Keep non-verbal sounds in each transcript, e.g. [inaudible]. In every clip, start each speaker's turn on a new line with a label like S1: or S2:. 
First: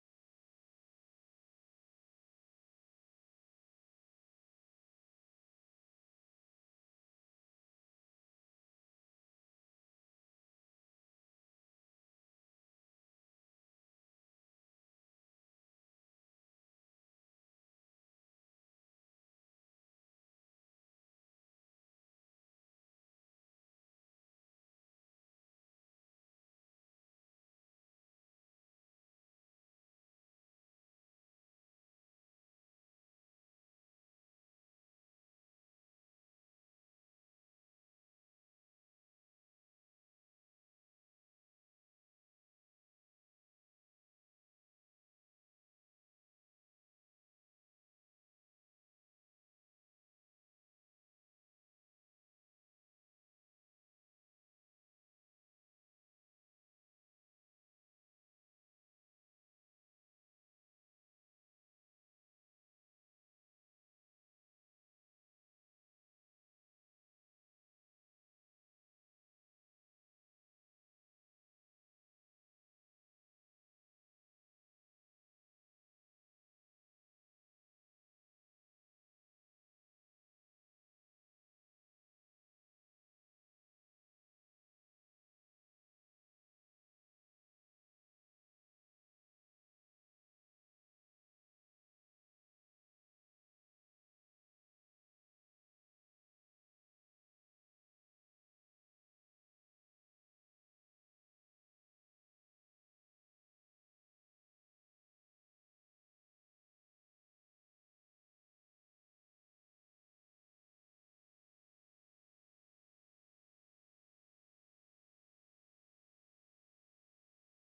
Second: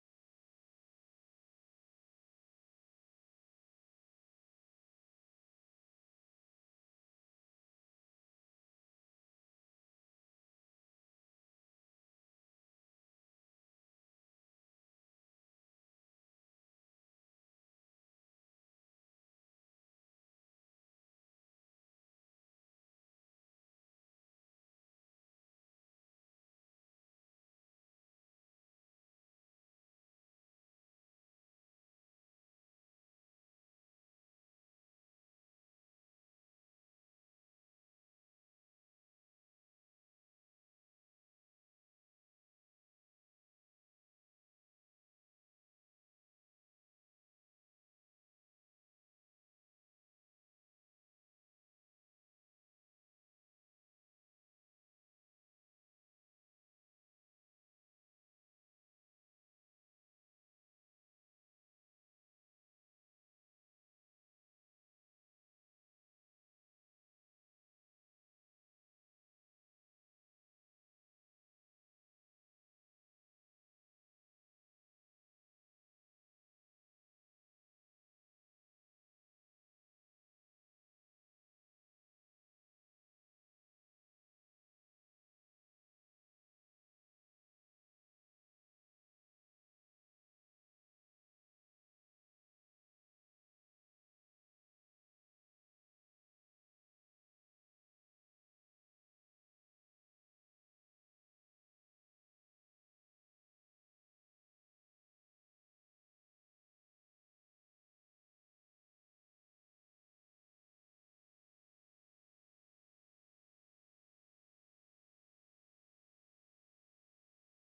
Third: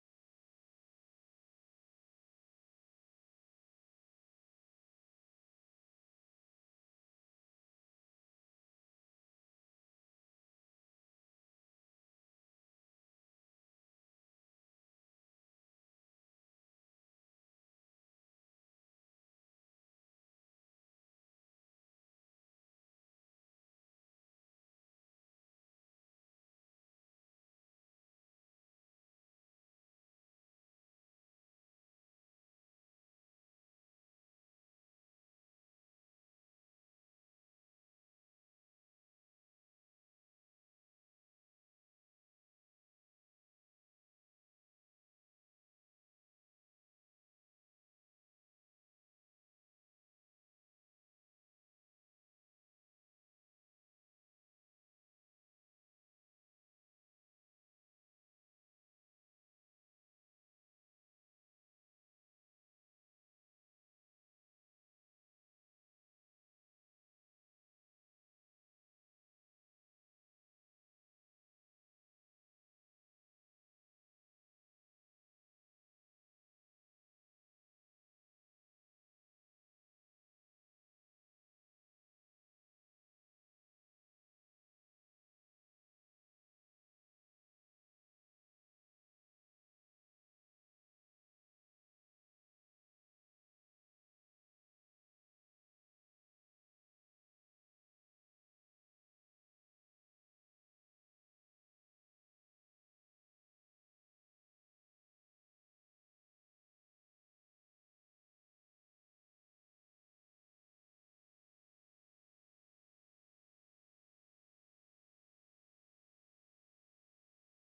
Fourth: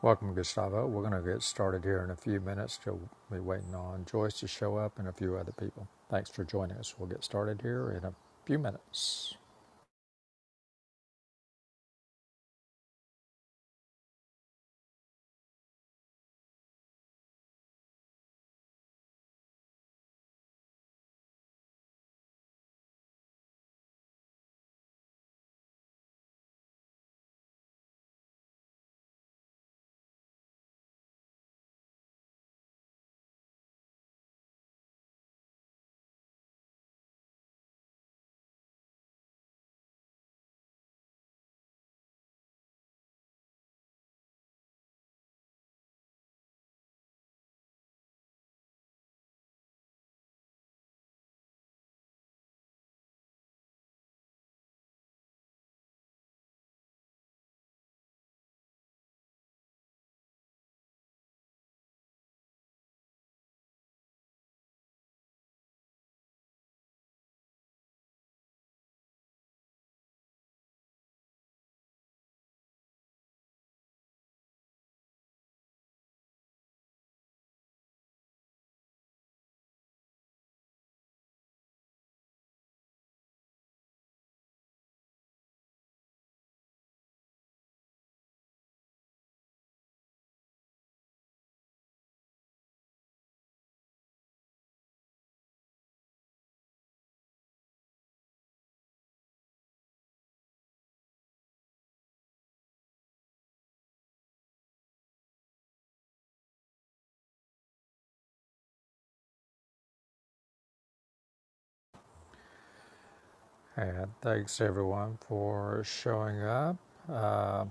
S1: Welcome, Gustavo. We're going to get started here in a few minutes. Till we're waiting on Joyce to show up and a few other people. Thanks for joining us. We'll get started here in a few minutes. And thanks everyone for showing up. Uh,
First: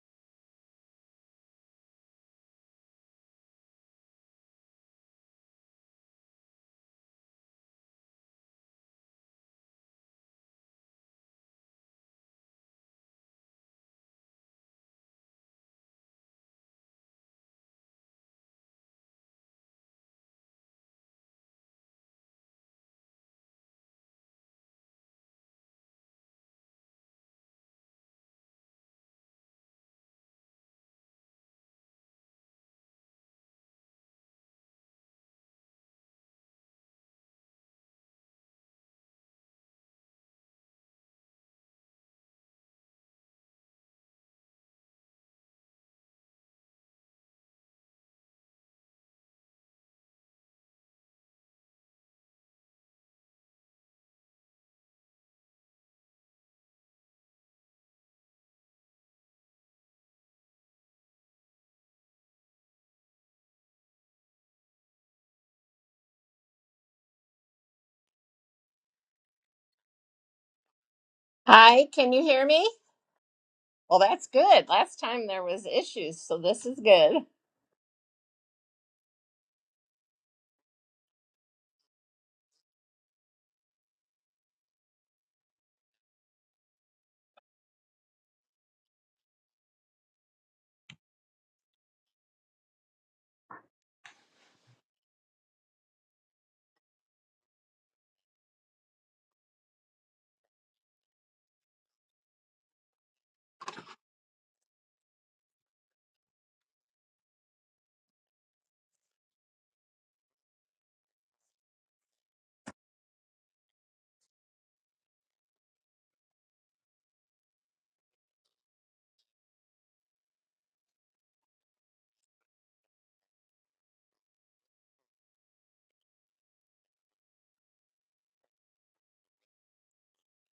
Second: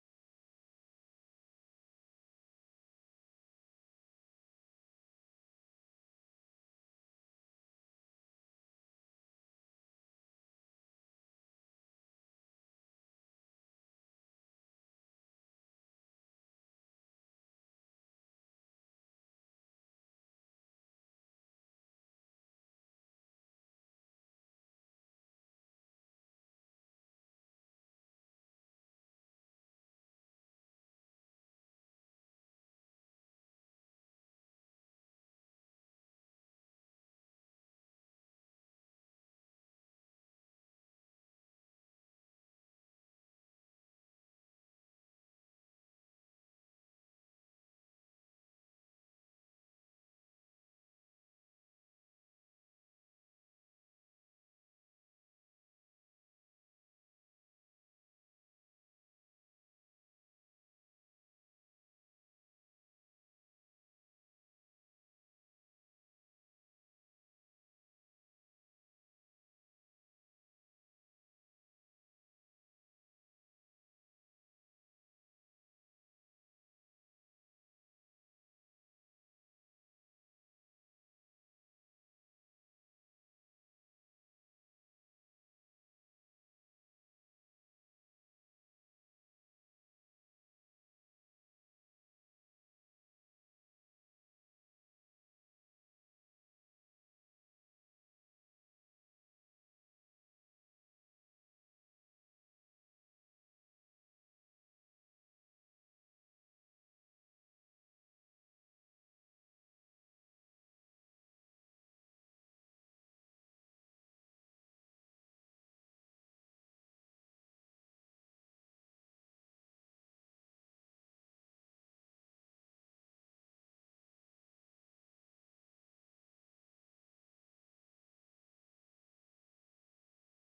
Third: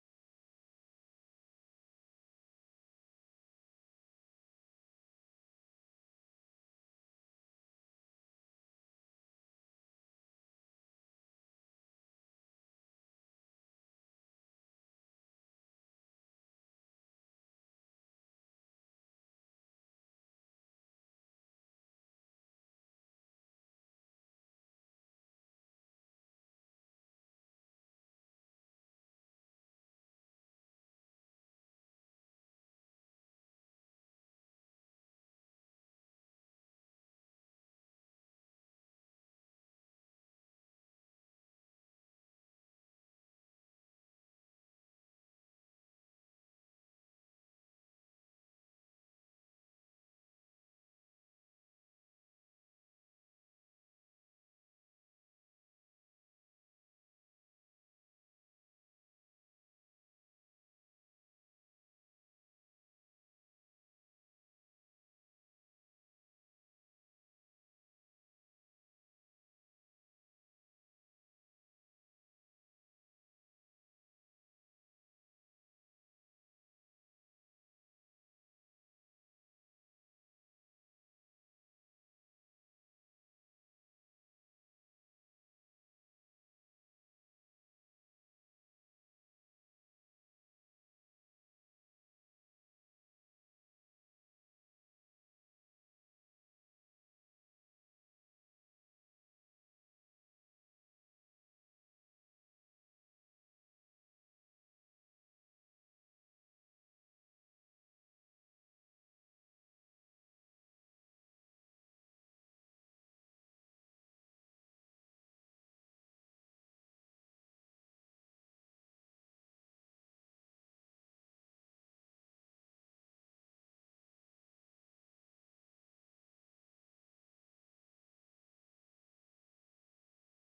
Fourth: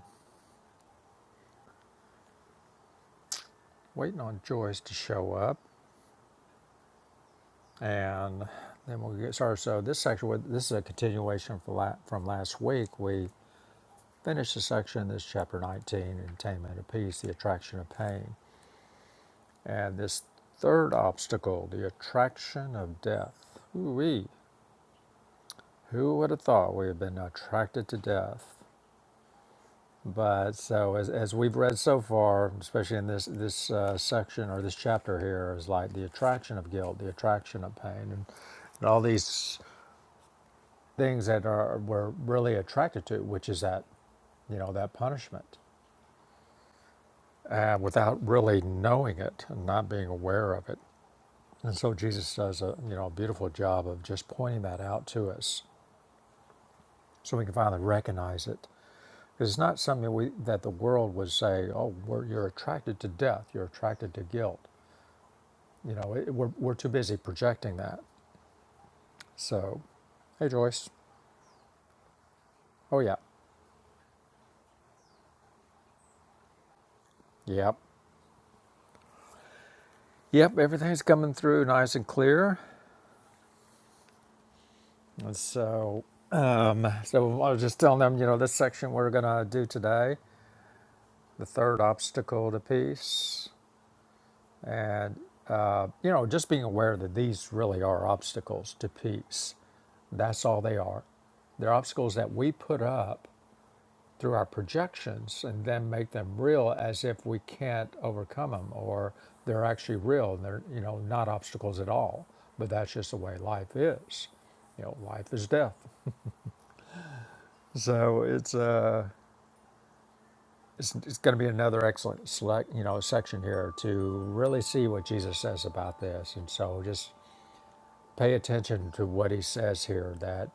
S1: waiting on Joyce to show up, and then we'll get started. So this section, this is a continuation from from last week. We finished the section, this chapter 19, Attainment of Peace, the Attraction of Pain And this third obstacle, the attraction of death. Ooh-wee. Who would have thought we had been attracted to death? But so as, as we've read so far, especially in this this uh, section or this chapter here, is like the attraction of guilt, the attraction of pain, and, and all these things that are we're really attracted to, which is that you know that punishment, uh, without really knowing it and not being aware of it. And so Jesus does a you know a beautiful job of just pointing that out to us, so we can finally recognize it. Because it's not something that we that the world would say, "Oh, we're, you're attracted to death. You're attracted to guilt." You know, it, we're we're too busy projecting that. So, hey Joyce.
S2: Hi, can you hear me?
S1: Oh yeah,
S2: Well, that's good. Last time there was issues, so this is good.
S1: yep, yep. Everything's coming through nice and clear. And so, so I was just telling them, you know, this section we're gonna do today, the third obstacle to peace. and uh, you know just being aware that these really are obstacles to peace that's all they are they're obstacles that we put up through our projections and then make them real as if we can't overcome them or they're actually real and they're you know not obstacles at all but that's just the way life is you know life is death so it's uh it's, it's going to be another excellent select you know section here to really see what jesus says about this and so just Pay attention to what he says here that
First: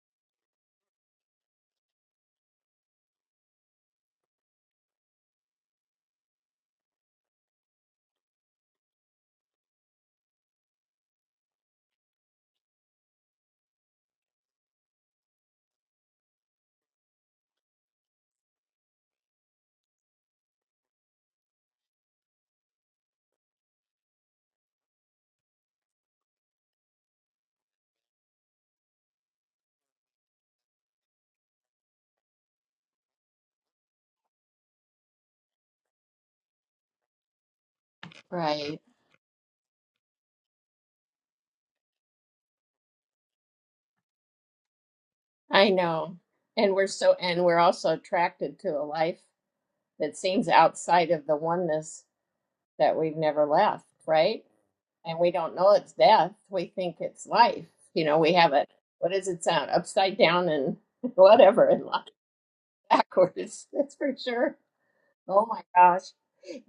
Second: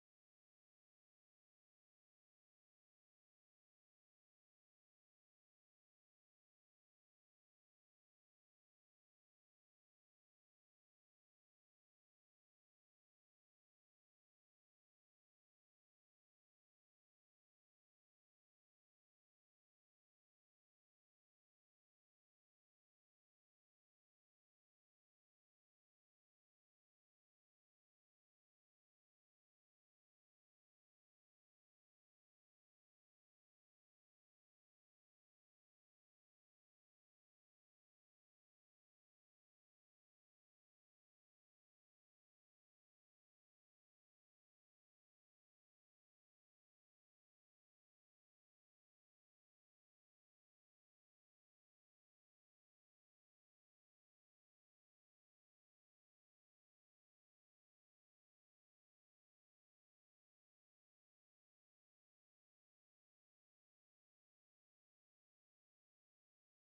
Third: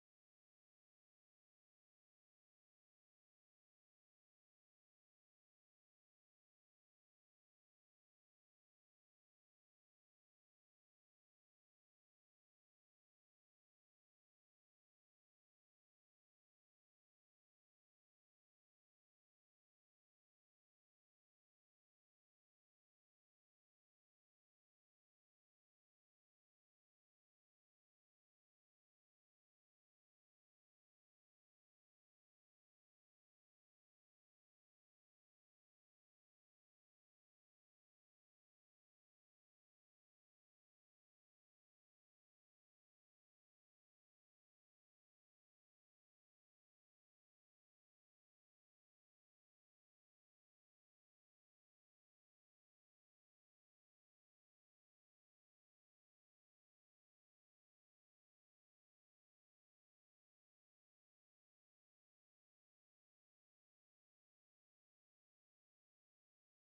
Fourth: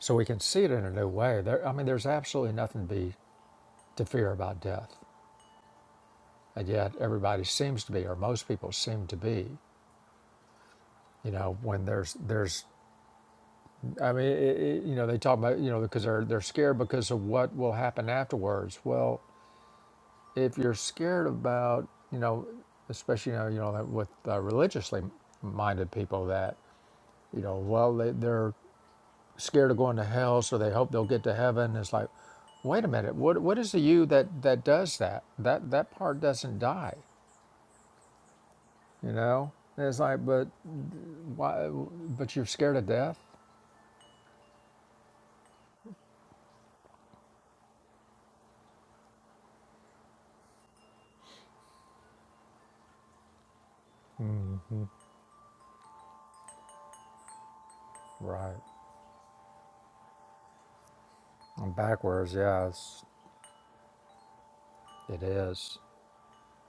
S1: so we can see it in a new way. There, I mean, there's absolutely nothing to be to fear about death, and yet everybody seems to be, or most people seem to be. You know, when there's there's, I mean, it, it, you know, they talk about you know because they're they're scared because of what will happen afterwards. Well, if you're scared about you know, especially you know you know with uh, religiously minded people that you know well they, they're scared of going to hell, so they hope they'll get to heaven. It's like, wait a minute, what what is the you that that does that? That that part doesn't die,
S2: Right.
S1: you know. And it's like, but why? But you're scared of death,
S2: I know. And we're so and we're also attracted to a life that seems outside of the oneness that we've never left, right? And we don't know it's death. We think it's life. You know, we have
S1: right?
S2: it. What does it sound? Upside down and [laughs] whatever
S1: And
S2: and life
S1: backwards, yes,
S2: backwards. [laughs] That's for sure.
S1: it
S2: Oh my
S1: is.
S2: gosh.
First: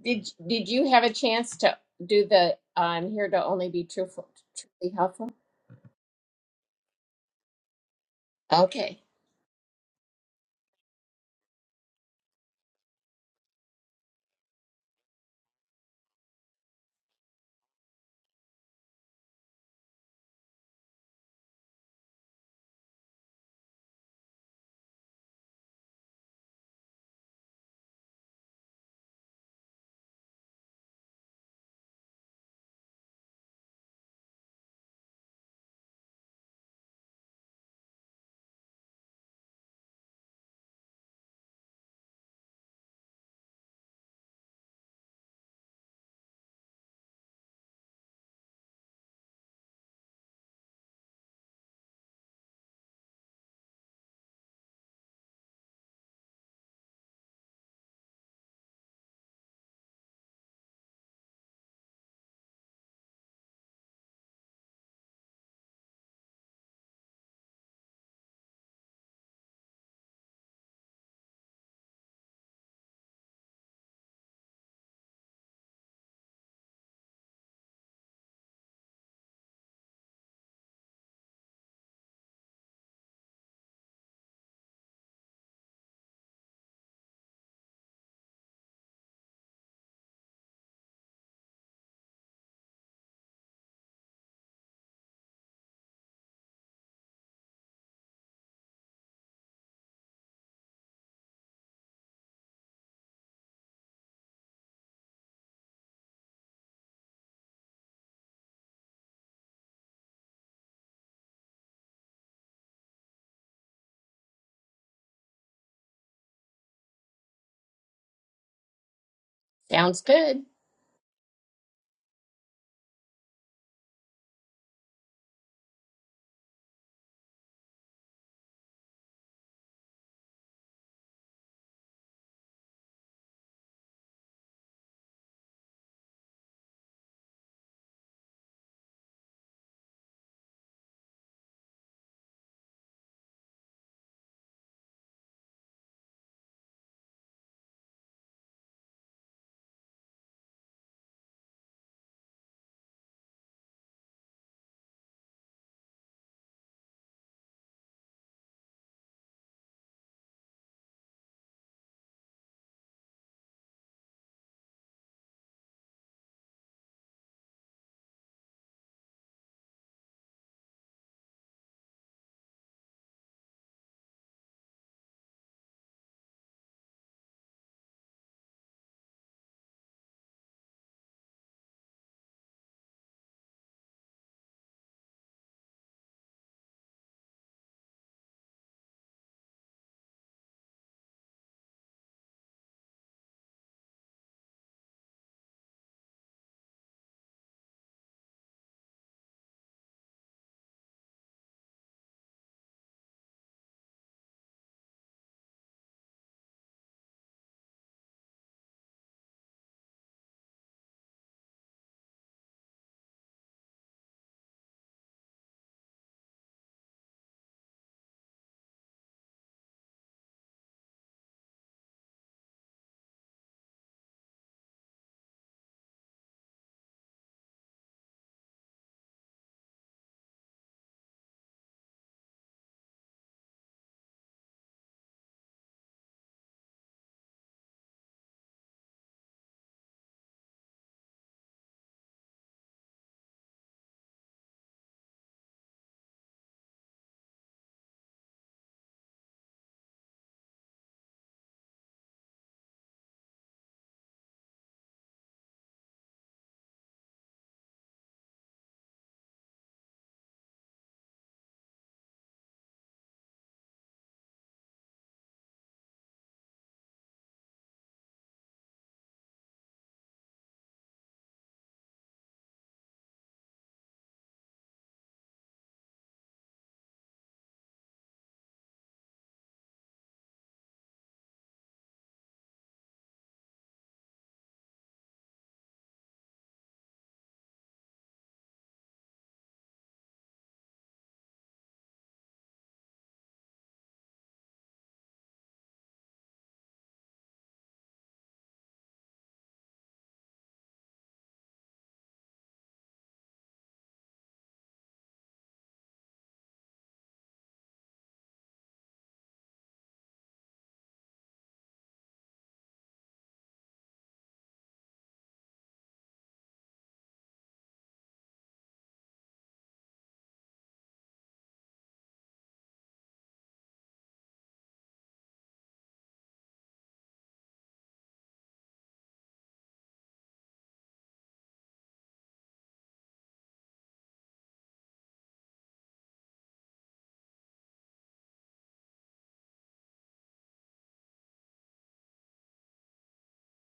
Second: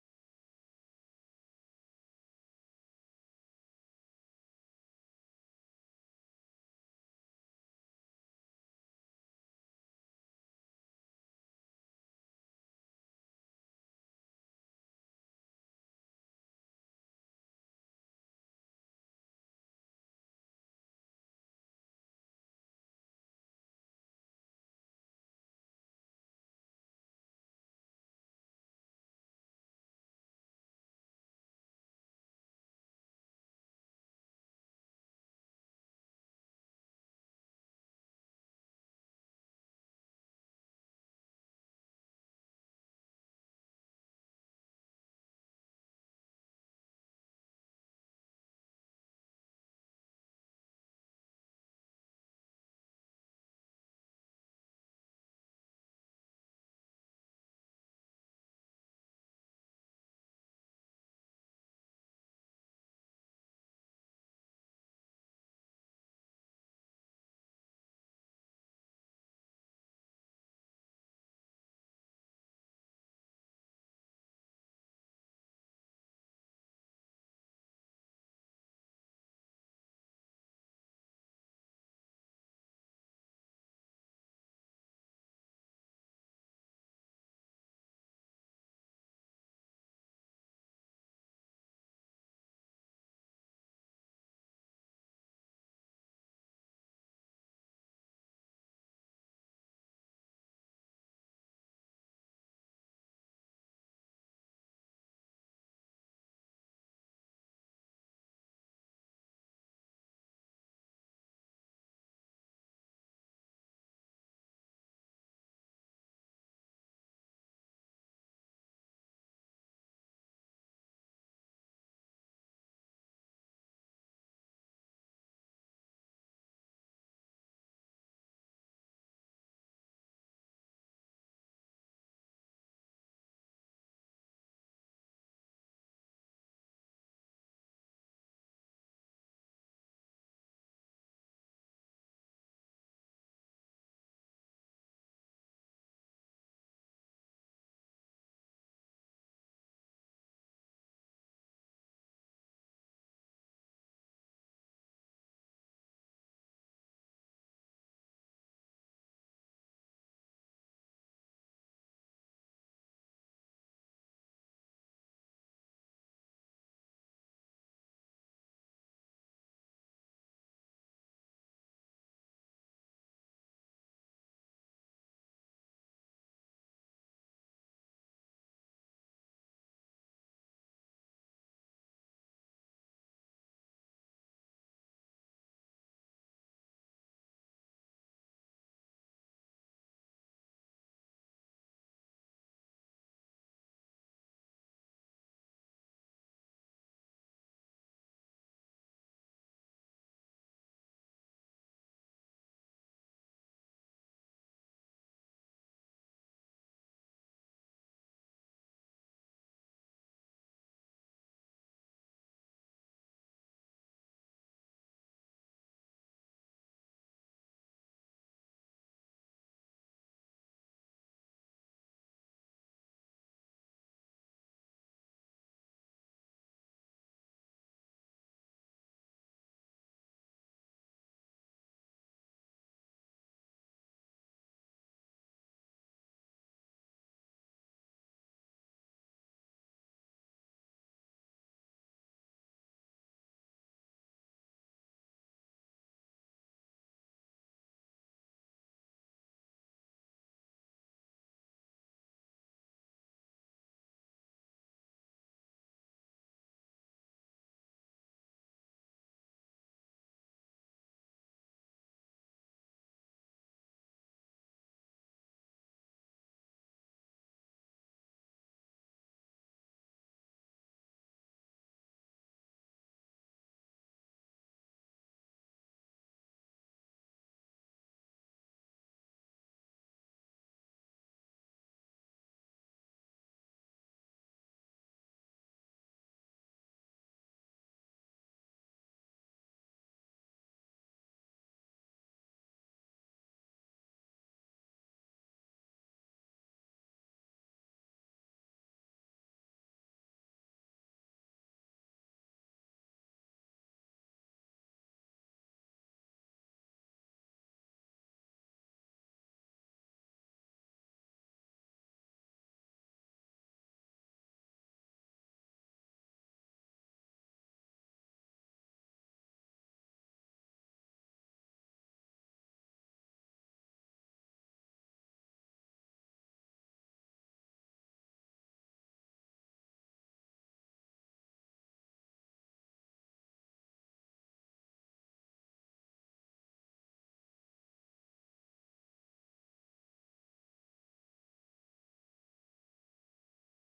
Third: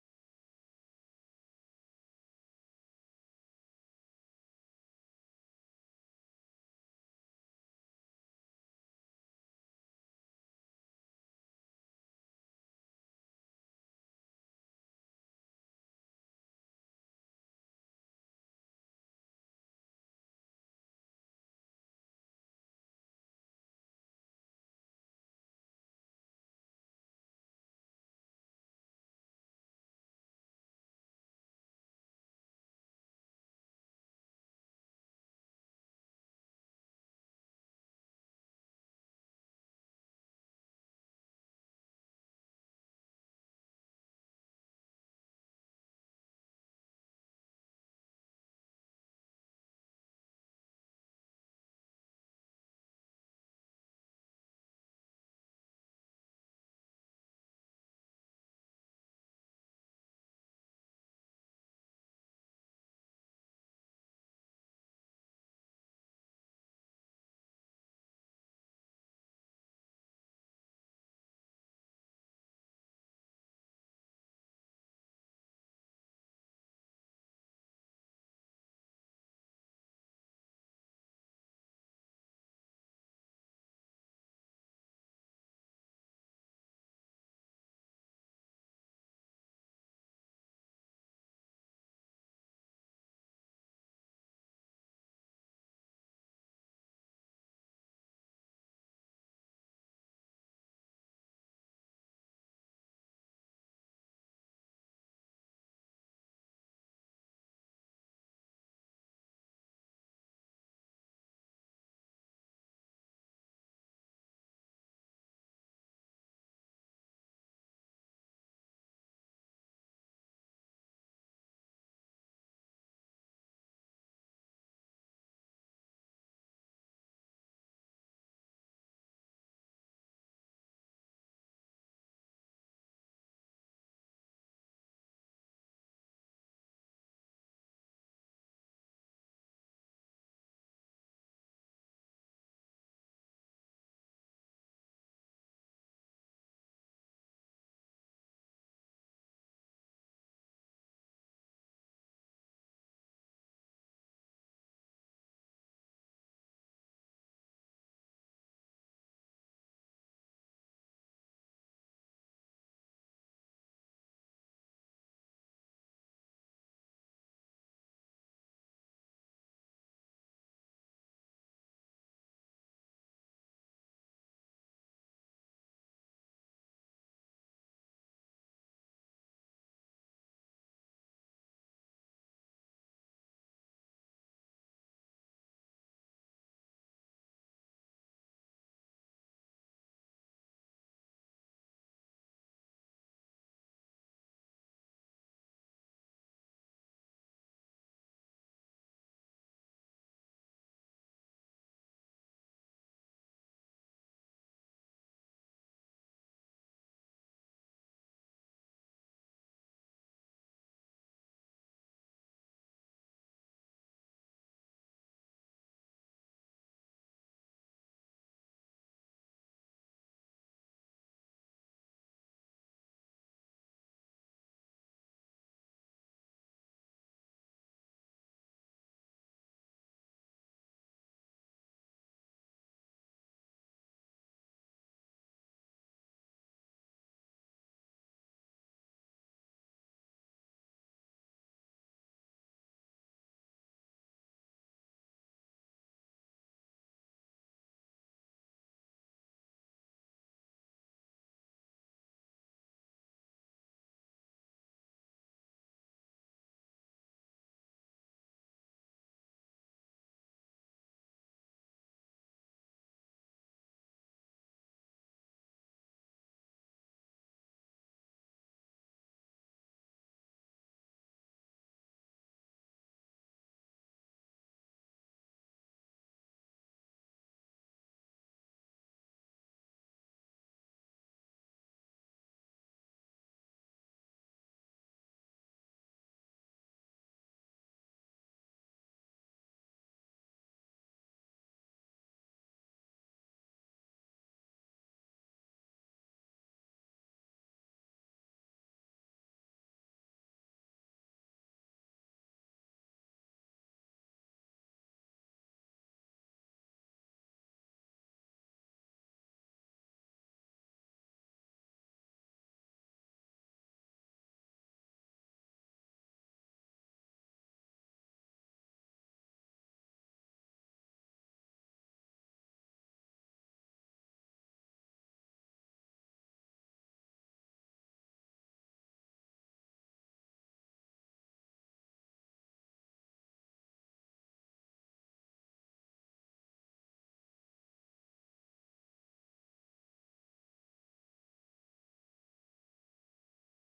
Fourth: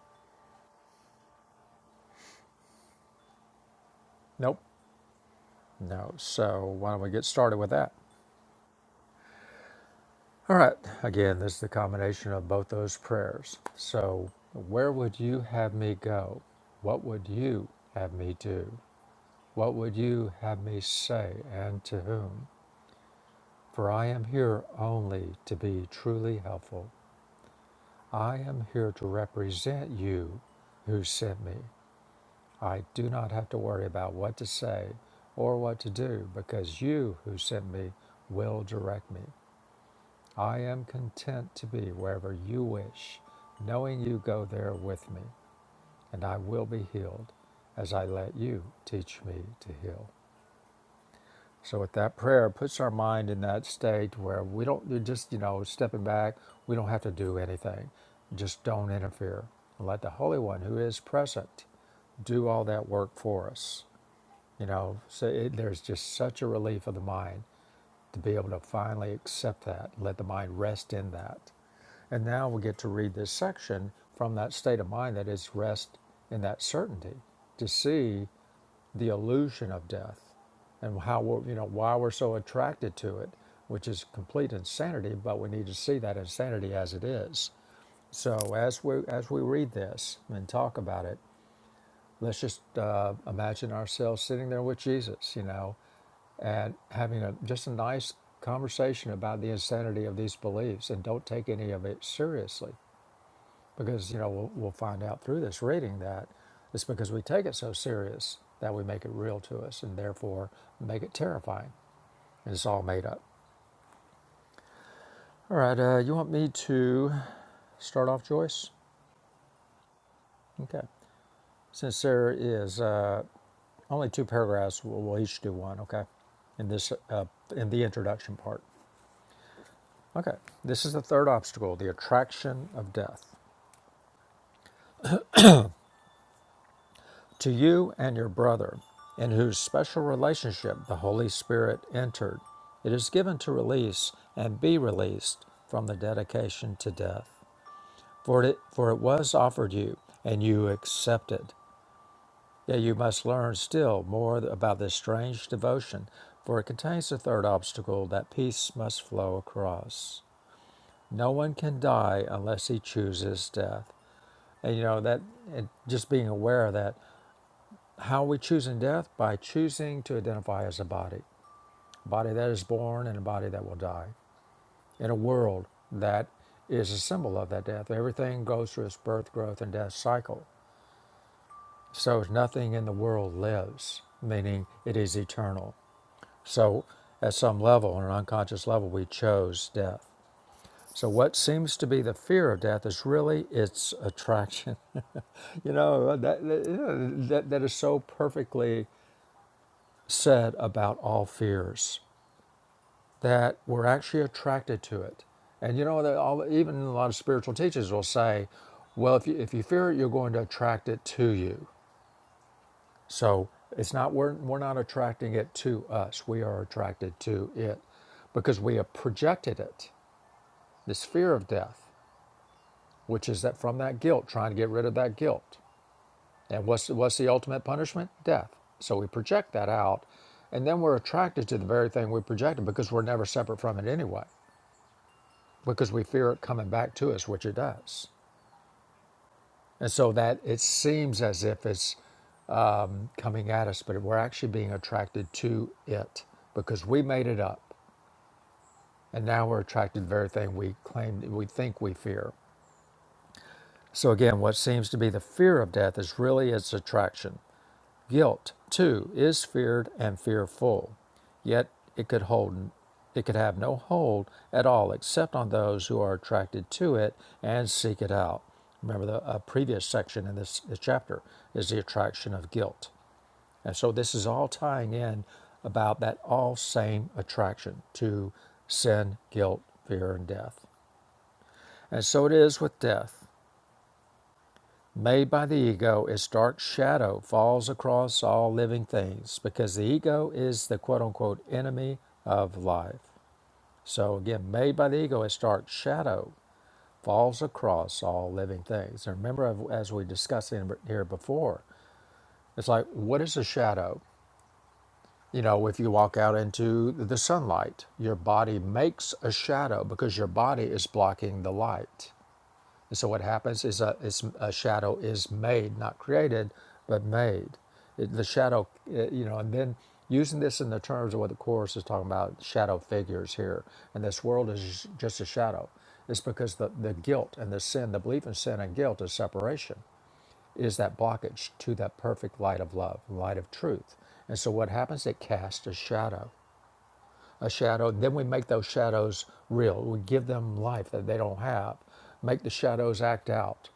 S2: Did did you have a chance to do the I'm here to only be truthful,
S1: Nope,
S2: truly helpful?
S1: no. So why don't we get started with that?
S2: Okay,
S1: All right. Again, this is the combination of both those prayers. So, where would you have me go? What would you have me do? What would you have me say, and to whom? For I am here only to be truly helpful. I am here to represent you who sent me. I do not have to worry about what to say or what to do because you who sent me will direct me. I am content to be wherever you wish, knowing you go there with me, and I will be healed as I let you teach me to heal. So with that prayer, it puts our mind in that state where we don't we're just you know stepping back. We don't have to do anything. Just don't interfere. Let the Holy One, who is present, do all that work for us. You know, so it, there's just such a relief of the mind to be able to finally accept that, let the mind rest in that. And now we get to read this section from that state of mind that is rest in that certainty to see the illusion of death and how we're, you know why we're so attracted to it, which is complete insanity, but we need to see that insanity as it is. So as we as we read this and talk about it, let's just uh, imagine ourselves sitting there with Jesus, you know, and having a just a nice conversation about the insanity of these beliefs and don't take any of it seriously because you know we'll, we'll find out through this reading that it's because we take it so serious that we make it real to us and therefore make it terrifying and it's all made up all right uh, you want me to start off joyce
S2: sounds good.
S1: okay since there is uh, only two paragraphs we'll, we'll each do one okay in this uh, in the introduction part Okay, this is the third obstacle the attraction of death. To you and your brother, in whose special relationship the Holy Spirit entered, it is given to release and be released from the dedication to death. For it, for it was offered you, and you accepted. Yet you must learn still more about this strange devotion, for it contains the third obstacle that peace must flow across. No one can die unless he chooses death. And you know that and just being aware of that. How are we choosing death? By choosing to identify as a body. A body that is born and a body that will die. In a world that is a symbol of that death. Everything goes through its birth, growth, and death cycle. So nothing in the world lives, meaning it is eternal. So at some level, on an unconscious level, we chose death. So what seems to be the fear of death is really its attraction. [laughs] You know that that, that is so perfectly said about all fears that we're actually attracted to it. And you know, that all, even a lot of spiritual teachers will say, well, if you, if you fear it, you're going to attract it to you. So it's not, we're, we're not attracting it to us. We are attracted to it because we have projected it, this fear of death, which is that from that guilt, trying to get rid of that guilt. And what's, what's the ultimate punishment? Death. So we project that out, and then we're attracted to the very thing we projected because we're never separate from it anyway, because we fear it coming back to us, which it does. And so that it seems as if it's coming at us, but we're actually being attracted to it because we made it up. And now we're attracted to the very thing we claim we think we fear. So again, what seems to be the fear of death is really its attraction. Guilt, too, is feared and fearful, yet it could hold it could have no hold at all except on those who are attracted to it and seek it out. Remember the uh, previous section in this, this chapter is the attraction of guilt. And so this is all tying in about that all same attraction to sin, guilt, fear, and death. And so it is with death. Made by the ego, its dark shadow falls across all living things because the ego is the quote unquote enemy of life. So, again, made by the ego, its dark shadow falls across all living things. And remember, as we discussed in here before, it's like, what is a shadow? You know, if you walk out into the sunlight, your body makes a shadow because your body is blocking the light. And so what happens is a, is a shadow is made, not created, but made. It, the shadow, uh, you know, and then using this in the terms of what the Course is talking about, shadow figures here, and this world is just a shadow. It's because the, the guilt and the sin, the belief in sin and guilt is separation, is that blockage to that perfect light of love, light of truth. And so what happens? It casts a shadow. A shadow, then we make those shadows real. We give them life that they don't have make the shadows act out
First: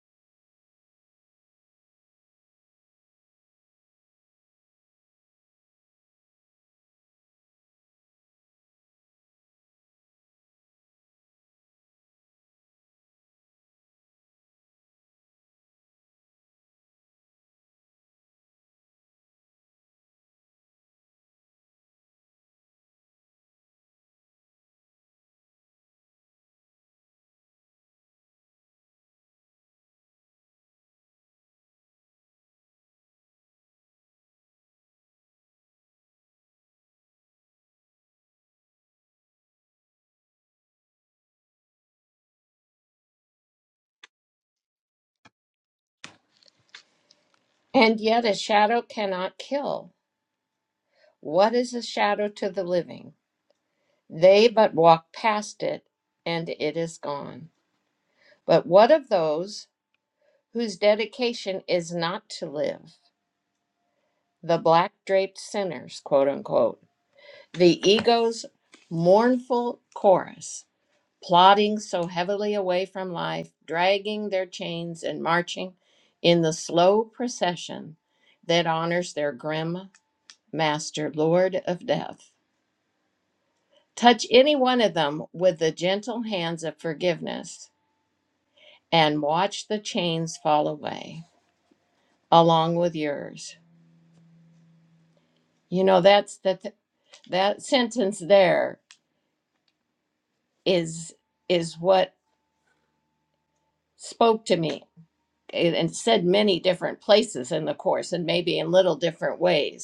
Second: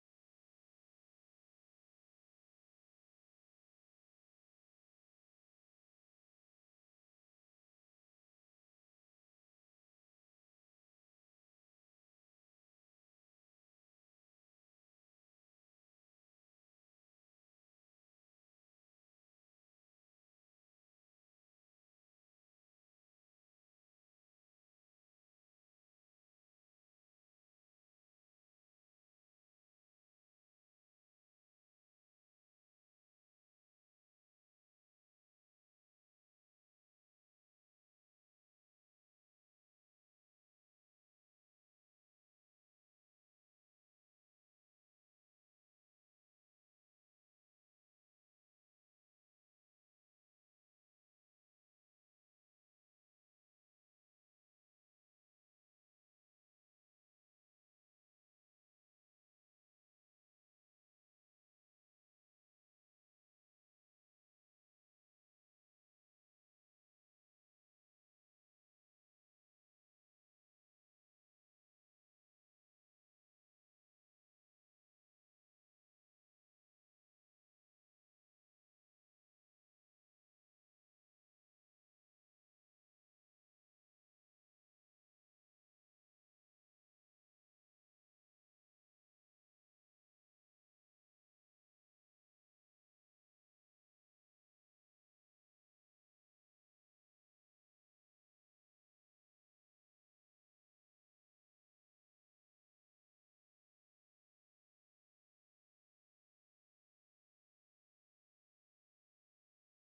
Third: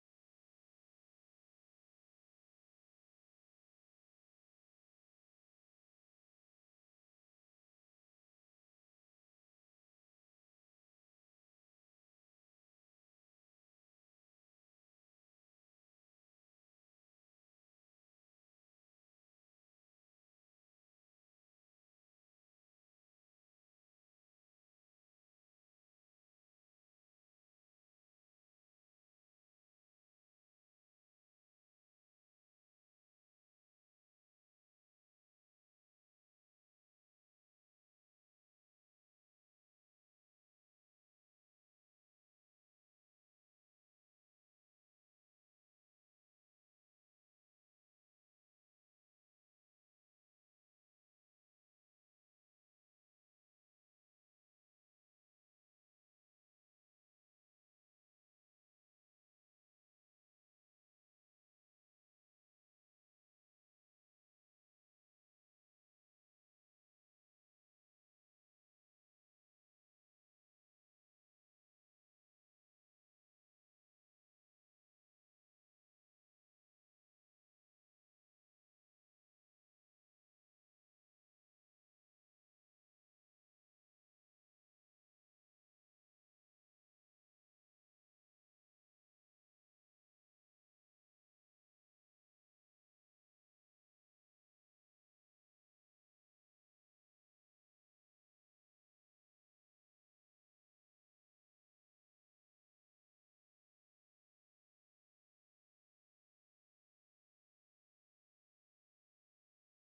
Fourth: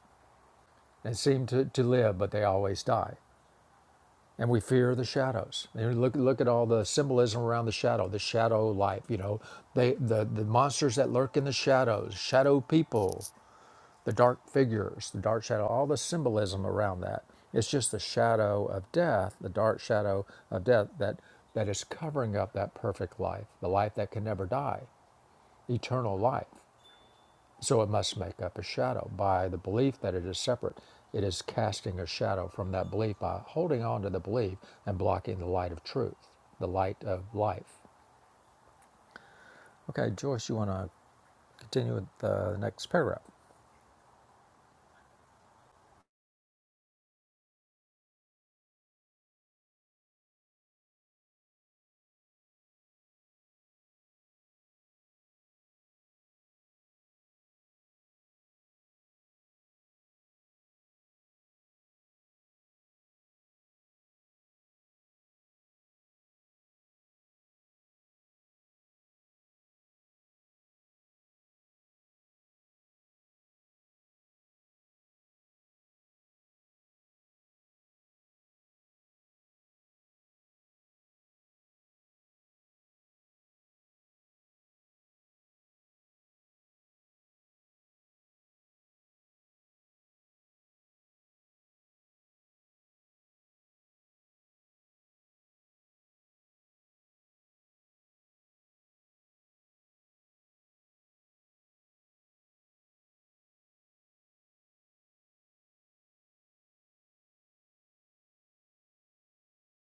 S1: and seem to, to live, but they always die. And we fear the shadows. And look look at all the symbolism around the shadow, the shadow life, you know, they the, the monsters that lurk in the shadows, shadow people, the dark figures, the dark shadow, all the symbolism around that. It's just the shadow of death, the dark shadow of death that that is covering up that perfect life, the life that can never die, eternal life. So it must make up a shadow. By the belief that it is separate, it is casting a shadow from that belief by holding on to the belief and blocking the light of truth, the light of life. Okay, Joyce, you want to continue with the next paragraph?
S2: And yet a shadow cannot kill. What is a shadow to the living? They but walk past it and it is gone. But what of those whose dedication is not to live? The black draped sinners, quote unquote. The ego's mournful chorus. plodding so heavily away from life, dragging their chains and marching in the slow procession that honors their grim master, Lord of Death. Touch any one of them with the gentle hands of forgiveness and watch the chains fall away along with yours. You know that's that that sentence there is is what spoke to me it- and said many different places in the course and maybe in little different ways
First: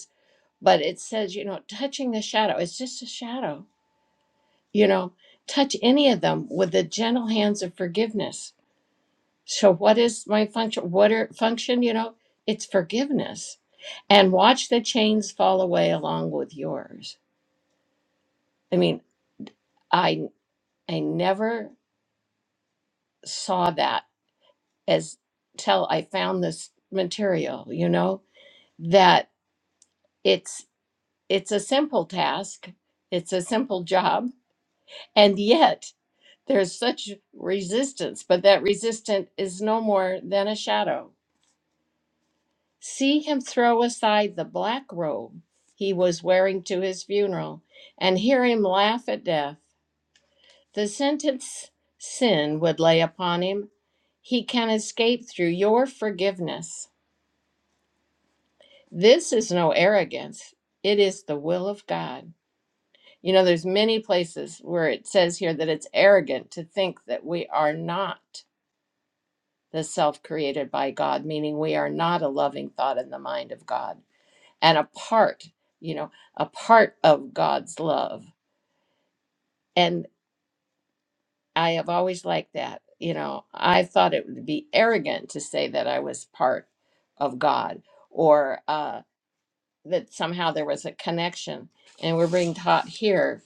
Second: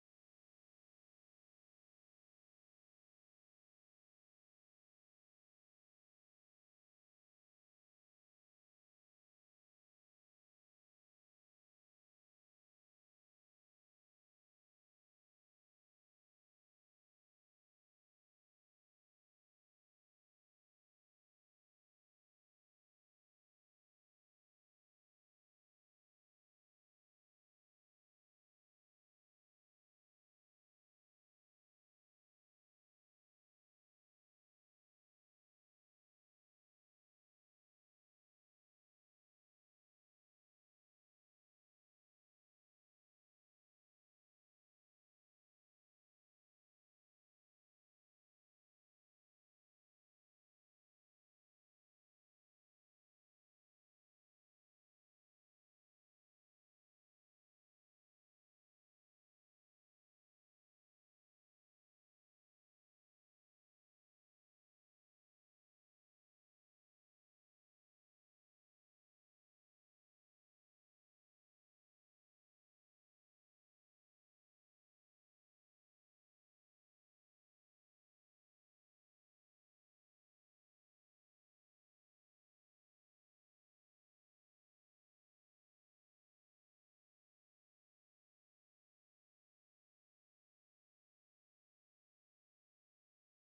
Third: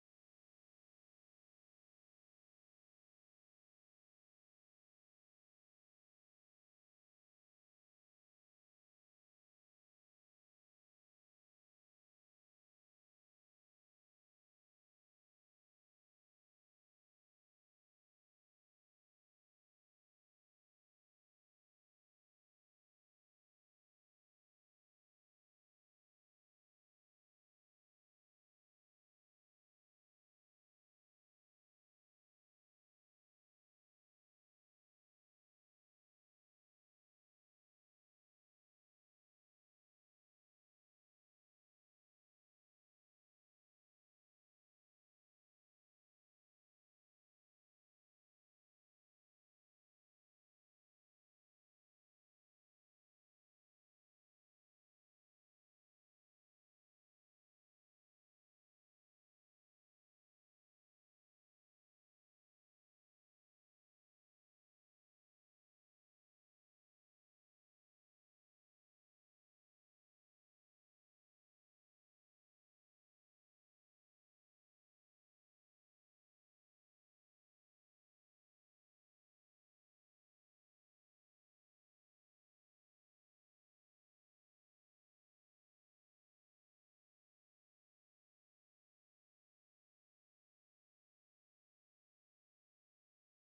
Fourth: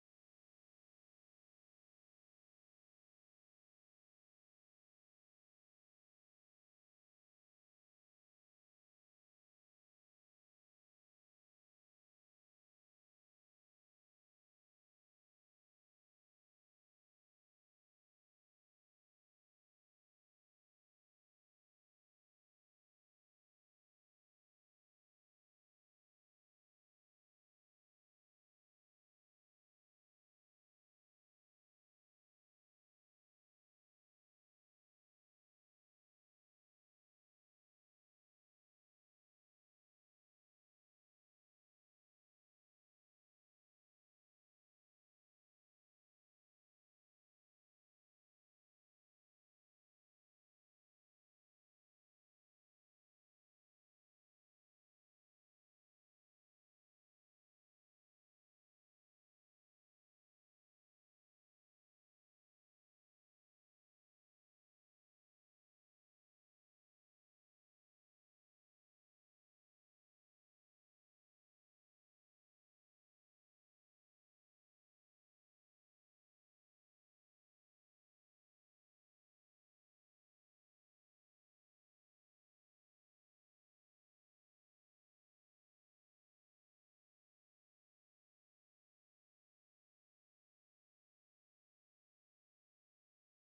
S2: but it says, you know, touching the shadow, it's just a shadow, you know, touch any of them with the gentle hands of forgiveness. So, what is my function? What are function? You know, it's forgiveness and watch the chains fall away along with yours. I mean, I, I never saw that as till I found this material, you know, that it's, it's a simple task. It's a simple job. And yet There's such resistance, but that resistance is no more than a shadow. See him throw aside the black robe he was wearing to his funeral and hear him laugh at death. The sentence sin would lay upon him, he can escape through your forgiveness. This is no arrogance. It is the will of God. You know, there's many places where it says here that it's arrogant to think that we are not. the self created by God, meaning we are not a loving thought in the mind of God and a part, you know, a part of God's love. And I have always liked that. You know, I thought it would be arrogant to say that I was part of God or uh, that somehow there was a connection. And we're being taught here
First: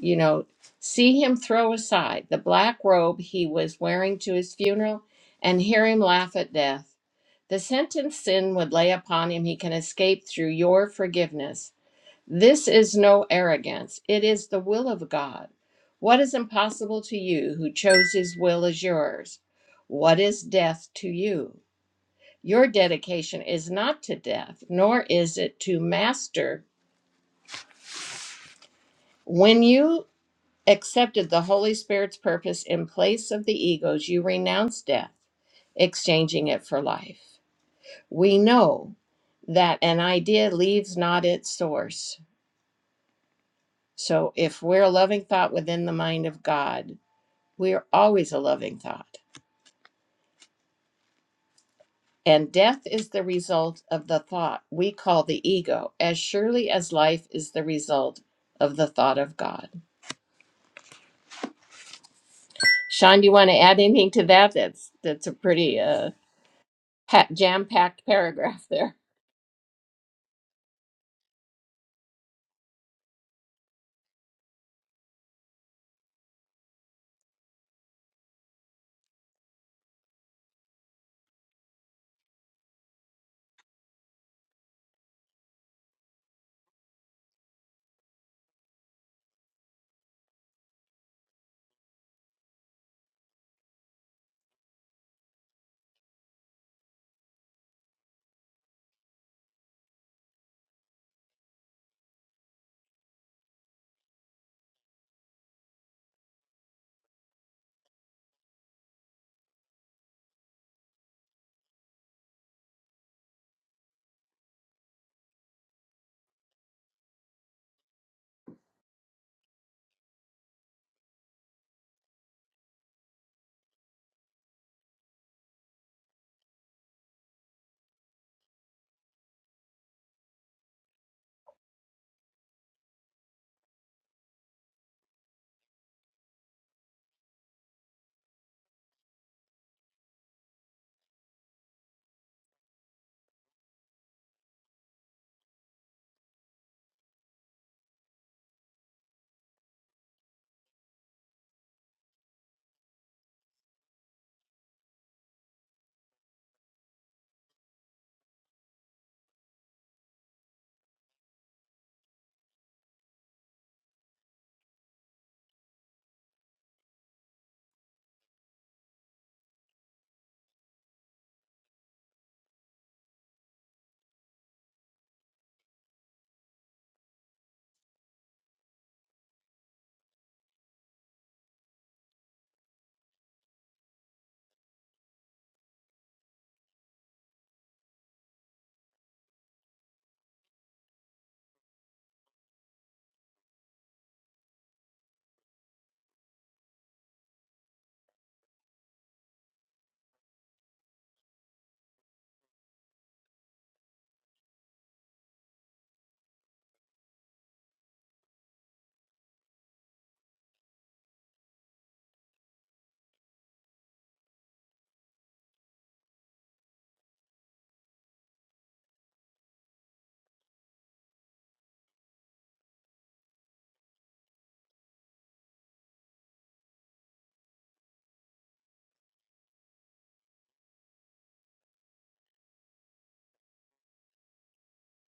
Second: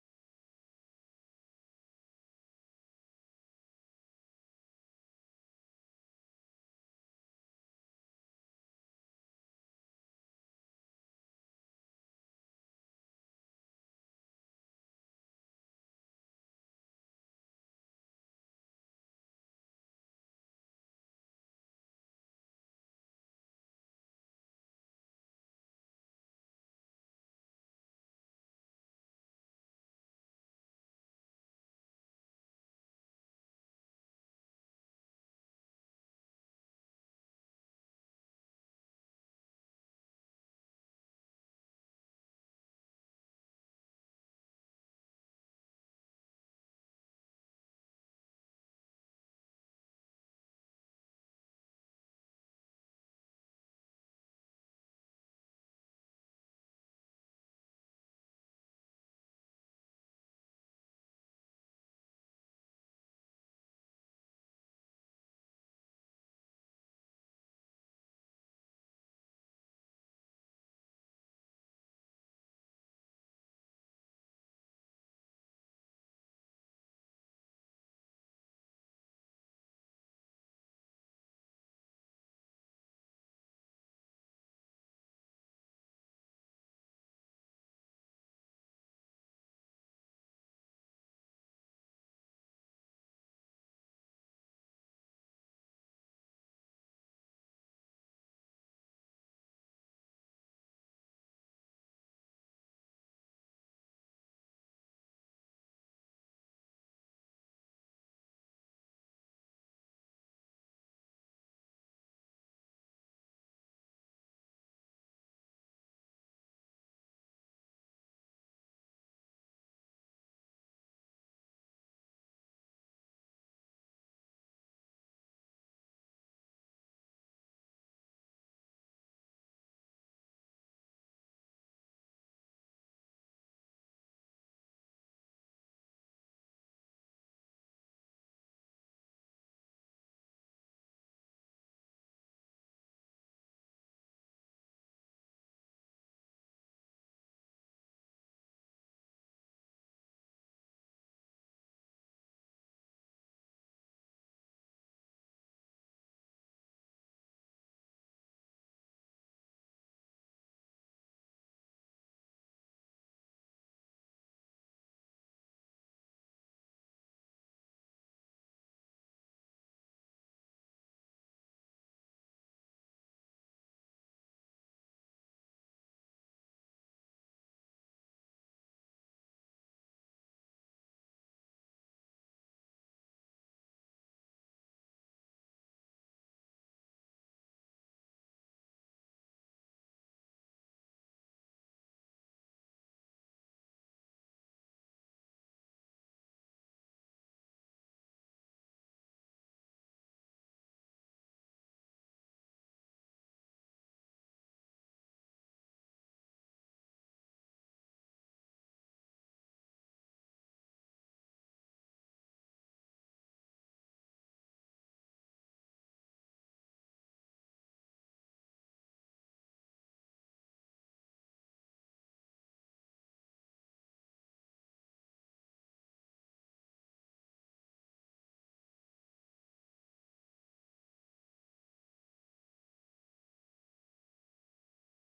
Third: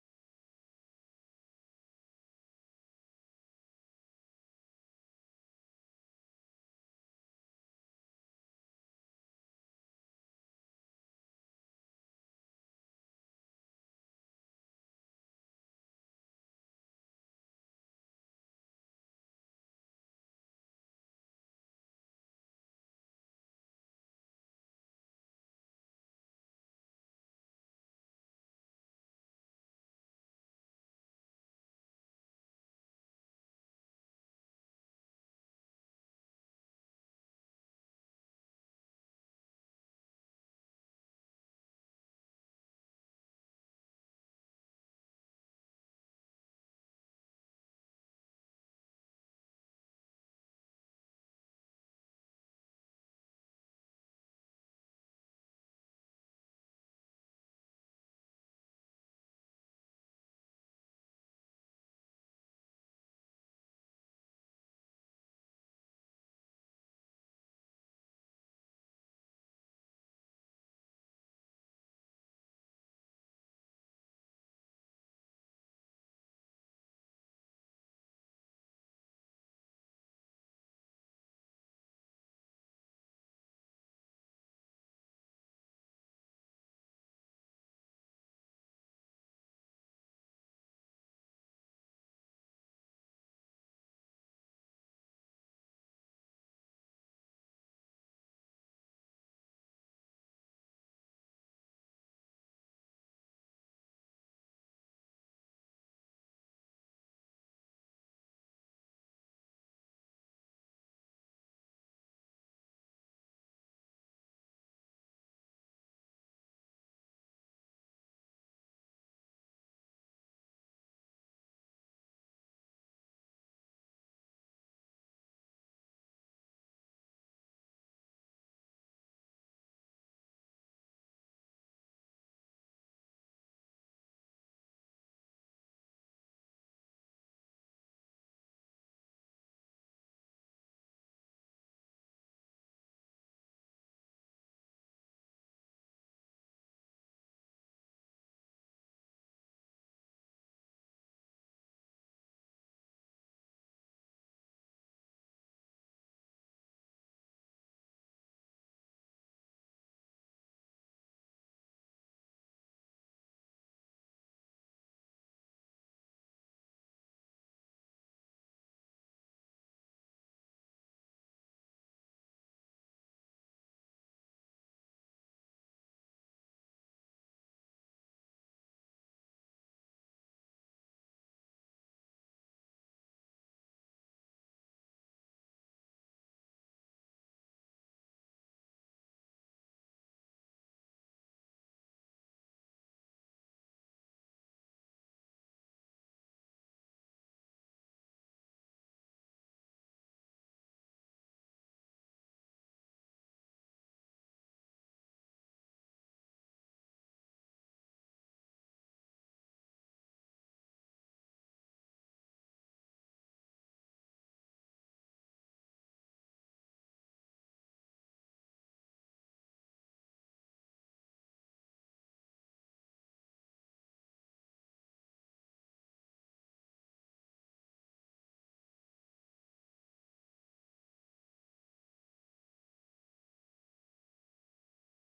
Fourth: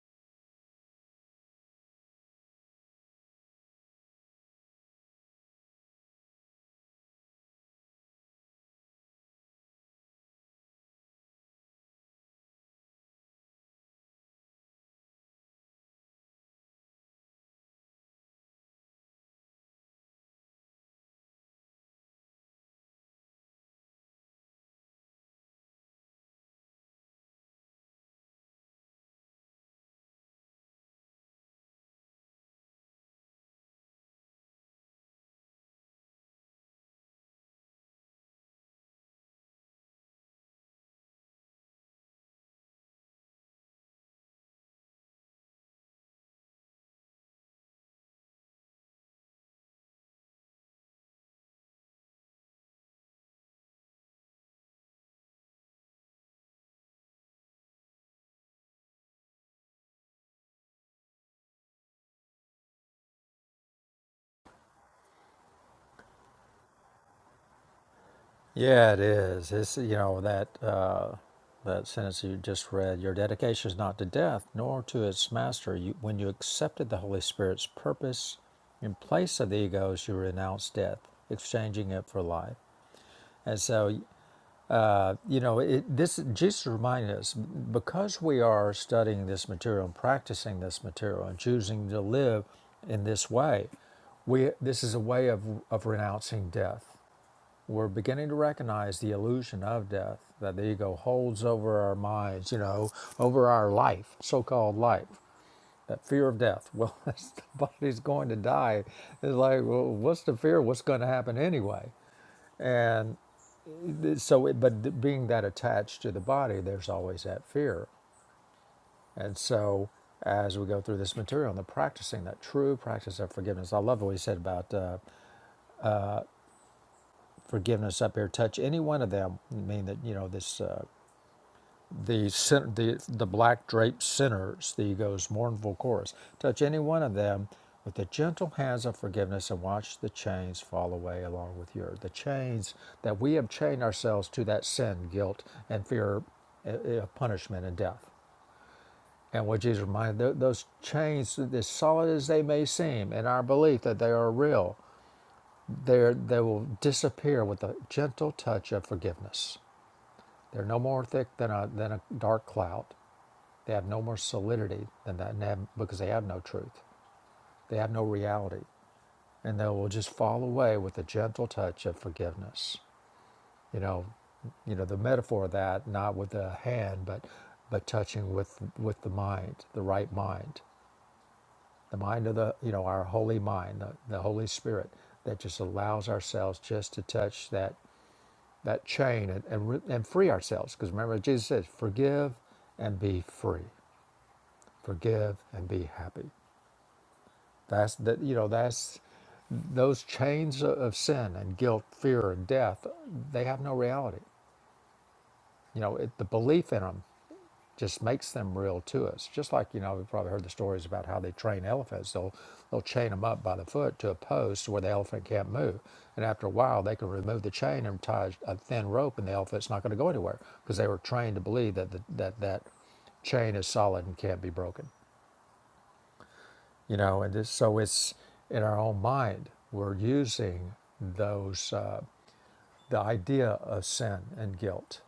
S2: You know, see him throw aside the black robe he was wearing to his funeral and hear him laugh at death. The sentence sin would lay upon him, he can escape through your forgiveness. This is no arrogance, it is the will of God. What is impossible to you who chose his will as yours? What is death to you? Your dedication is not to death, nor is it to master. When you accepted the Holy Spirit's purpose in place of the ego's, you renounce death, exchanging it for life. We know that an idea leaves not its source. So if we're a loving thought within the mind of God, we're always a loving thought. And death is the result of the thought we call the ego, as surely as life is the result of the thought of God. Sean, do you want to add anything to that? That's that's a pretty uh, jam packed paragraph
S1: Yeah,
S2: there.
S1: it is. It's you know that uh, that sentence you just read. Your dedication is not to death, nor to its master. You, when you accepted the Holy Spirit's purpose in place of the egos, you renounced death, exchanging it for life. And so Uh, you know, it, this Jesus reminded us because we are studying this material and practicing this material and choosing to live in this way. We this is a way of of renouncing death. We're beginning to recognize the illusion of death that the ego holds over our minds. You know, over our life, so-called life. That fear of death. Well, [laughs] the body's going to die. It's like, well, what's the fear? What's going to happen anyway? And so it, but being that attached to the body there's always that fear and so as we go through this material and the practicing that true practice of forgiveness i love what he said about uh, forgiveness up here touch any one of them mean that you know this uh, the, cen- the the black draped sinners, the ego's mournful chorus. Touch any one of them with the gentle hands of forgiveness and watch the chains fall away along with yours. The chains that we have chained ourselves to that sin, guilt, and fear uh, uh, of punishment and death. And what Jesus reminded, those chains, as solid as they may seem, in our belief that they are real, they they will disappear with a gentle touch of forgiveness. They're no more thick than a, than a dark cloud. They have no more solidity than that and they have, because they have no truth. They have no reality. And they will just fall away with a gentle touch of forgiveness. You know, you know, the metaphor of that, not with the hand, but but touching with with the mind, the right mind, the mind of the, you know, our holy mind, the, the Holy Spirit that just allows ourselves just to touch that that chain and and, re- and free ourselves. Because remember, Jesus says, forgive and be free. Forgive and be happy. That's that you know that's those chains of sin and guilt, fear and death. They have no reality. You know it, the belief in them just makes them real to us. Just like you know we've probably heard the stories about how they train elephants. They'll they'll chain them up by the foot to a post where the elephant can't move, and after a while they can remove the chain and tie a thin rope, and the elephant's not going to go anywhere because they were trained to believe that the, that that chain is solid and can't be broken. you know and this, so it's in our own mind we're using those uh, the idea of sin and guilt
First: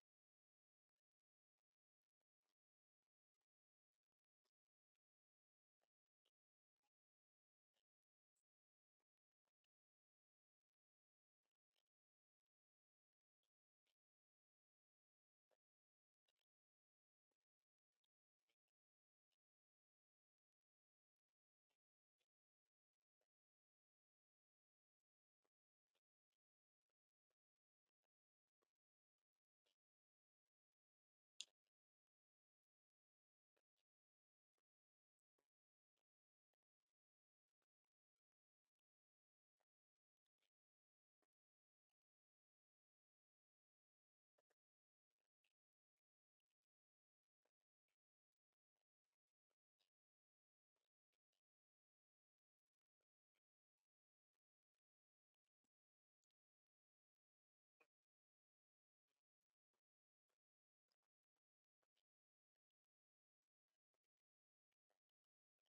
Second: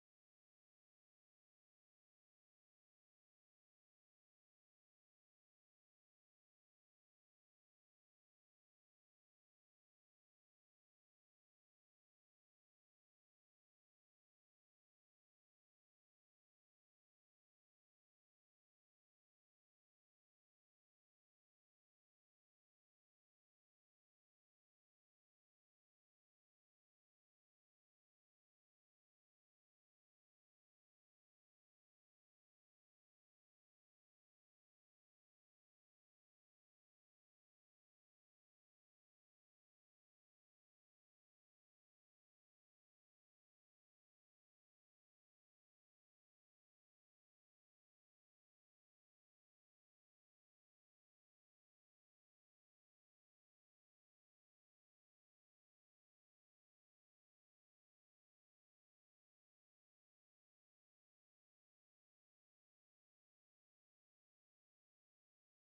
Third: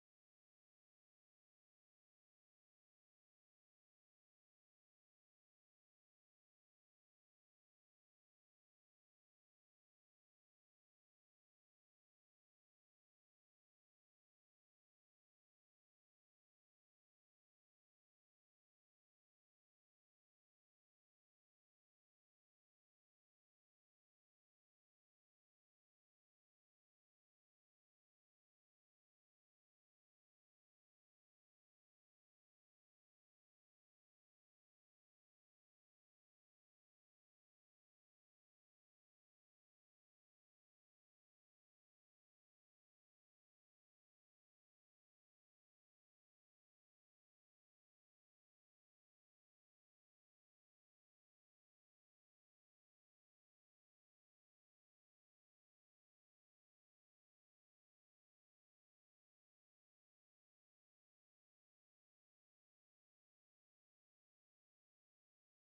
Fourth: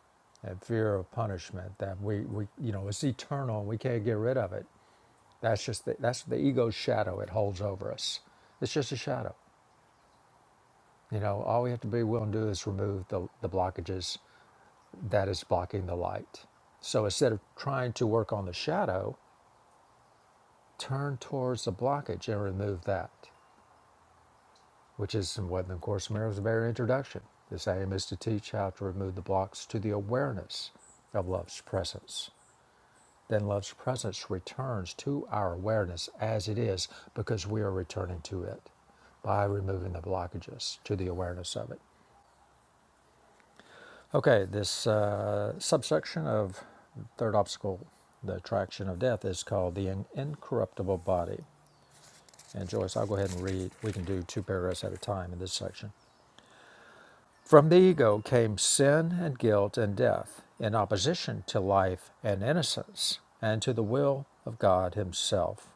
S1: and fear of punishment that we, we you know it's eternal and we can't get rid of it that's just the, that's the ego's shadow it holds over us it's just a shadow you know all we have to be willing to do is remove the, the blockages that is blocking the light so instead of trying to work on the shadow turn towards the blockage and remove that which is what in the Course in Miracles' very introduction. This aim is to teach how to remove the blocks to the awareness of love's presence. Then love's presence returns to our awareness as it is because we are returning to it by removing the blockages to the awareness of it. Okay, this uh, subsection of third obstacle, the attraction of death, is called the in- incorruptible body. And Joyce, I'll go ahead and read. We can do two paragraphs at a time in this section. From the ego came sin and guilt and death in opposition to life and innocence and to the will of God Himself.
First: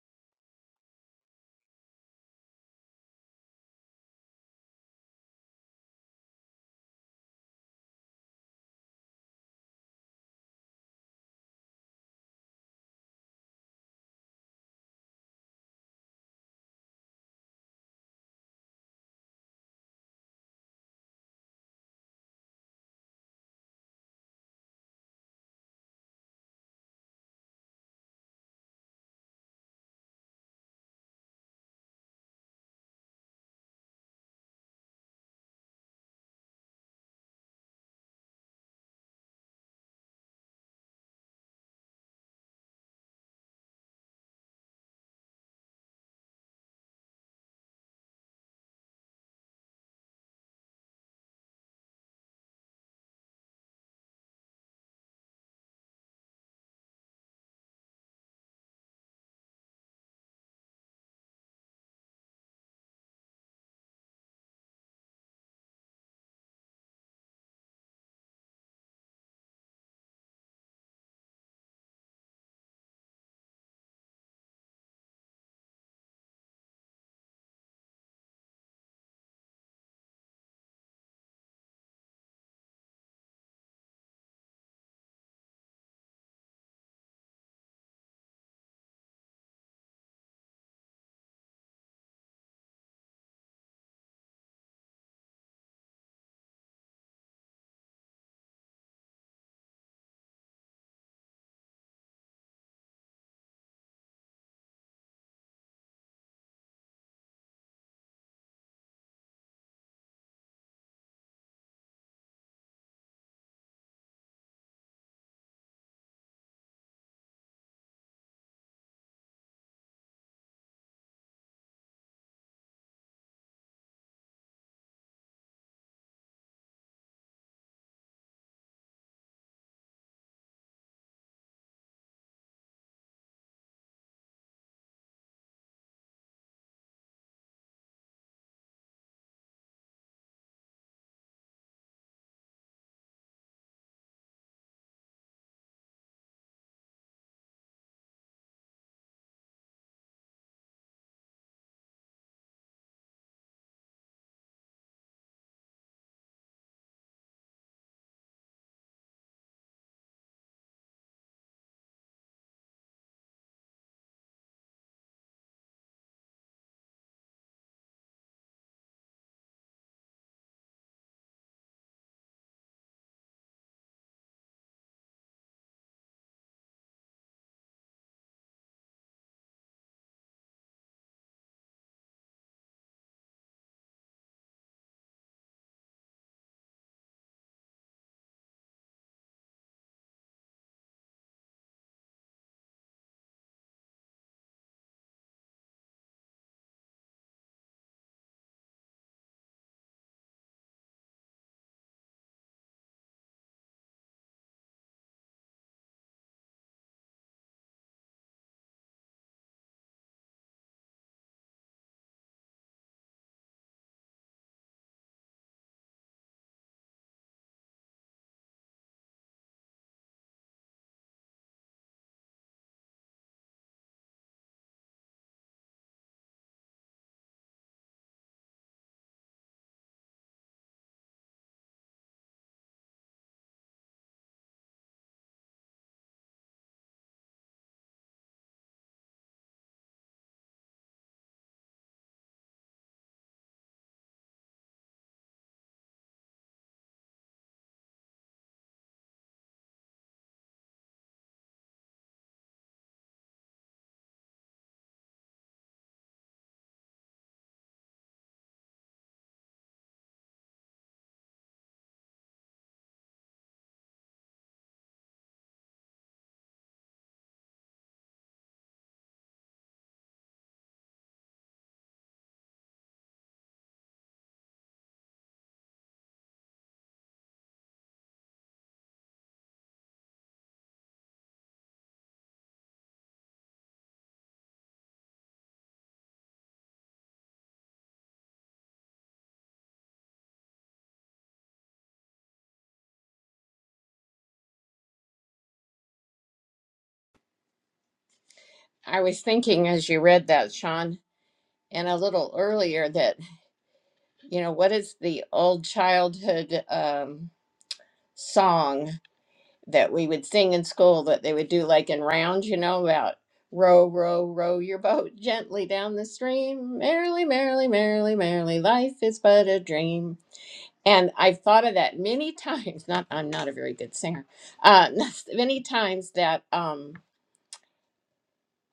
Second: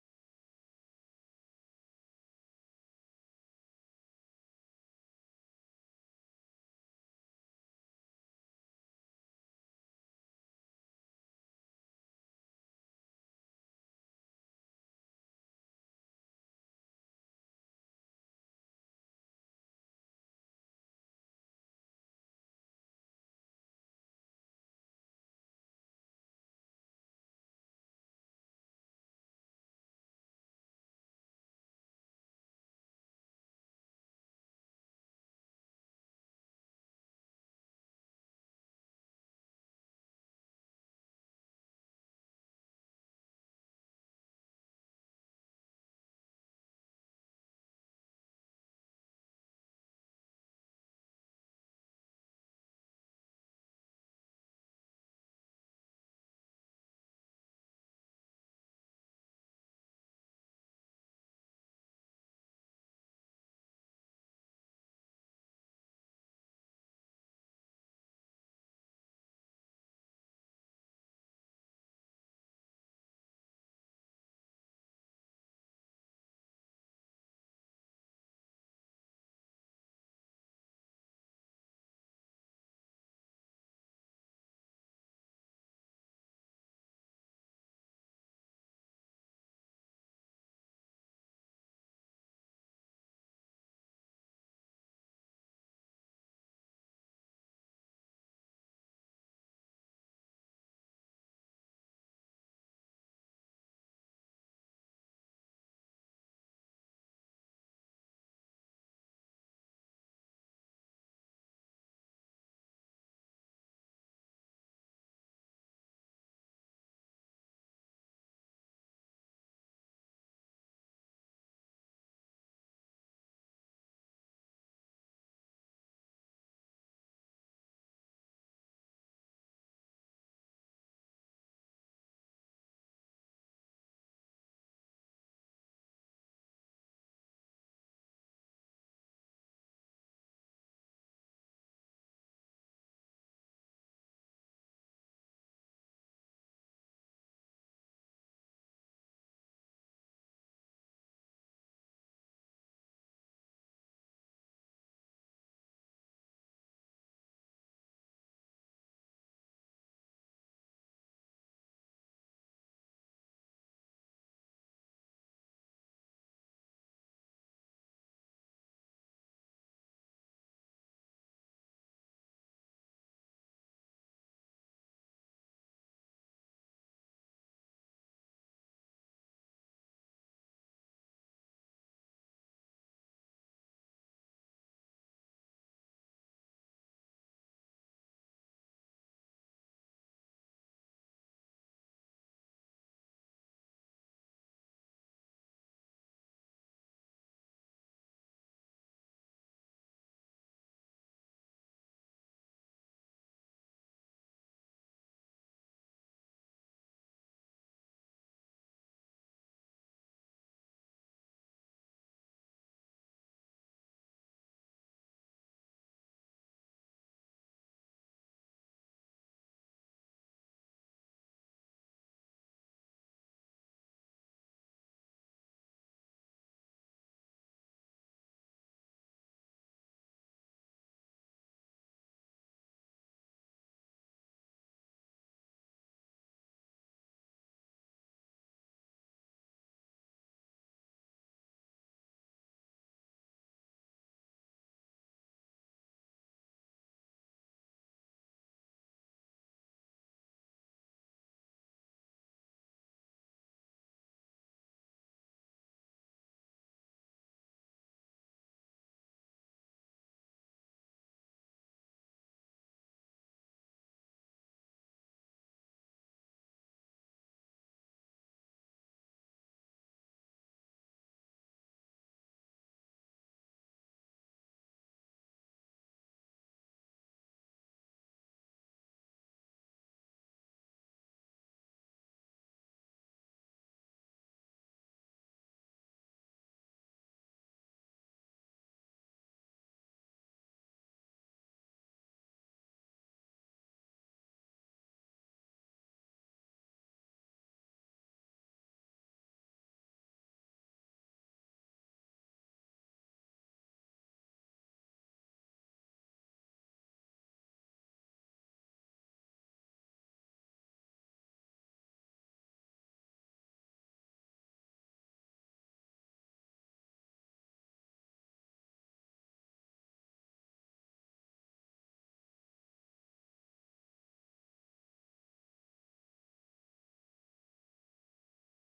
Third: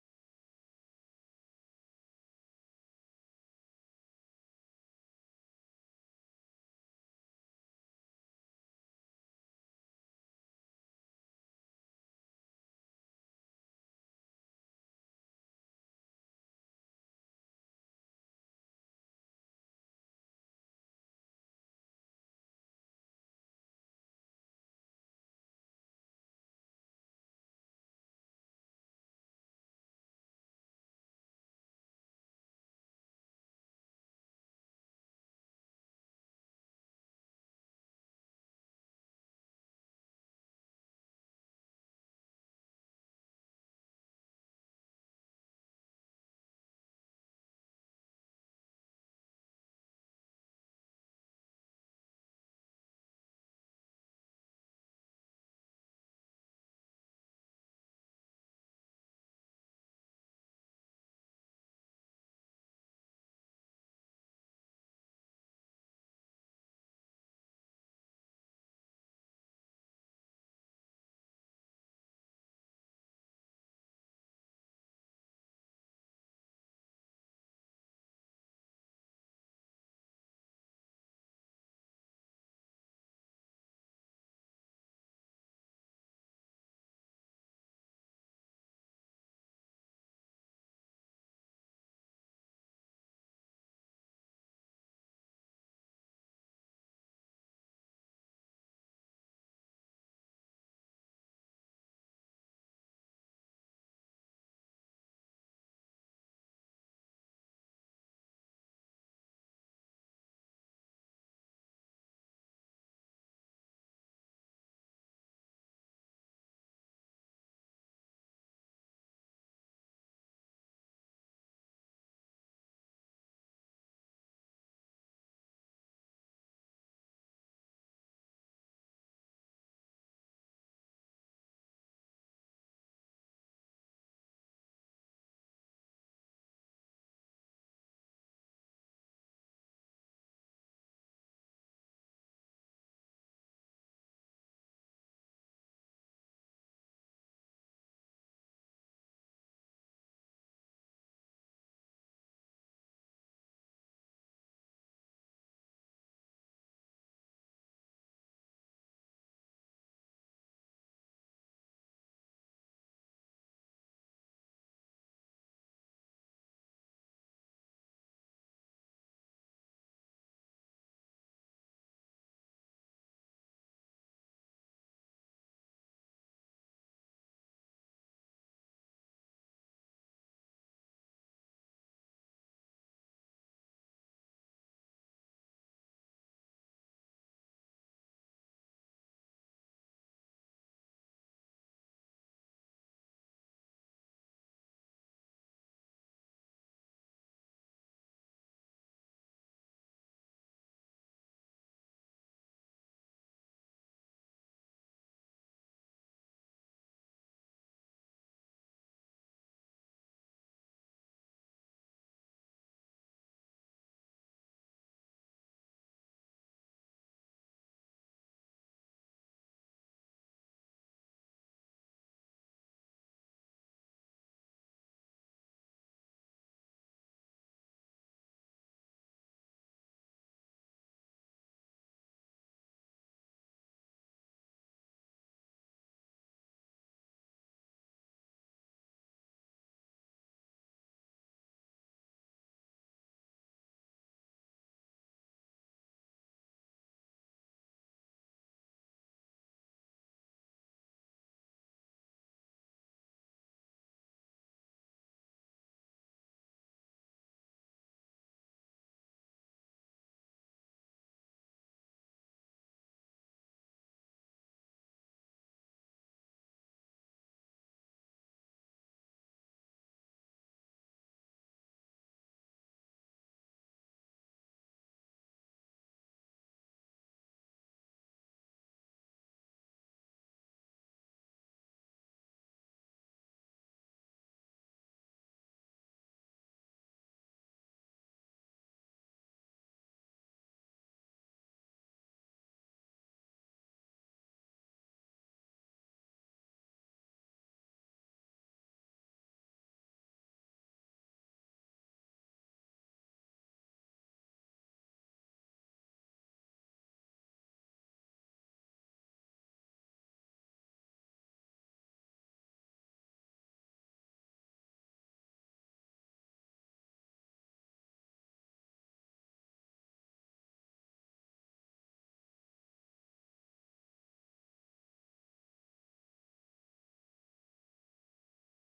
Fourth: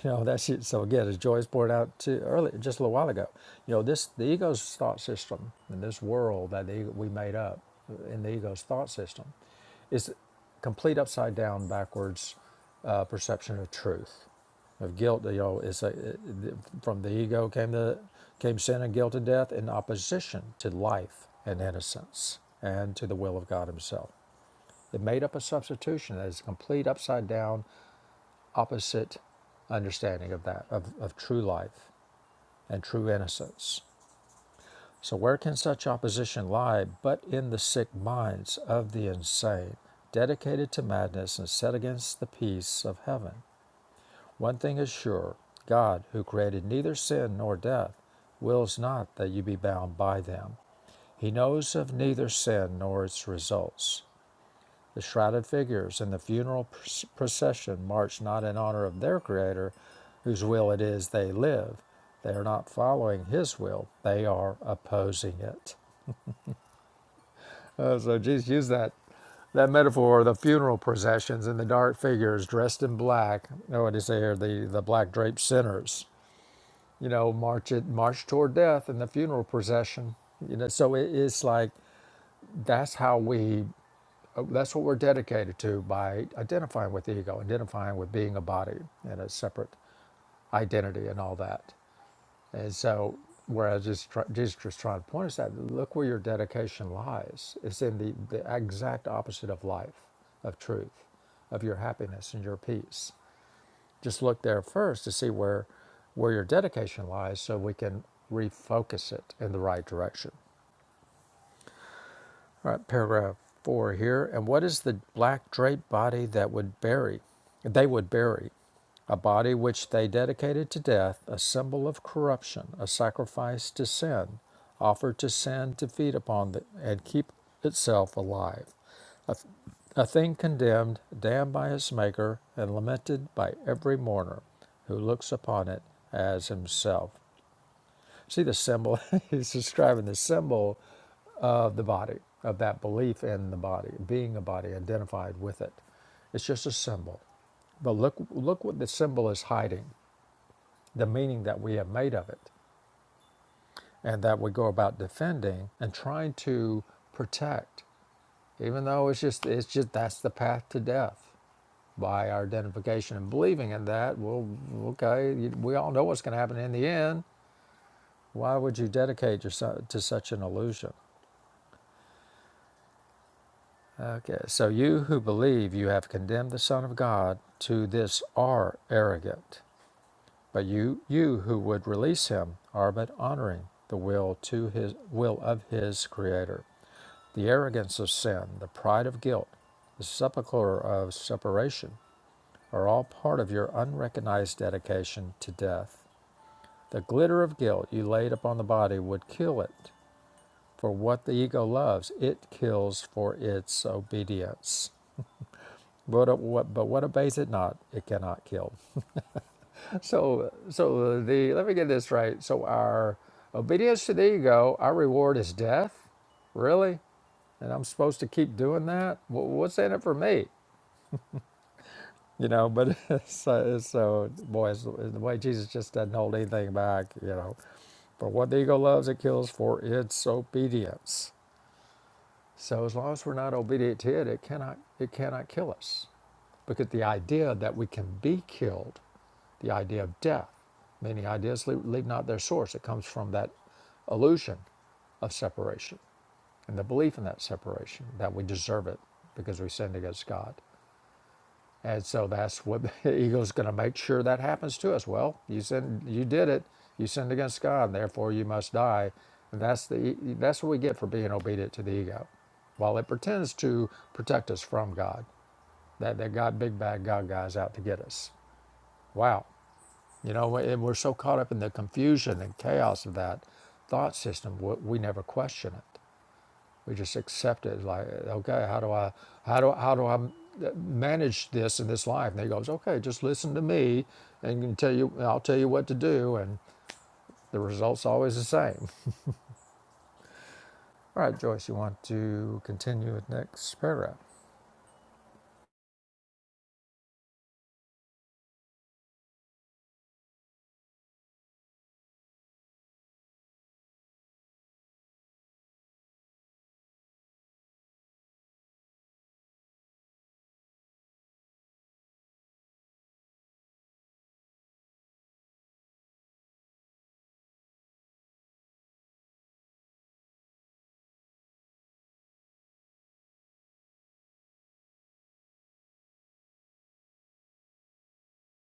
S1: [laughs] You know, that's it. So again, as Joyce pointed out to earlier, just a little while ago, you know, this the ego's thought system and this world that the, ego- we made up in the ego's thought system is complete upside down, backwards uh, perception of truth, of guilt. You know, it's a, it- the- from the ego came the came sin and guilt and death in opposition to life and innocence and to the will of God Himself. It made up a substitution that is complete upside down opposite understanding of that, of, of true life and true innocence. So, where can such opposition lie but in the sick minds of the insane, dedicated to madness and set against the peace of heaven? One thing is sure God, who created neither sin nor death, wills not that you be bound by them. He knows of neither sin nor its results. The shrouded figures in the funeral procession march not in honor of their Creator, whose will it is they live. They are not following His will, they are opposing it. Uh, so Jesus used that, that metaphor of the funeral processions and the dark figures dressed in black. Oh, what did he say here? The, the black draped sinners, you know, march, it, march toward death in the funeral procession. You know, so it is like that's how we Uh, That's what we're dedicated to by identifying with the ego, identifying with being a body and a separate identity and all that. And so, whereas Jesus try- Jesus was trying to point us at, look where your dedication lies. It's in the, the exact opposite of life, of truth, of your happiness and your peace. Just look there first to see where, where your dedication lies so we can refocus it in the right direction. All right, paragraph four here. And what is the black draped body that would bury? They would bury a body which they dedicated to death, a symbol of corruption, a sacrifice to sin, offered to sin to feed upon the, and keep itself alive, a, a thing condemned, damned by its maker, and lamented by every mourner who looks upon it as himself. See the symbol? [laughs] He's describing the symbol of the body, of that belief in the body, being a body, identified with it. It's just a symbol. But look, look what the symbol is hiding, the meaning that we have made of it, and that we go about defending and trying to protect, even though it's just, it's just that's the path to death by our identification and believing in that. Well, okay, we all know what's going to happen in the end. Why would you dedicate yourself to such an illusion? Okay, so you who believe you have condemned the Son of God to this are arrogant, but you you who would release him are but honoring the will to his will of his creator. The arrogance of sin, the pride of guilt, the sepulchre of separation are all part of your unrecognized dedication to death. The glitter of guilt you laid upon the body would kill it. For what the ego loves, it kills for its obedience. But what, but what obeys it not, it cannot kill. So, so the let me get this right. So our obedience to the ego, our reward is death, really, and I'm supposed to keep doing that. Wha- What's in it for me? You know, but [laughs] so, so boy, it's, it's the way Jesus just doesn't hold anything back. You know, for what the ego loves, it kills for its obedience. So as long as we're not obedient to it, it cannot it cannot kill us. Because the idea that we can be killed, the idea of death, many ideas leave, leave not their source. It comes from that illusion of separation and the belief in that separation that we deserve it because we sinned against God. And so that's what [laughs] the ego's going to make sure that happens to us. Well, you sinned, you did it. You sinned against God, and therefore you must die. And that's the e- that's what we get for being obedient to the ego, while it pretends to protect us from God. That that God, big bad God guy's out to get us. Wow, you know, and we're so caught up in the confusion and chaos of that thought system, we we never question it. We just accept it. Like, okay, how do I, how do, how do I manage this in this life? And he goes, okay, just listen to me, and tell you, I'll tell you what to do, and the result's always the same. All right, Joyce, you want to continue with next paragraph?
S2: I was thinking as you read that, Sean, and a little earlier that, you know, what is the old childhood um, song? that we would sing in school that they would do like in rounds, you know, about row, row, row your boat [laughs] gently down the stream. Merrily, merrily, merrily, merrily, life is but a dream. And I've thought of that many [laughs] times. Not, I'm not a very good singer. Uh, [laughs] many times that, um,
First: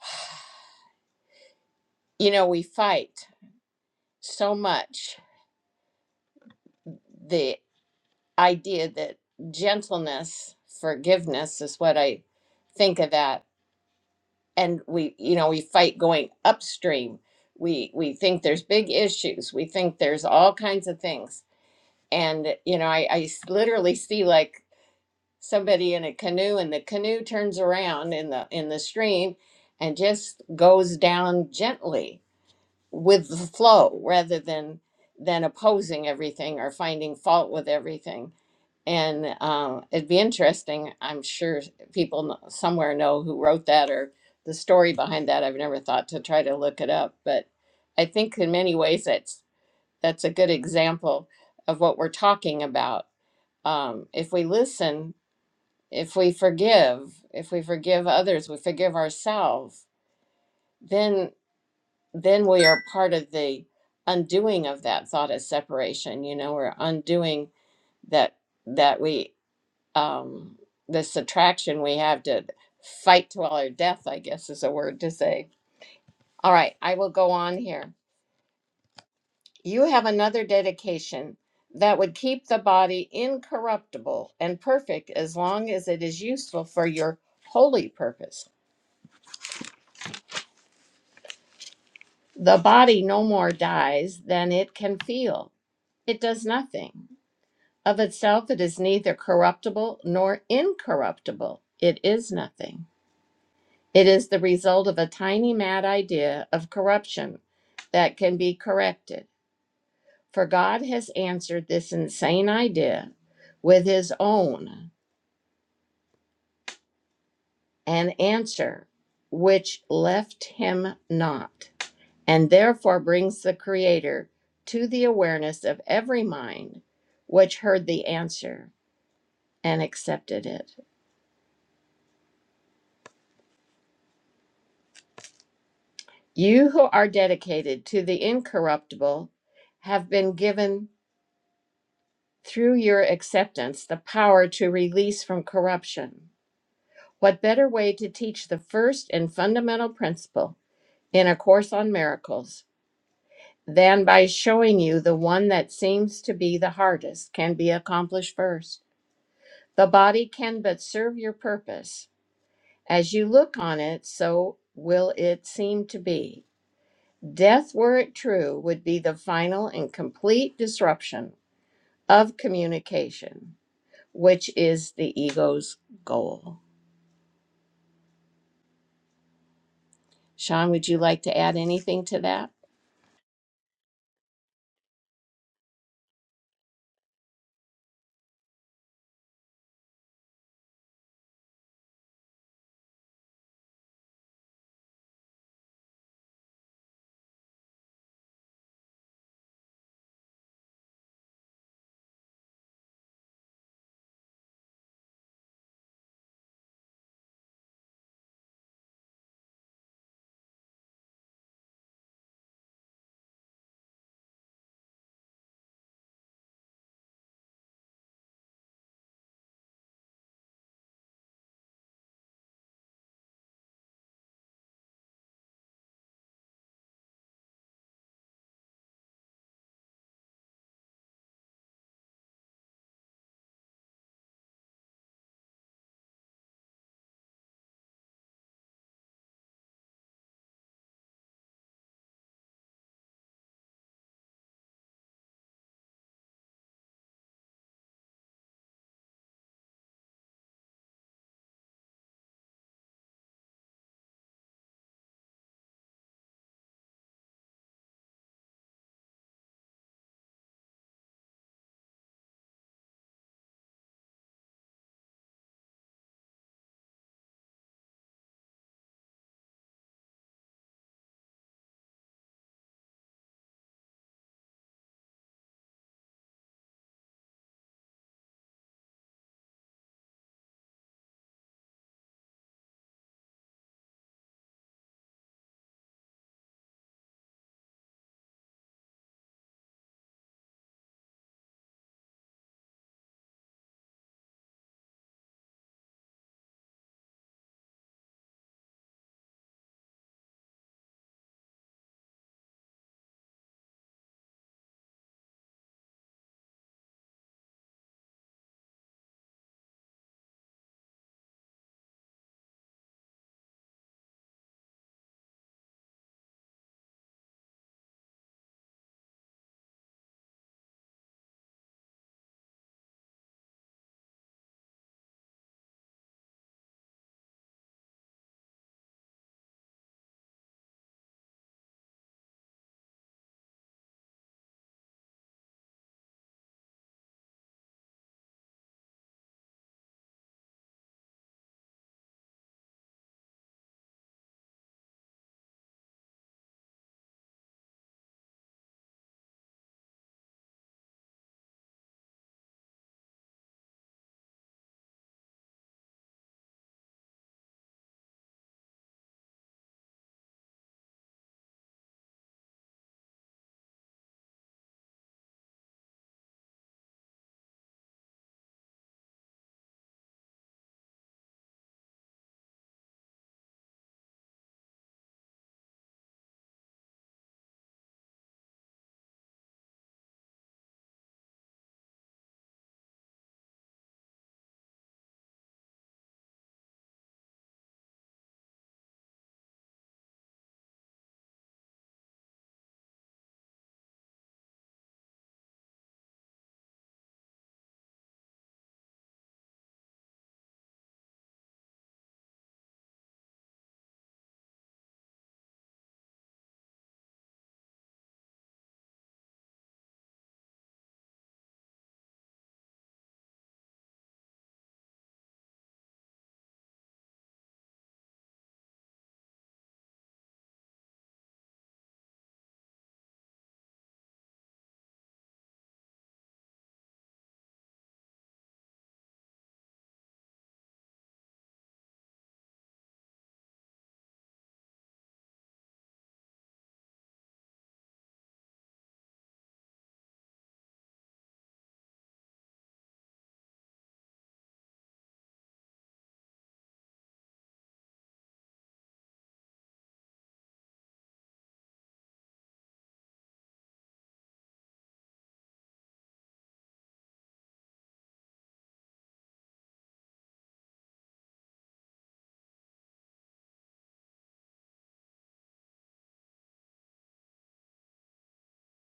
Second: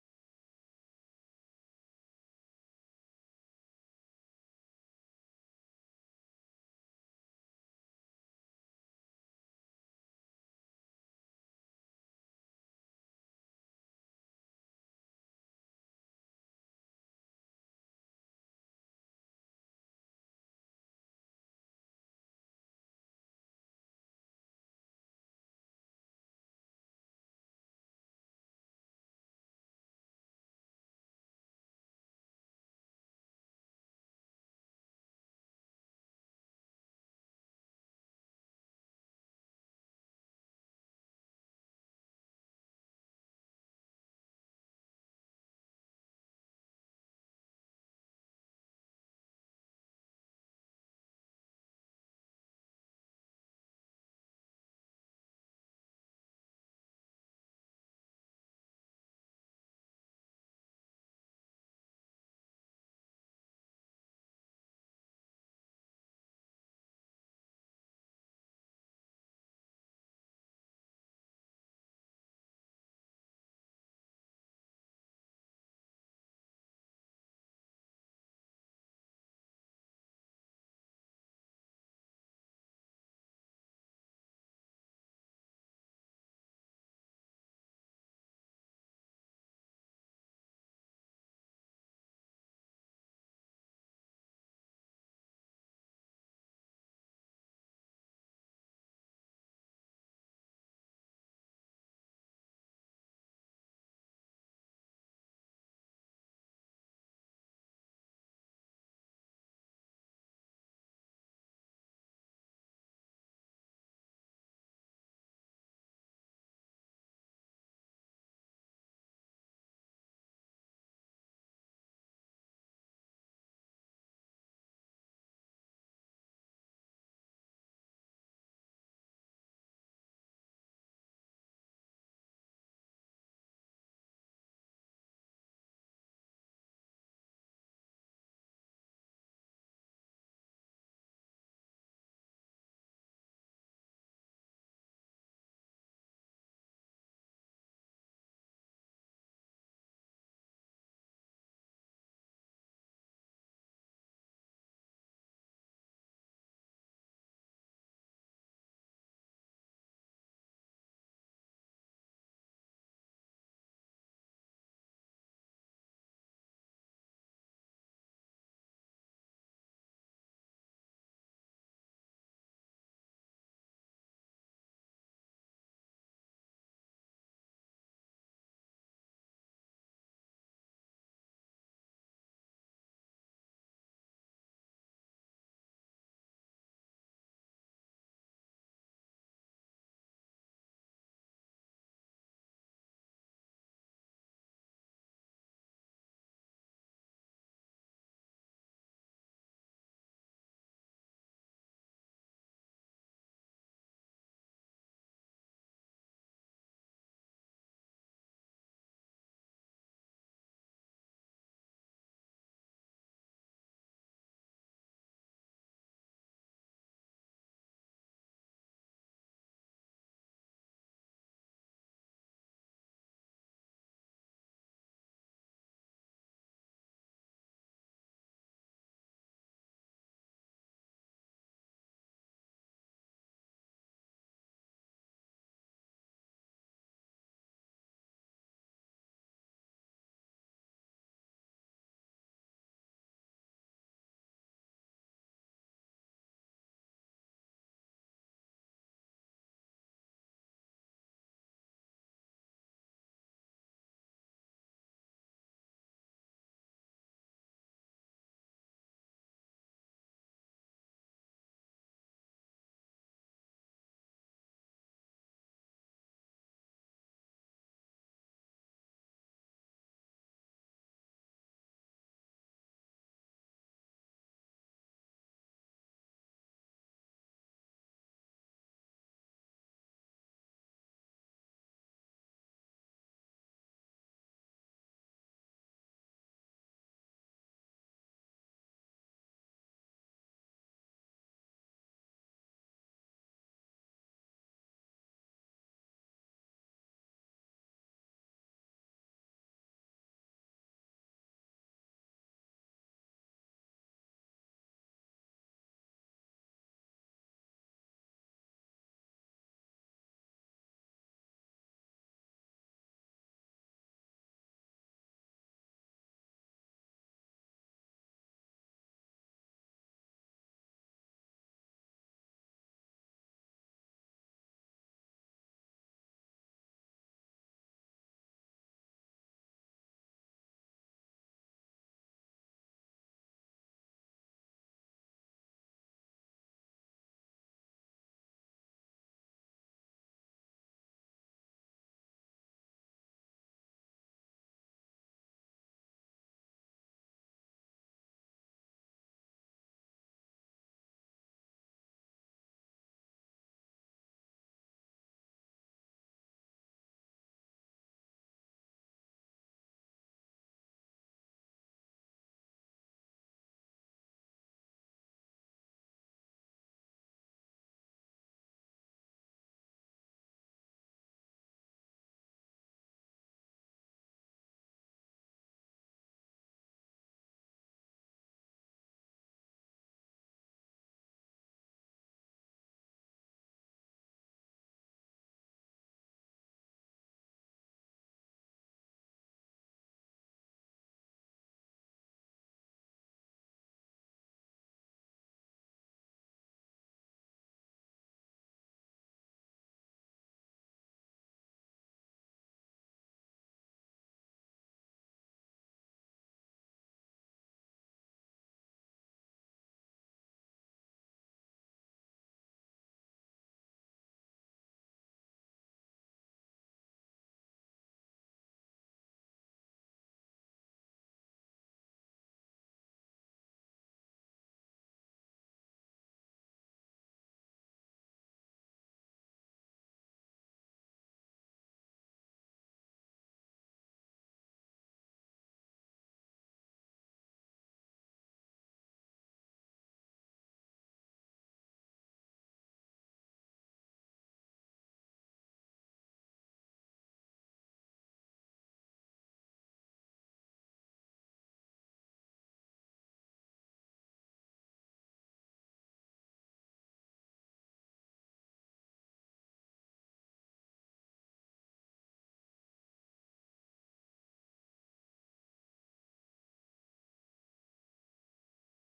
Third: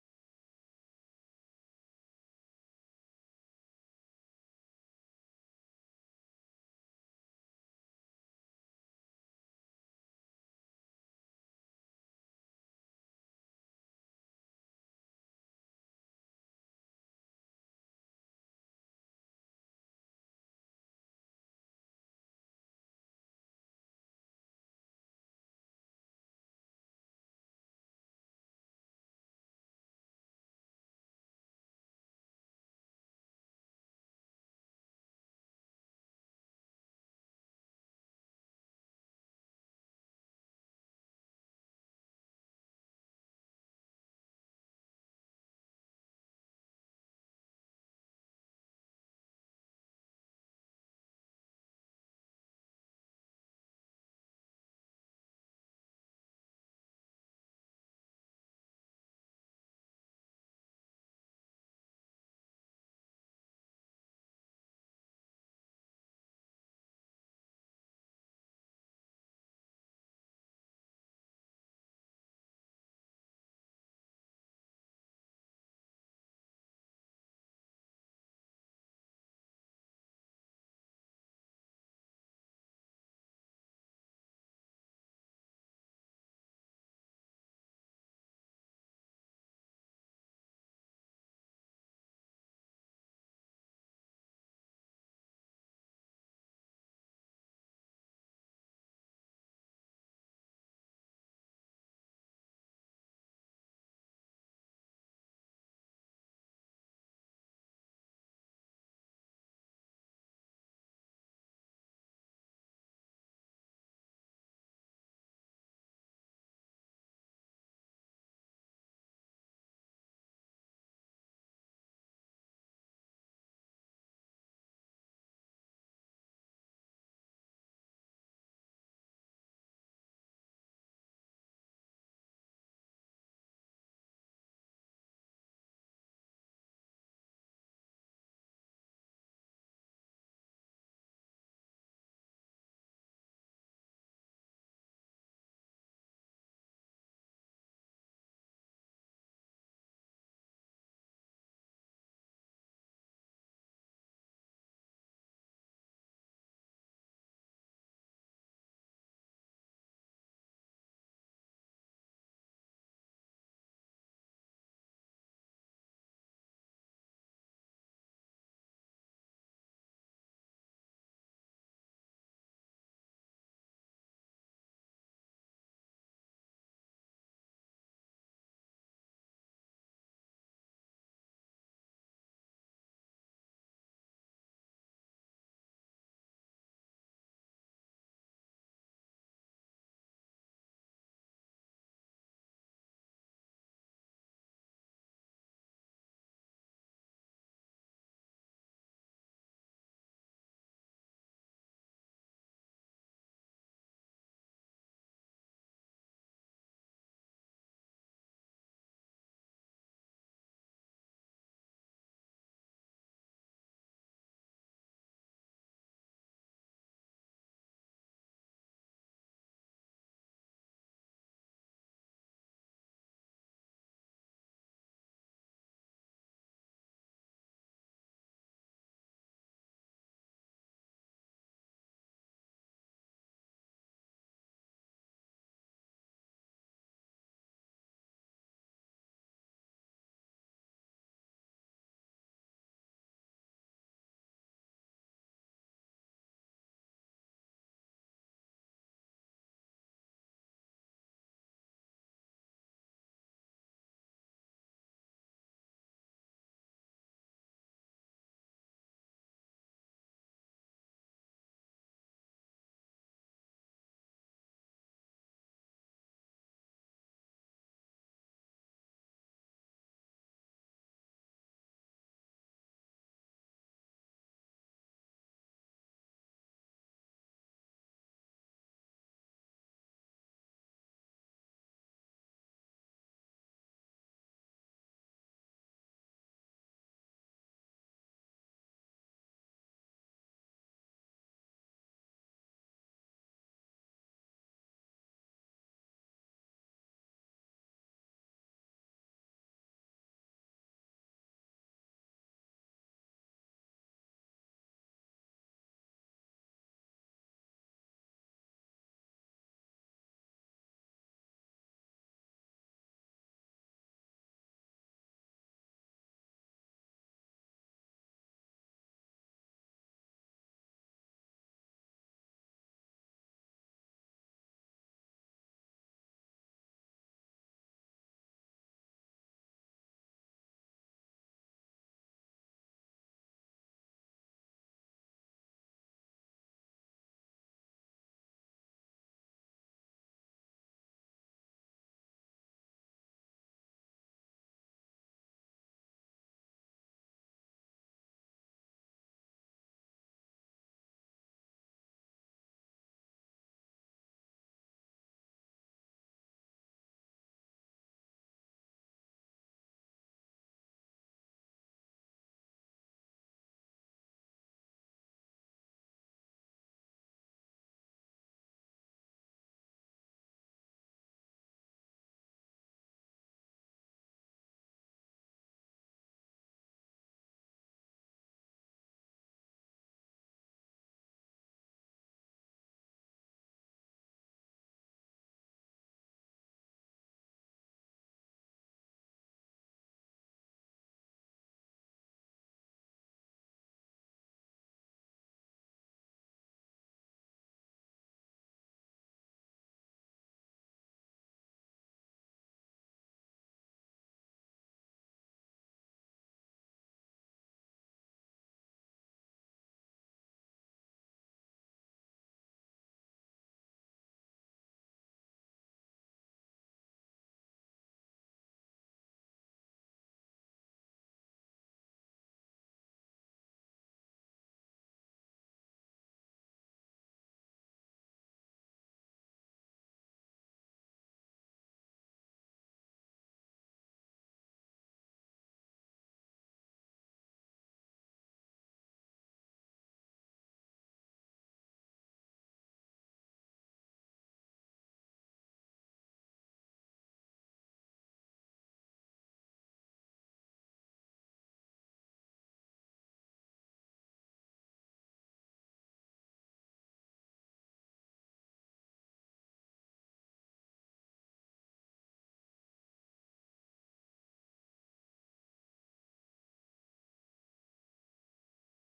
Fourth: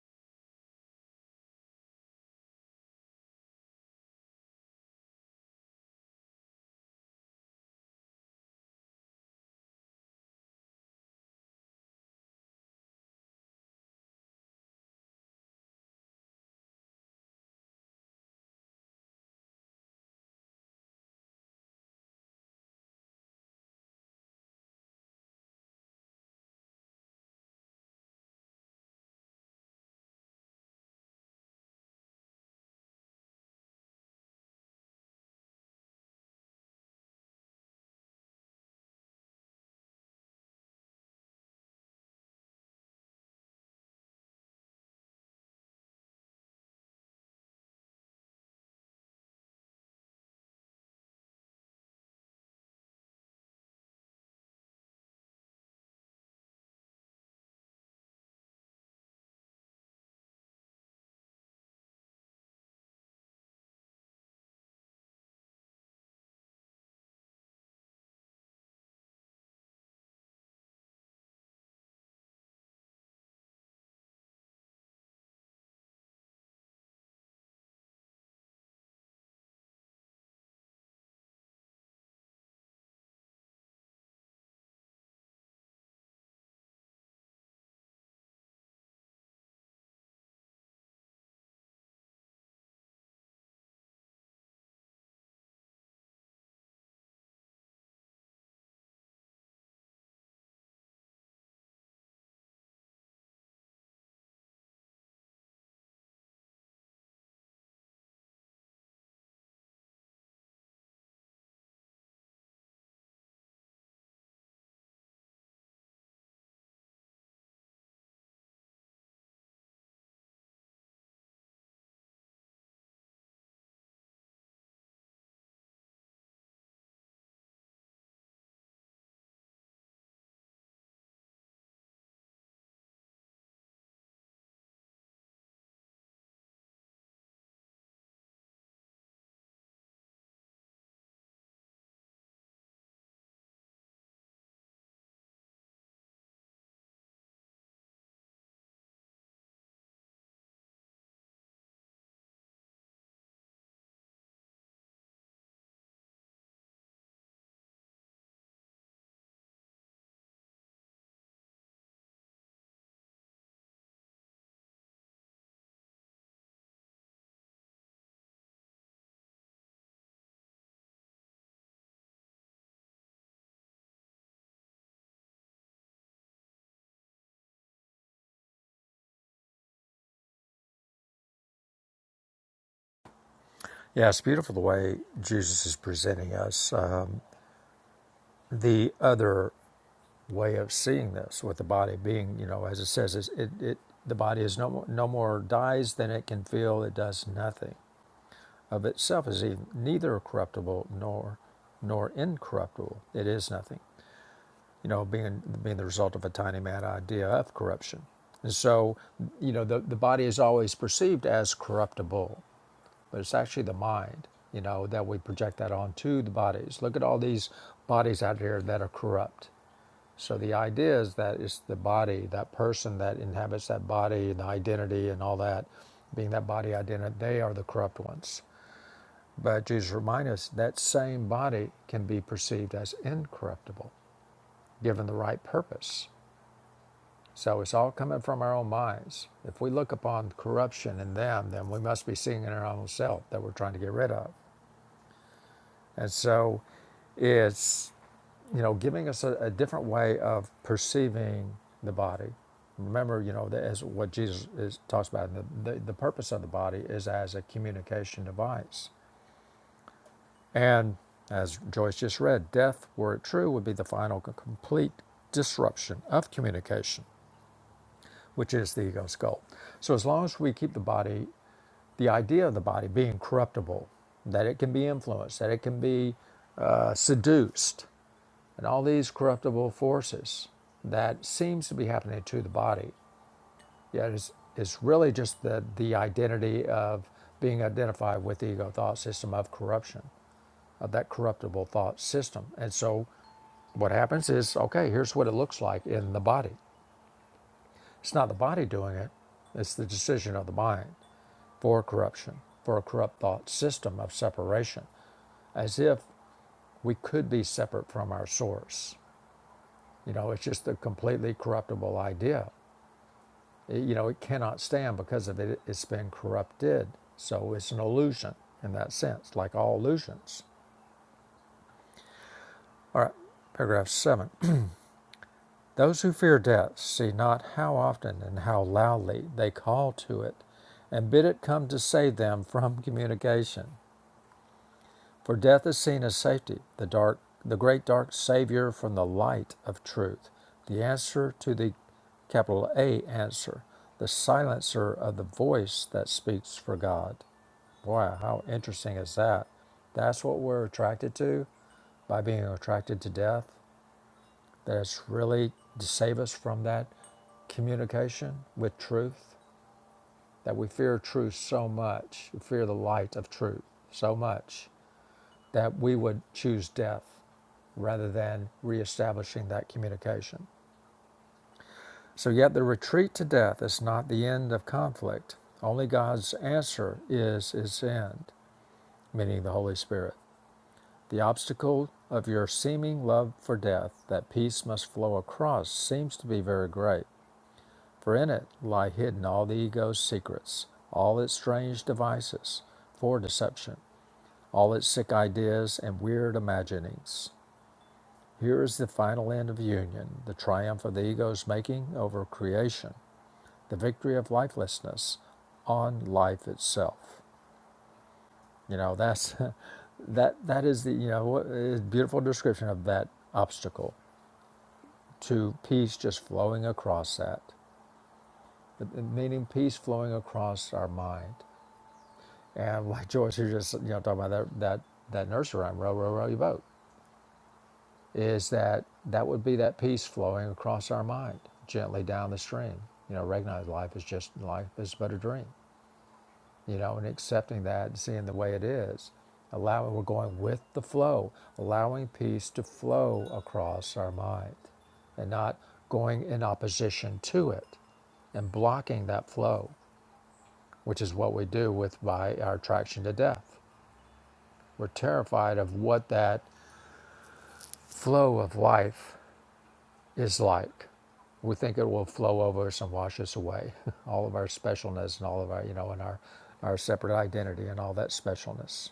S2: [sighs] you know, we fight so much the idea that gentleness, forgiveness is what I think of that and we you know we fight going upstream we we think there's big issues we think there's all kinds of things and you know i i s- literally see like somebody in a canoe and the canoe turns around in the in the stream and just goes down gently with the flow rather than than opposing everything or finding fault with everything and uh, it'd be interesting i'm sure people kn- somewhere know who wrote that or the story behind that i've never thought to try to look it up but i think in many ways that's that's a good example of what we're talking about um, if we listen if we forgive if we forgive others we forgive ourselves Then then we are part of the undoing of that thought of separation you know we're undoing that that we um this attraction we have to fight to our death i guess is a word to say all right i will go on here you have another dedication that would keep the body incorruptible and perfect as long as it is useful for your holy purpose the body no more dies than it can feel it does nothing Of itself, it is neither corruptible nor incorruptible. It is nothing. It is the result of a tiny mad idea of corruption that can be corrected. For God has answered this insane idea with his own, an answer which left him not, and therefore brings the Creator to the awareness of every mind which heard the answer and accepted it. You who are dedicated to the incorruptible have been given through your acceptance the power to release from corruption. What better way to teach the first and fundamental principle in A Course on Miracles than by showing you the one that seems to be the hardest can be accomplished first? The body can but serve your purpose. As you look on it, so will it seem to be. Death, were it true, would be the final and complete disruption of communication, which is the ego's goal. Sean, would you like to add anything to that?
S1: Yeah, it's beautiful the way Jesus is presenting us um, the other way of seeing this, with the body being, you know, as it says, it's- it, it the body is no more, no more dies than it can feel. It does nothing. of itself is neither corruptible nor nor incorruptible. It is nothing, you know, being being the result of a tiny mad idea of corruption. And so, you know, the, the body is always perceived as corruptible, but it's actually the mind, you know, that we project that onto the bodies. Look at all these bodies out here that are corrupt. So the idea is that it's the body, that person that inhabits that body and the identity and all that, being that body identity, they are the corrupt ones. But Jesus reminds us that same body can be perceived as incorruptible, given the right purpose. So it's all coming from our own minds. If we look upon corruption in them, then we must be seeing in our own self that we're trying to get rid of. And so it's, you know, giving us a, a different way of perceiving the body. Remember, you know, as what Jesus is, talks about, the, the, the purpose of the body is as a communication device And as Joyce just read, death, were it true, would be the final complete disruption of communication, which is the ego's goal. So as long as we keep the body, the idea of the body being corruptible, that it can be influenced, that it can be uh, seduced, and all these corruptible forces that seems to be happening to the body, yet is is really just the the identity of being identified with the ego thought system of corruption of that corruptible thought system. And so what happens is okay, here's what it looks like in the body. It's not the body doing it, it's the decision of the mind for corruption, for a corrupt thought system of separation, as if we could be separate from our source. You know, it's just a completely corruptible idea. It- you know, it cannot stand because of it, it's been corrupted. So it's an illusion in that sense, like all illusions. All right, paragraph seven. Those who fear death see not how often and how loudly they call to it and bid it come to save them from communication. For death is seen as safety, the dark, the great dark savior from the light of truth, the answer to the capital A answer, the silencer of the voice that speaks for God. Boy, how interesting is that? That's what we're attracted to by being attracted to death that it's really to save us from that communication with truth, that we fear truth so much, we fear the light of truth so much, that we would choose death rather than reestablishing that communication. So, yet the retreat to death is not the end of conflict. Only God's answer is its end, meaning the Holy Spirit. The obstacle of your seeming love for death that peace must flow across seems to be very great. For in it lie hidden all the ego's secrets, all its strange devices for deception, all its sick ideas and weird imaginings. Here is the final end of union, the triumph of the ego's making over creation, the victory of lifelessness on life itself. You know, that's [laughs] that that is the you know what is beautiful description of that obstacle to peace just flowing across that, meaning peace flowing across our mind And like Joyce, who just you know talking about that that that nursery rhyme, row, row, row your boat, is that that would be that peace flowing across our mind gently down the stream. You know, recognize life is just life is but a dream. You know, and accepting that, seeing the way it is, allowing we're going with the flow, allowing peace to flow across our mind, and not going in opposition to it and blocking that flow, which is what we do with by our attraction to death. We're terrified of what that flow of life is like. We think it will flow over us and wash us away, [laughs] all of our specialness and all of our, you know, and our, our separate identity and all that specialness.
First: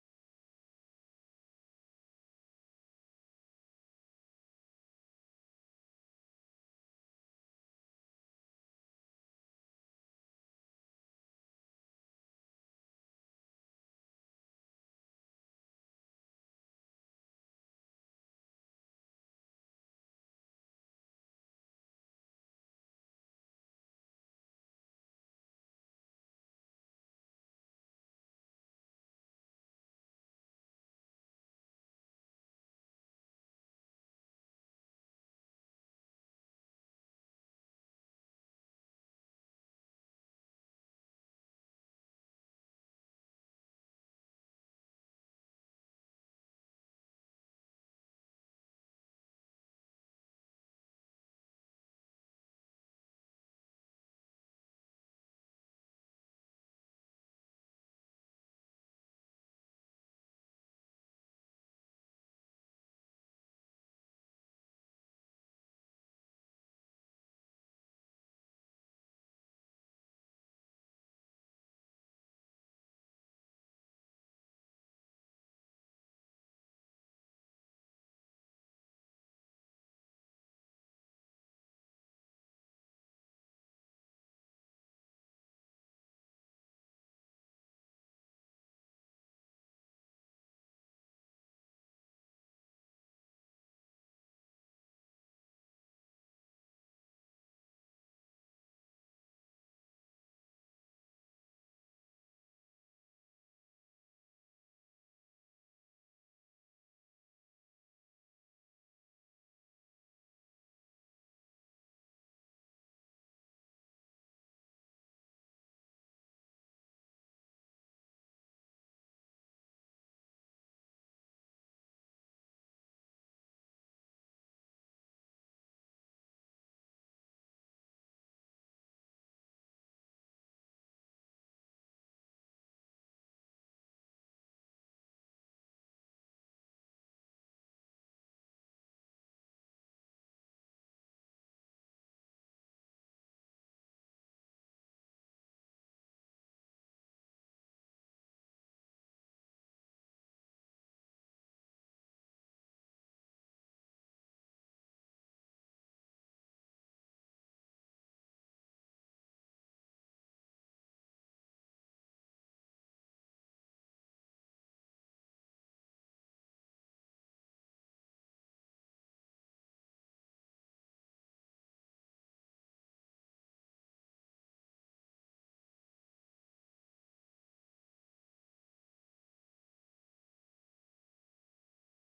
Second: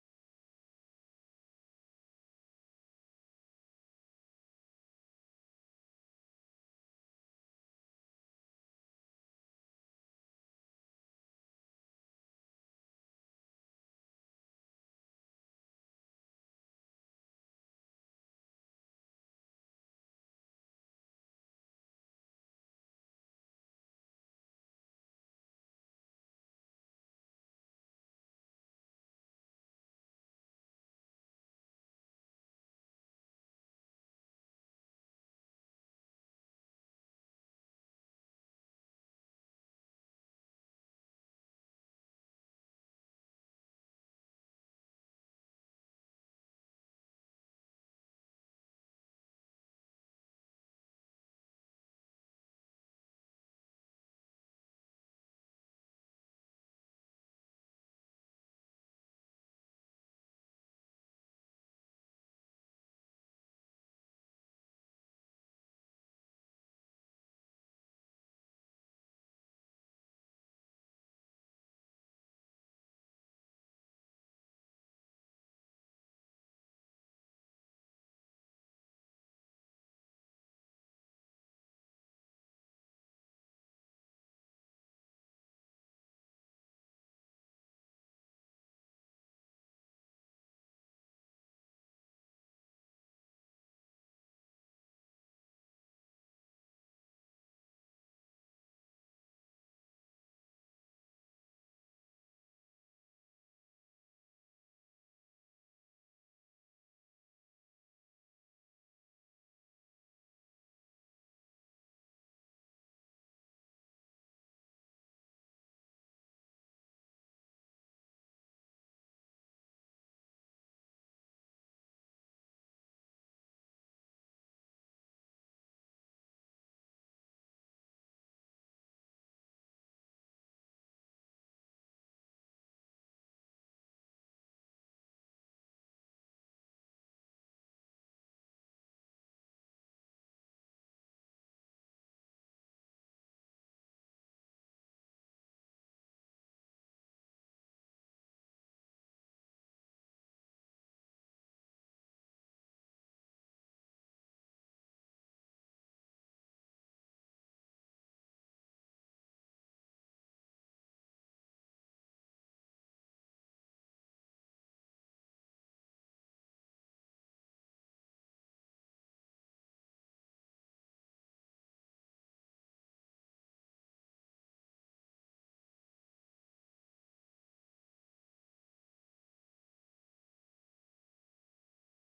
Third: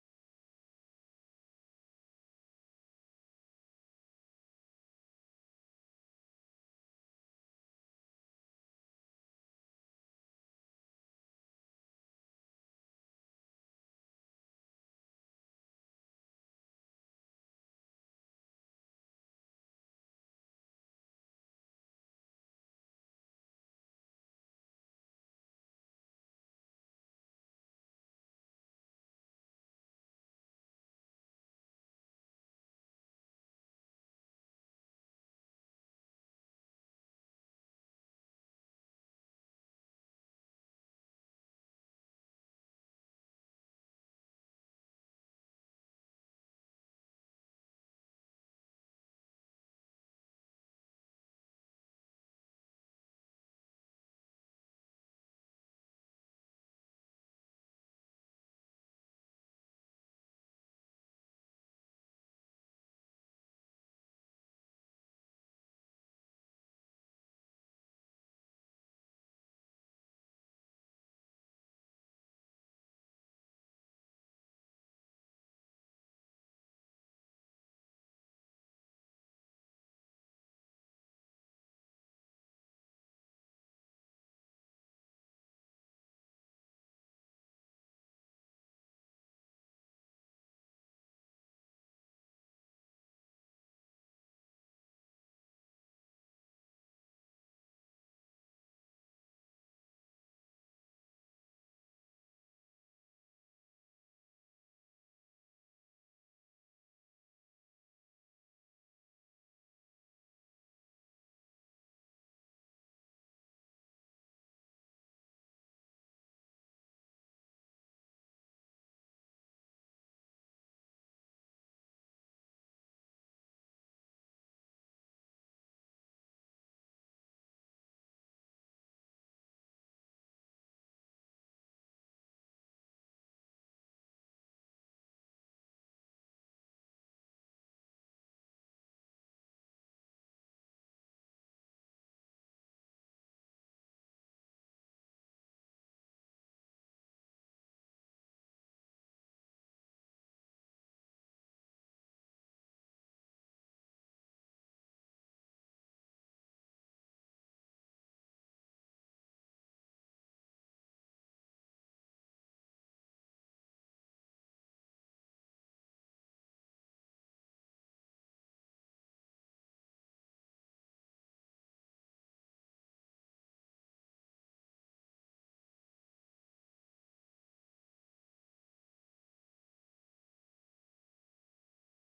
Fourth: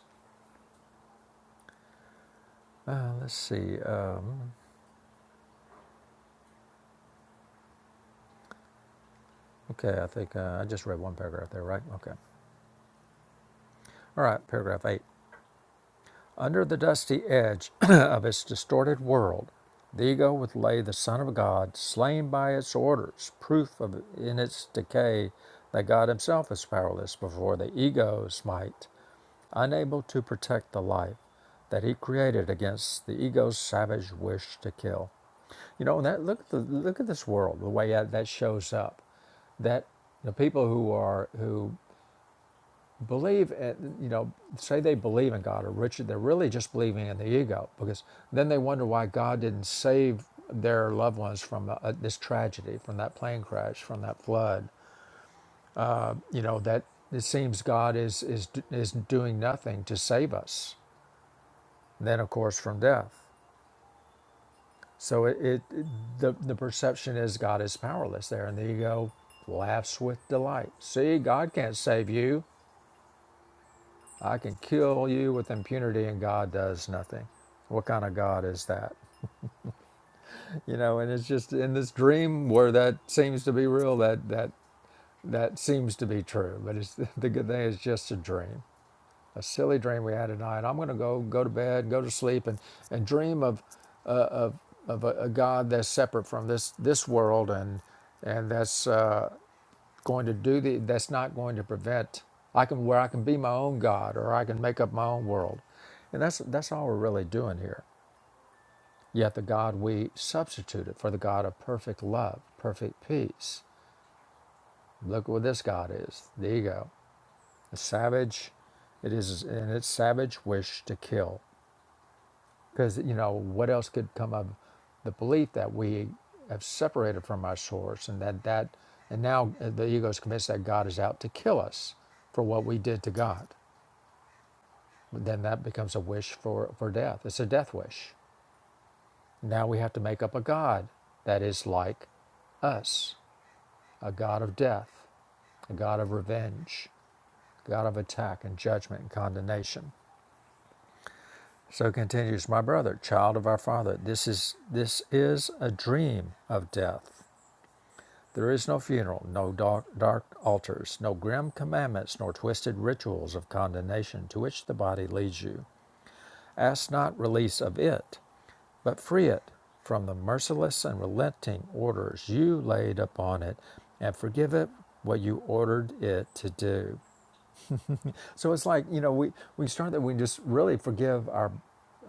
S1: Uh, let's see. Uh, okay, I think uh, I just read one paragraph there, right? Okay. All right, paragraph eight. Under the dusty edge [clears throat] [coughs] of its distorted world, the ego would lay the Son of God, slain by its orders, proof of, in its decay that God Himself is powerless before the ego's might, unable to protect the life that He created against the ego's savage wish to kill. You know, that look at the, look at this world, the way that shows up. That the people who are who believe you know say they believe in god or richard they're really just believing in the ego because then they wonder why god didn't save their loved ones from uh, this tragedy from that plane crash from that flood you know that it seems god is is is doing nothing to save us then of course from death so it it- the the perception is god is powerless there and the ego laughs with delight see god can't save you I can kill you with impunity and God does nothing. What kind of God is that? You know, and it's just in this dream where that seems to be real, that that that seems to be true. But it's [laughs] the good thing is just a dream. A silly dream we had tonight. I'm gonna go go to bed, go to sleep and, and dream of of a, a God that's separate from this this world and and that's uh, going to do the that's not going to prevent I can where I can be my own God or I can make up my own world. And that's that's all we're really doing here. Yet the God we substituted for the God of perfect love, perfect peace. Look what this God is, the ego. A savage it is in its savage wish to kill. Because you know, what else could come of the belief that we have separated from our source and that that and now the ego is convinced that God is out to kill us for what we did to God. Then that becomes a wish for, for death. It's a death wish. Now we have to make up a God that is like us a God of death, a God of revenge, a God of attack and judgment and condemnation. So it continues, my brother, child of our father, this is this is a dream of death. There is no funeral, no dark, dark altars, no grim commandments, nor twisted rituals of condemnation to which the body leads you. Ask not release of it, but free it from the merciless and relenting orders you laid upon it, and forgive it what you ordered it to do. So it's like, you know, we, we start that we just really forgive our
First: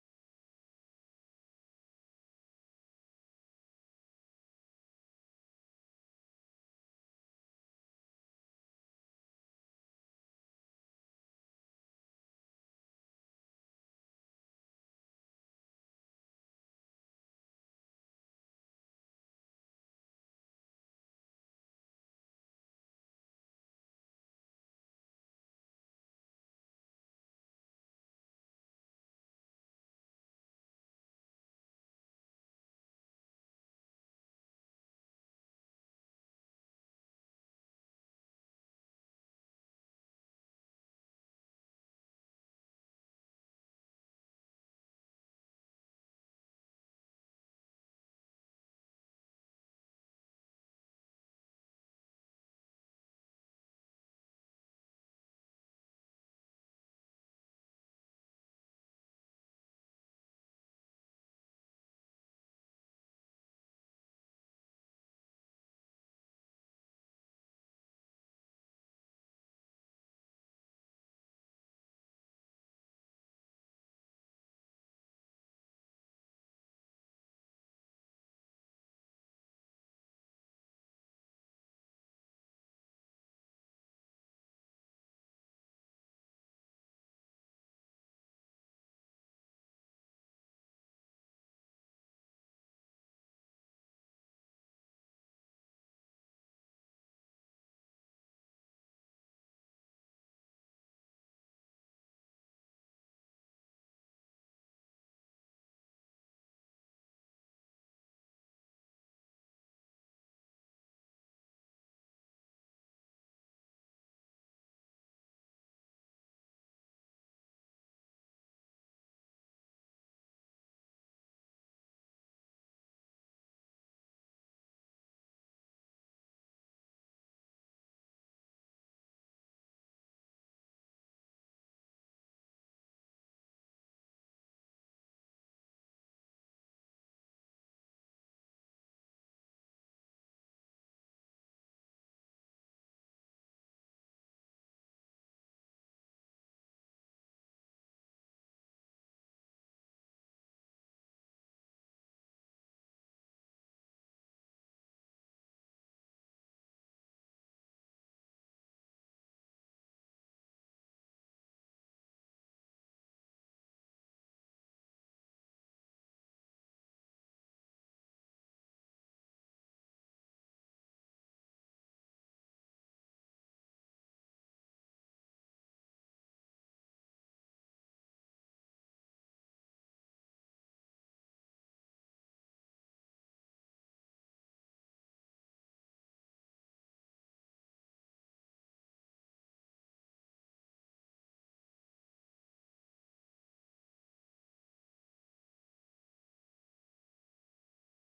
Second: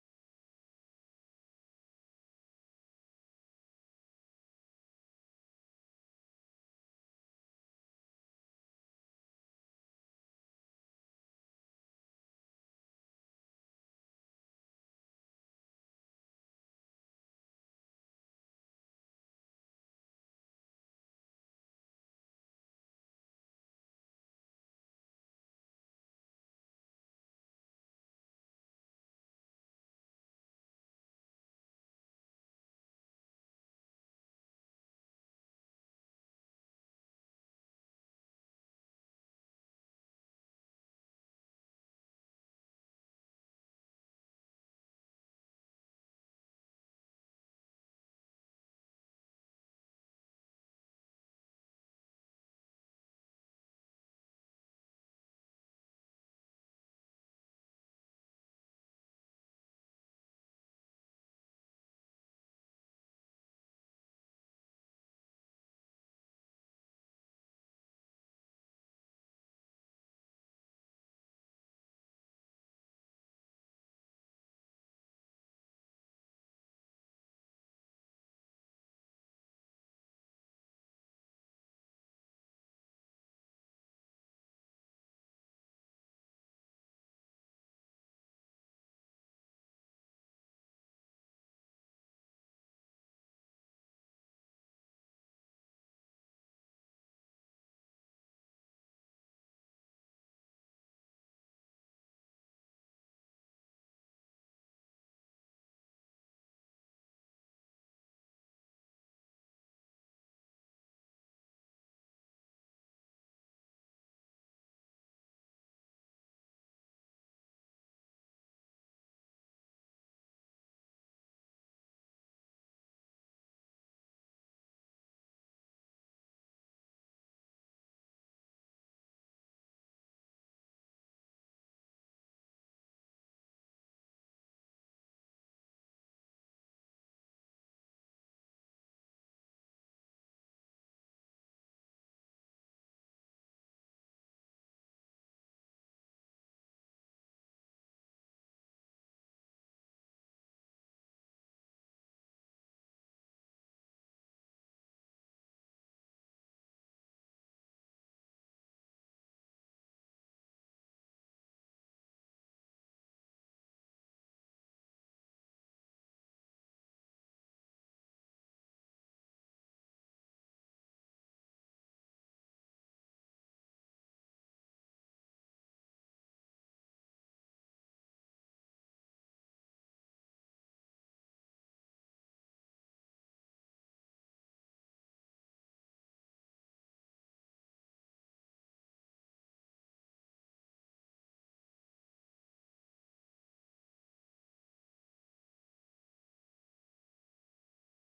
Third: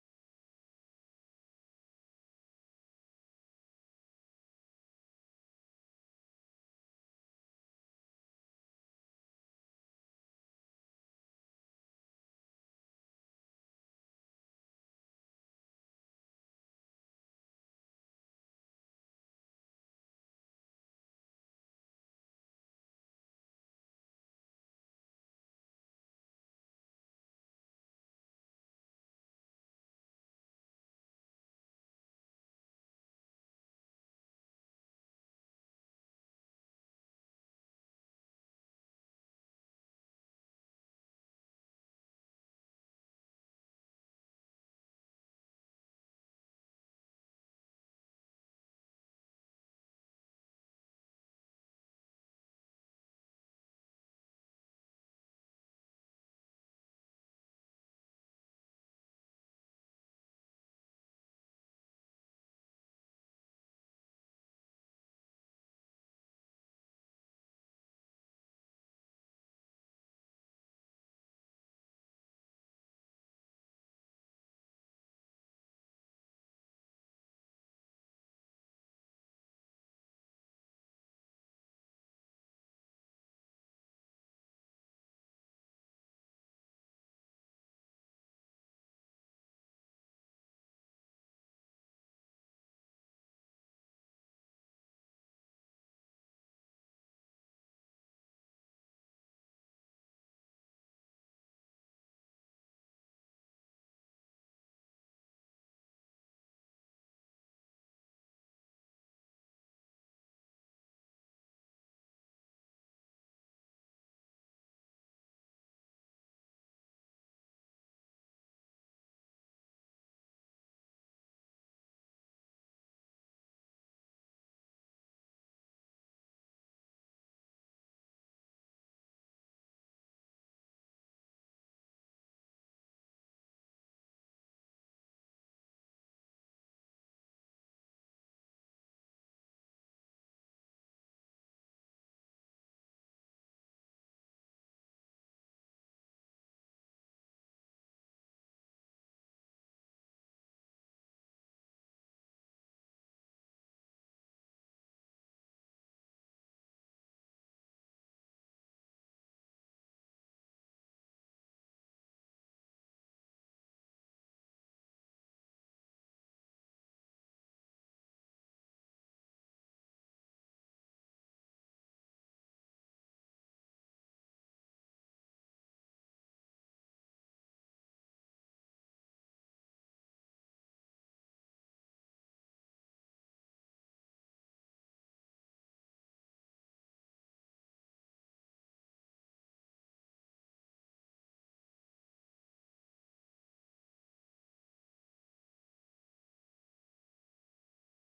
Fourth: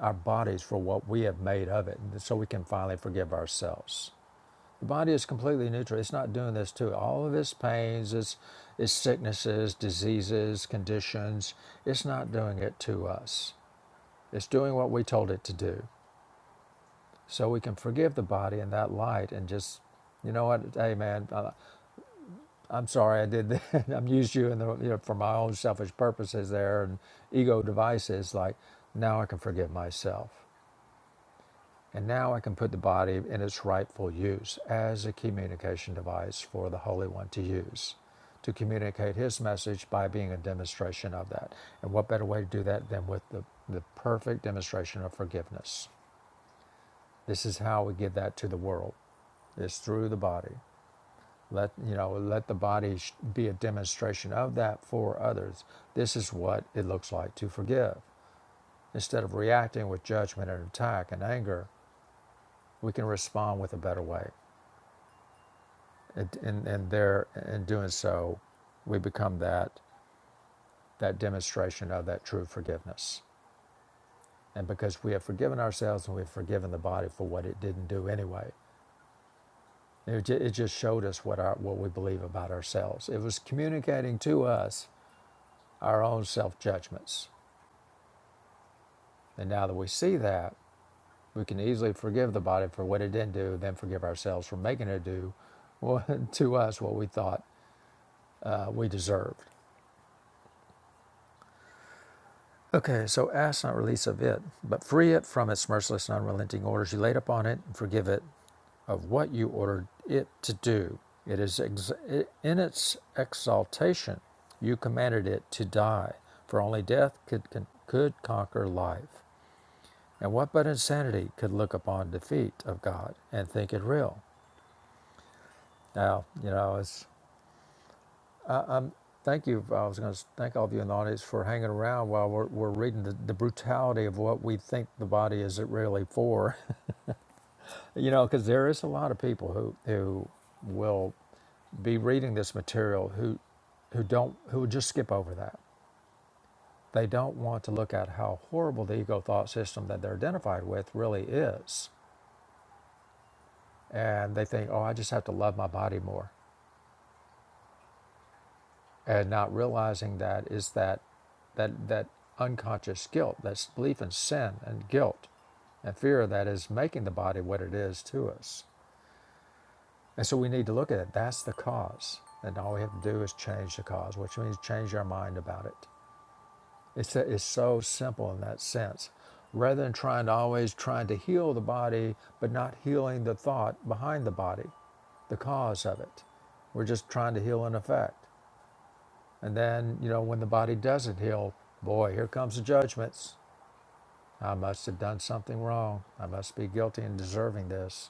S1: our bodies for what we have made of it, so we can finally forgive ourselves. The body is completely neutral. It's not doing this to it. All of its pains, its, its sicknesses, diseases, conditions, it's not doing it to us. It's doing what we told it to do. So we can forgive the body in that light and just, you know what, hey man, uh, I'm sorry I did that. [laughs] I'm used you in the, you know, for my own selfish purposes there and ego devices. Like now I can forgive myself. And now I can put the body in its rightful use as a communication device for the Holy One to use to communicate his message by being a demonstration of that. And what better way to do that than with the, the perfect demonstration of forgiveness? This is how we give that to the world. Is through the body. Let you know. Let the body be a demonstration of that for others. This is what it looks like to forgive. Instead of reacting with judgment and attack and anger, we can respond with a better way. And and, and there, in doing so, we become that that demonstration of that true forgiveness. And because we have forgiven ourselves and we've forgiven the body for what it didn't do anyway, it, it just showed us what our what we believe about ourselves. It was communicating to us our own self judgments. And now that we see that, we can easily forgive the body for what it didn't do, then forgive ourselves for making it do what, [laughs] to us what we thought uh, we deserved. Okay, so ask not release of it, but free it from its merciless and unrelenting orders you laid upon it, and forgive it of what you ordered it to do. It is ex- in its exaltation you commanded it to die, for only death could, could conquer life. And what but insanity could look upon defeat of God and think it real? Now, you know, it's thank you. I was going to thank all of you in the audience for hanging around while we're, we're reading the, the brutality of what we think the body is it really for. [laughs] you know, because there is a lot of people who who will be reading this material who who don't who would just skip over that. They don't want to look at how horrible the ego thought system that they're identified with really is. And they think, oh, I just have to love my body more. and not realizing that is that that that unconscious guilt that belief in sin and guilt and fear of that is making the body what it is to us and so we need to look at it that's the cause and all we have to do is change the cause which means change our mind about it it's, a, it's so simple in that sense rather than trying to always trying to heal the body but not healing the thought behind the body the cause of it we're just trying to heal an effect And then, you know, when the body doesn't heal, boy, here comes the judgments. I must have done something wrong. I must be guilty and deserving this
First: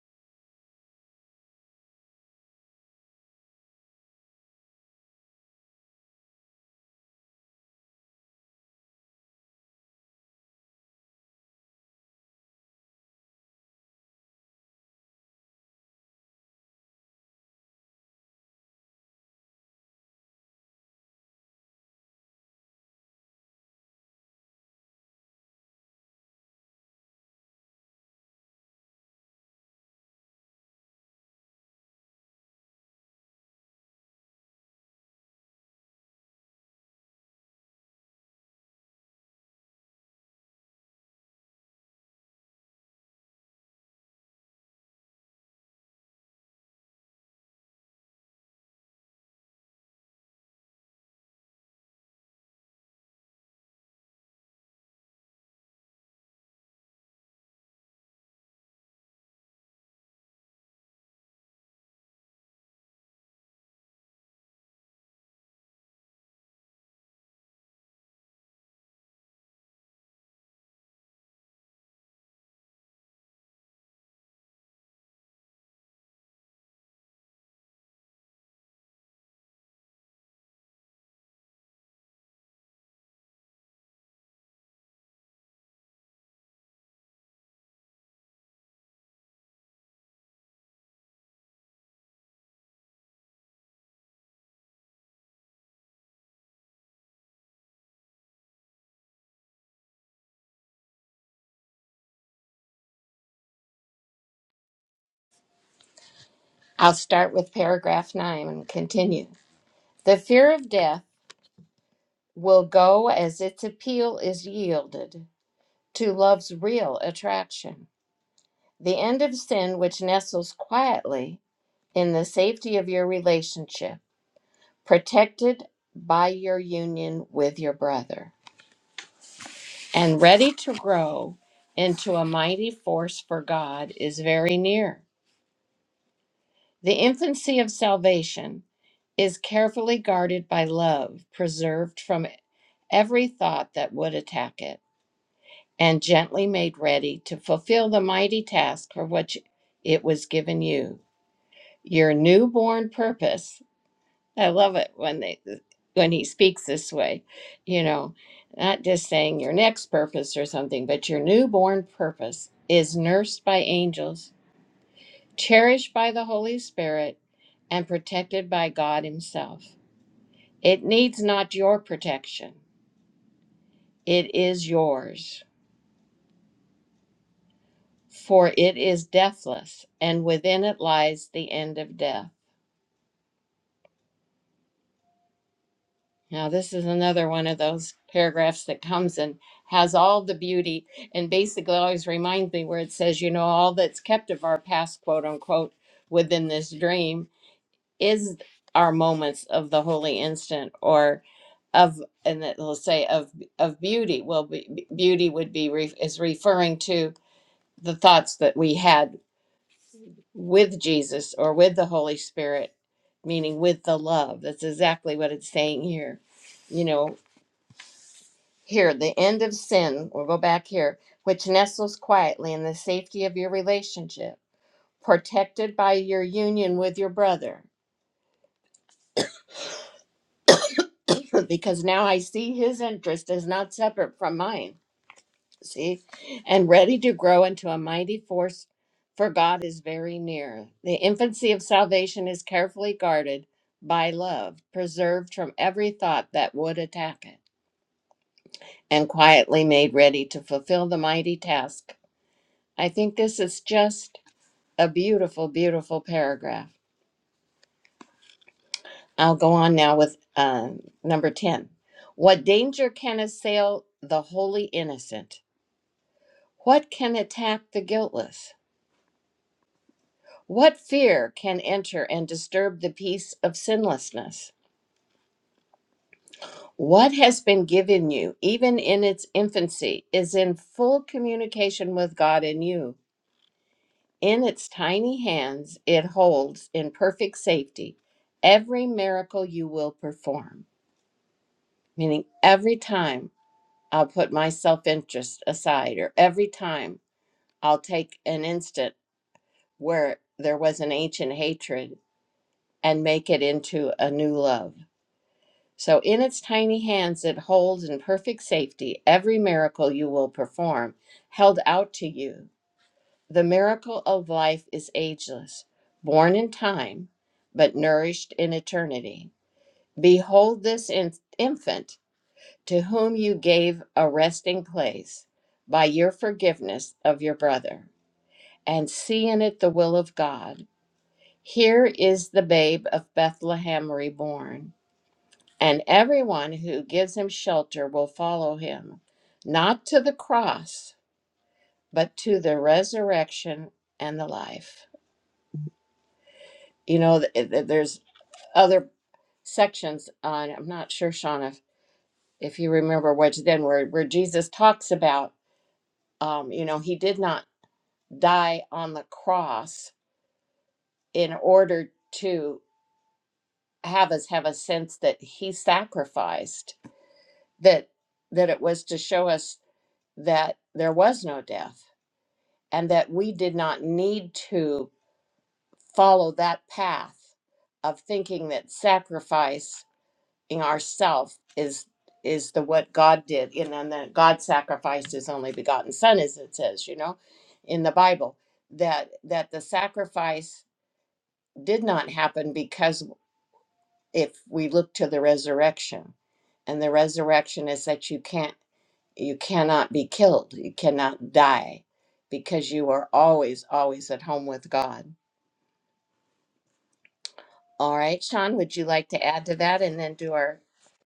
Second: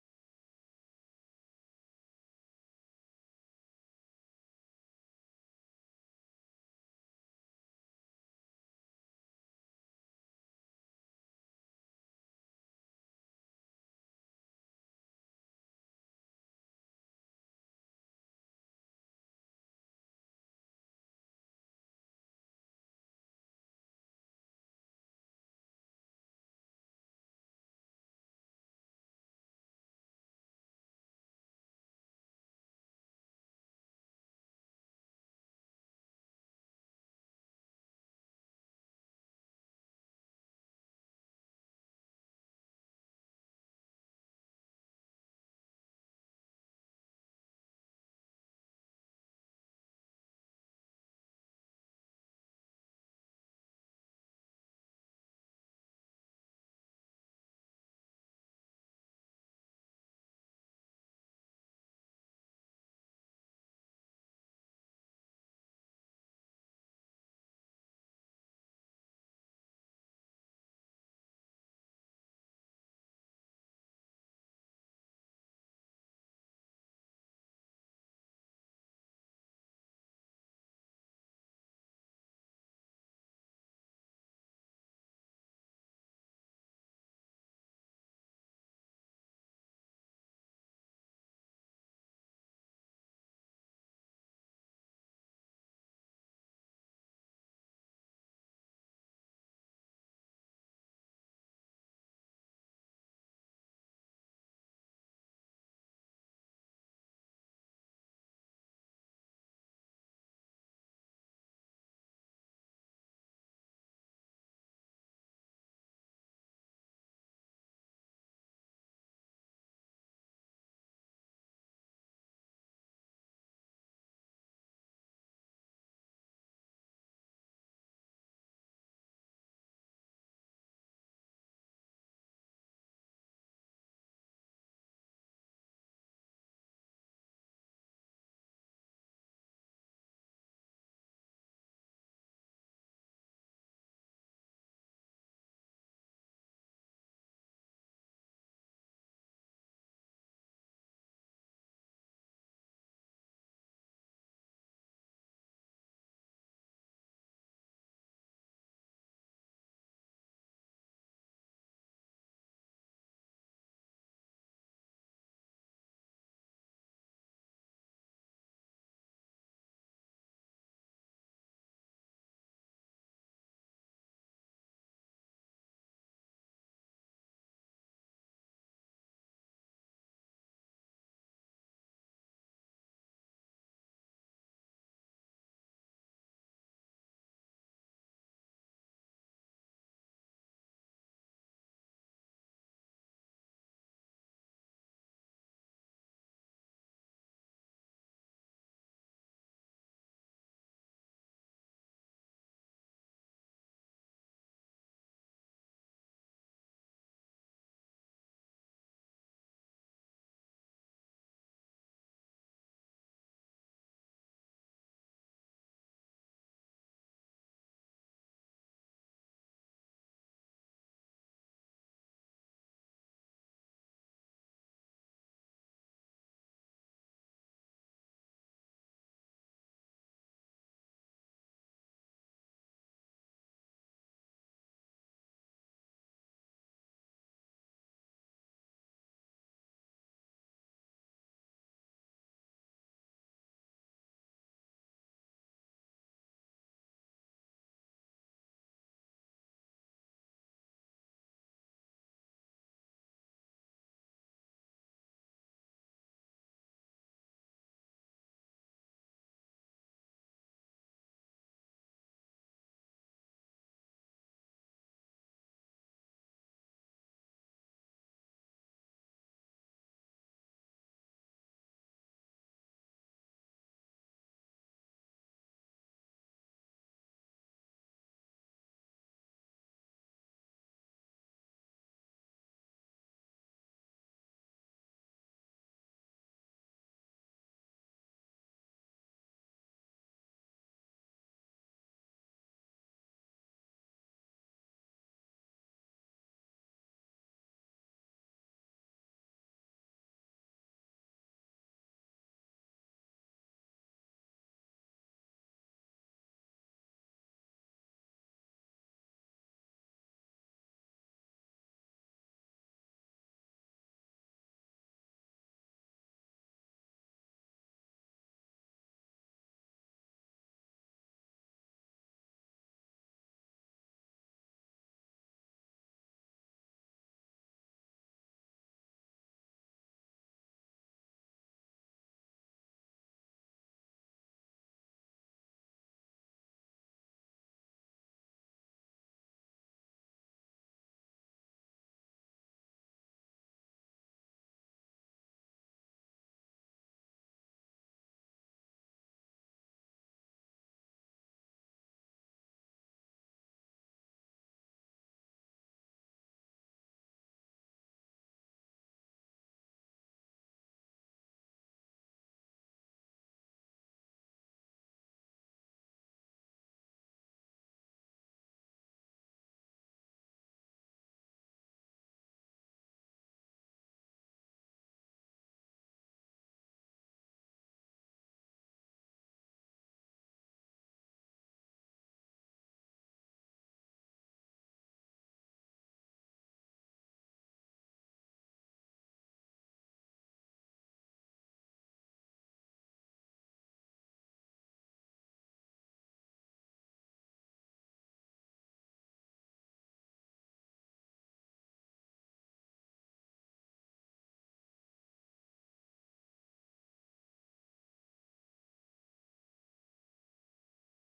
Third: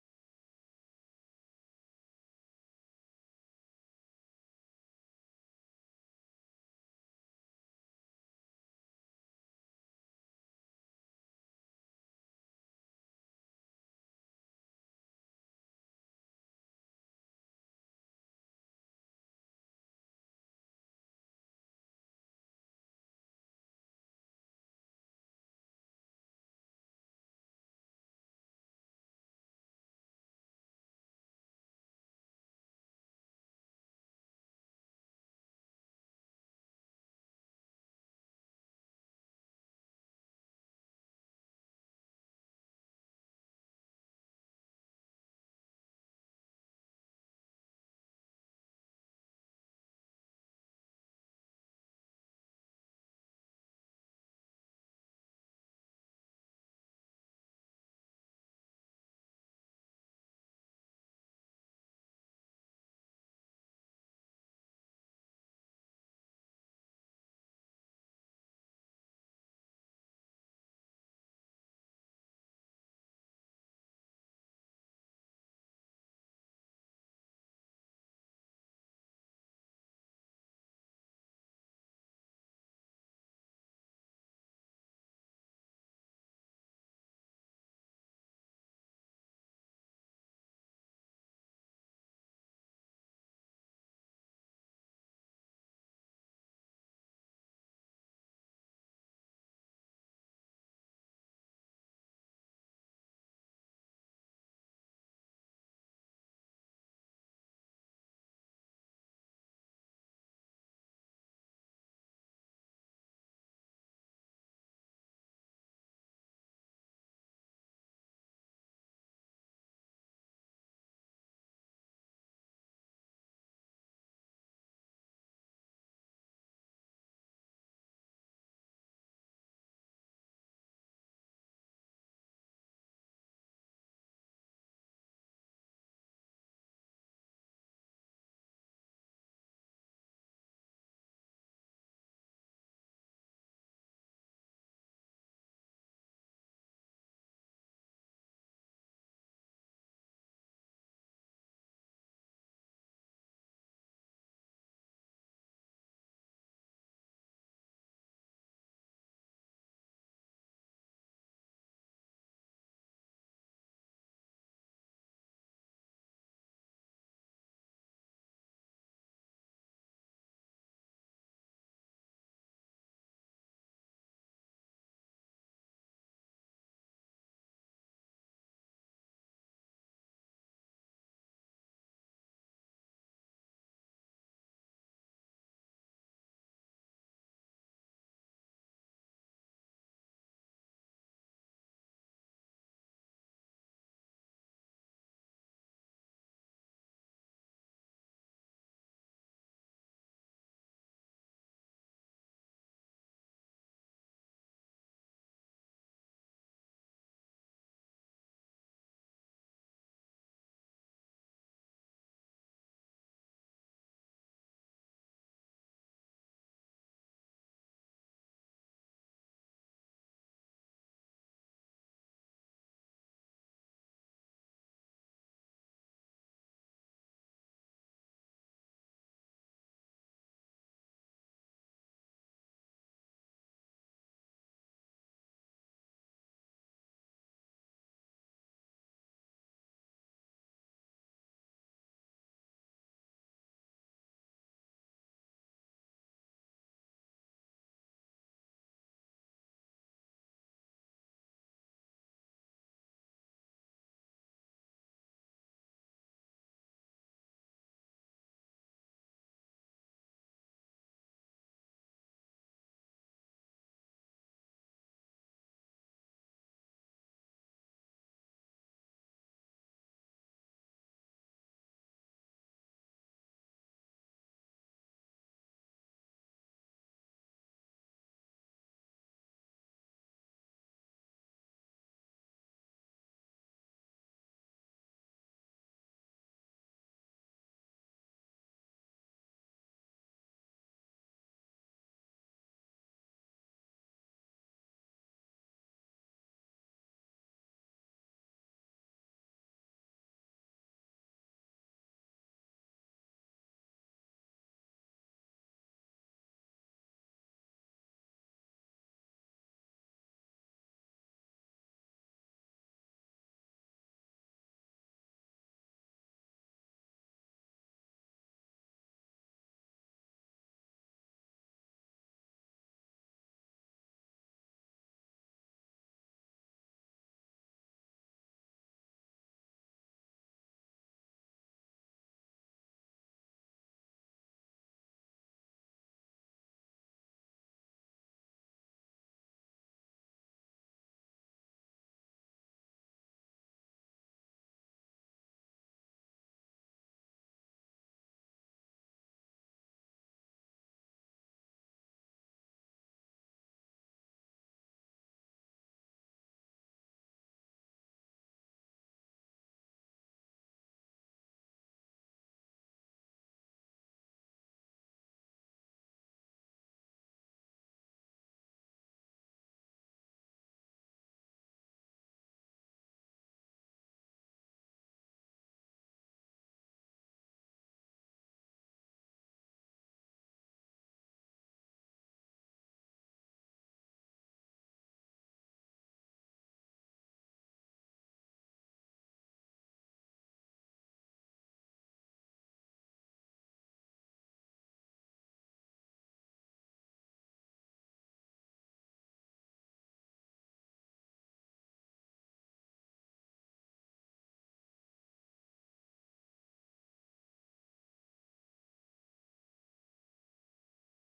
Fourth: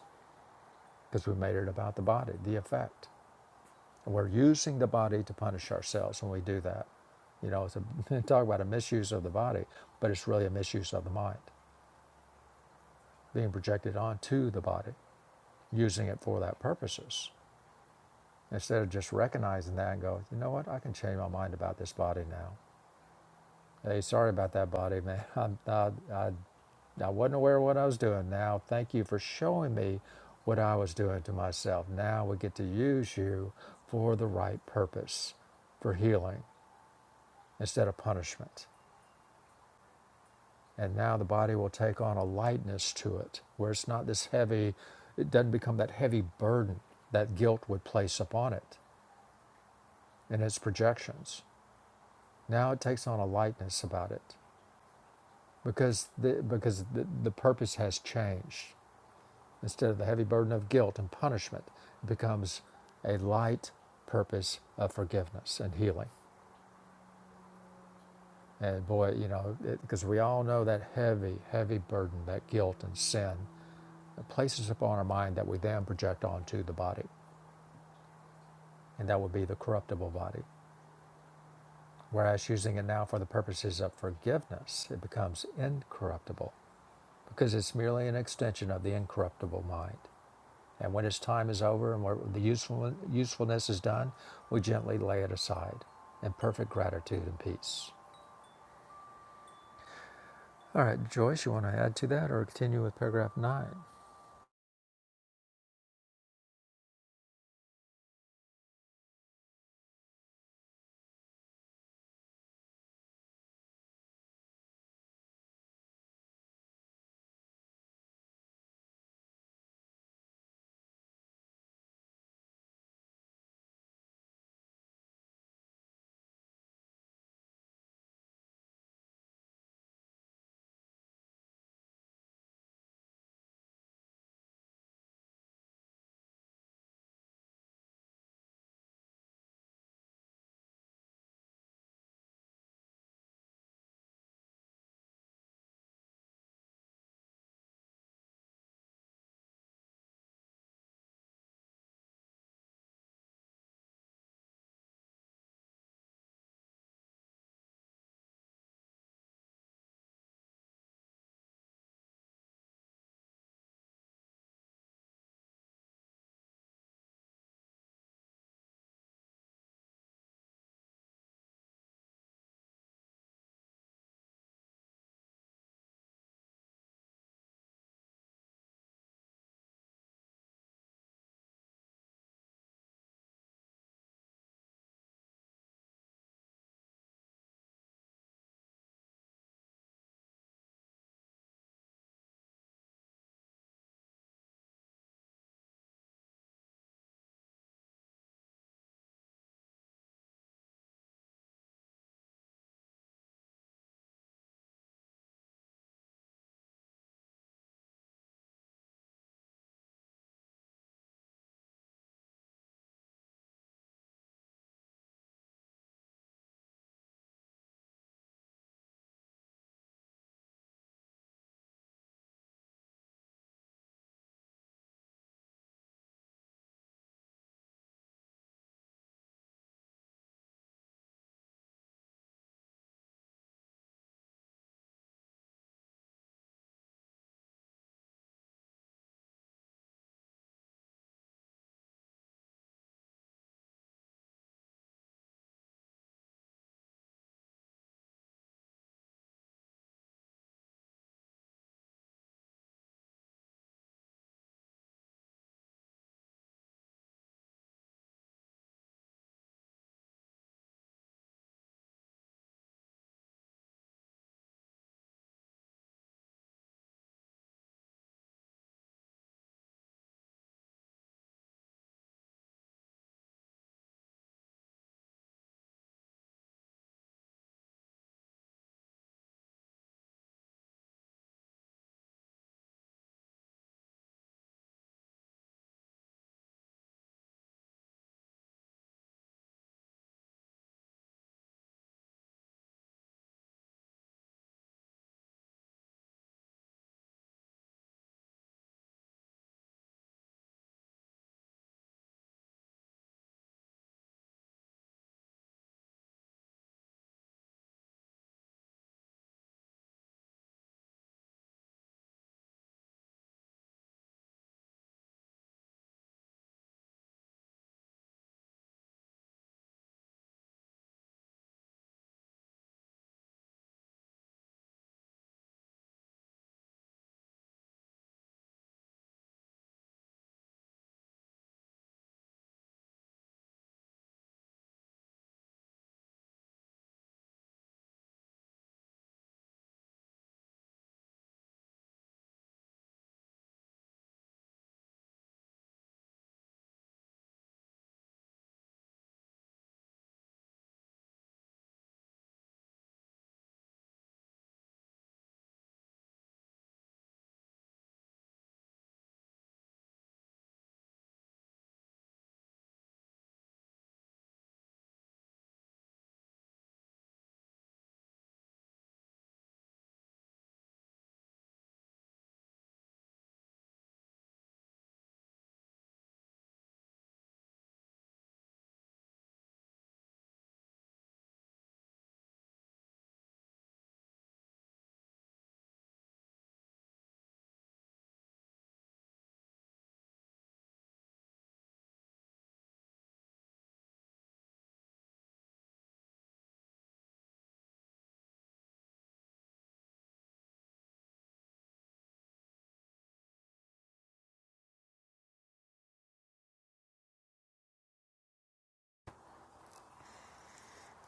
S1: because we made it about the body, the effect. And we're using the body to punish ourselves when we do that. You know, it's a, [laughs] talk about a misuse of the body, but it's really a misuse of the mind, being projected onto the body, using it for that purposes. Instead of just recognizing that and go, you know what, I can change my mind about this body now. Hey, sorry about that body, man. [laughs] I'm, I, I I wasn't aware of what I was doing. Now, thank you for showing me what I was doing to myself. Now we get to use you for the right purpose, for healing instead of punishment. And now the body will take on a lightness to it, where it's not this heavy, it doesn't become that heavy burden that guilt would place upon it in its projections. Now it takes on a lightness about it because the, because the, the purpose has changed. Instead of the heavy burden of guilt and punishment, it becomes a light purpose of forgiveness and healing. And boy, you know, because we all know that heavy, heavy burden that guilt and sin it places upon our mind that we then project onto the body, and that would be the corruptible body. Whereas using it now for the purposes of forgiveness, it becomes incorruptible because it's merely an extension of the incorruptible mind. And when its time is over and the useful, usefulness is done, we gently lay it aside in perfect gratitude and peace. All right, Joyce, you want to add to that or continue with paragraph 9?
S2: I'll start with paragraph nine and continue. The fear of death will go as its appeal is yielded to love's real attraction. The end of sin, which nestles quietly in the safety of your relationship, protected by your union with your brother. and ready to grow into a mighty force for God is very near. The infancy of salvation is carefully guarded by love, preserved from every thought that would attack it, and gently made ready to fulfill the mighty task for which it was given you. Your newborn purpose I love it when they when he speaks this way, you know, not just saying your next purpose or something, but your newborn purpose is nursed by angels, cherished by the Holy Spirit, and protected by God himself. It needs not your protection. It is yours, for it is deathless, and within it lies the end of death. Now, this is another one of those paragraphs that comes and has all the beauty and basically always reminds me where it says, you know, all that's kept of our past, quote unquote, within this dream is our moments of the holy instant or of, and it will say of, of beauty. Well, be, beauty would be, re, is referring to the thoughts that we had with Jesus or with the Holy Spirit, meaning with the love. That's exactly what it's saying here. You know, Here, the end of sin, we'll go back here, which nestles quietly in the safety of your relationship, protected by your union with your brother, [coughs] [clears throat] because now I see his interest is not separate from mine, see, and ready to grow into a mighty force, for God is very near. The infancy of salvation is carefully guarded by love, preserved from every thought that would attack it, and quietly made ready to fulfill the mighty task. I think this is just a beautiful, beautiful paragraph. I'll go on now with um, number 10. What danger can assail the wholly innocent? What can attack the guiltless? What fear can enter and disturb the peace of sinlessness? What has been given you, even in its infancy, is in full communication with God and you. In its tiny hands, it holds in perfect safety every miracle you will perform meaning every time I'll put my self interest aside, or every time I'll take an instant where there was an ancient hatred and make it into a new love. So, in its tiny hands, it holds in perfect safety every miracle you will perform, held out to you. The miracle of life is ageless, born in time, but nourished in eternity. Behold this in- infant to whom you gave a resting place by your forgiveness of your brother, and see in it the will of God. Here is the babe of Bethlehem reborn, and everyone who gives him shelter will follow him, not to the cross, but to the resurrection and the life. You know, th- th- there's other sections on, I'm not sure, Sean, if, if you remember which then, where, where Jesus talks about um, you know, he did not. die on the cross in order to have us have a sense that he sacrificed that that it was to show us that there was no death and that we did not need to follow that path of thinking that sacrificing ourself is is the what God did and then that God sacrificed his only begotten son as it says you know in the Bible that that the sacrifice did not happen because if we look to the resurrection and the resurrection is that you can't you cannot be killed you cannot die because you are always always at home with god all right sean would you like to add to that and then do our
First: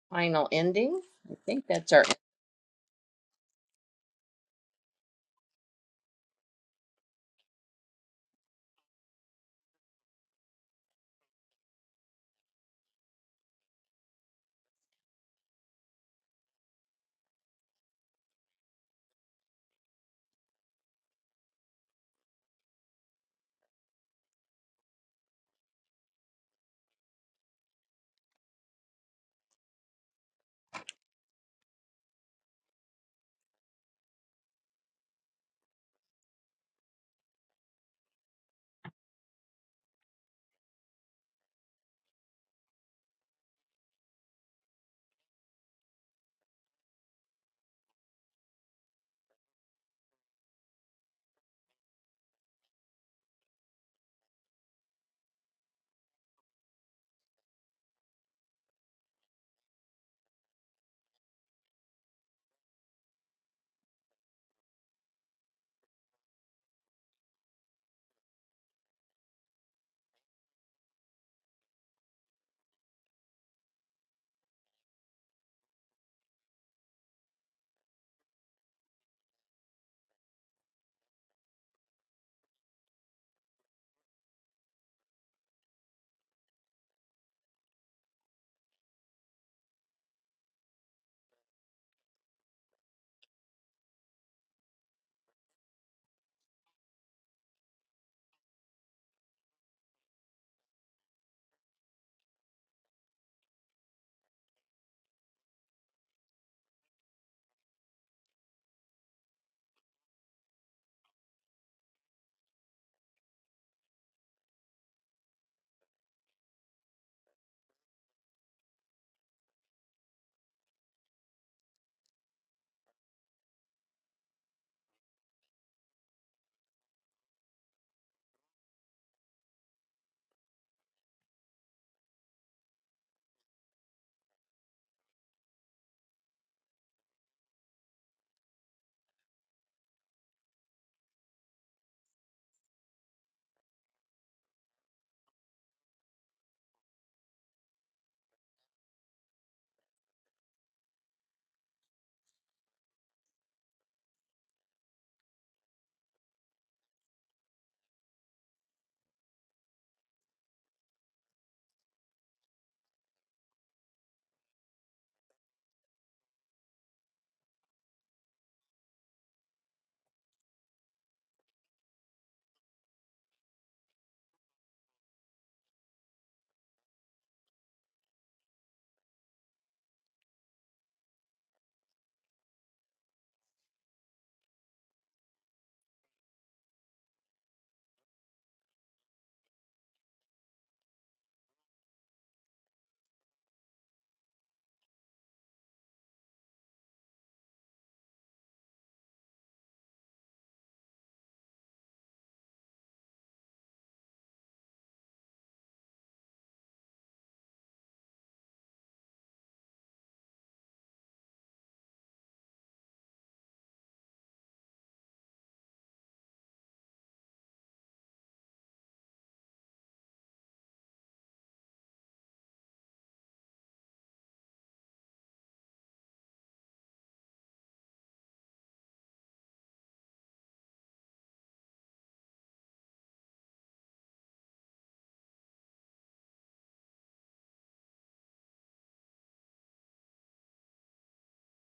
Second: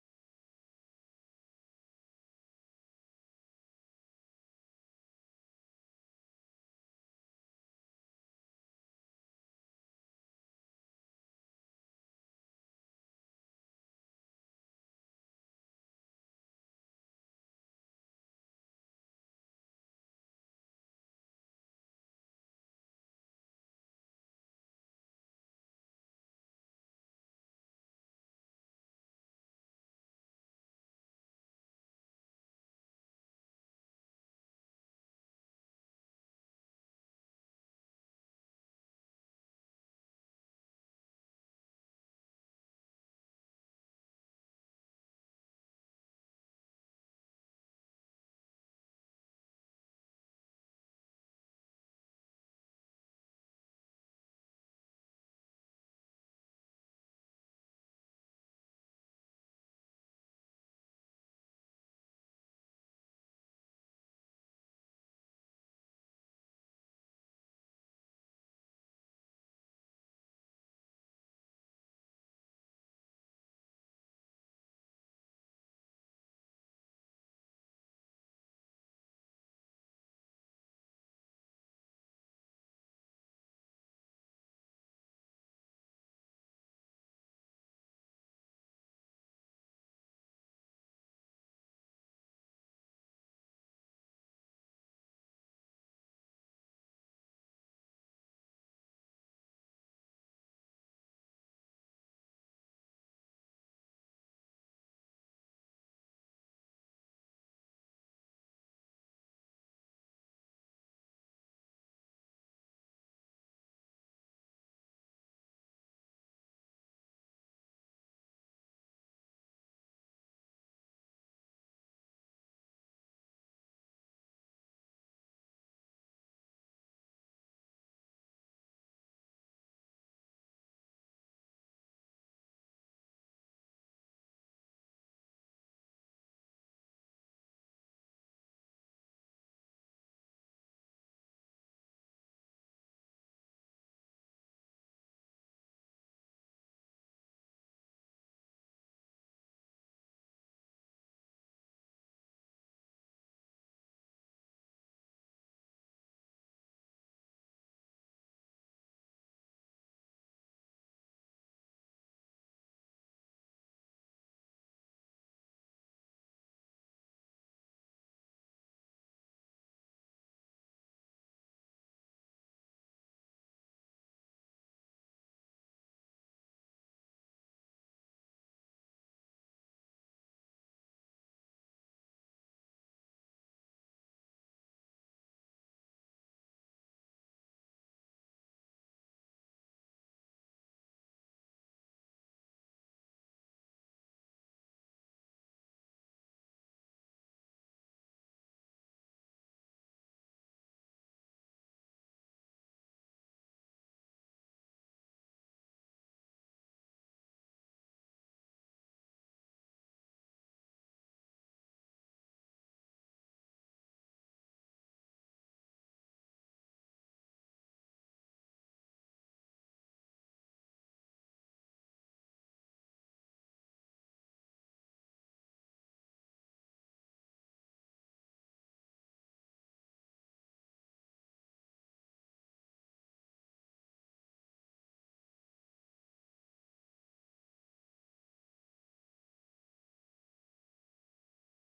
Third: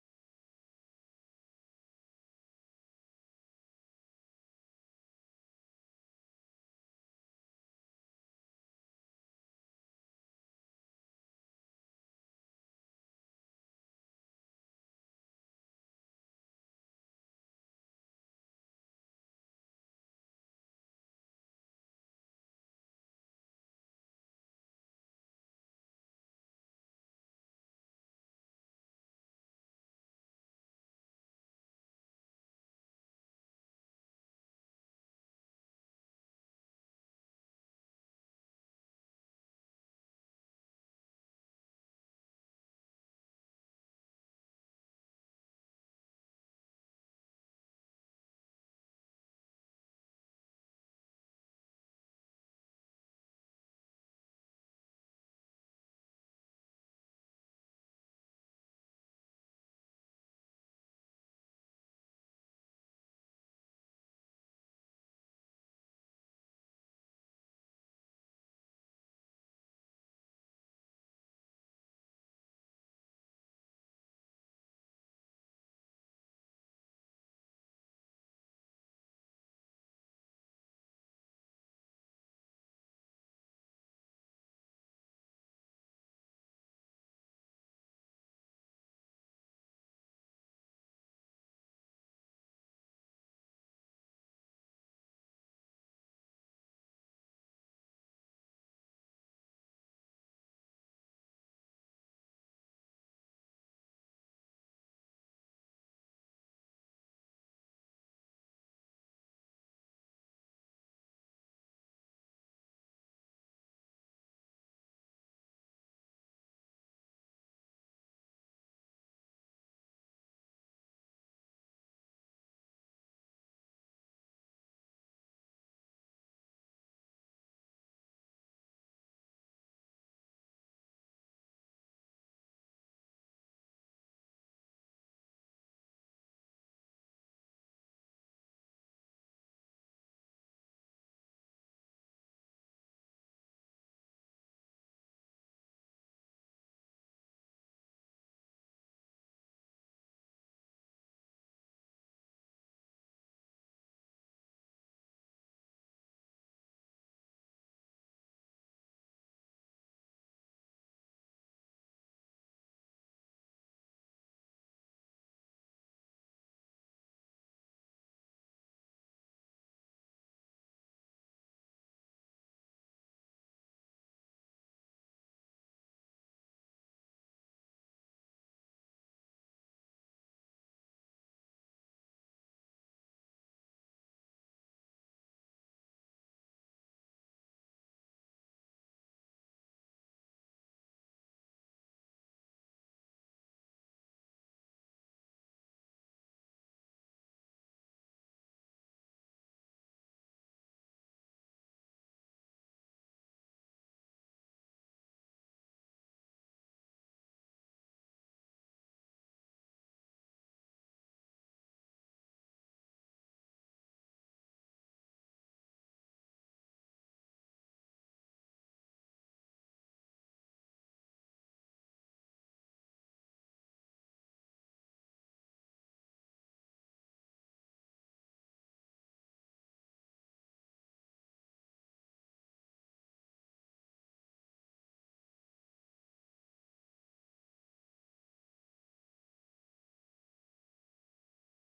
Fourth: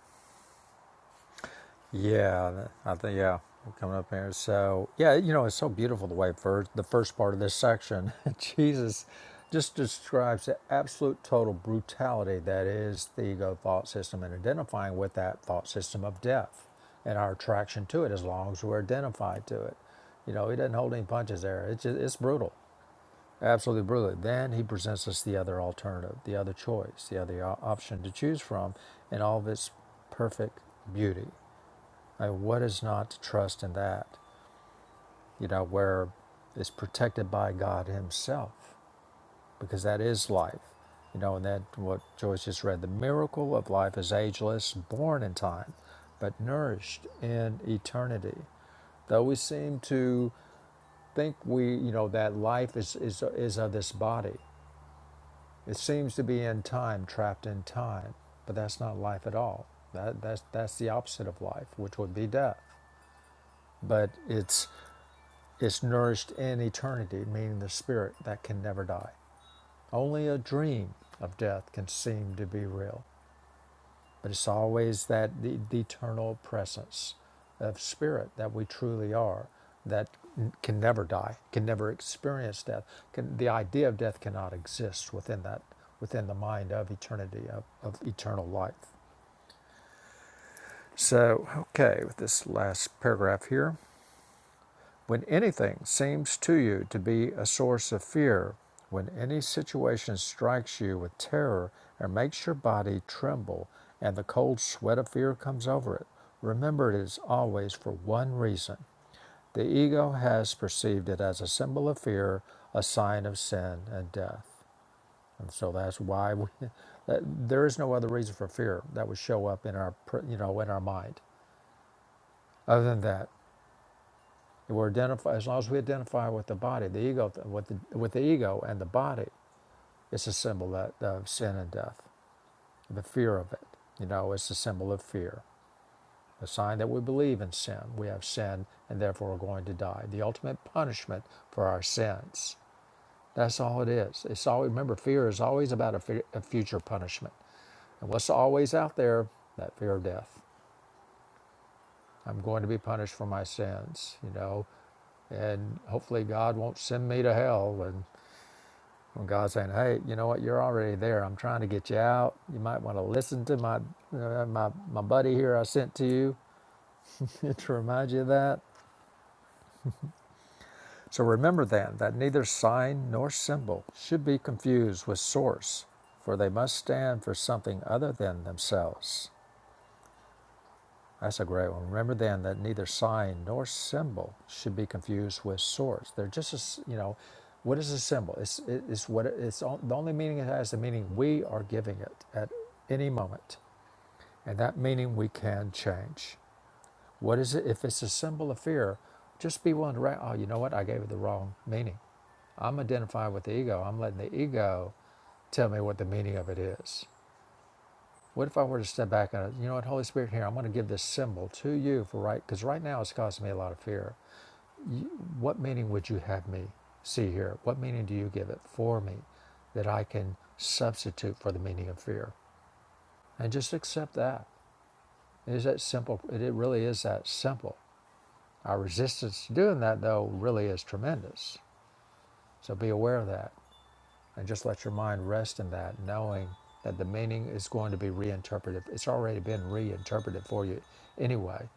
S2: final ending i think that's our
S1: Yeah, I think yeah, we're coming up here. So yeah, you know, it's so beautiful the way first the first part of this section, [laughs] Jesus, just describes the absolute total brutality that is the ego thought system, and identifying with that thought system of death and our attraction to it, as long as we're identified to it. You know, he doesn't hold any punches there. It's just, it's brutal, absolutely brutal. Then he presents us the other alternative, the other choice, the other o- option to choose from, in all of its perfect beauty like, what is not to trust in that? You know, where it's protected by God Himself, because that is life. You know, and that what Joyce just read the miracle of life is ageless, born in time, but nourished in eternity. Though we seem to think we, you know, that life is, is, is of this body, it seems to be in time, trapped in time, but that's not life at all. That, that's, that's the opposite of life, which would be death but it's Is nourished in eternity, meaning the spirit that can never die. Only a dream of death can seem to be real, but it's always that the, the eternal presence of spirit that we truly are that can never die, can never experience death. Can, the idea of death cannot exist within that, within the mind of eternity, of, of eternal life. So, okay, with this last paragraph here. When anything seems to you to be a source of fear, when any situation strikes you with terror and makes your body tremble, and the cold sweat of fear comes over it, remember it is always for one reason. The ego has perceived it as a symbol of fear, a sign of sin and death. And so that's why we, [laughs] there is no other reason for fear that would show up in our, you know, in our mind other than that. We're identify, as long as we identify with the body, the ego, with the, with the ego and the body, it's a symbol that, of sin and death, the fear of it. You know, it's a symbol of fear, a sign that we believe in sin. We have sin and therefore we're going to die. The ultimate punishment for our sins. That's all it is. It's all. Remember, fear is always about a, fu- a future punishment, and what's always out there? That fear of death. I'm going to be punished for my sins. You know, and hopefully God won't send me to hell and. When God's saying, "Hey, you know what? You're already there. I'm trying to get you out. You might want to listen to my uh, my my buddy here I sent to you [laughs] to remind you of that." So remember then that neither sign nor symbol should be confused with source, for they must stand for something other than themselves. That's a great one. Remember then that neither sign nor symbol should be confused with source. They're just, as you know, what is a symbol? It's it- it's what it- it's on- the only meaning it has the meaning we are giving it at any moment. And that meaning we can change. What is it? If it's a symbol of fear, just be willing to, write. oh, you know what? I gave it the wrong meaning. I'm identifying with the ego. I'm letting the ego tell me what the meaning of it is. What if I were to step back and, you know what, Holy Spirit, here, I'm going to give this symbol to you for right, because right now it's causing me a lot of fear. You, what meaning would you have me see here? What meaning do you give it for me that I can substitute for the meaning of fear? And just accept that. It is that simple. it really is that simple. Our resistance to doing that, though, really is tremendous. So be aware of that and just let your mind rest in that, knowing that the meaning is going to be reinterpreted. It's already been reinterpreted for you anyway.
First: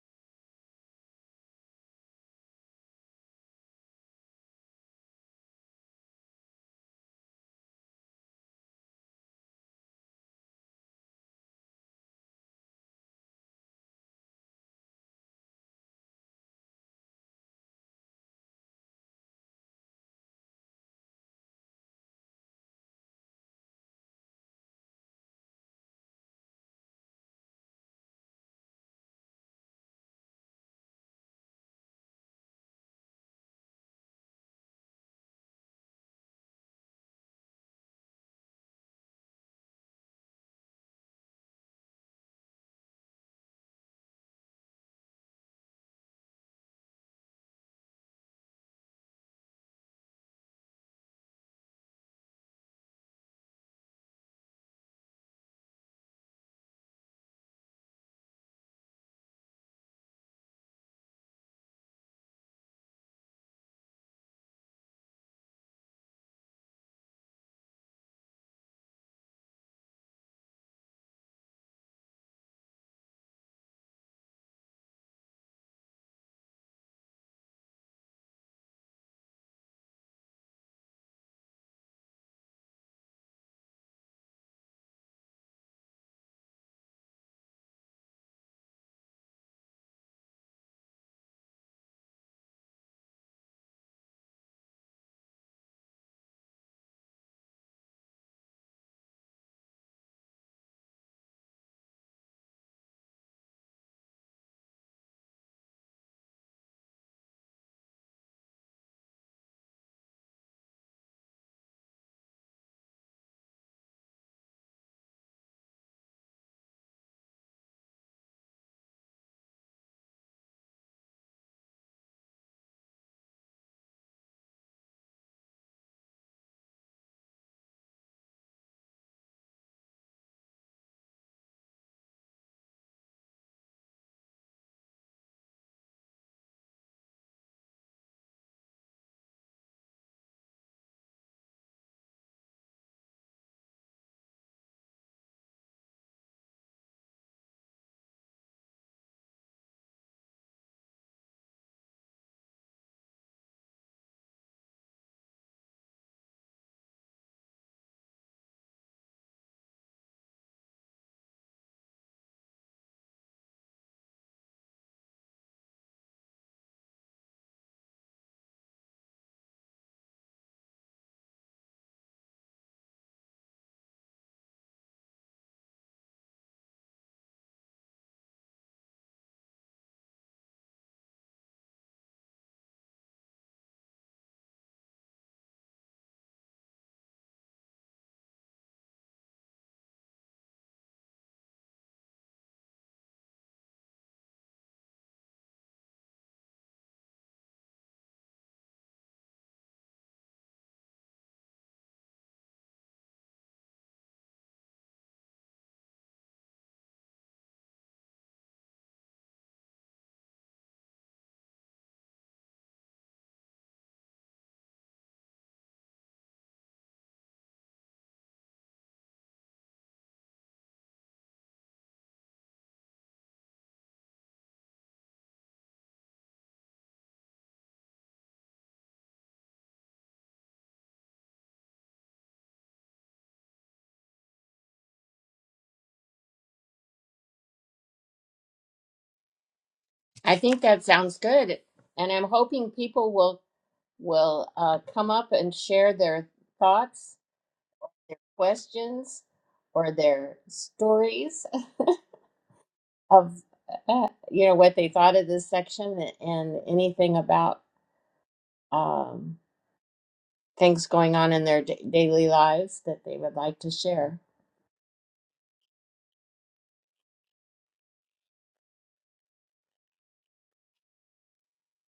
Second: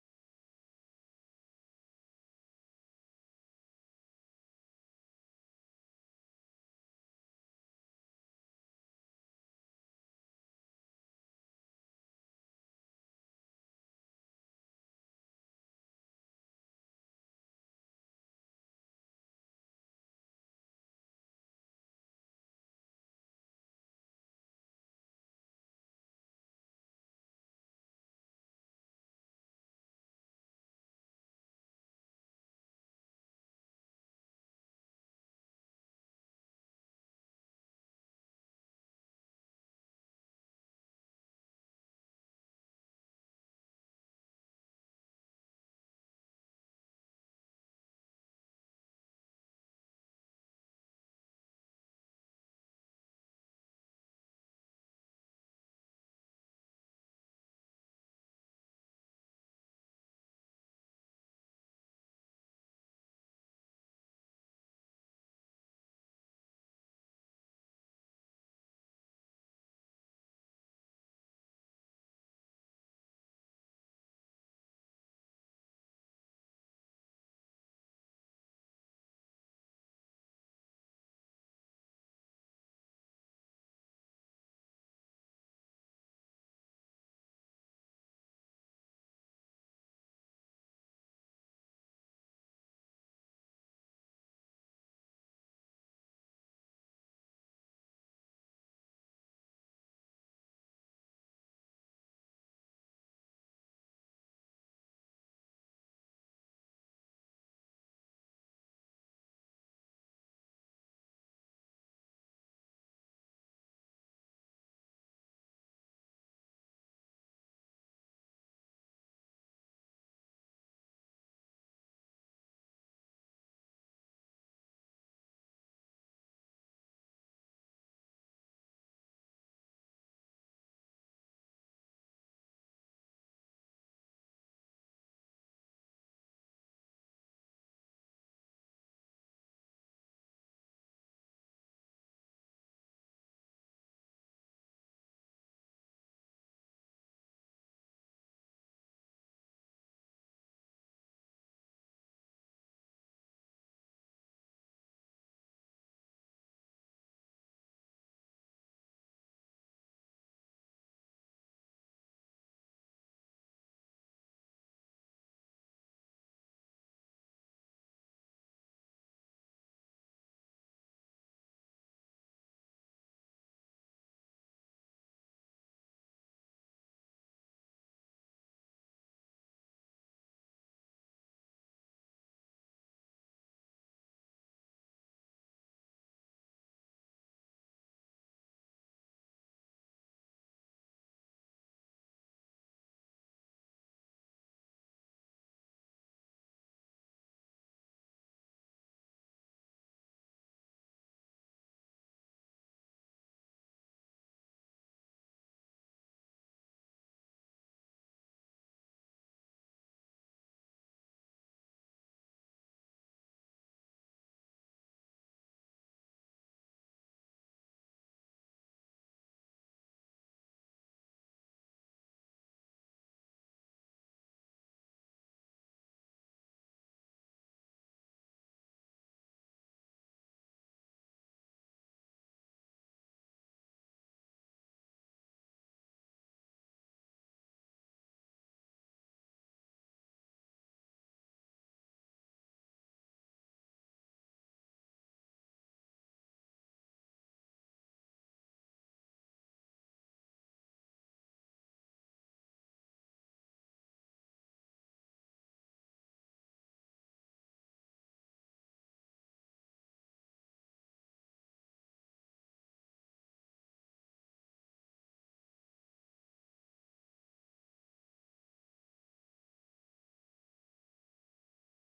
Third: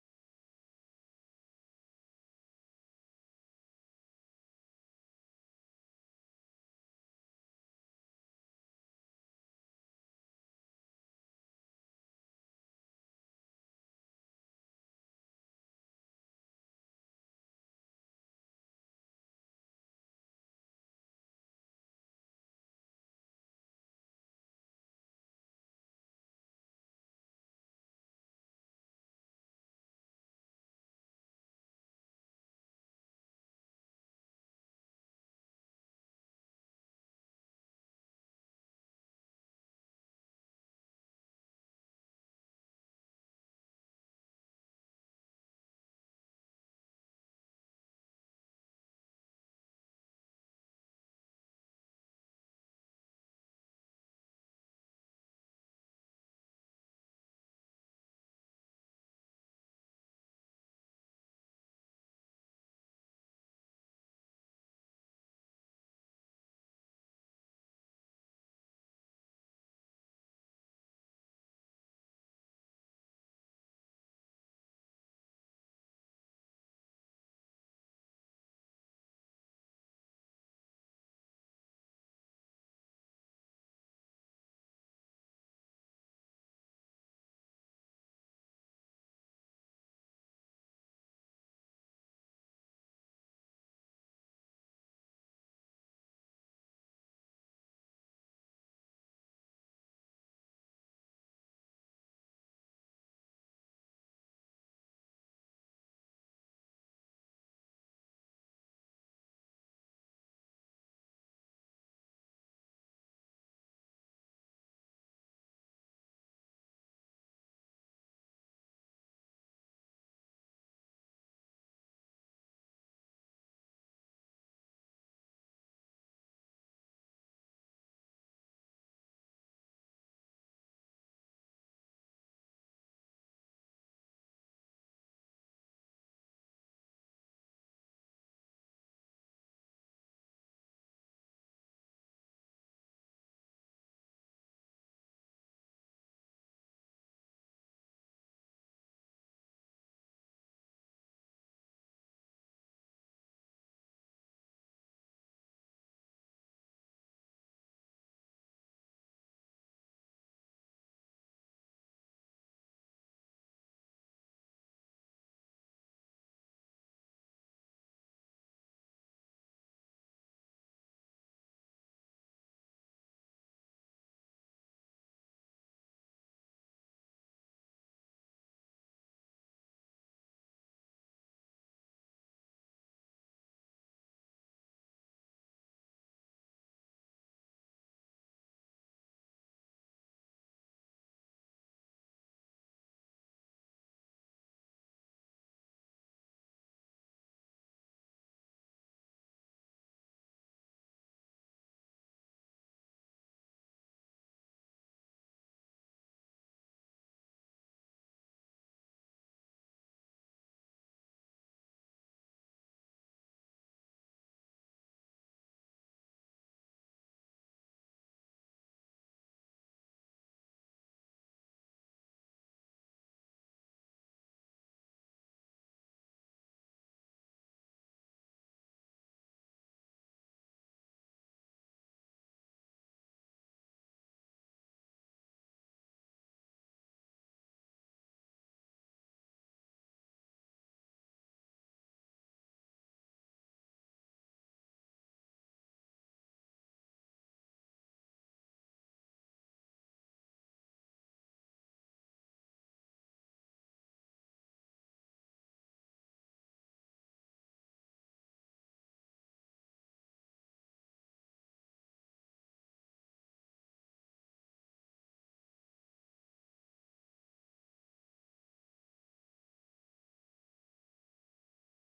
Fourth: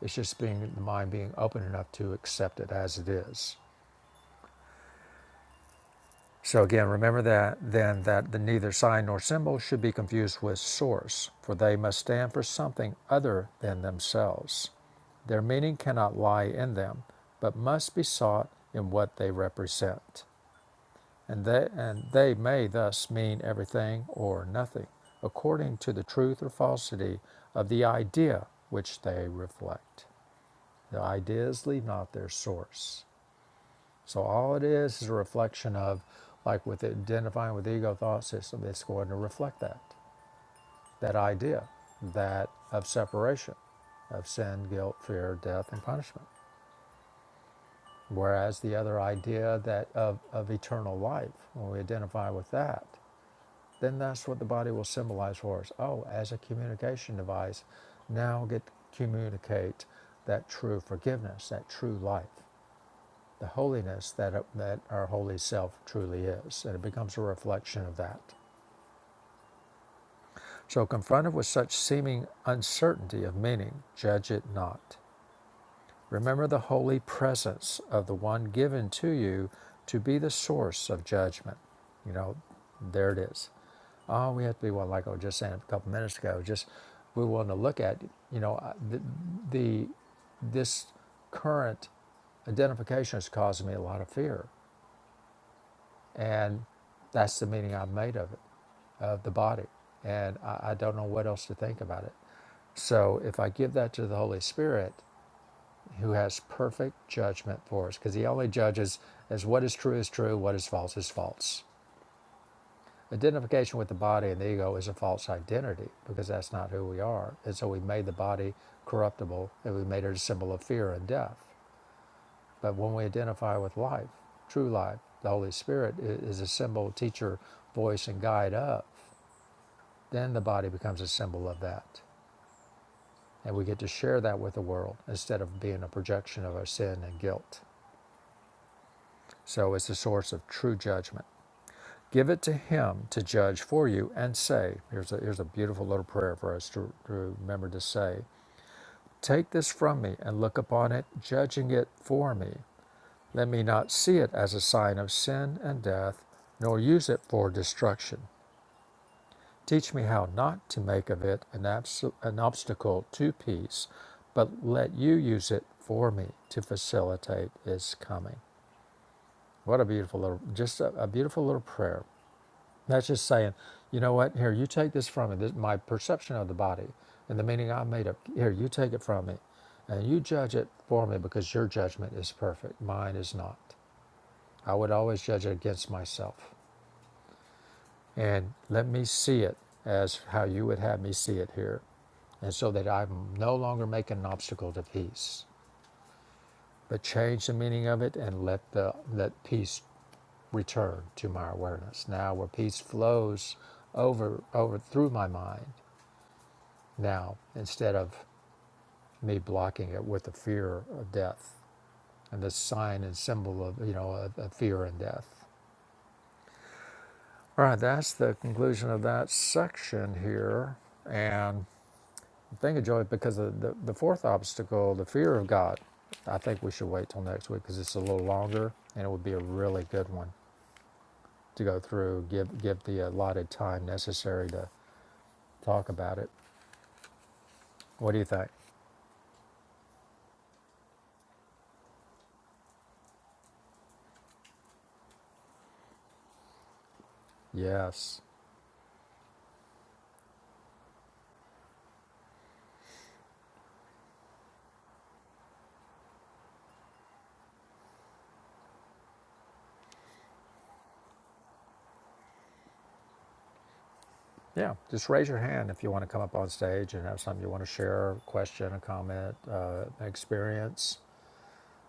S1: It's just being the mind being open enough to accept it as it is. So again, remember that then that the neither sign nor symbol should be confused with source, for they must stand for something other than themselves. Their meaning cannot lie in them, but must be sought in what they represent. And they, and they may thus mean everything or nothing, according to the truth or falsity of the idea which they reflect. The ideas leave not their source. So all it is is a reflection of, like with identifying with the ego thought system, it's going to reflect that, that idea, that of separation, of sin, guilt, fear, death, and punishment. Whereas the other idea that of, of eternal life, when we identify with that, then that's what the body will symbolize for us. Oh, as a communication device, now get to communicate that true forgiveness, that true life. the holiness that, uh, that our holy self truly is, and it becomes a reflection of that. So, confronted with such seeming uncertainty of meaning, judge it not. Remember the holy presence of the one given to you to be the source of judgment. You know, there it is. Oh, we have to be one, like I was just saying a couple minutes ago. Just we want to look at, you know, uh, the, the this current identification is causing me a lot of fear. And that's the meaning I've made of it, of the body. And I, I don't know what else to think about it. So if I give that to the Holy Spirit, who has perfect judgment for us, because he only judges as what is true is true, what is false is false. Identification with the body and the ego is a false identity because that's not who we are. And so we made the body corruptible and we made it a symbol of fear and death. But when we identify with life, true life, the Holy Spirit is a symbol, teacher, voice, and guide of, then the body becomes a symbol of that. And we get to share that with the world instead of being a projection of our sin and guilt. So it's the source of true judgment. Give it to Him to judge for you and say, here's a, here's a beautiful little prayer for us to, to remember to say, Take this from me and look upon it, judging it for me. Let me not see it as a sign of sin and death, nor use it for destruction. Teach me how not to make of it an, abso- an obstacle to peace, but let you use it for me to facilitate its coming. What a beautiful little, just a, a beautiful little prayer. That's just saying, you know what? Here, you take this from me. This, my perception of the body and the meaning I made up. Here, you take it from me, and you judge it for me because your judgment is perfect. Mine is not. I would always judge it against myself. And let me see it as how you would have me see it here. And so that I'm no longer making an obstacle to peace, but change the meaning of it and let the let peace return to my awareness. Now where peace flows over over through my mind now instead of me blocking it with the fear of death and the sign and symbol of you know of, of fear and death. All right, that's the conclusion of that section here. And the thing of joy, because of the, the fourth obstacle, the fear of God, I think we should wait till next week because it's a little longer and it would be a really good one to go through, give, give the allotted time necessary to talk about it. What do you think?
S2: i think that sounds good and i'm hoping people will will uh, come up and share their thoughts their
S1: Yes.
S2: questions or their stories of uh, you know what they thought of this section and anything about um, things going on in their da- daily lives that they would like to share.
S1: Yeah, just raise your hand if you want to come up on stage and have something you want to share, a question, a comment, uh, an experience.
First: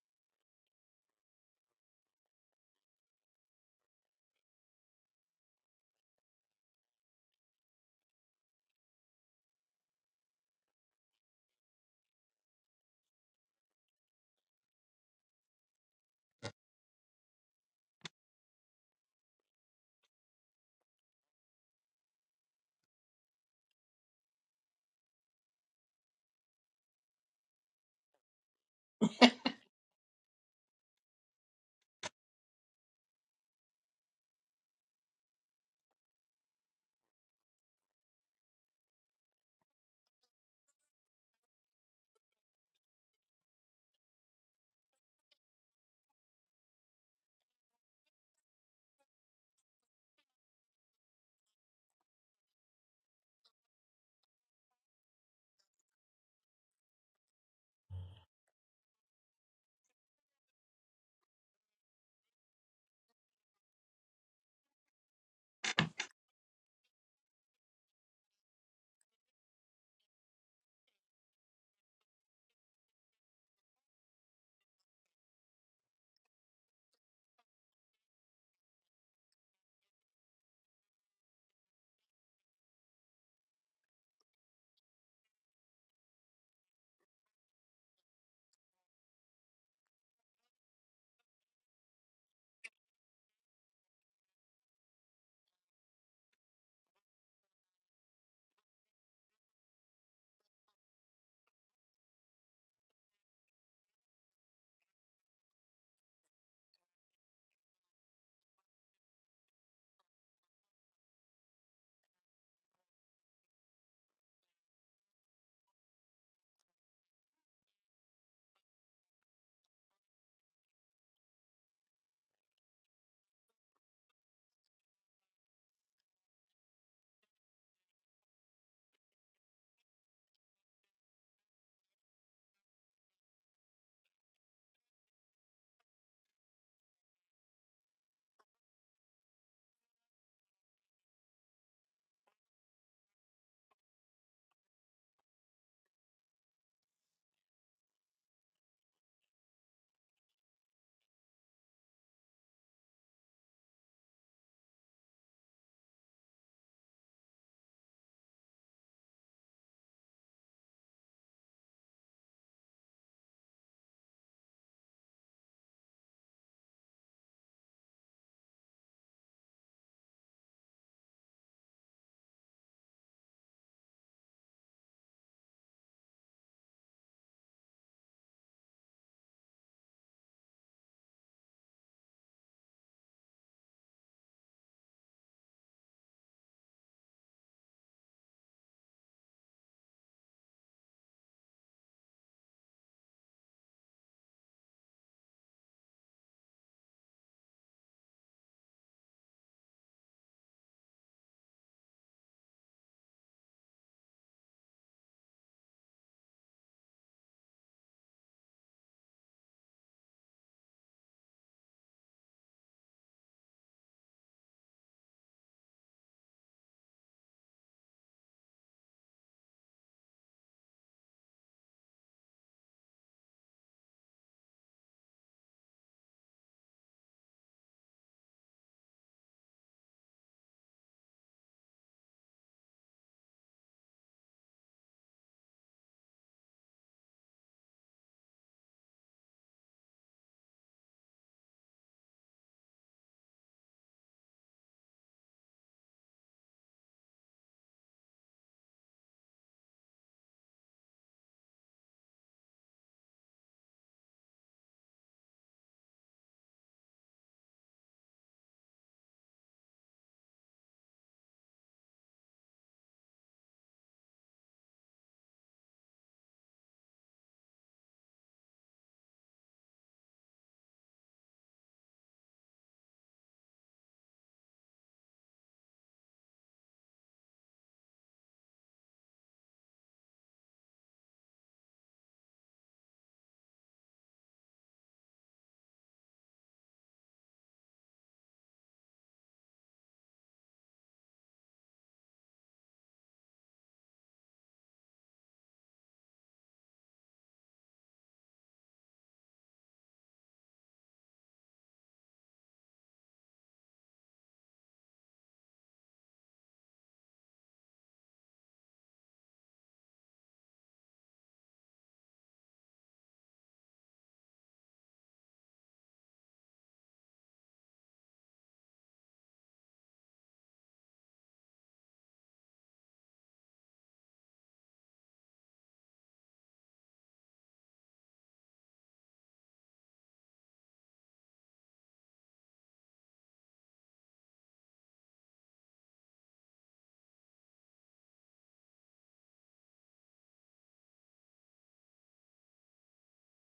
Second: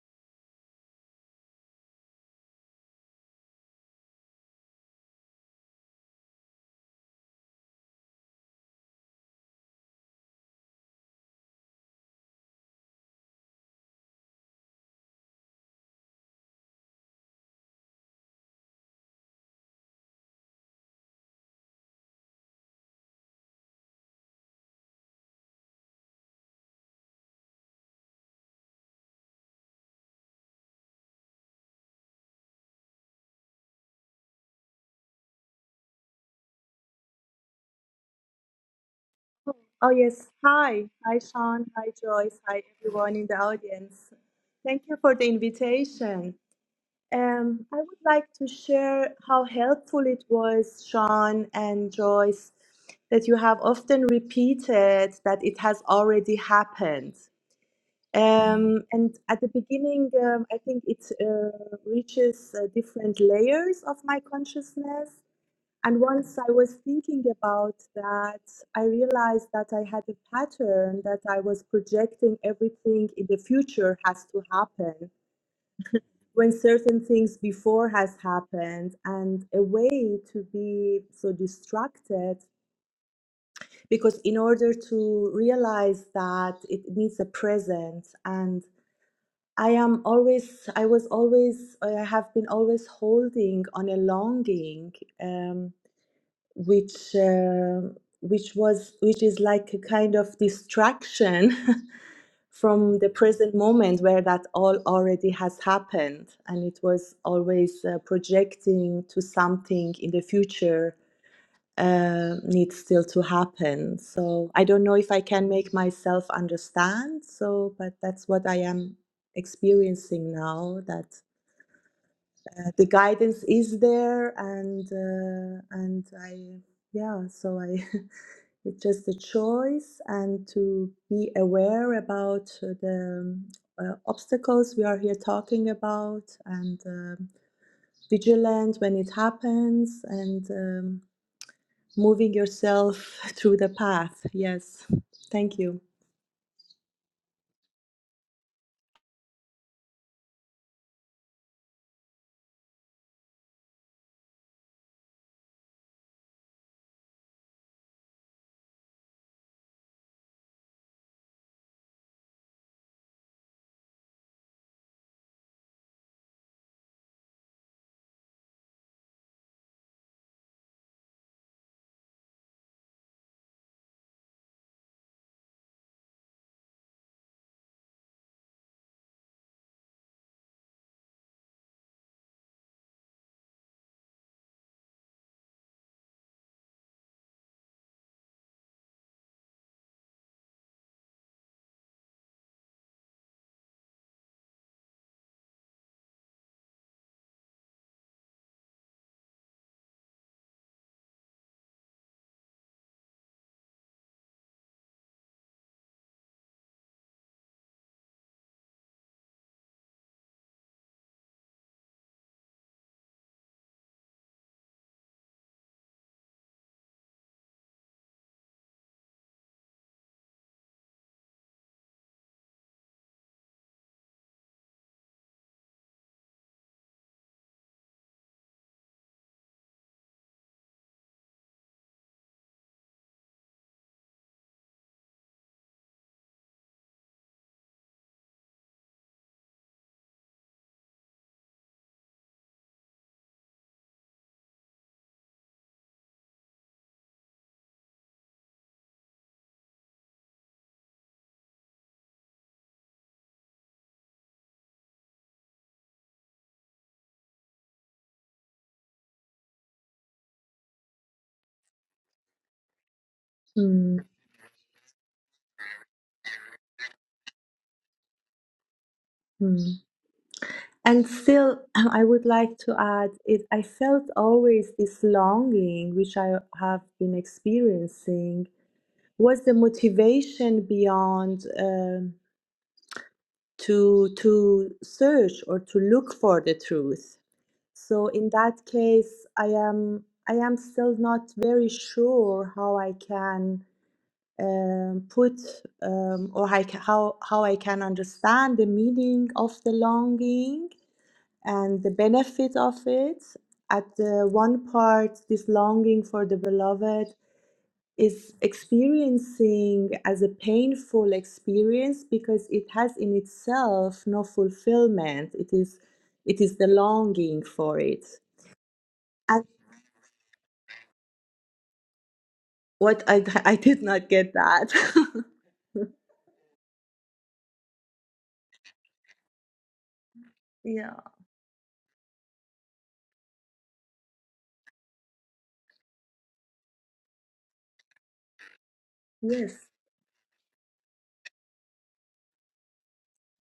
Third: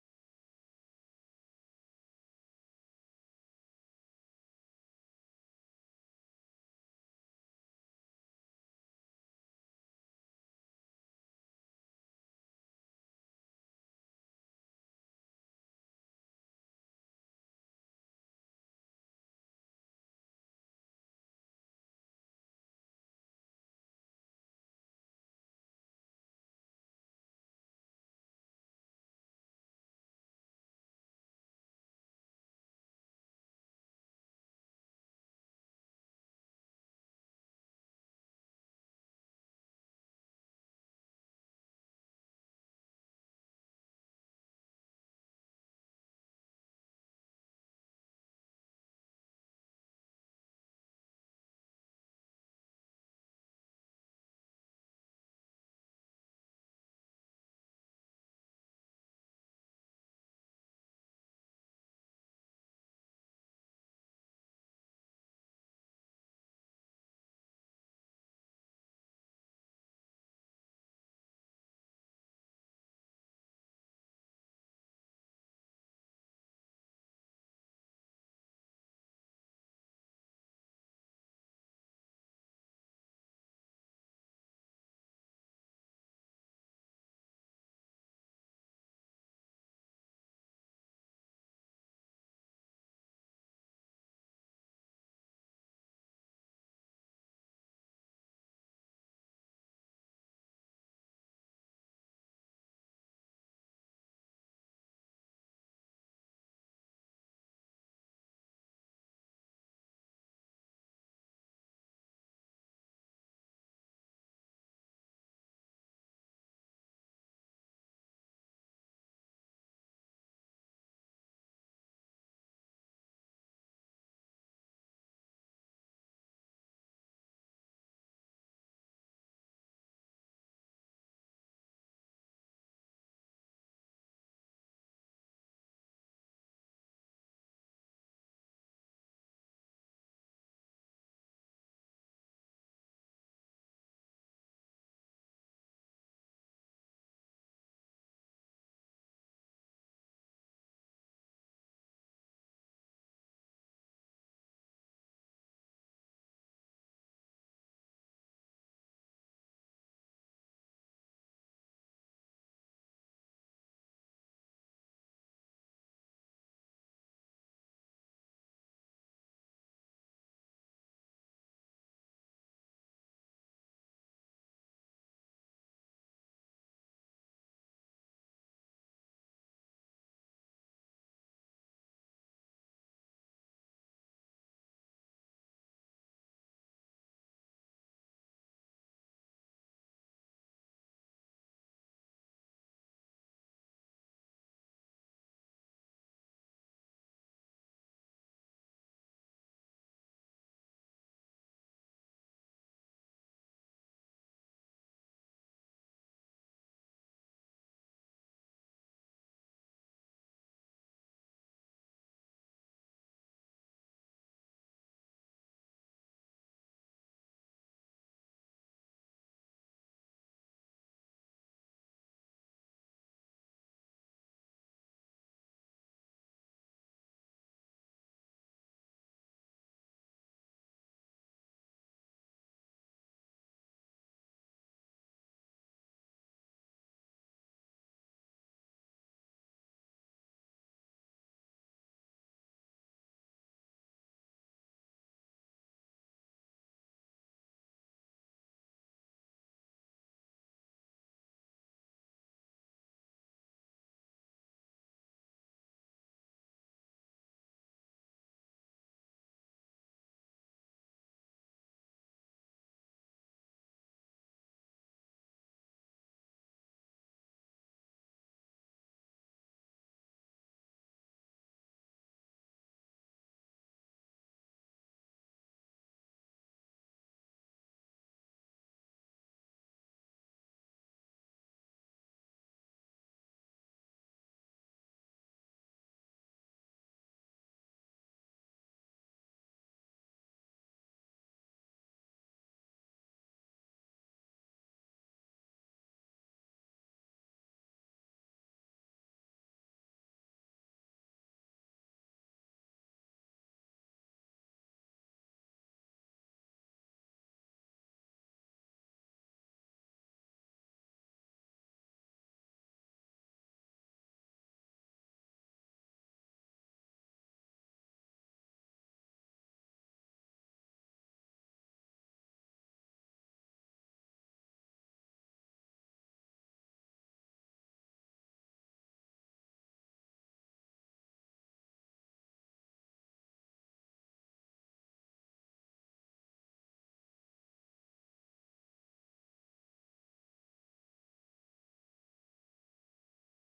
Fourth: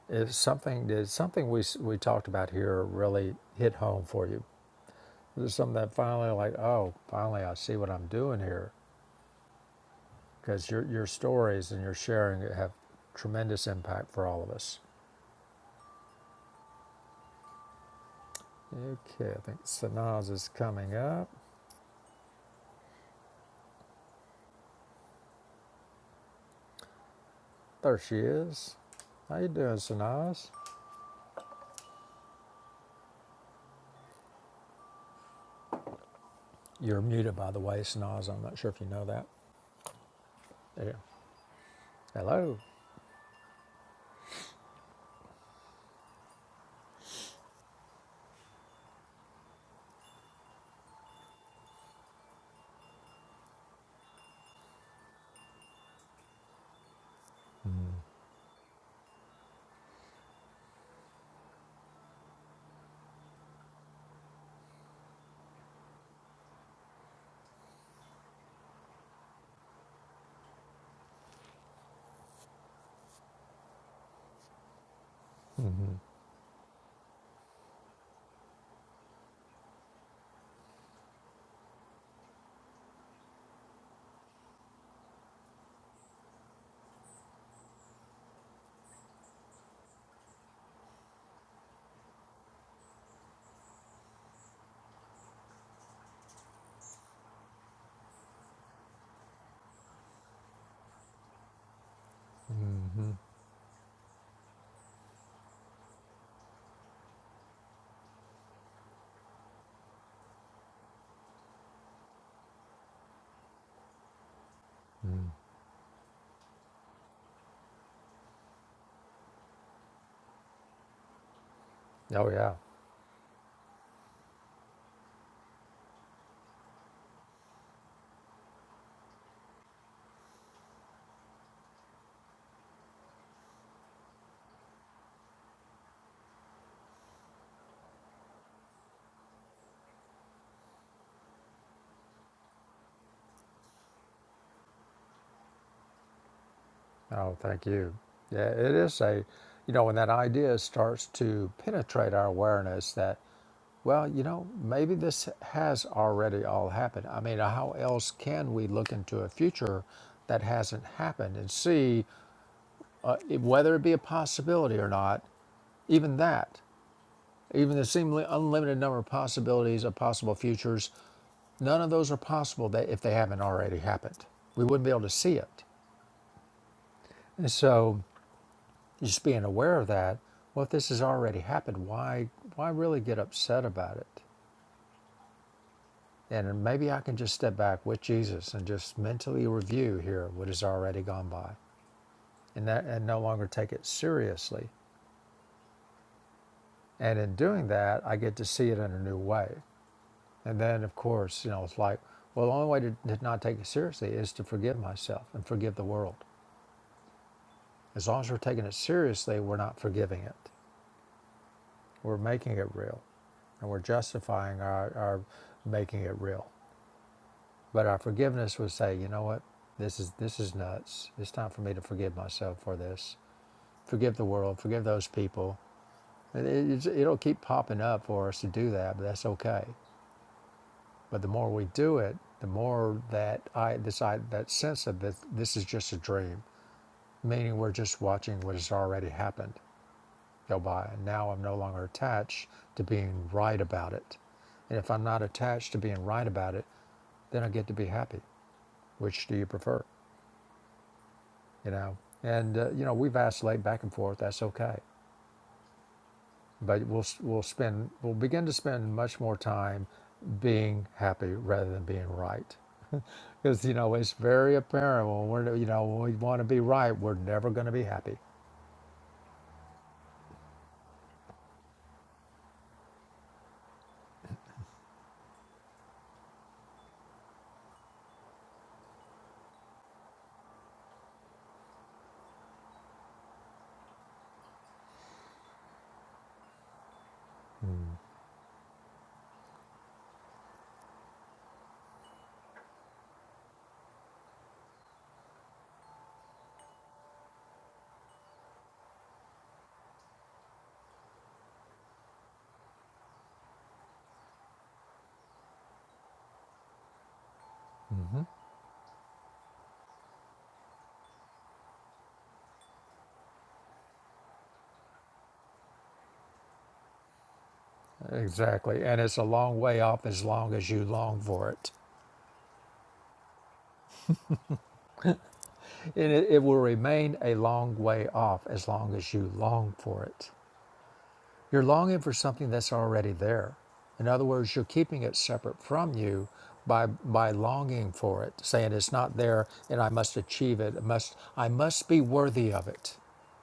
S1: If something did something we we talked about here really hit home for you, there's something that finally like, oh, finally I see what I'm doing here, because your your stories and your sharing have tremendous impact for all of us. Okay, I think Sanaz is coming up. There she is. How you doing, Sanaz? You're muted, by the way, Sanaz. I'm not sure if you know that.
S3: Oh, yes. Hi.
S1: Yeah.
S3: Hi, Sean. Hi, Joyce.
S1: Hello.
S3: Hi, everyone in the audience. Thank you for the invitation. Um, I would like to share how helpful it was, Sean and Joyce, that you have often repeated that it has already happened. Um, and at the beginning, um, I think it uh, reaches uh, different layers of my consciousness. And once I was thinking about that, I realized that I had a pattern that I was projecting everything in the future has to happen when certain things before has happened and a way to be so distracted because in order to realize that it needs a present, and I am always I was always I have been always holding on a longing um which um which was which is like a kind of distraction [laughs] from the
S1: Mm-hmm.
S3: present moment where that all already has happened and it was always uh, projecting to something in the future uh, needs still to happen so i don't know if i
S1: Mm.
S3: can make myself understand so but that's what i am experiencing now that
S1: Oh yeah.
S3: uh, the guidance is there and uh, and i yeah so i [laughs] It's just a choice and to be aware about uh, the uh, obstacles we are here talking about and um vigilant when it happens and um, moving yourself [laughs] through the path. Yes, thank you.
S1: Oh, thank you. Yeah, it is a, you know, when that idea starts to penetrate our awareness that, well, you know, maybe this has already all happened. I mean, how else can we look into a future that hasn't happened and see if- whether it be a possibility or not, even that, even the seemingly unlimited number of possibilities of possible futures, none of those are possible that if they haven't already happened. We wouldn't be able to see it. And so Just being aware of that, well, if this has already happened, why why really get upset about it? And maybe I can just step back with Jesus and just mentally review here what has already gone by, and that and no longer take it seriously. And in doing that, I get to see it in a new way. And then, of course, you know, it's like, well, the only way to, to not take it seriously is to forgive myself and forgive the world. As long as we're taking it seriously, we're not forgiving it. We're making it real, and we're justifying our, our making it real. But our forgiveness would say, you know what? This is this is nuts. It's time for me to forgive myself for this. Forgive the world. Forgive those people. And it- it'll keep popping up for us to do that, but that's okay. But the more we do it, the more that I decide that sense of that this is just a dream, meaning we're just watching what has already happened go by. And now I'm no longer attached to being right about it. And if I'm not attached to being right about it, then I get to be happy. Which do you prefer? you know and uh, you know we vacillate back and forth that's okay but we'll we'll spend we'll begin to spend much more time being happy rather than being right [laughs] because you know
S3: Mm,
S1: it's very apparent when we're you know when we want to be right we're never going to be happy
S3: mm. And still, [clears throat] I would like to add it. I felt always this longing, which I have been experiencing. Was the motivation beyond? um to to search or to look for the truth so in that case i am i am still not very sure how i can um, put um, or I ca- how how i can understand the meaning of the longing and the benefit of it at the one part this longing for the beloved
S1: hmm
S3: is experiencing as a painful experience because it has in itself no fulfillment it is it is the longing for it
S1: exactly and it's a
S3: and
S1: long way off as long as you long for it
S3: what i [laughs] i did not get that
S1: and it, it will remain a long way off as long as you long for it
S3: [laughs] yeah
S1: You're longing for something that's already there. In other words, you're keeping it separate from you by by longing for it, saying it's not there
S3: yes
S1: and I must achieve it. I must I must be worthy of it.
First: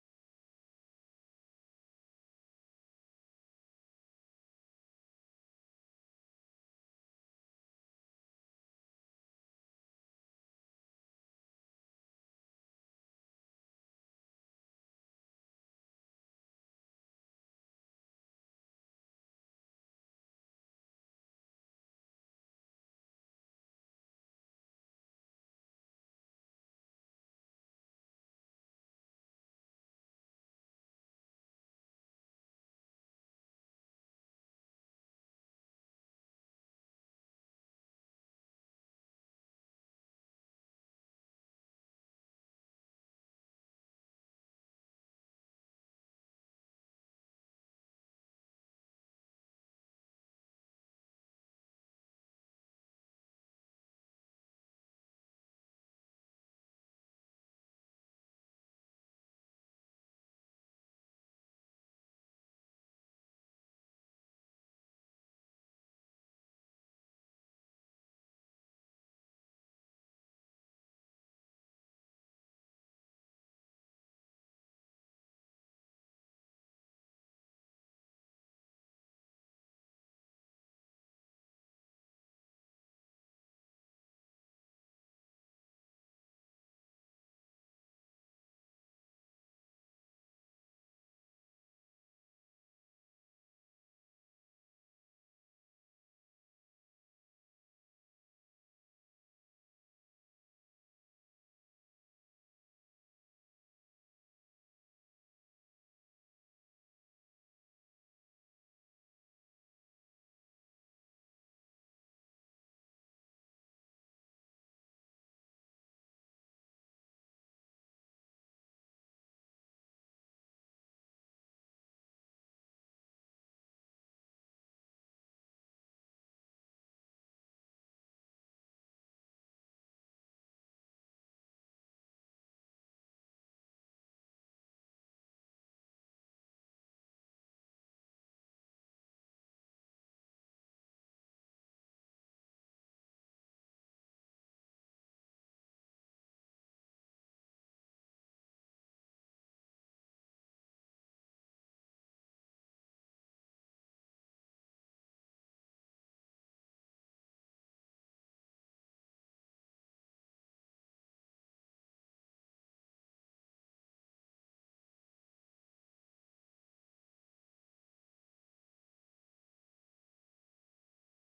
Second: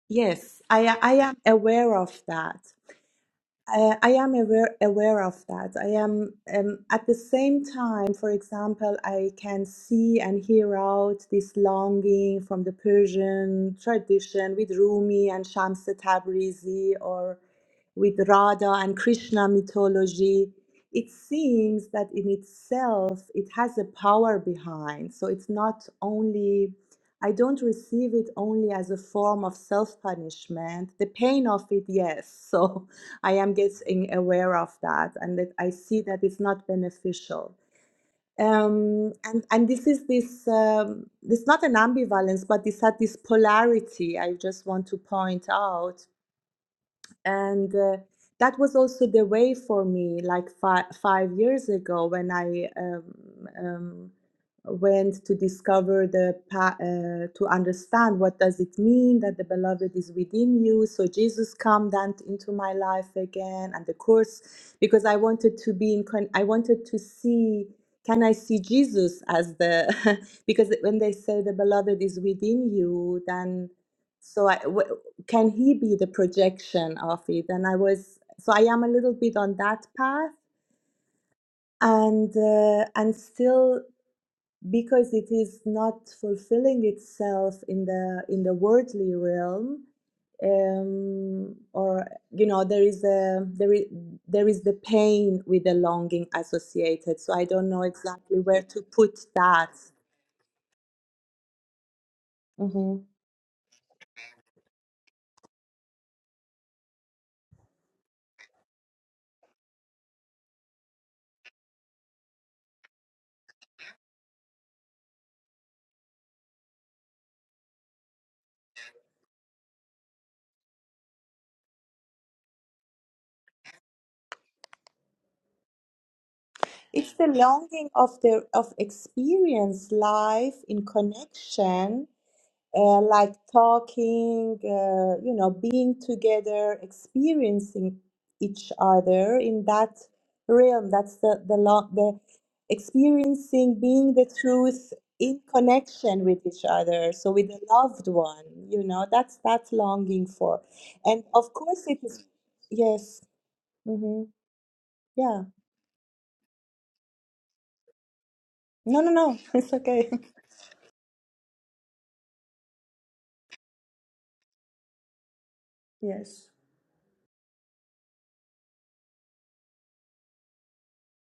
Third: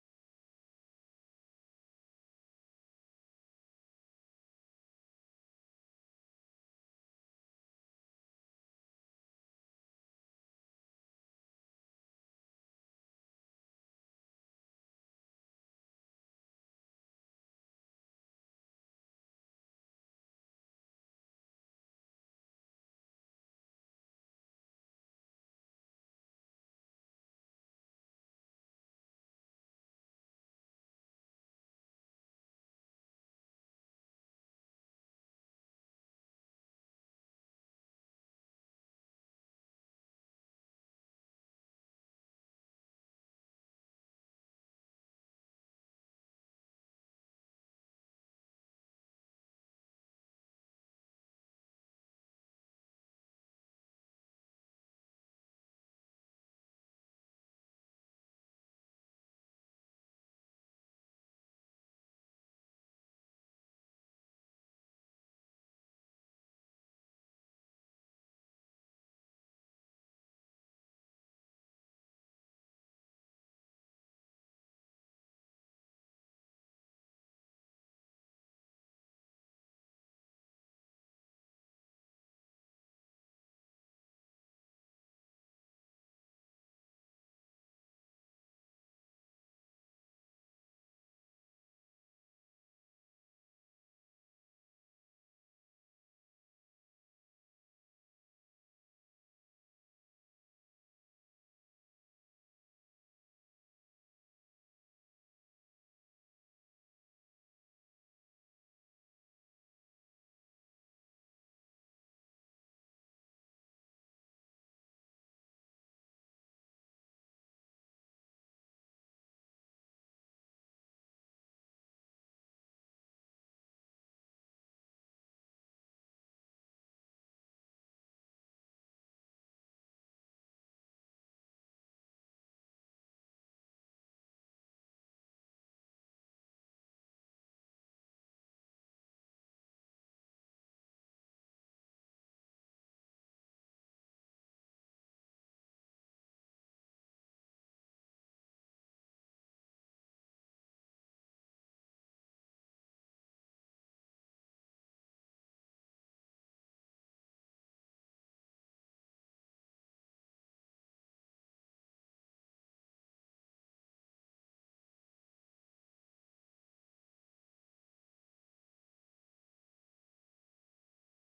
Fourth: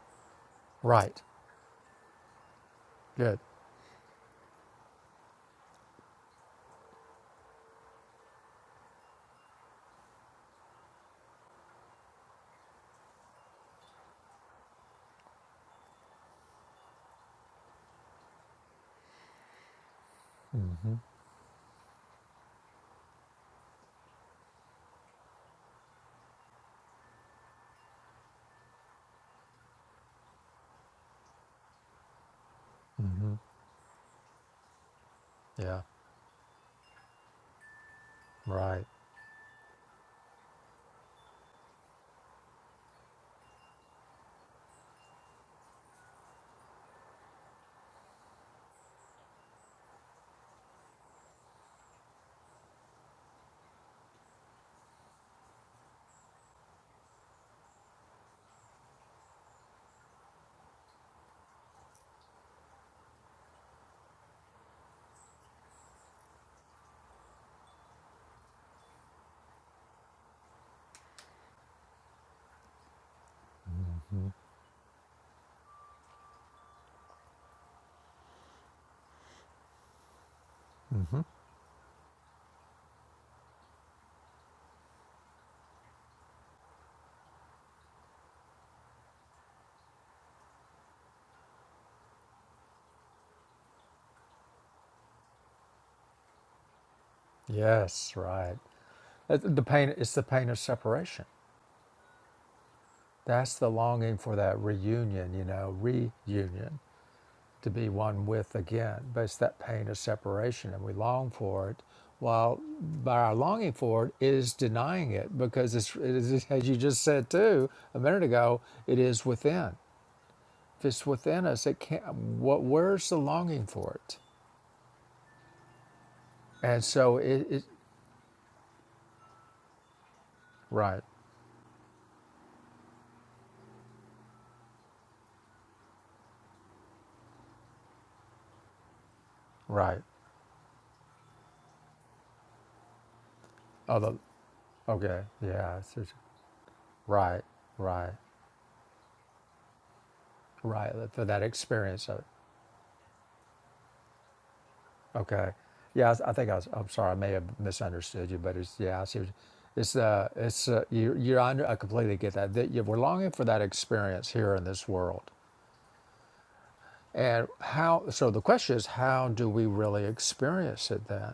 S3: yes i i
S1: Right.
S3: am aware of that
S1: Good.
S3: Uh, I am aware aware of that. I am um, at the same time, for example, I can see and hear out this longing from the Persian tradition with Rumi and Shams Tabrizi or with Radha and Krishna mythology. It seems that in itself it has a power behind. So it's not only I don't receive it only as a form of self punishment. The pain of it, yes. [laughs] So I am getting aware of that and that I
S1: Yeah.
S3: see that it's not beneficial.
S1: Right.
S3: Um, and, and this is this, um, it's not an ambivalence, but it's at this polarity I just want to point out and uh, that was also the way for me like five, five years ago when i um, um, went to discover the pa- uh, to understand what does it mean that the beloved is within you so jesus come then into my life again and the course because i wanted to be in con- i wanted to see can i see jesus as the [laughs] because when they say the beloved is within you then
S1: Mm-hmm.
S3: so I, can he be the projection of it and i was so i am a little bit on that path
S1: Mm-hmm.
S3: and uh, and still because it is not fulfilling itself in the in the worldly realm um, or you know there is a there is there is the pain with the longing associated so i don't know
S1: Yes,
S3: exactly
S1: right.
S3: where to put
S1: Uh, The
S3: that
S1: pain it's the pain of separation.
S3: hmm
S1: That's the longing for that reunion, you know, reunion. to be one with again. But it's that pain of separation, and we long for it. While by our longing for it is denying it, because it's, it is, [laughs] as you just said too a minute ago, it is within. If it's within us, it can't. What? Where's the longing for it? And
S3: It's
S1: so
S3: the
S1: it, it
S3: longing of the of experience life in
S1: right,
S3: connection uh, like talking, uh, you know, being together, experiencing each other in that
S1: right.
S3: realm. That's the the lo- the experiencing
S1: Oh,
S3: being the truth
S1: okay,
S3: in
S1: yeah, it's, it's-
S3: connection with each other. So
S1: right,
S3: with the loved
S1: right,
S3: one, you know, that's that's longing for,
S1: right.
S3: and
S1: For that
S3: of course it
S1: experience of
S3: is.
S1: it.
S3: Yes. Mm-hmm. Yeah.
S1: Okay. Yeah, I, I think I was, I'm sorry, I may have misunderstood you, but it's,
S3: No.
S1: yeah, I
S3: No.
S1: see. what you-
S3: No. [laughs] It's
S1: It's,
S3: okay. [laughs]
S1: uh, it's, uh, you, you're, I I completely get that. That you, we're longing for that experience here in this world.
S3: Yes.
S1: And how, so the question is, how do we really experience it then?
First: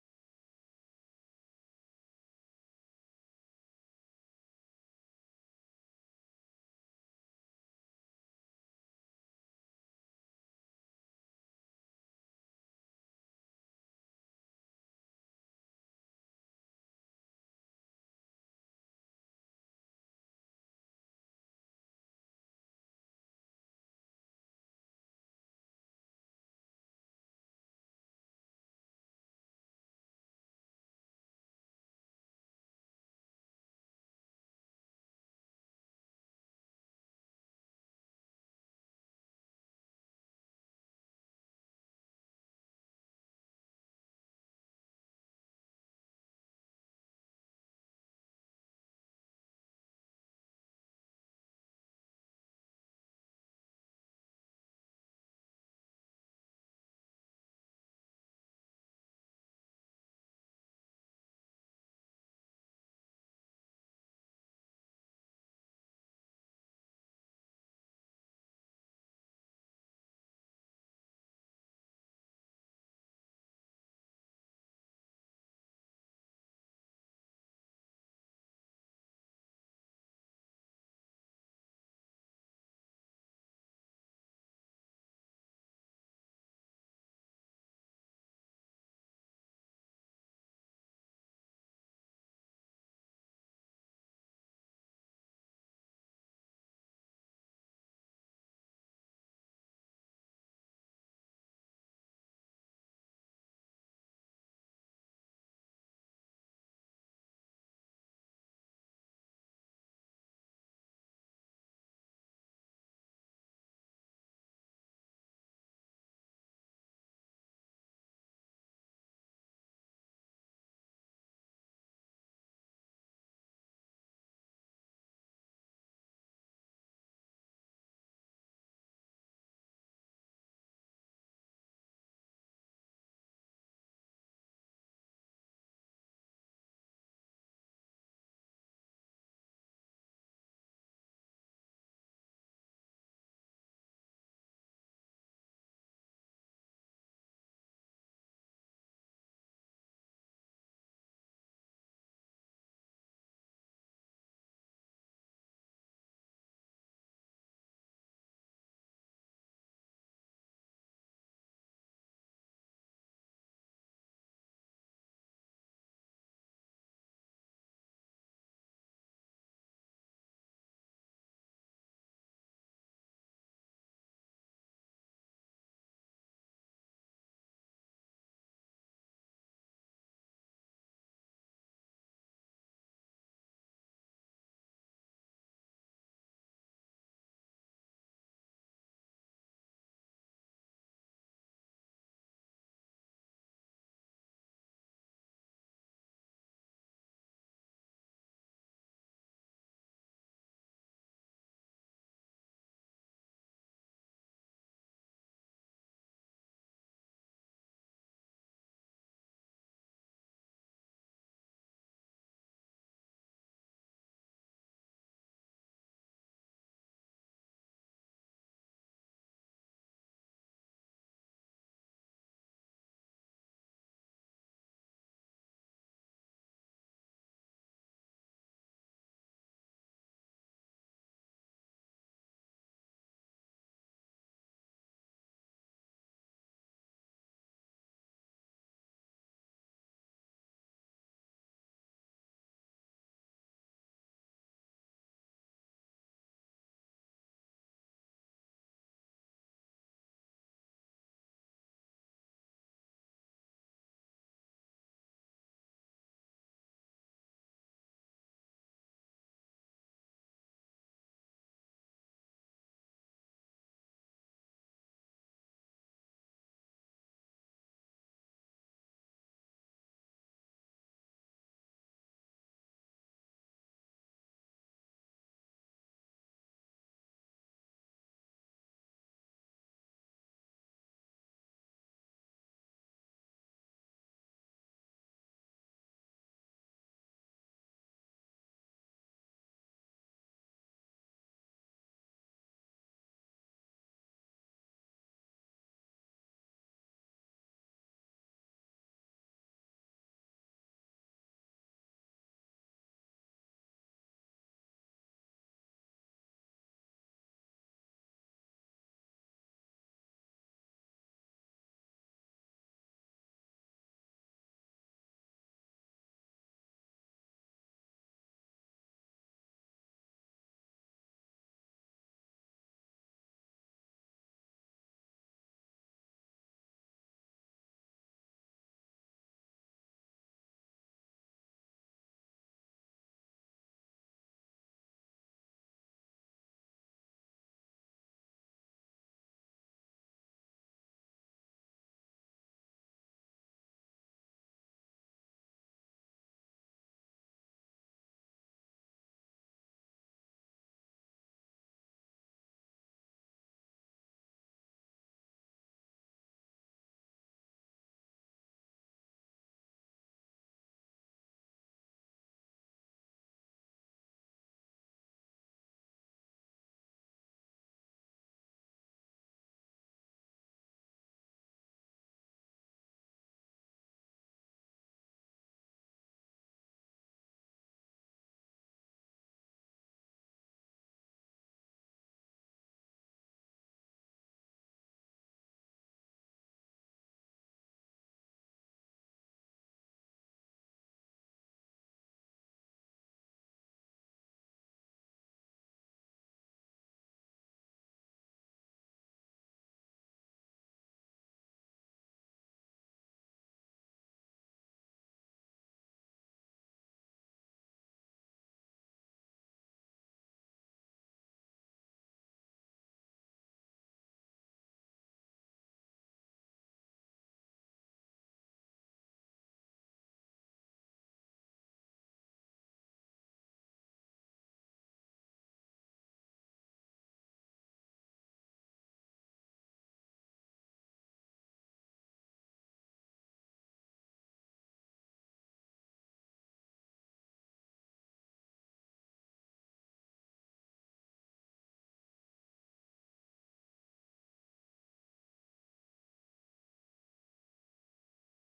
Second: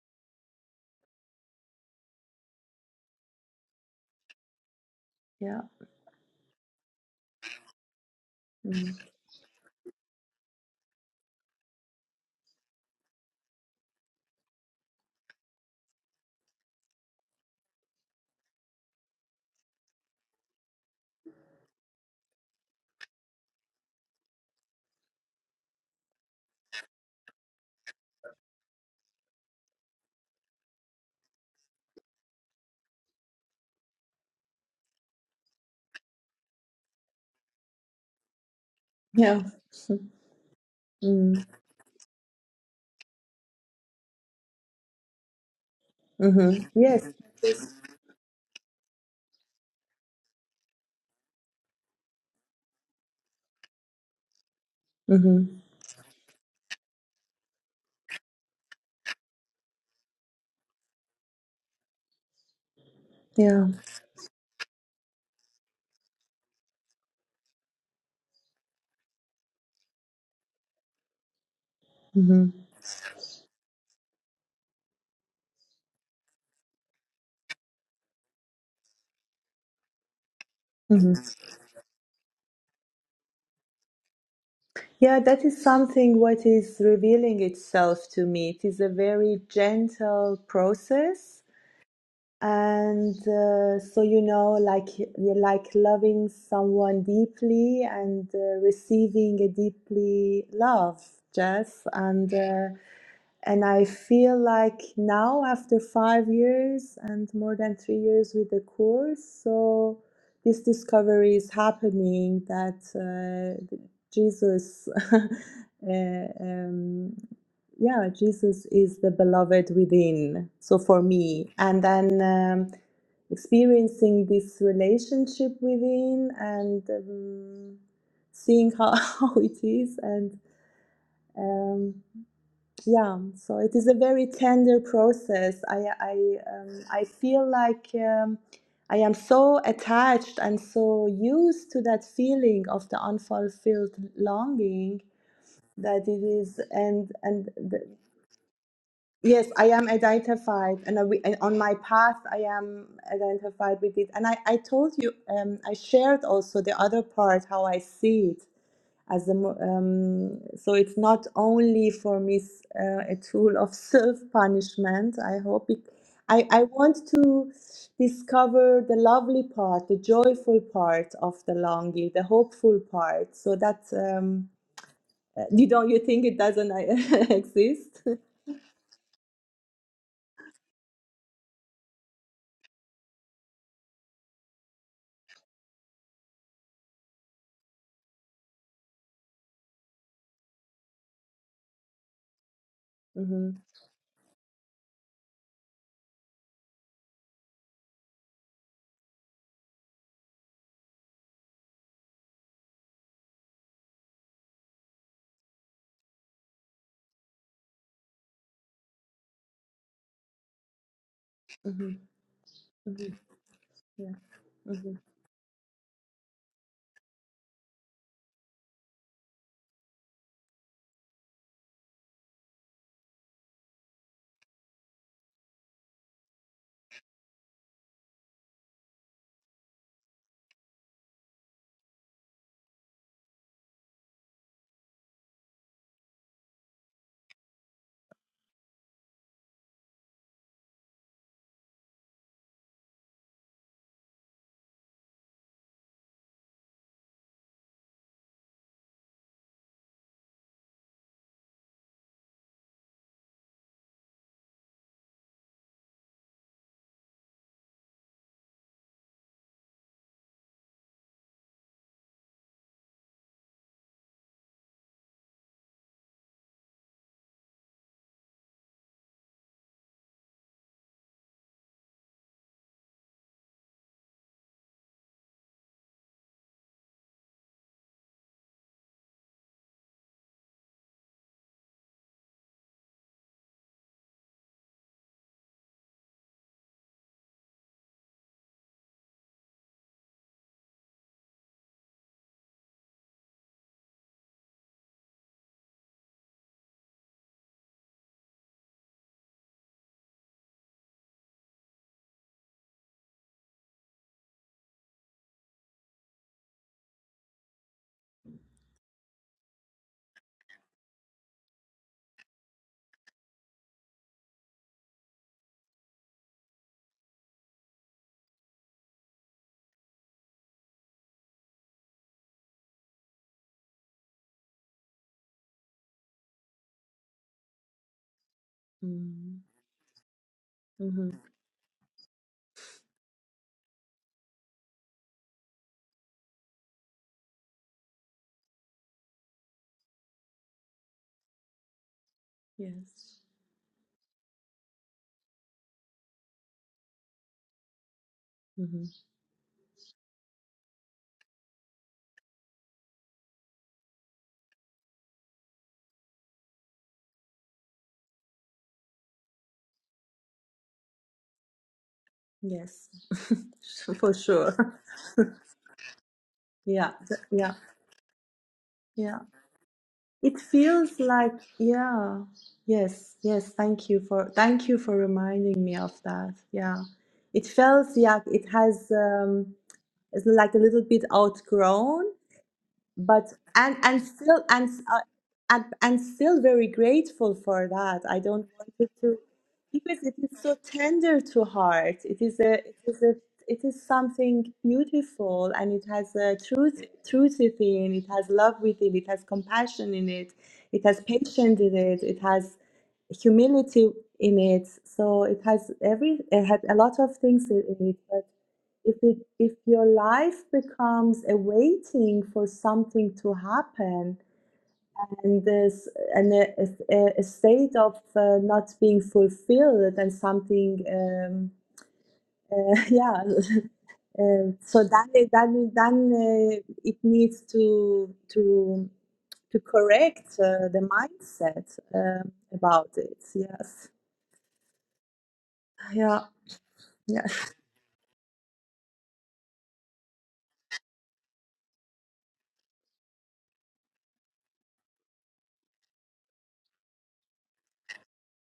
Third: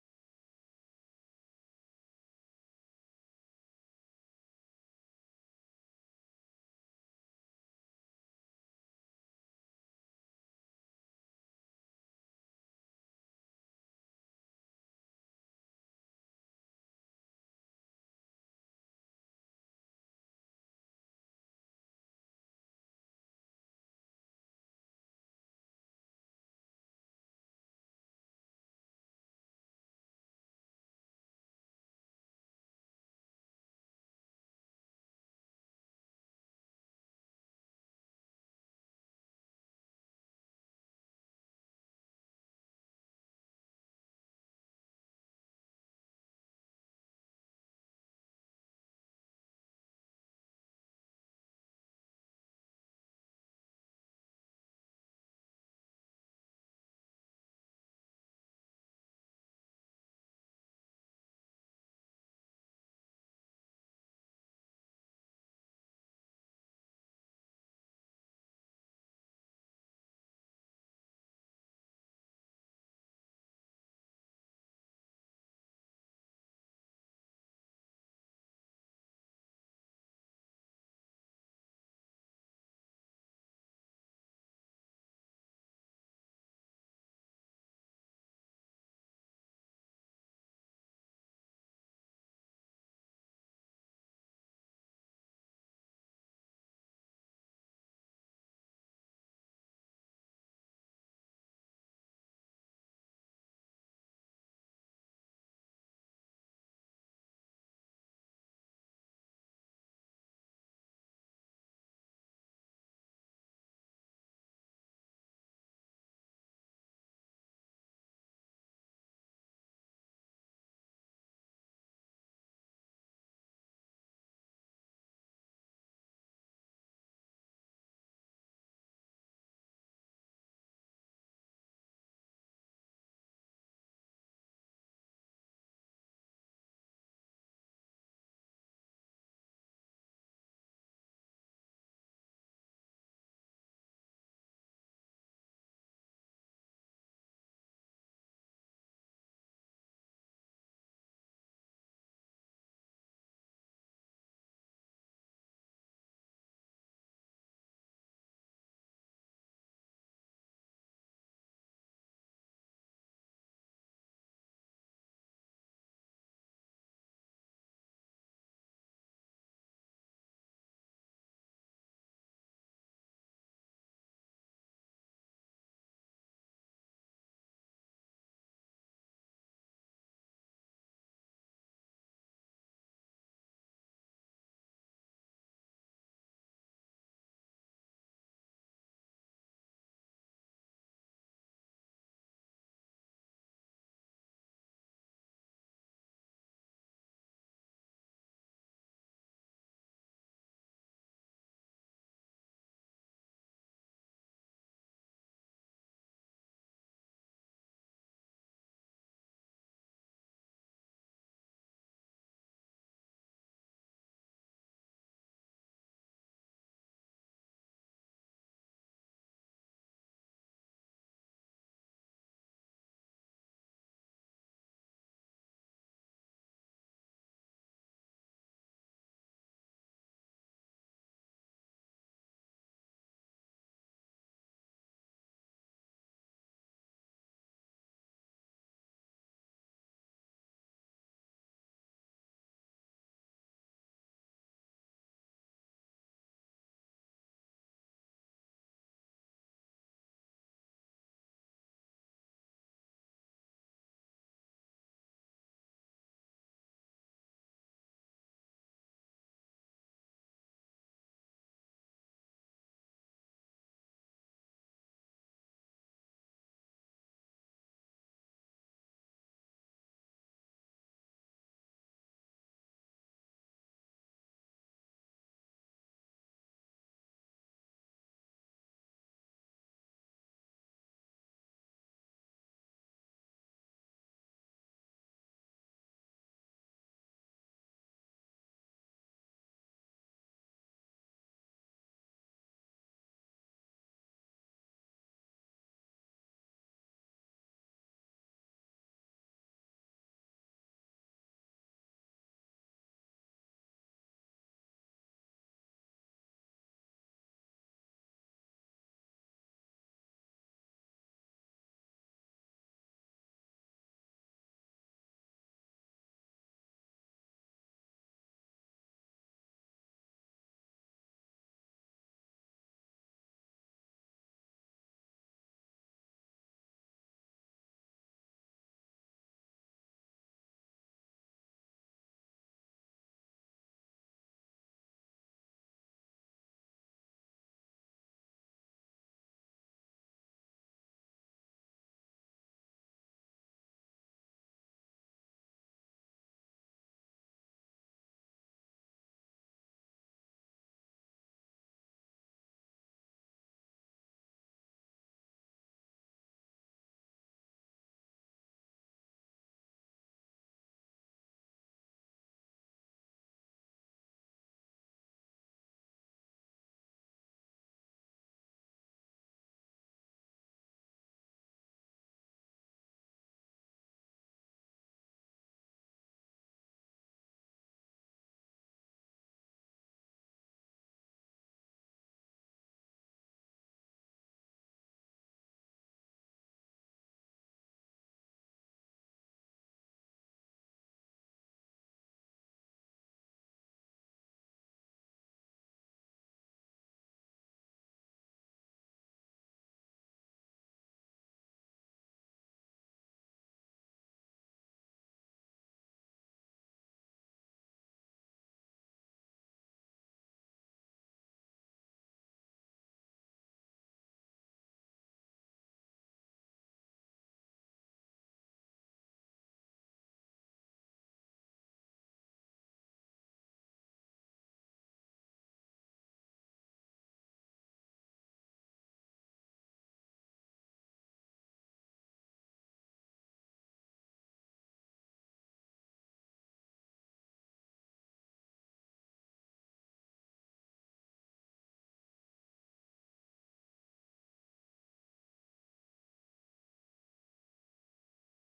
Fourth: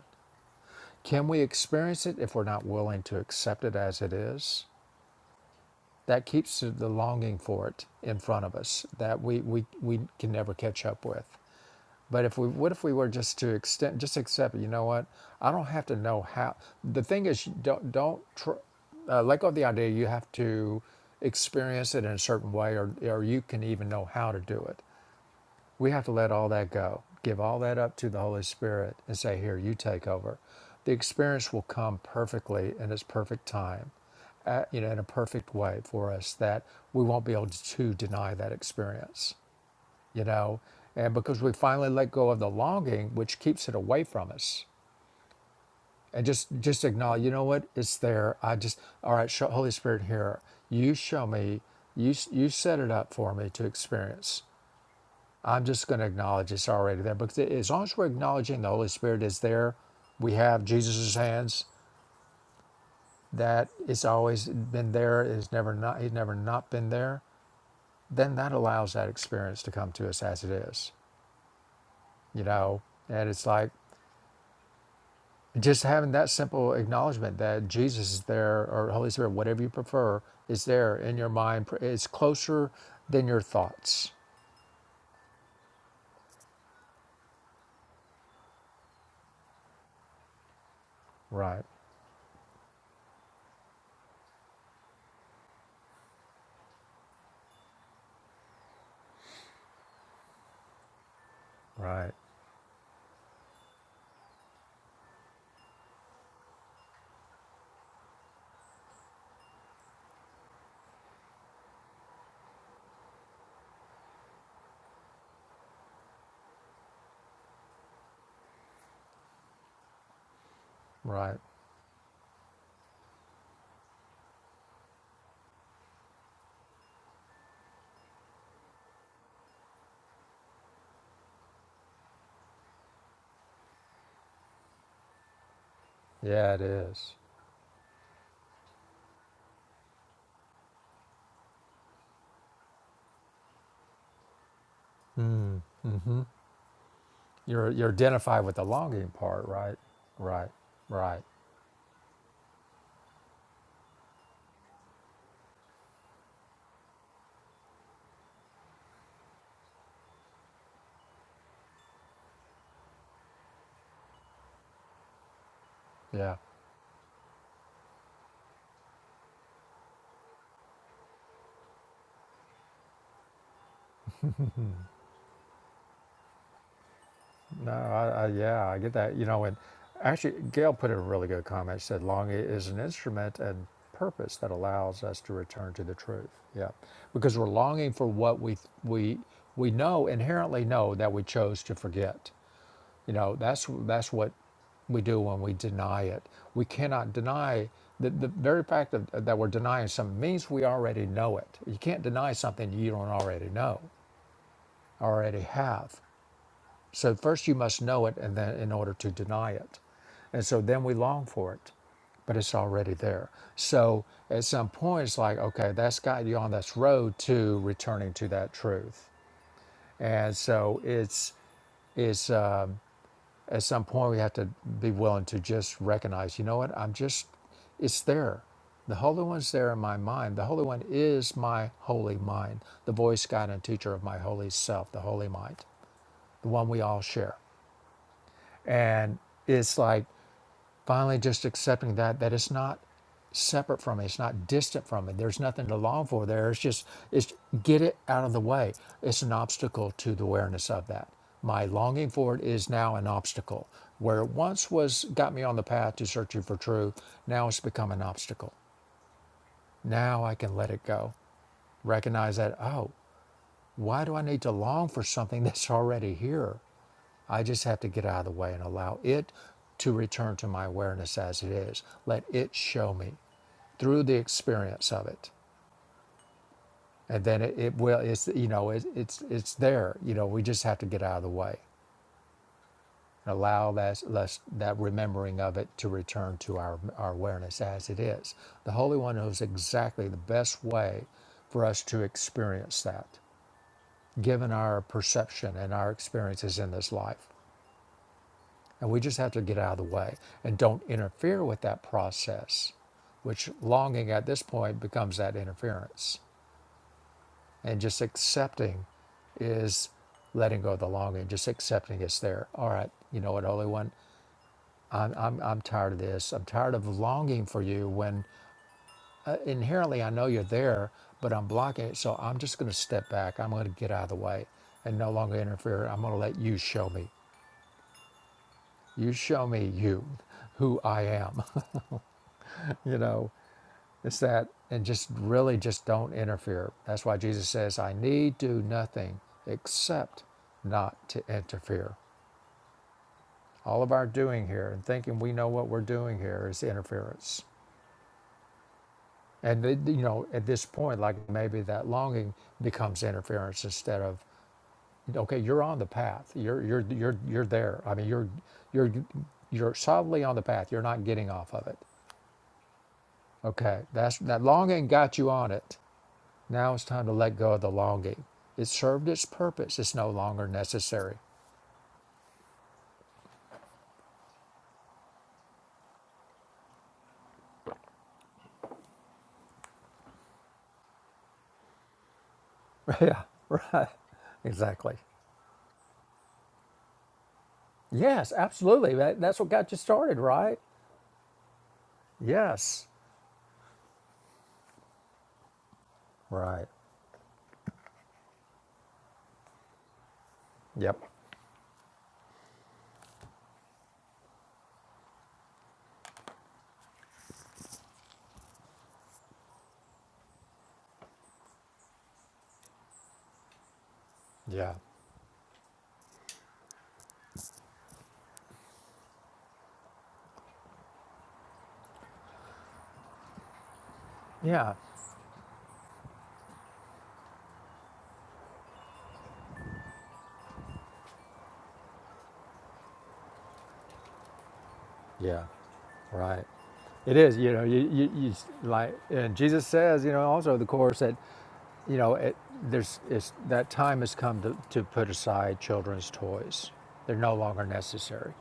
S1: Can we experience it if we're not willing to accept it as it is?
S3: Yeah.
S1: That keeps the longing for it in front of us
S3: Mm.
S1: that we, we, we can never catch up with. But if we, what if we were just to extend, just accept it? You know what? I don't have to know how. The thing is, you don't don't tr- uh, let go of the idea. You have to experience it in a certain way, or or you can even know how to do it. We have to let all that go. Give all that up to the Holy Spirit and say, "Here, you take over." The experience will come perfectly in its perfect time, uh, you know, in a perfect way for us that we won't be able to deny that experience
S3: Yeah.
S1: you know and because
S3: Mm.
S1: we finally let go of the longing which keeps it away from us and just
S3: Mm-hmm.
S1: just
S3: Yes.
S1: acknowledge you know what
S3: yes,
S1: it's there i just all right show, holy spirit here you show me you you set it up for me to experience
S3: Mm-hmm.
S1: i'm just going to acknowledge it's already there because as long as we're acknowledging the holy spirit is there we have Jesus's hands that
S3: Yeah.
S1: it's always been there is never not he's never not been there then that allows that experience to come to us as it is
S3: mm-hmm.
S1: you know and it's like just having that simple acknowledgement that Jesus is there or Holy Spirit, whatever you prefer, is there
S3: Mhm.
S1: in your mind. It's closer than your thoughts.
S3: Yeah, that is something what is revealing itself to me. It is a very gentle process.
S1: Right,
S3: And uh, so, you know, like like loving someone deeply and uh, receiving a deeply love, Jess.
S1: right,
S3: And uh, And I feel like now, after five years and more than three years with the course, so this discovery is happening that uh, Jesus, [laughs] uh, um, yeah, Jesus is the beloved within. So for
S1: right.
S3: me, and then um, experiencing this relationship within and um, seeing how, [laughs] how it is and. um, yeah, so it is a very tender process. I I
S1: Yeah, it
S3: um,
S1: mm
S3: I
S1: is.
S3: feel like um, I am so attached and so used to that feeling of the unfulfilled longing that
S1: is.
S3: it is, and and
S1: You're
S3: the,
S1: you're identified with the longing part,
S3: yes, I
S1: right?
S3: am
S1: Right,
S3: identified, and, I,
S1: right.
S3: and on my path I am identified with it. And I I told you, um, I shared also the other part how I see it as a, mo- um, so it's not only for me s- uh, a tool of [laughs] self punishment i hope it
S1: Yeah.
S3: I, I want to discover the lovely part the joyful part of the longing the hopeful part so that um, uh, you don't you think it doesn't uh, [laughs]
S1: No,
S3: exist
S1: I,
S3: [laughs]
S1: I, yeah, I get that. You know, and actually, Gail put in a really good comment. She said, longing is an instrument and purpose that allows us to return to the truth. Yeah, because we're longing for what we we we know inherently know that we chose to forget. You know,
S3: hmm
S1: that's that's what we do when we deny it. We cannot deny the, the very fact of, that we're denying something means we already know it. You can't deny something you don't already know, already have. So first you must know it and then in order to deny it. And so then we long for it,
S3: hmm
S1: but it's already
S3: hmm
S1: there. So
S3: yeah
S1: at some
S3: hmm
S1: point it's like, okay, that's got you on this road to returning to that truth. And so it's it's um, at some point we have to be willing to just recognize, you know what, I'm just it's there. The Holy One's there in my mind. The Holy One is my holy mind, the voice, guide, and teacher of my holy self, the holy mind, the one we all share. and it's like finally just accepting that that it's not separate from it, it's not distant from it. there's nothing to long for there it's just it's get it out of the way it's an obstacle to the awareness of that my longing for it is now an obstacle where it once was got me on the path to searching for truth now it's become an obstacle now i can let it go recognize that oh why do i need to long for something [laughs] that's already here I just have to get out of the way and allow it to return to my awareness as it is. Let it show me through the experience of it. And then it, it will, it's, you know, it, it's, it's there, you know, we just have to get out of the way and allow that, that remembering of it to return to our, our awareness as it is. The Holy One knows exactly the best way for us to experience that, given our perception and our experiences in this life. And we just have to get out of the way and don't interfere with that process, which longing at this point becomes that interference. And just accepting is letting go of the longing, just accepting it's there. All right, you know what, Holy One, I'm, I'm, I'm tired of this. I'm tired of longing for you when uh, inherently I know you're there, but I'm blocking it. So I'm just going to step back. I'm going to get out of the way and no longer interfere. I'm going to let you show me. You show me you, who
S3: mm
S1: I
S3: hmm
S1: am, [laughs] you know. It's that, and just really just don't interfere. That's why Jesus says, I need do nothing except not to interfere.
S3: yes
S1: All of our doing here and thinking we know what we're doing here is interference.
S3: hmm
S1: And, you know, at this point, like maybe that longing becomes interference instead of, okay, you're on the path. You're, you're, you're, you're there. I mean, you're, you're, you're solidly on the path. You're not getting off of it.
S3: yes
S1: Okay.
S3: [laughs] for
S1: That's, that
S3: sure [laughs]
S1: longing got you on it. Now it's
S3: yeah
S1: time to
S3: th-
S1: let go
S3: yeah
S1: of the longing. It served
S3: yeah
S1: its purpose. It's no
S3: It
S1: longer
S3: feels
S1: necessary.
S3: like, yeah, yes, yes. Thank you for thank you for reminding me of that. Yeah, it feels yeah, it has um, it's like a little bit outgrown,
S1: [laughs] Yeah,
S3: but and
S1: right.
S3: and still and s-
S1: Exactly.
S3: uh, and and still very grateful for that. I
S1: Yes,
S3: don't want it
S1: absolutely.
S3: to
S1: That, that's what got you
S3: because it
S1: started,
S3: is so
S1: right?
S3: tender to heart. It is a it
S1: Yes.
S3: is a it is something beautiful and it has a
S1: Right.
S3: truth truth within it has love within it has compassion in it it
S1: Yep.
S3: has patience in it it has humility in it so it has every it has a lot of things in in it if it if your life becomes a waiting for something to happen
S1: Yeah.
S3: and this and a, a, a state of uh, not being fulfilled and something um, uh, [laughs] yeah [laughs] uh,
S1: Yeah.
S3: so then it- then it- then uh, it needs to to to correct uh, the mindset um about it yes
S1: Yeah.
S3: yeah
S1: Right. It
S3: yeah
S1: is, you know, you, you, you s- like, and Jesus says, you know, also in the course that, you know, it, there's, it's, that time has come to, to put aside children's toys. They're no longer necessary.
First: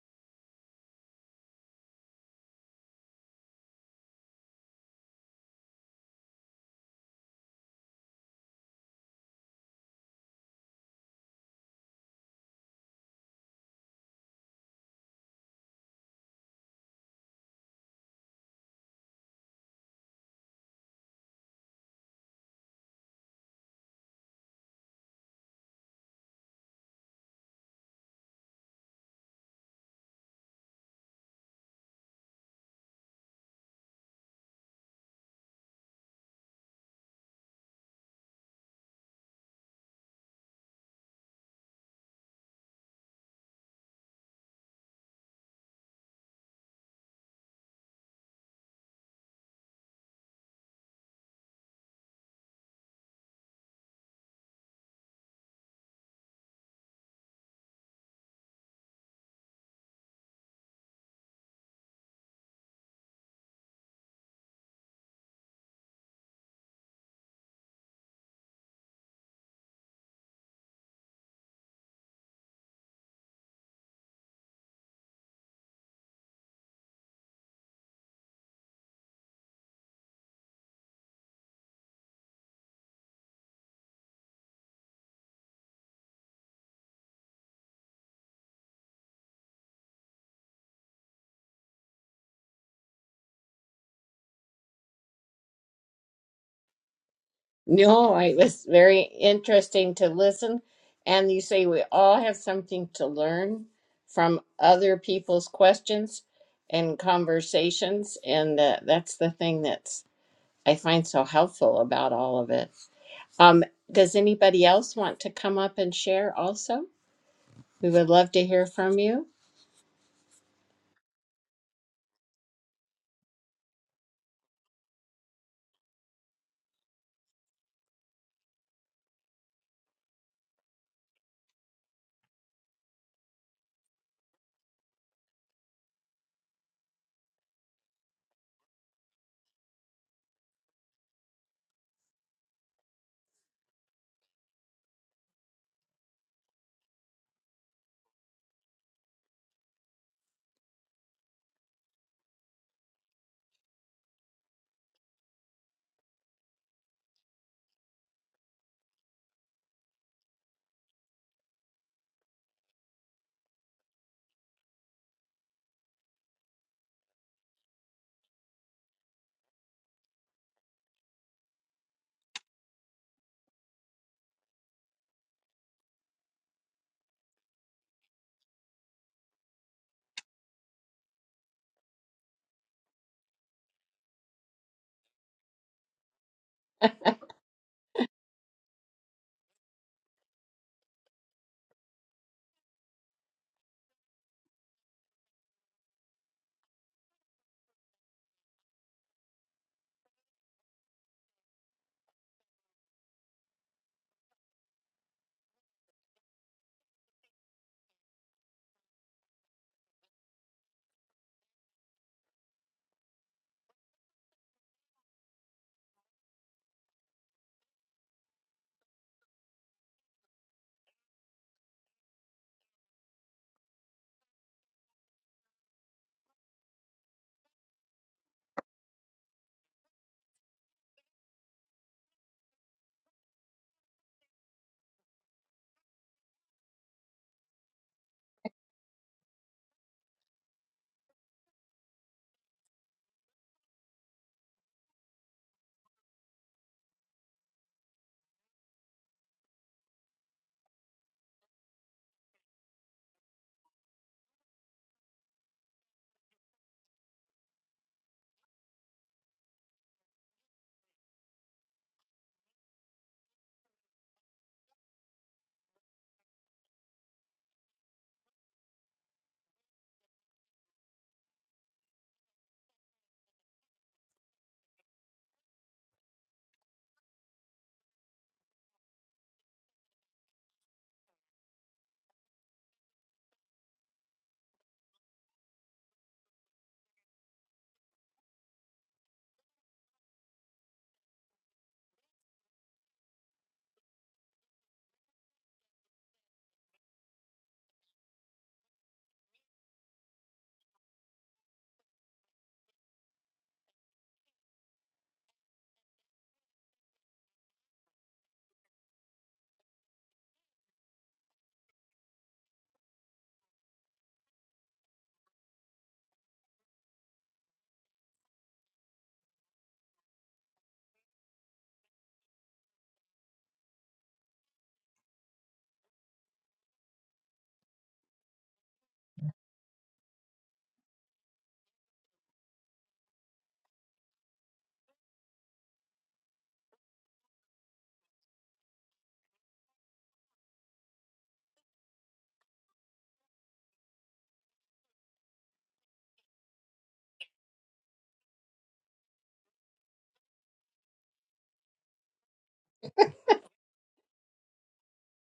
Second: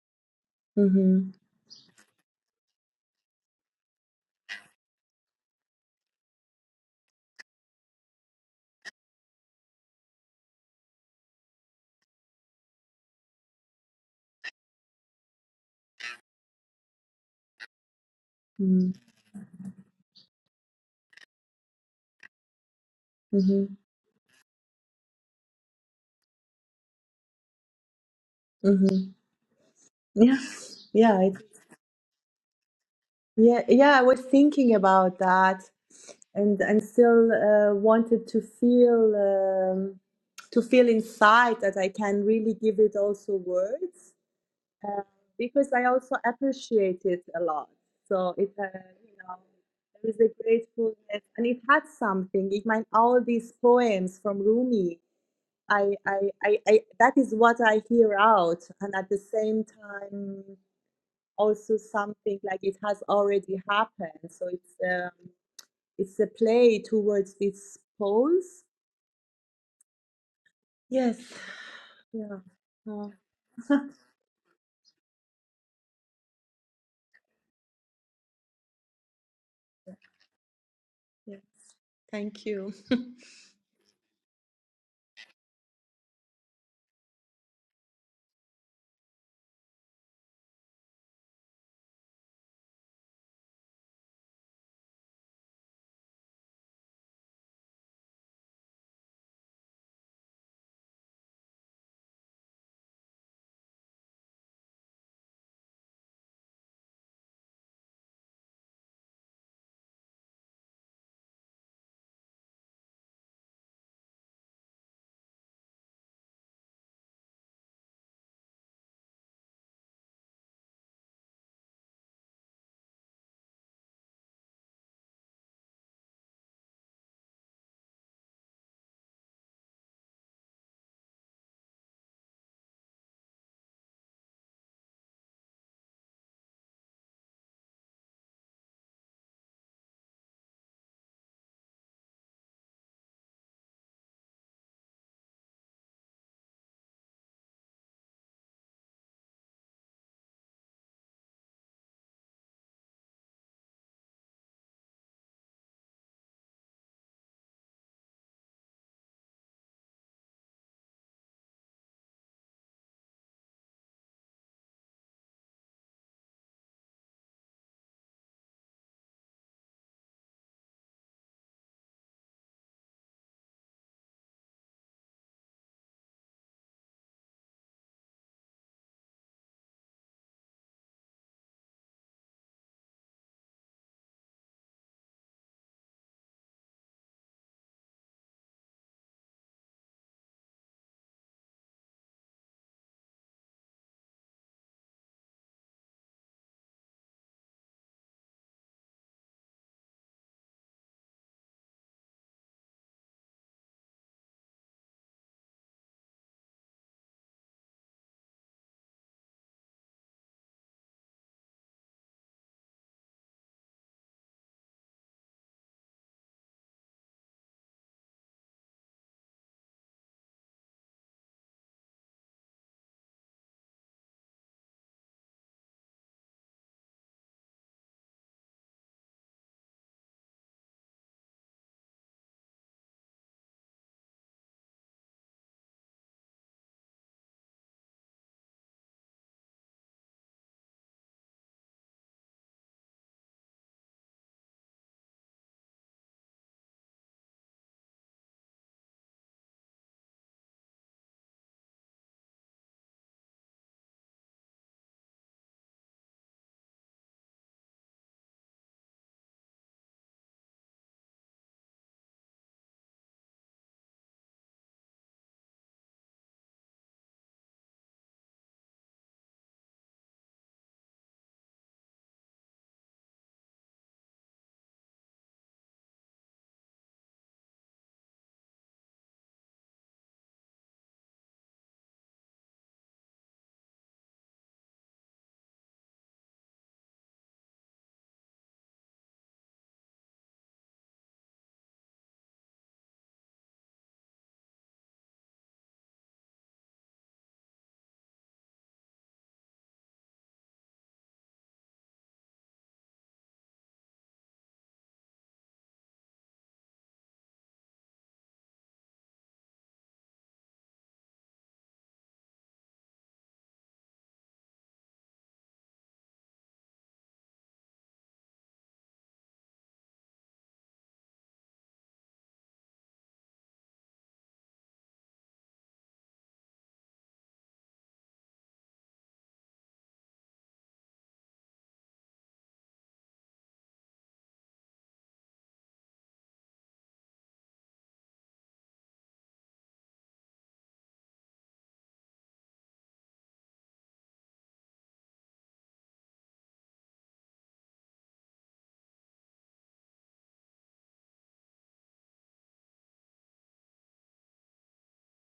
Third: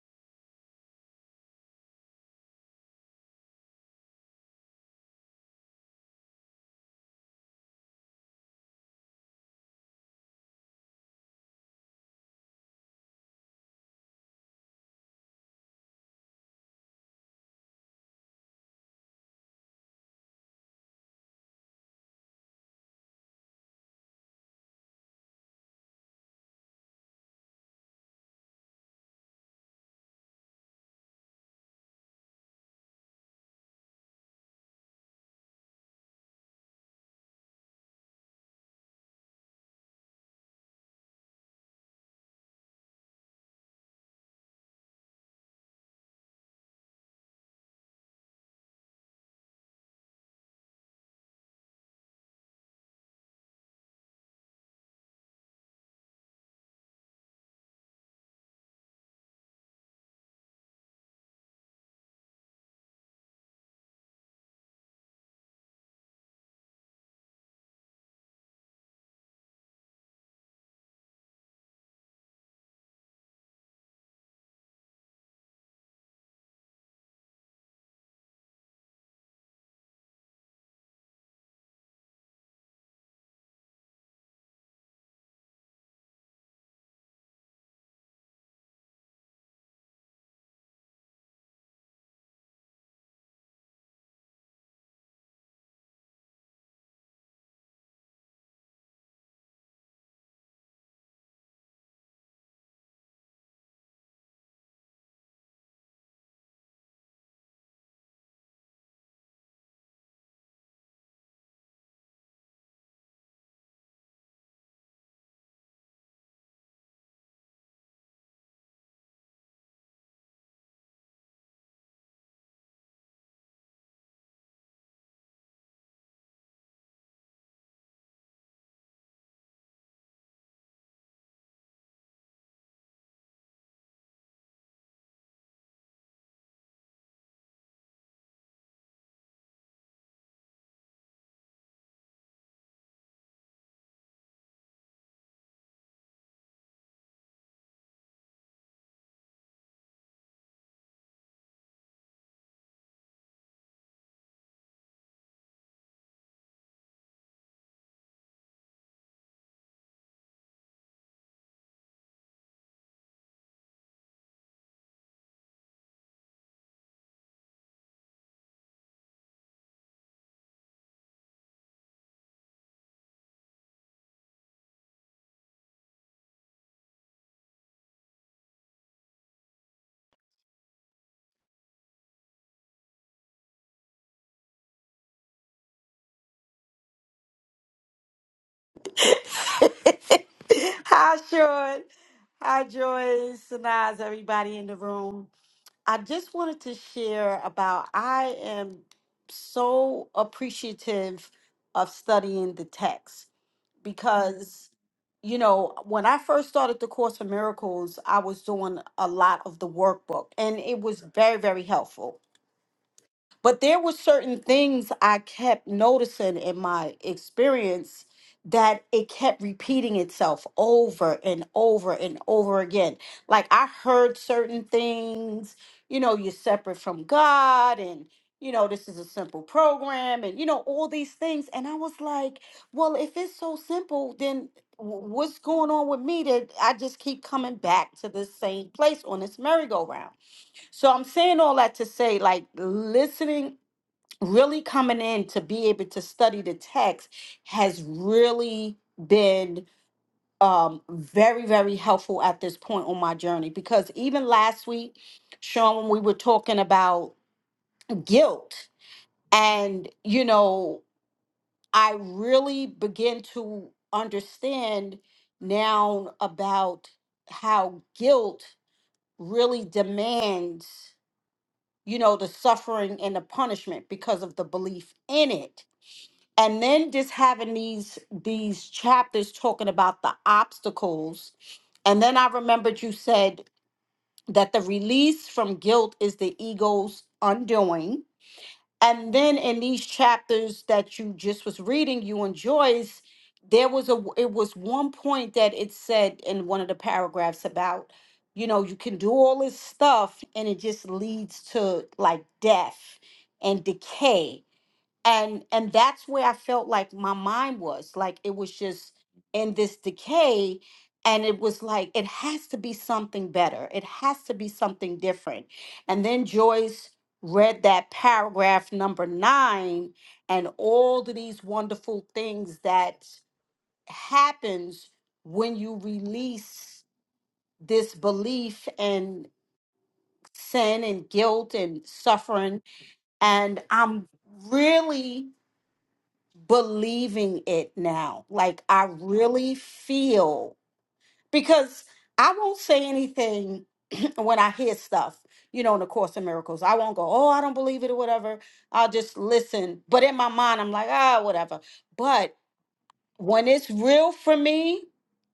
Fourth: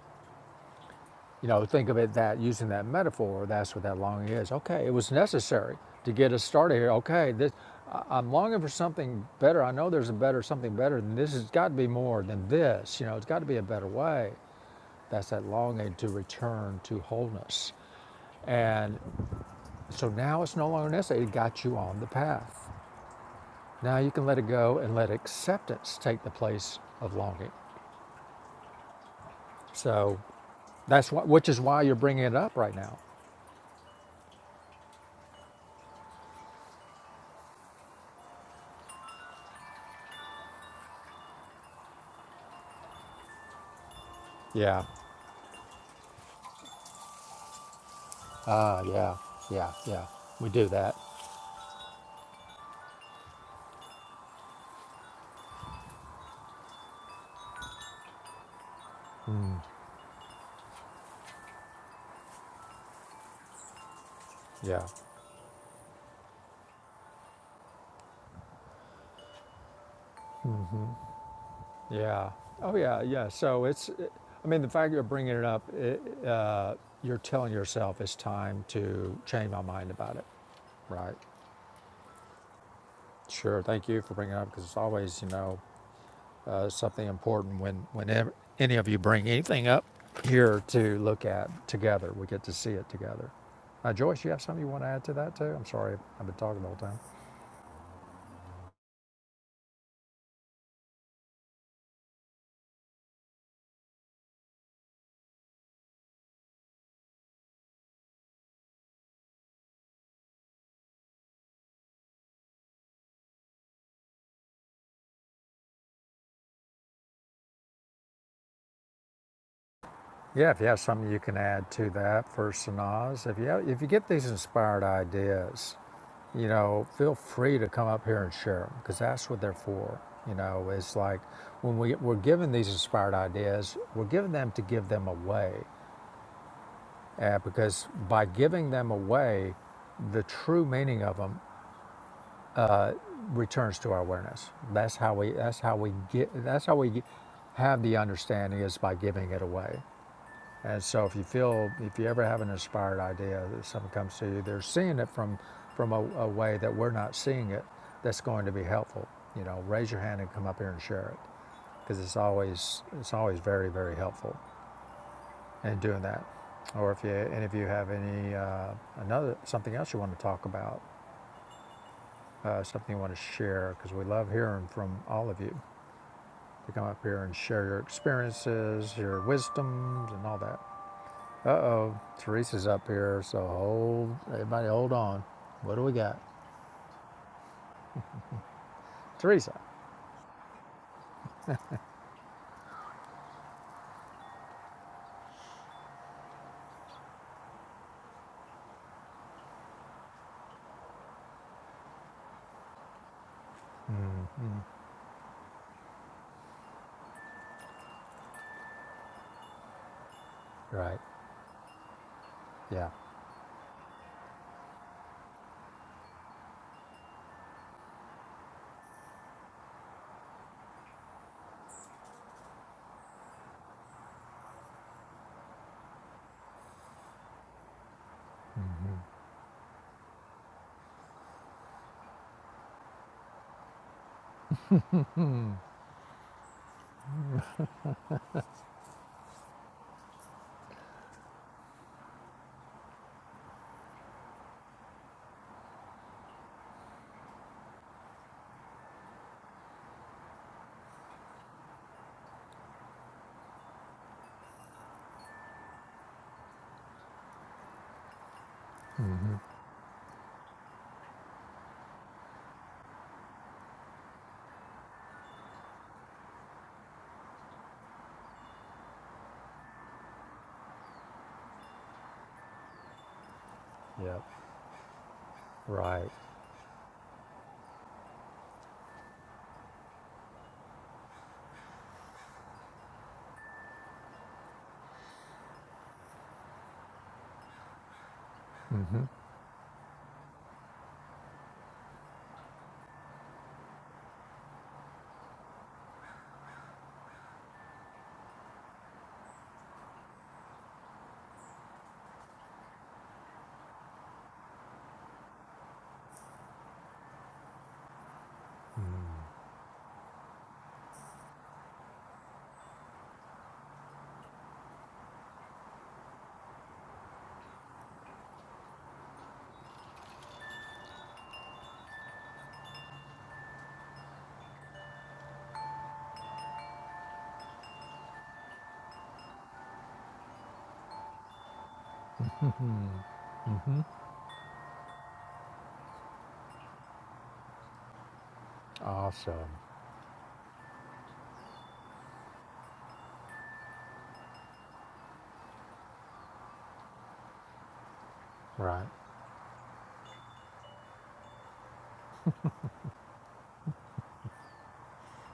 S3: [laughs] mm-hmm.
S1: You know, think of it that using that metaphor, that's what that longing is. Okay, it was necessary to get us started here. Okay, this, I- am longing for something better. I know there's a better, something better than this. It's got to be more than this. You know, it's got to be a better way. That's that longing to return to wholeness. And
S3: Mm-hmm.
S1: so now it's no longer necessary. It got you on the path.
S3: Mm-hmm.
S1: Now you can let it go and let acceptance take the place of longing.
S3: Mm-hmm.
S1: So
S3: yeah
S1: that's
S3: yeah
S1: why, which is why you're bringing it up right now.
S3: Yeah, yeah, I was thinking about that and and still uh, wanted to feel um, to feel inside that I can really give it also words
S1: Yeah.
S3: uh, because I also appreciate it a lot. So it uh,
S1: Ah,
S3: you
S1: yeah,
S3: know
S1: yeah, yeah.
S3: there is a
S1: We do that.
S3: gratefulness and it had something. It meant all these poems from Rumi. I, I, I, I that is what I hear out and at the same time also something like it has already happened. So it's
S1: Yeah,
S3: um, it's a play towards these poles. Yes.
S1: yeah.
S3: Yeah.
S1: Oh, yeah,
S3: Uh,
S1: yeah. So
S3: [laughs]
S1: it's, I mean, the fact you're bringing it up, it, uh, you're telling yourself it's time to change my mind about it, right?
S3: yes. Thank you. [laughs]
S1: Sure. Thank you for bringing it up because it's always, you know, uh, something important when whenever any of you bring anything up here to look at together. We get to see it together. Uh, Joyce, you have something you want to add to that too? I'm sorry, I've been talking the whole time.
S2: No, it was very interesting to listen. And you say we all have something to learn from other people's questions and conversations, and uh, that's the thing that's I find so helpful about all of it. Um, does anybody else want to come up and share also? We would love to hear from you.
S1: Yeah, if you have something you can add to that for Sanaz, if you have, if you get these inspired ideas, you know, feel free to come up here and share them because that's what they're for. You know, it's like when we, we're given these inspired ideas, we're given them to give them away. Uh, because by giving them away, the true meaning of them returns to our awareness. That's how we, that's how we get, that's how we have the understanding is by giving it away. And so if you feel, if you ever have an inspired idea that something comes to you, they're seeing it from, from a, a way that we're not seeing it that's going to be helpful. You know, raise your hand and come up here and share it because it's always, it's always very, very helpful in doing that. Or if you, and if you have any, uh, another, something else you want to talk about, uh, something you want to share, because we love hearing from all of you to come up here and share your experiences, your wisdoms, and all that. Teresa's up here, so hold, everybody hold on. What do we got?
S4: [laughs]
S1: Teresa.
S4: Hi, Sean. Hi, Joyce. And how's everybody in the room? I just wanted to share about I am so appreciative of studying the text because, you know, when I first started the Course of Miracles, I was doing a lot of the workbook and it
S1: Right.
S4: was very, very helpful.
S1: Yeah.
S4: But there were certain things I kept noticing in my experience that it kept repeating itself over and over and over again. Like I heard certain things, you know, you're separate from God and you know, this is a simple program and you know all these things and I was like, well, if it's so simple, then wh- what's going on with me that I just keep coming back to the same place on this merry-go-round? So I'm saying all that to say, like, listening really coming in to be able to study the text has really been um, very, very helpful at this point on my journey because even last week, Sean, when we were talking about guilt, and you know, I really begin to understand now about how guilt really demands, you know, the suffering and the punishment
S1: Yep.
S4: because of the belief in it
S1: Right.
S4: and then just having these these chapters talking about the obstacles and then i remembered you said that the release from guilt is the ego's undoing and then in these chapters that you just was reading you and joyce there was a it was one point that it said in one of the paragraphs about you know you can do all this stuff and it just leads to like death and decay and and that's where i felt like my mind was like it was just in this decay and it was like it has to be something better it has to be something different and then joyce read that paragraph number nine and all of these wonderful things that happens when you release this belief and sin and guilt and suffering and i'm really believing it now. Like I
S1: Awesome.
S4: really feel because I won't say anything [clears throat] when I hear stuff, you know, in the Course of Miracles. I won't go, oh, I don't believe it or whatever.
S1: Right.
S4: I'll just listen. But in my mind, I'm like, ah, whatever. But when it's real for me,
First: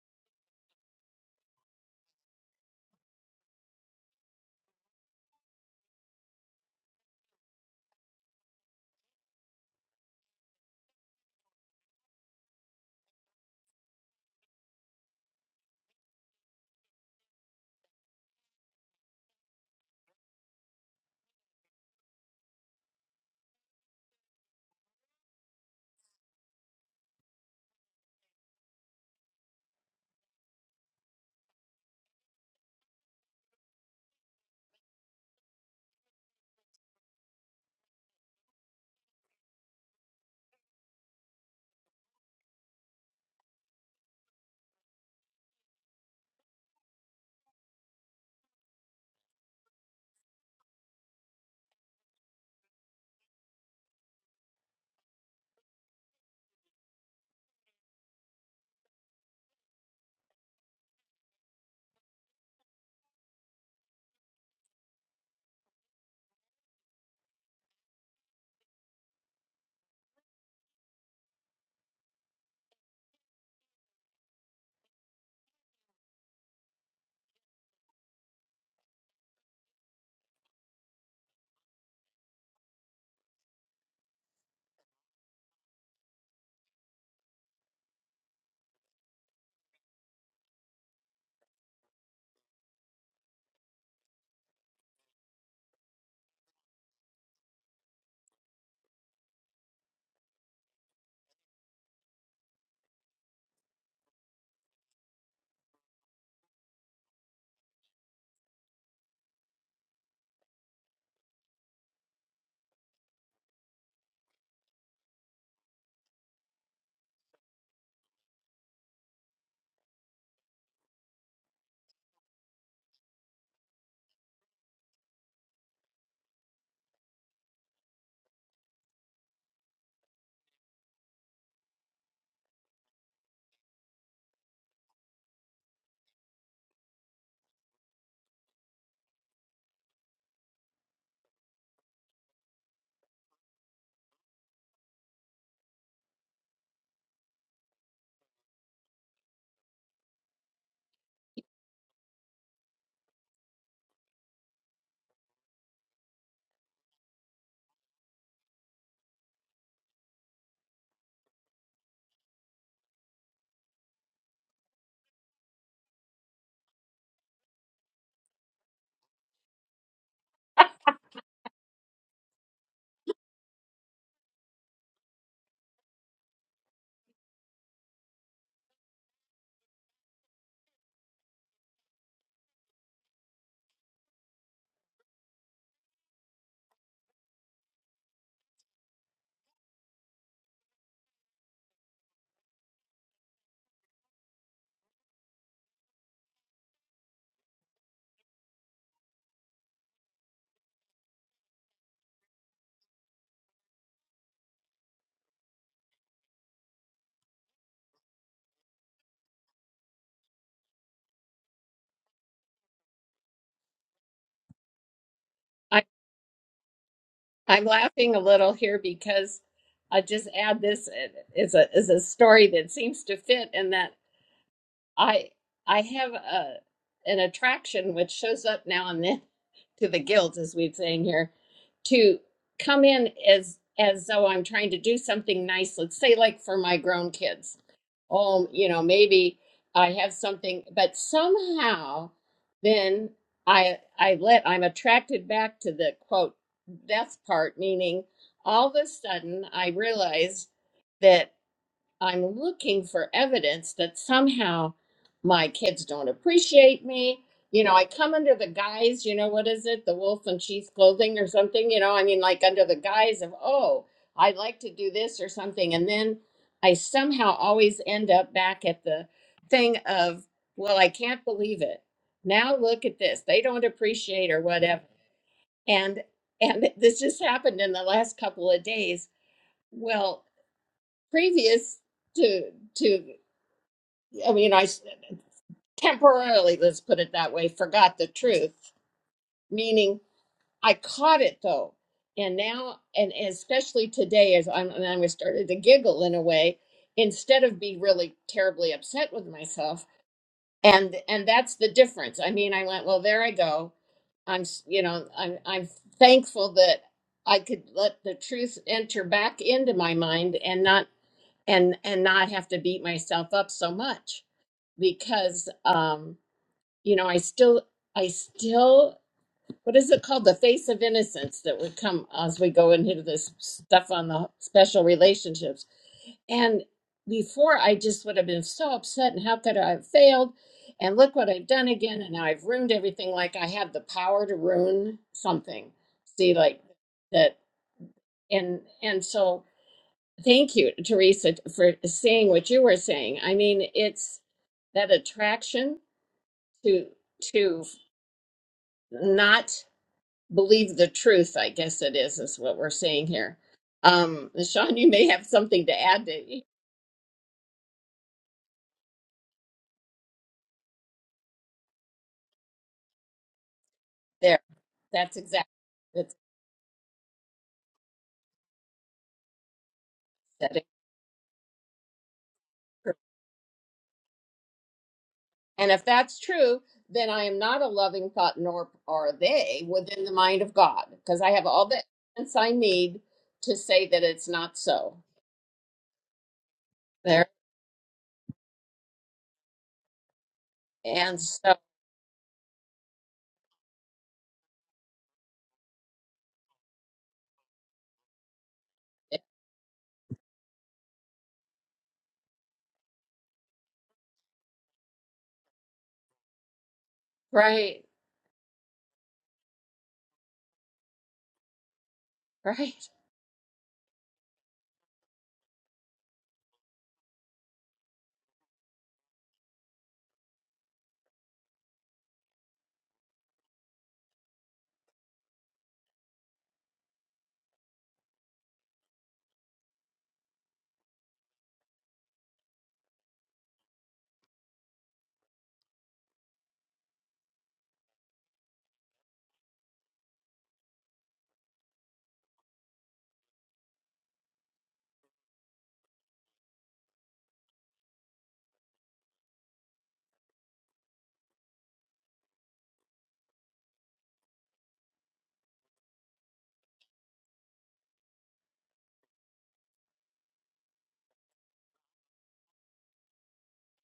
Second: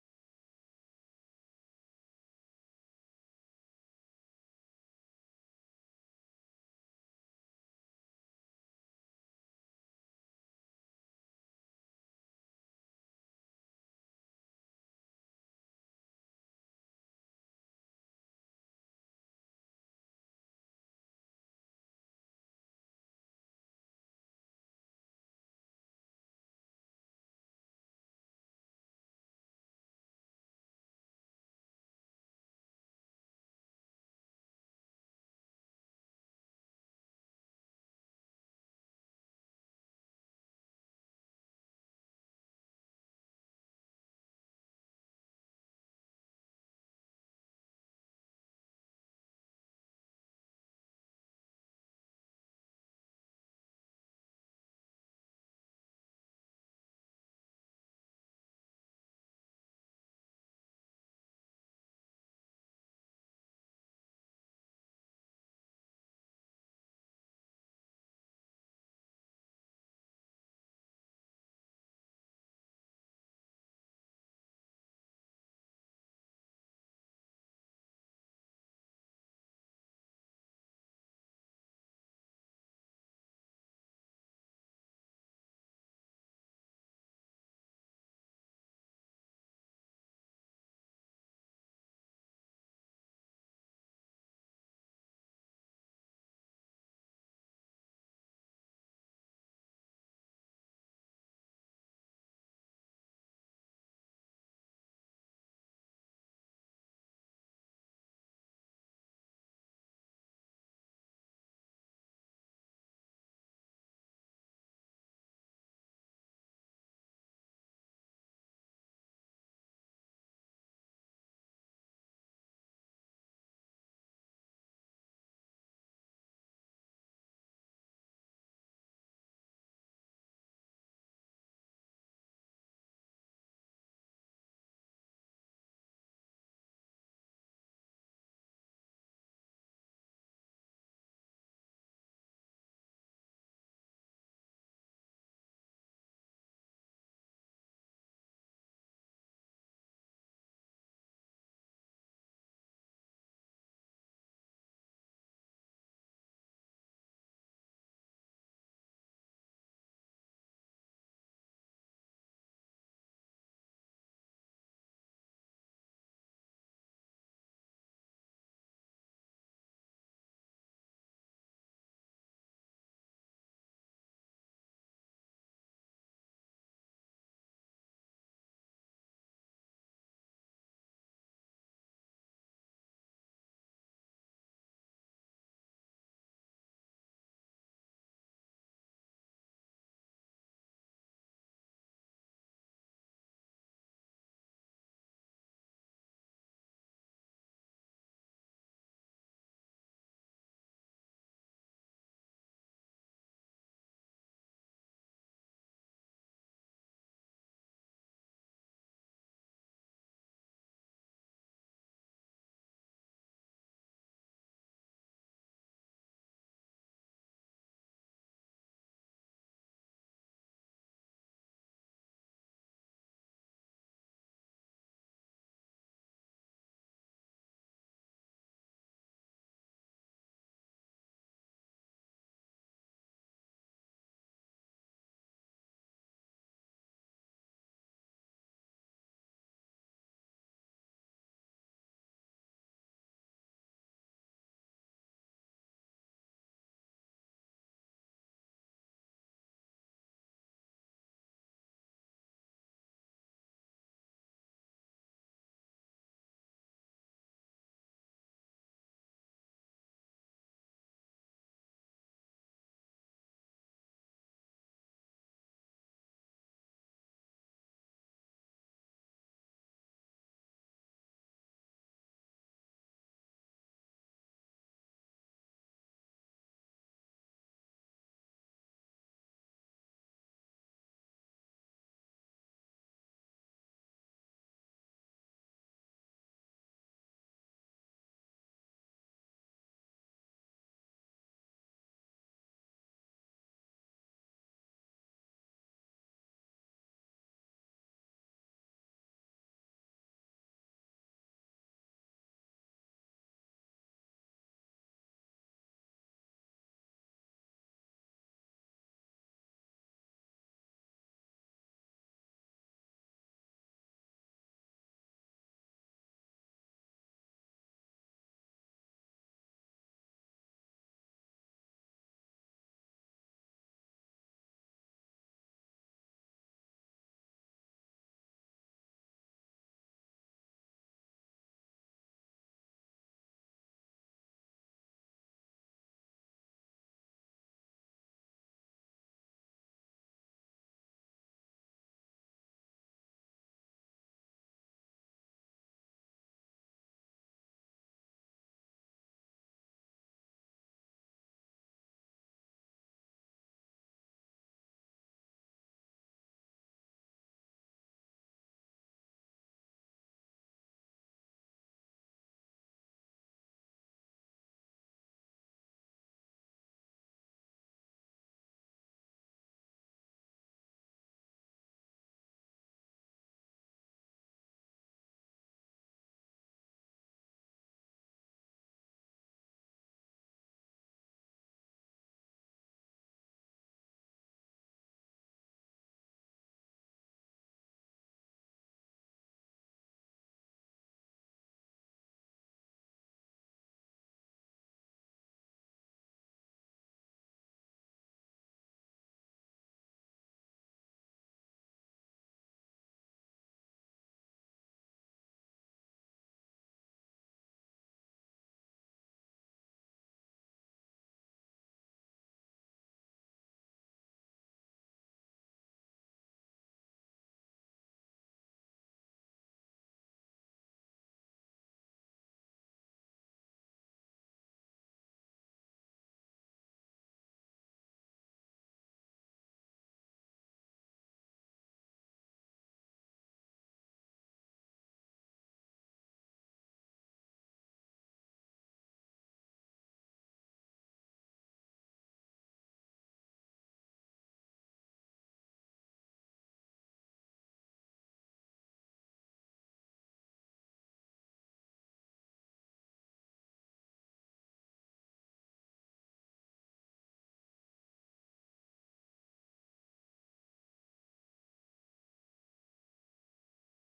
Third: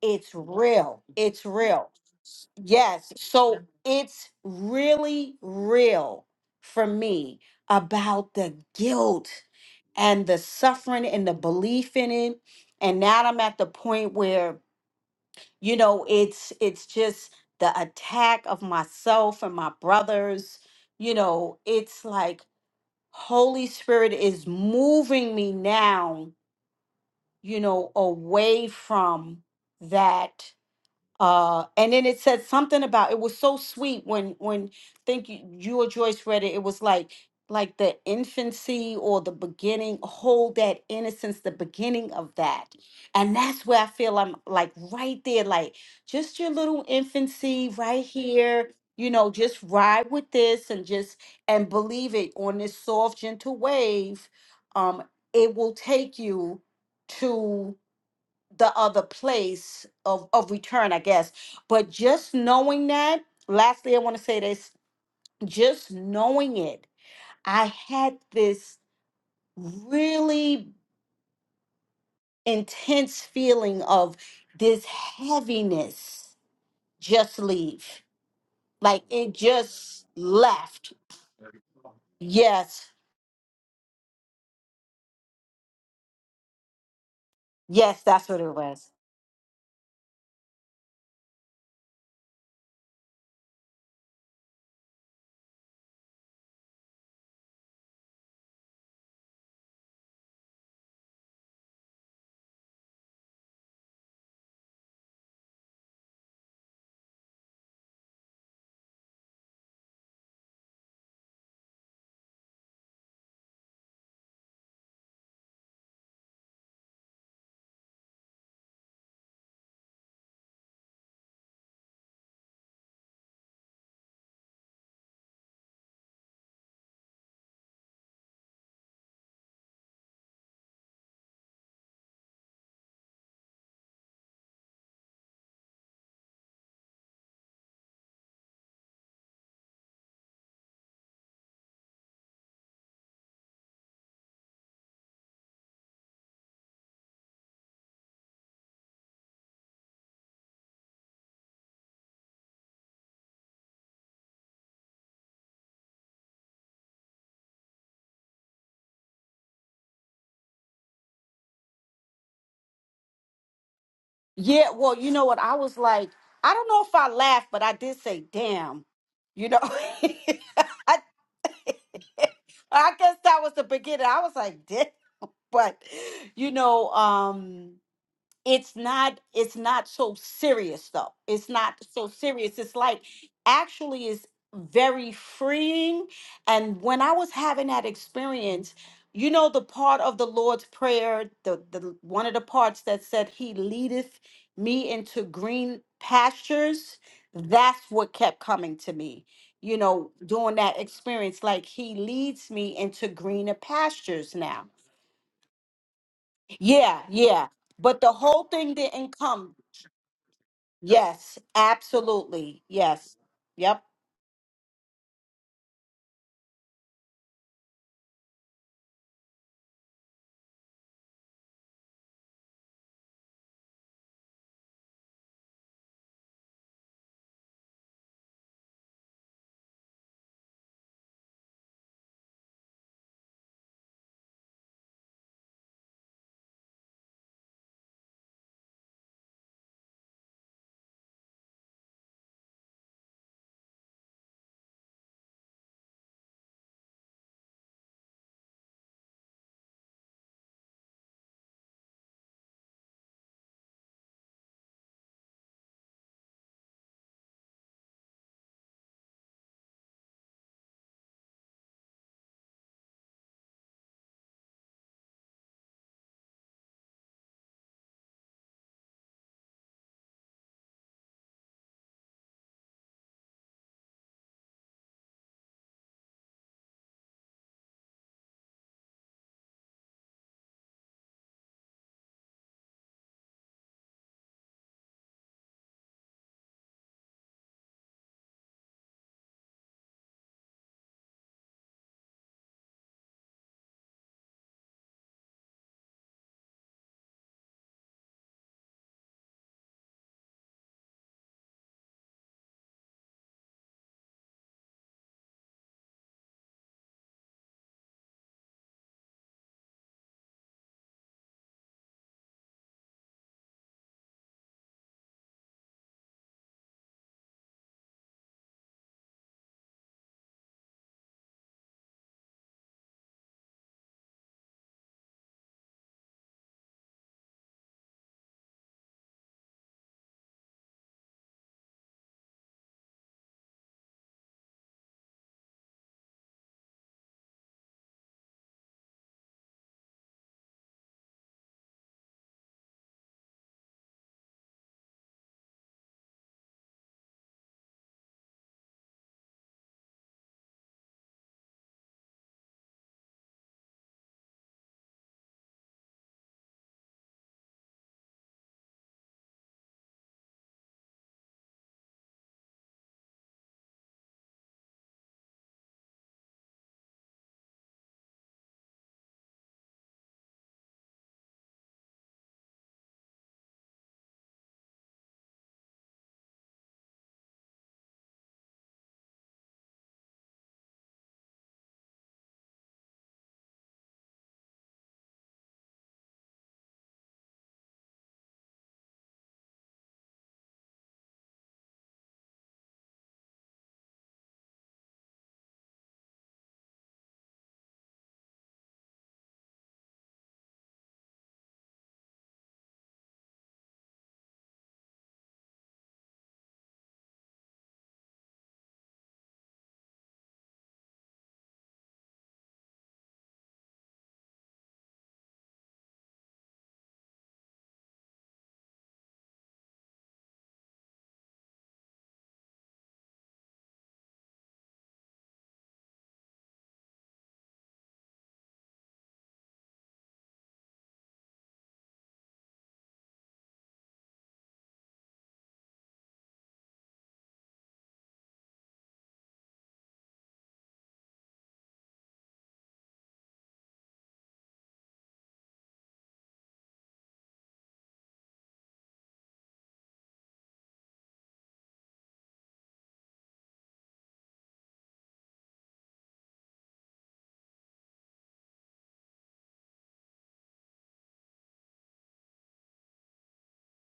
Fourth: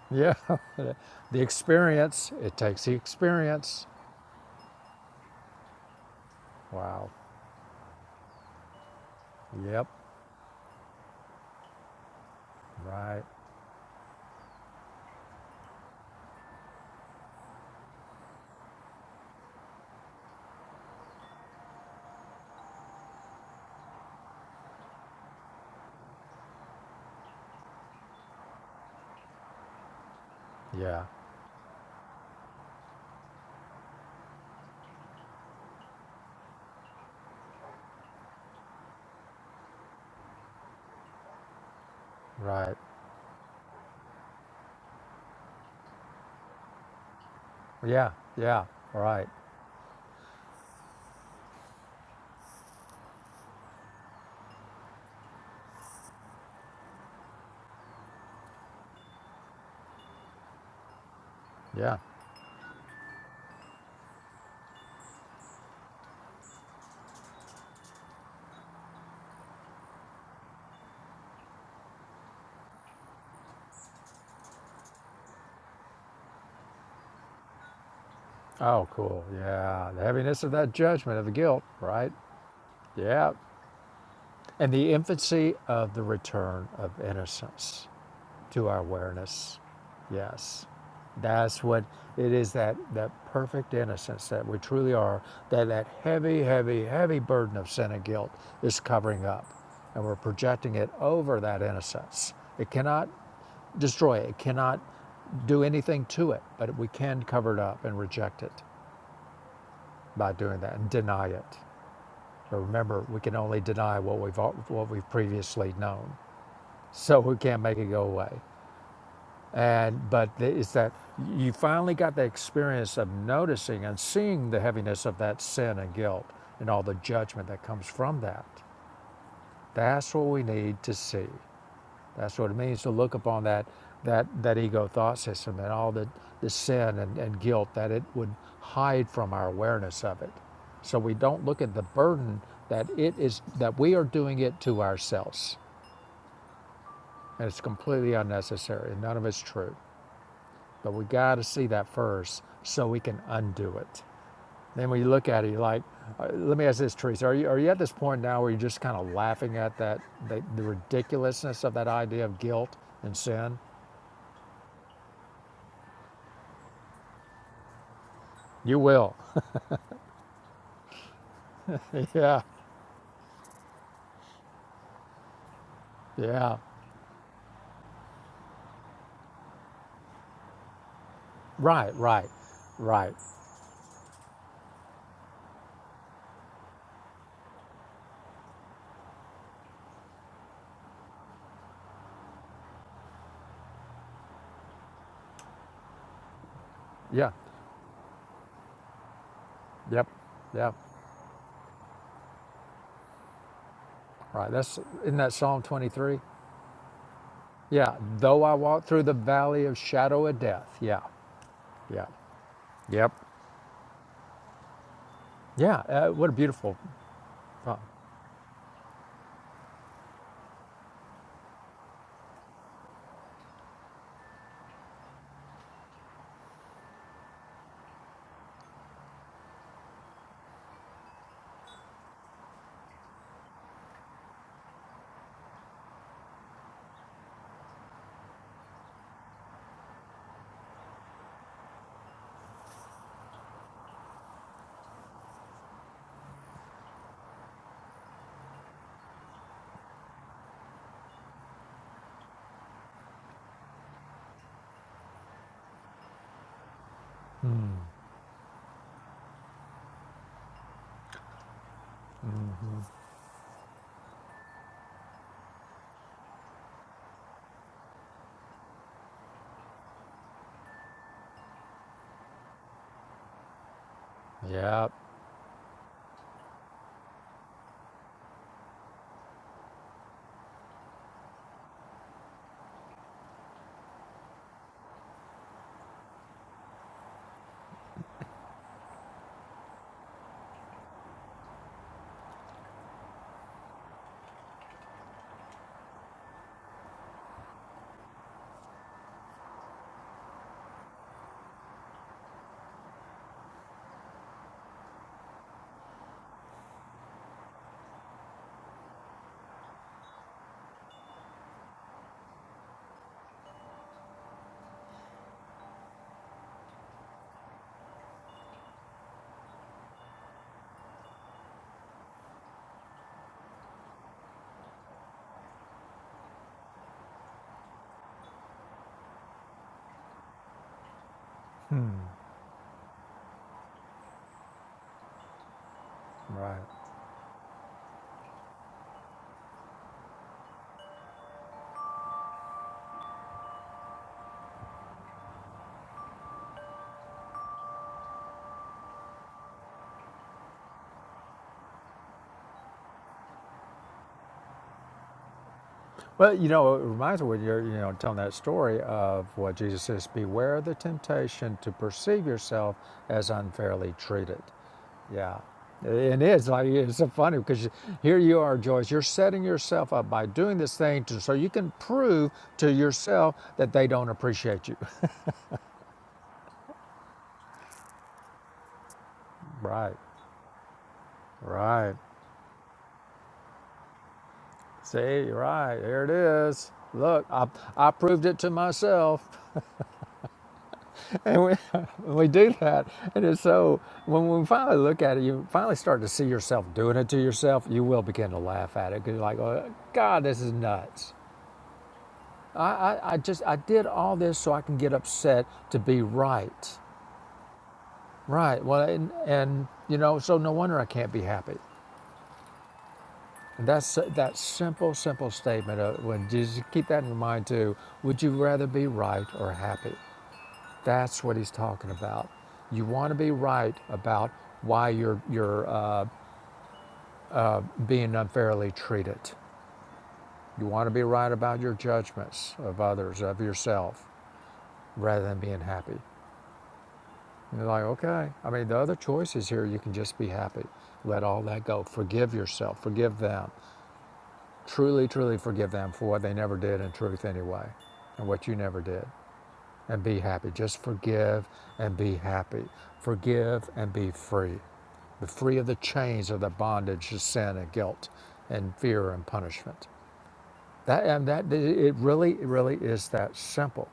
S4: it's
S1: Yeah. [laughs]
S4: real.
S1: The
S4: It's real.
S1: experience. It takes the
S4: Yes. So Mhm.
S1: experience.
S4: it's really real for
S1: Wow.
S4: me about the guilt
S1: Yep.
S4: and the suffering and the belief in it. And
S1: Right.
S4: now I'm at the point where, you know, it's it's just the attack of myself and my brothers. You know, it's like Holy Spirit is moving me now, you know, away from that
S1: Yeah.
S4: uh and then it said something about it was so sweet when when think you, you or joyce read it it was like like the infancy or the beginning hold that innocence the beginning of that
S1: Right.
S4: and that's where i feel i'm like right there like just your little infancy right
S1: Yeah. Yeah.
S4: here you
S1: Right.
S4: know just ride with this and just and believe it on this soft gentle wave um it will take you to the other place of, of return, I guess. But
S1: Yeah.
S4: just knowing that, lastly, I want to say this just knowing it, I had this really intense feeling of this heaviness just leave.
S1: Oh,
S4: Like
S1: cool.
S4: it
S1: Yeah. The
S4: just
S1: heaviness of that
S4: left.
S1: judgment of the guilt. Right.
S4: Yes,
S1: Yeah. And the infancy of the return of innocence.
S4: yes, that's what it
S1: to our
S4: was.
S1: awareness. Yes. That's what it is that, that perfect innocence that we truly are, that that heavy, heavy, heavy burden of sin and guilt is covering up. And we're projecting it over that innocence. It cannot destroy it, it cannot do anything to it, but we can cover it up and reject it by doing that and deny it. But remember, we can only deny what we've, what we've previously known, so we can't make it go away. And but it's that you finally got the experience of noticing and seeing the heaviness of that sin and guilt and all the judgment that comes from that. That's what we need to see. That's what it means to look upon that that that ego thought system and all the, the sin and, and guilt that it would hide from our awareness of it. So we don't look at the burden that it is that we are doing it to ourselves. And it's completely unnecessary and none of it's true. But we got to see that first so we can undo it. Then when you look at it, you're like, uh, let me ask this, Teresa, are you, are you at this point now where you're just kind of laughing at that, the, the ridiculousness of that idea of guilt and sin?
S4: Yeah, well, you know what? I was like, I don't know if I laughed, but I did say,
S1: You
S4: damn,
S1: will.
S4: you know, [laughs] I
S1: [laughs] yeah.
S4: [laughs] I guess that was the beginning. I was like, "Did," but you
S1: Yeah.
S4: know, um it's not it's not so serious though it's not
S1: Right,
S4: so
S1: right,
S4: serious it's like
S1: right.
S4: actually is very freeing and when i was having that experience you know the part of the lord's prayer the, the one of the parts that said he leadeth me into green pastures
S1: Yeah.
S4: that's what kept coming to me you
S1: Yep.
S4: know during
S1: Yep.
S4: that experience like he leads me into greener pastures
S1: Right.
S4: now
S1: That's in that Psalm 23.
S4: yeah yeah
S1: Yeah.
S4: but the
S1: Though
S4: whole
S1: I
S4: thing
S1: walk through the
S4: didn't come
S1: valley of shadow of death. Yeah.
S4: Yes,
S1: Yeah.
S4: absolutely.
S1: Yep.
S4: Yes. Yep.
S1: Yeah.
S2: I,
S1: Uh, what a beautiful.
S2: I'm
S1: Poem.
S2: laughing a little here because I just add this is a is a story that seems to fit in that I I have a an attraction which shows up now and then [laughs] to the guilt, as we're saying here, to come in as as though I'm trying to do something nice. Let's say, like for my grown kids. Oh, you know, maybe I have something, but somehow then I I let I'm attracted back to the quote death part, meaning all of a sudden I realize. that. I'm looking for evidence that somehow my kids don't appreciate me. You know, I come under the guise, you know, what is it? The wolf in sheep's clothing or something, you know, I mean, like under the guise of, oh, I like to do this or something. And then I somehow always end up back at the thing of, well, I can't believe it. Now look at this. They don't appreciate or whatever.
S1: Yeah.
S2: And and this just happened in the last couple of days. Well, previous to to I mean, I s- temporarily, let's put it that way, forgot the truth, meaning I caught it though. And now, and especially today, as I'm, and I started to giggle in a way, instead of be really terribly upset with myself. And, and that's the difference. I mean, I went, well, there I go. I'm, s- you know, I'm, I'm thankful that I could let the truth enter back into my mind and not, and, and not have to beat myself up so much because, um, you know, I still, I still, what is it called? The face of innocence that would come as we go into this stuff on the special relationships. And before, I just would have been so upset and how could I have failed? And look what I've done again. And now I've ruined everything. Like I had the power to ruin something. See,
S1: Right.
S2: like that. And, and so thank you, Teresa, for saying what you were saying. I mean, it's that attraction to, to, not believe the truth, I guess it is, is what we're seeing here. Um, Sean, you may have something to add
S1: Well,
S2: to
S1: you know, it reminds me when you're, you know, telling that story of what Jesus says beware of the temptation to perceive yourself as unfairly
S2: there.
S1: treated.
S2: That's
S1: Yeah.
S2: exactly that's
S1: it's like, it's so funny because here you are, Joyce, you're setting yourself up by
S2: that
S1: doing
S2: is
S1: this thing to, so you can prove to
S2: true.
S1: yourself that they don't appreciate you. [laughs]
S2: And if that's true, then I am not a loving thought, nor are they
S1: Right.
S2: within the mind of God, because I have all the
S1: Right.
S2: evidence I need to say that it's not so.
S1: See, right. Here it is. Look,
S2: There
S1: I, I proved it to myself.
S2: and
S1: And we,
S2: so,
S1: [laughs] we do that. And it's so, when we finally look at it, you finally start to see yourself doing it to yourself. You will begin to laugh at it because you're like, oh, God, this is nuts. I, I, I just, I did all this so I can get upset to be right.
S2: right,
S1: Right. Well, and, and you know, so no wonder I can't be happy.
S2: right,
S1: And that's that simple, simple statement of when Jesus, keep that in your mind too. Would you rather be right or happy? That's what he's talking about. You want to be right about why you're, you're uh, being unfairly treated. You want to be right about your judgments of others, of yourself, rather than being happy. And you're like, okay, I mean, the other choice is here, you can just be happy. Let all that go. Forgive yourself. Forgive them. Truly, truly forgive them for what they never did in truth anyway, and what you never did. and be happy. Just forgive and be happy. Forgive and be free. Be free of the chains of the bondage of sin and guilt and fear and punishment. That and that it really, it really is that simple.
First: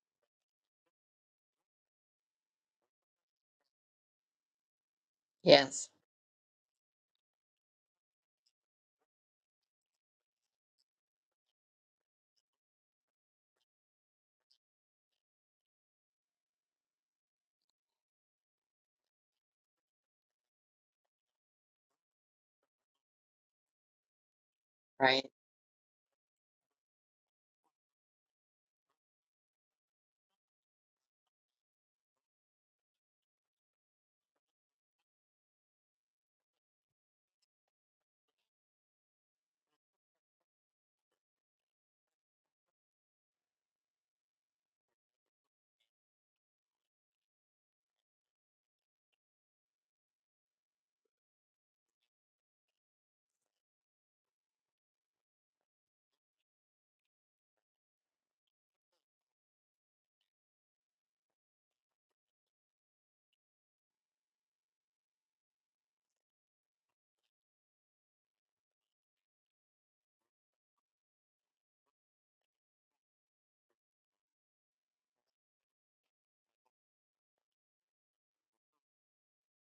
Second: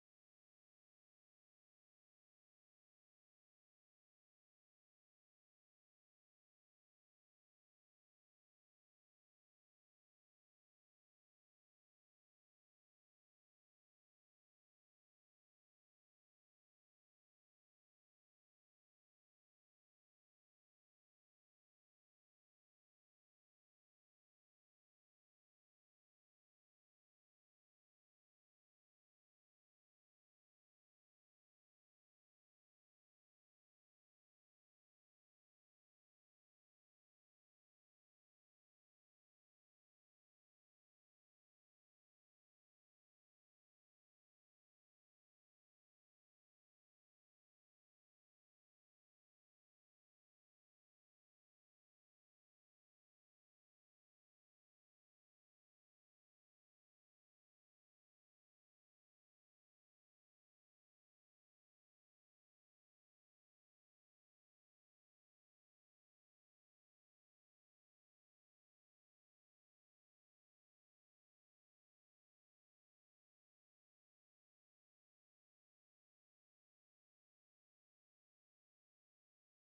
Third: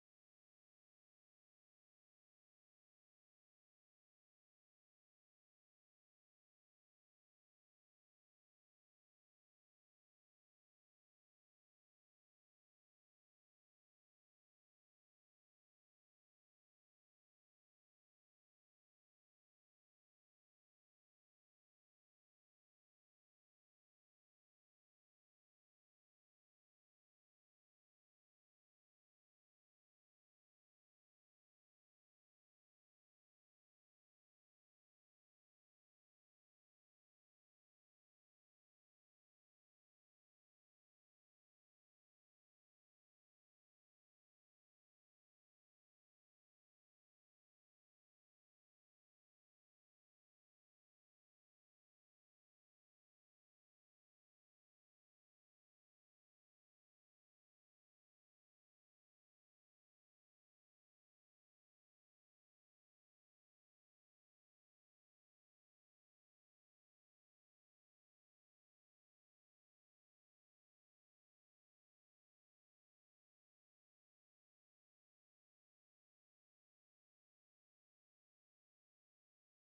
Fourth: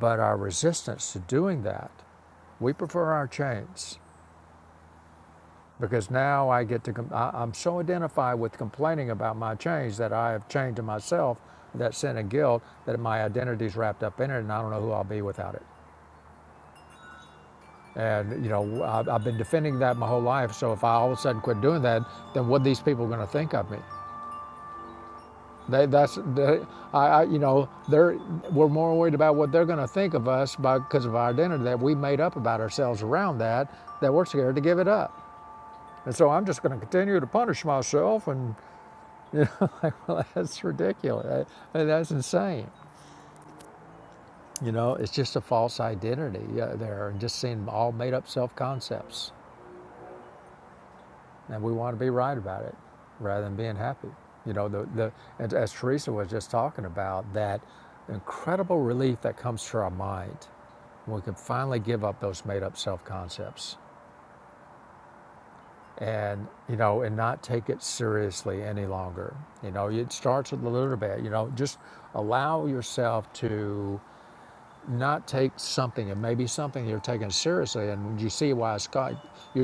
S1: But our resistance to doing that, we prefer our chains
S2: yes,
S1: because now I get to. Com- I, I'm so identified with complaining about my chains that I have chained to myself that sin and guilt that my identity is wrapped up in it, and I don't know who I'll be without it. And, you know, I've, been defending that my whole life. So if I all of a sudden quit doing that, then what are these people going to think of me?
S2: right,
S1: They, that's, they, I, I, you know, they're, we're more worried about what they're going to think of us by, because of our identity that we made up about ourselves around that, that we're scared to give it up. And so I'm just going to continue to punish myself. And, [laughs] you know, like, well, that's ridiculous. I- I- That's insane. You know, it's just a false identity uh, there and just seeing all made up self concepts. and we want to be right about it rather than being happy. You know, the, the and as Teresa was just talking about, that incredible relief that comes to our mind when we can finally give up those made up self concepts and you know and not take it seriously any longer you know it starts with a little bit you know just allow yourself to not take something, and maybe something you're taking seriously, and you see why it's, ca-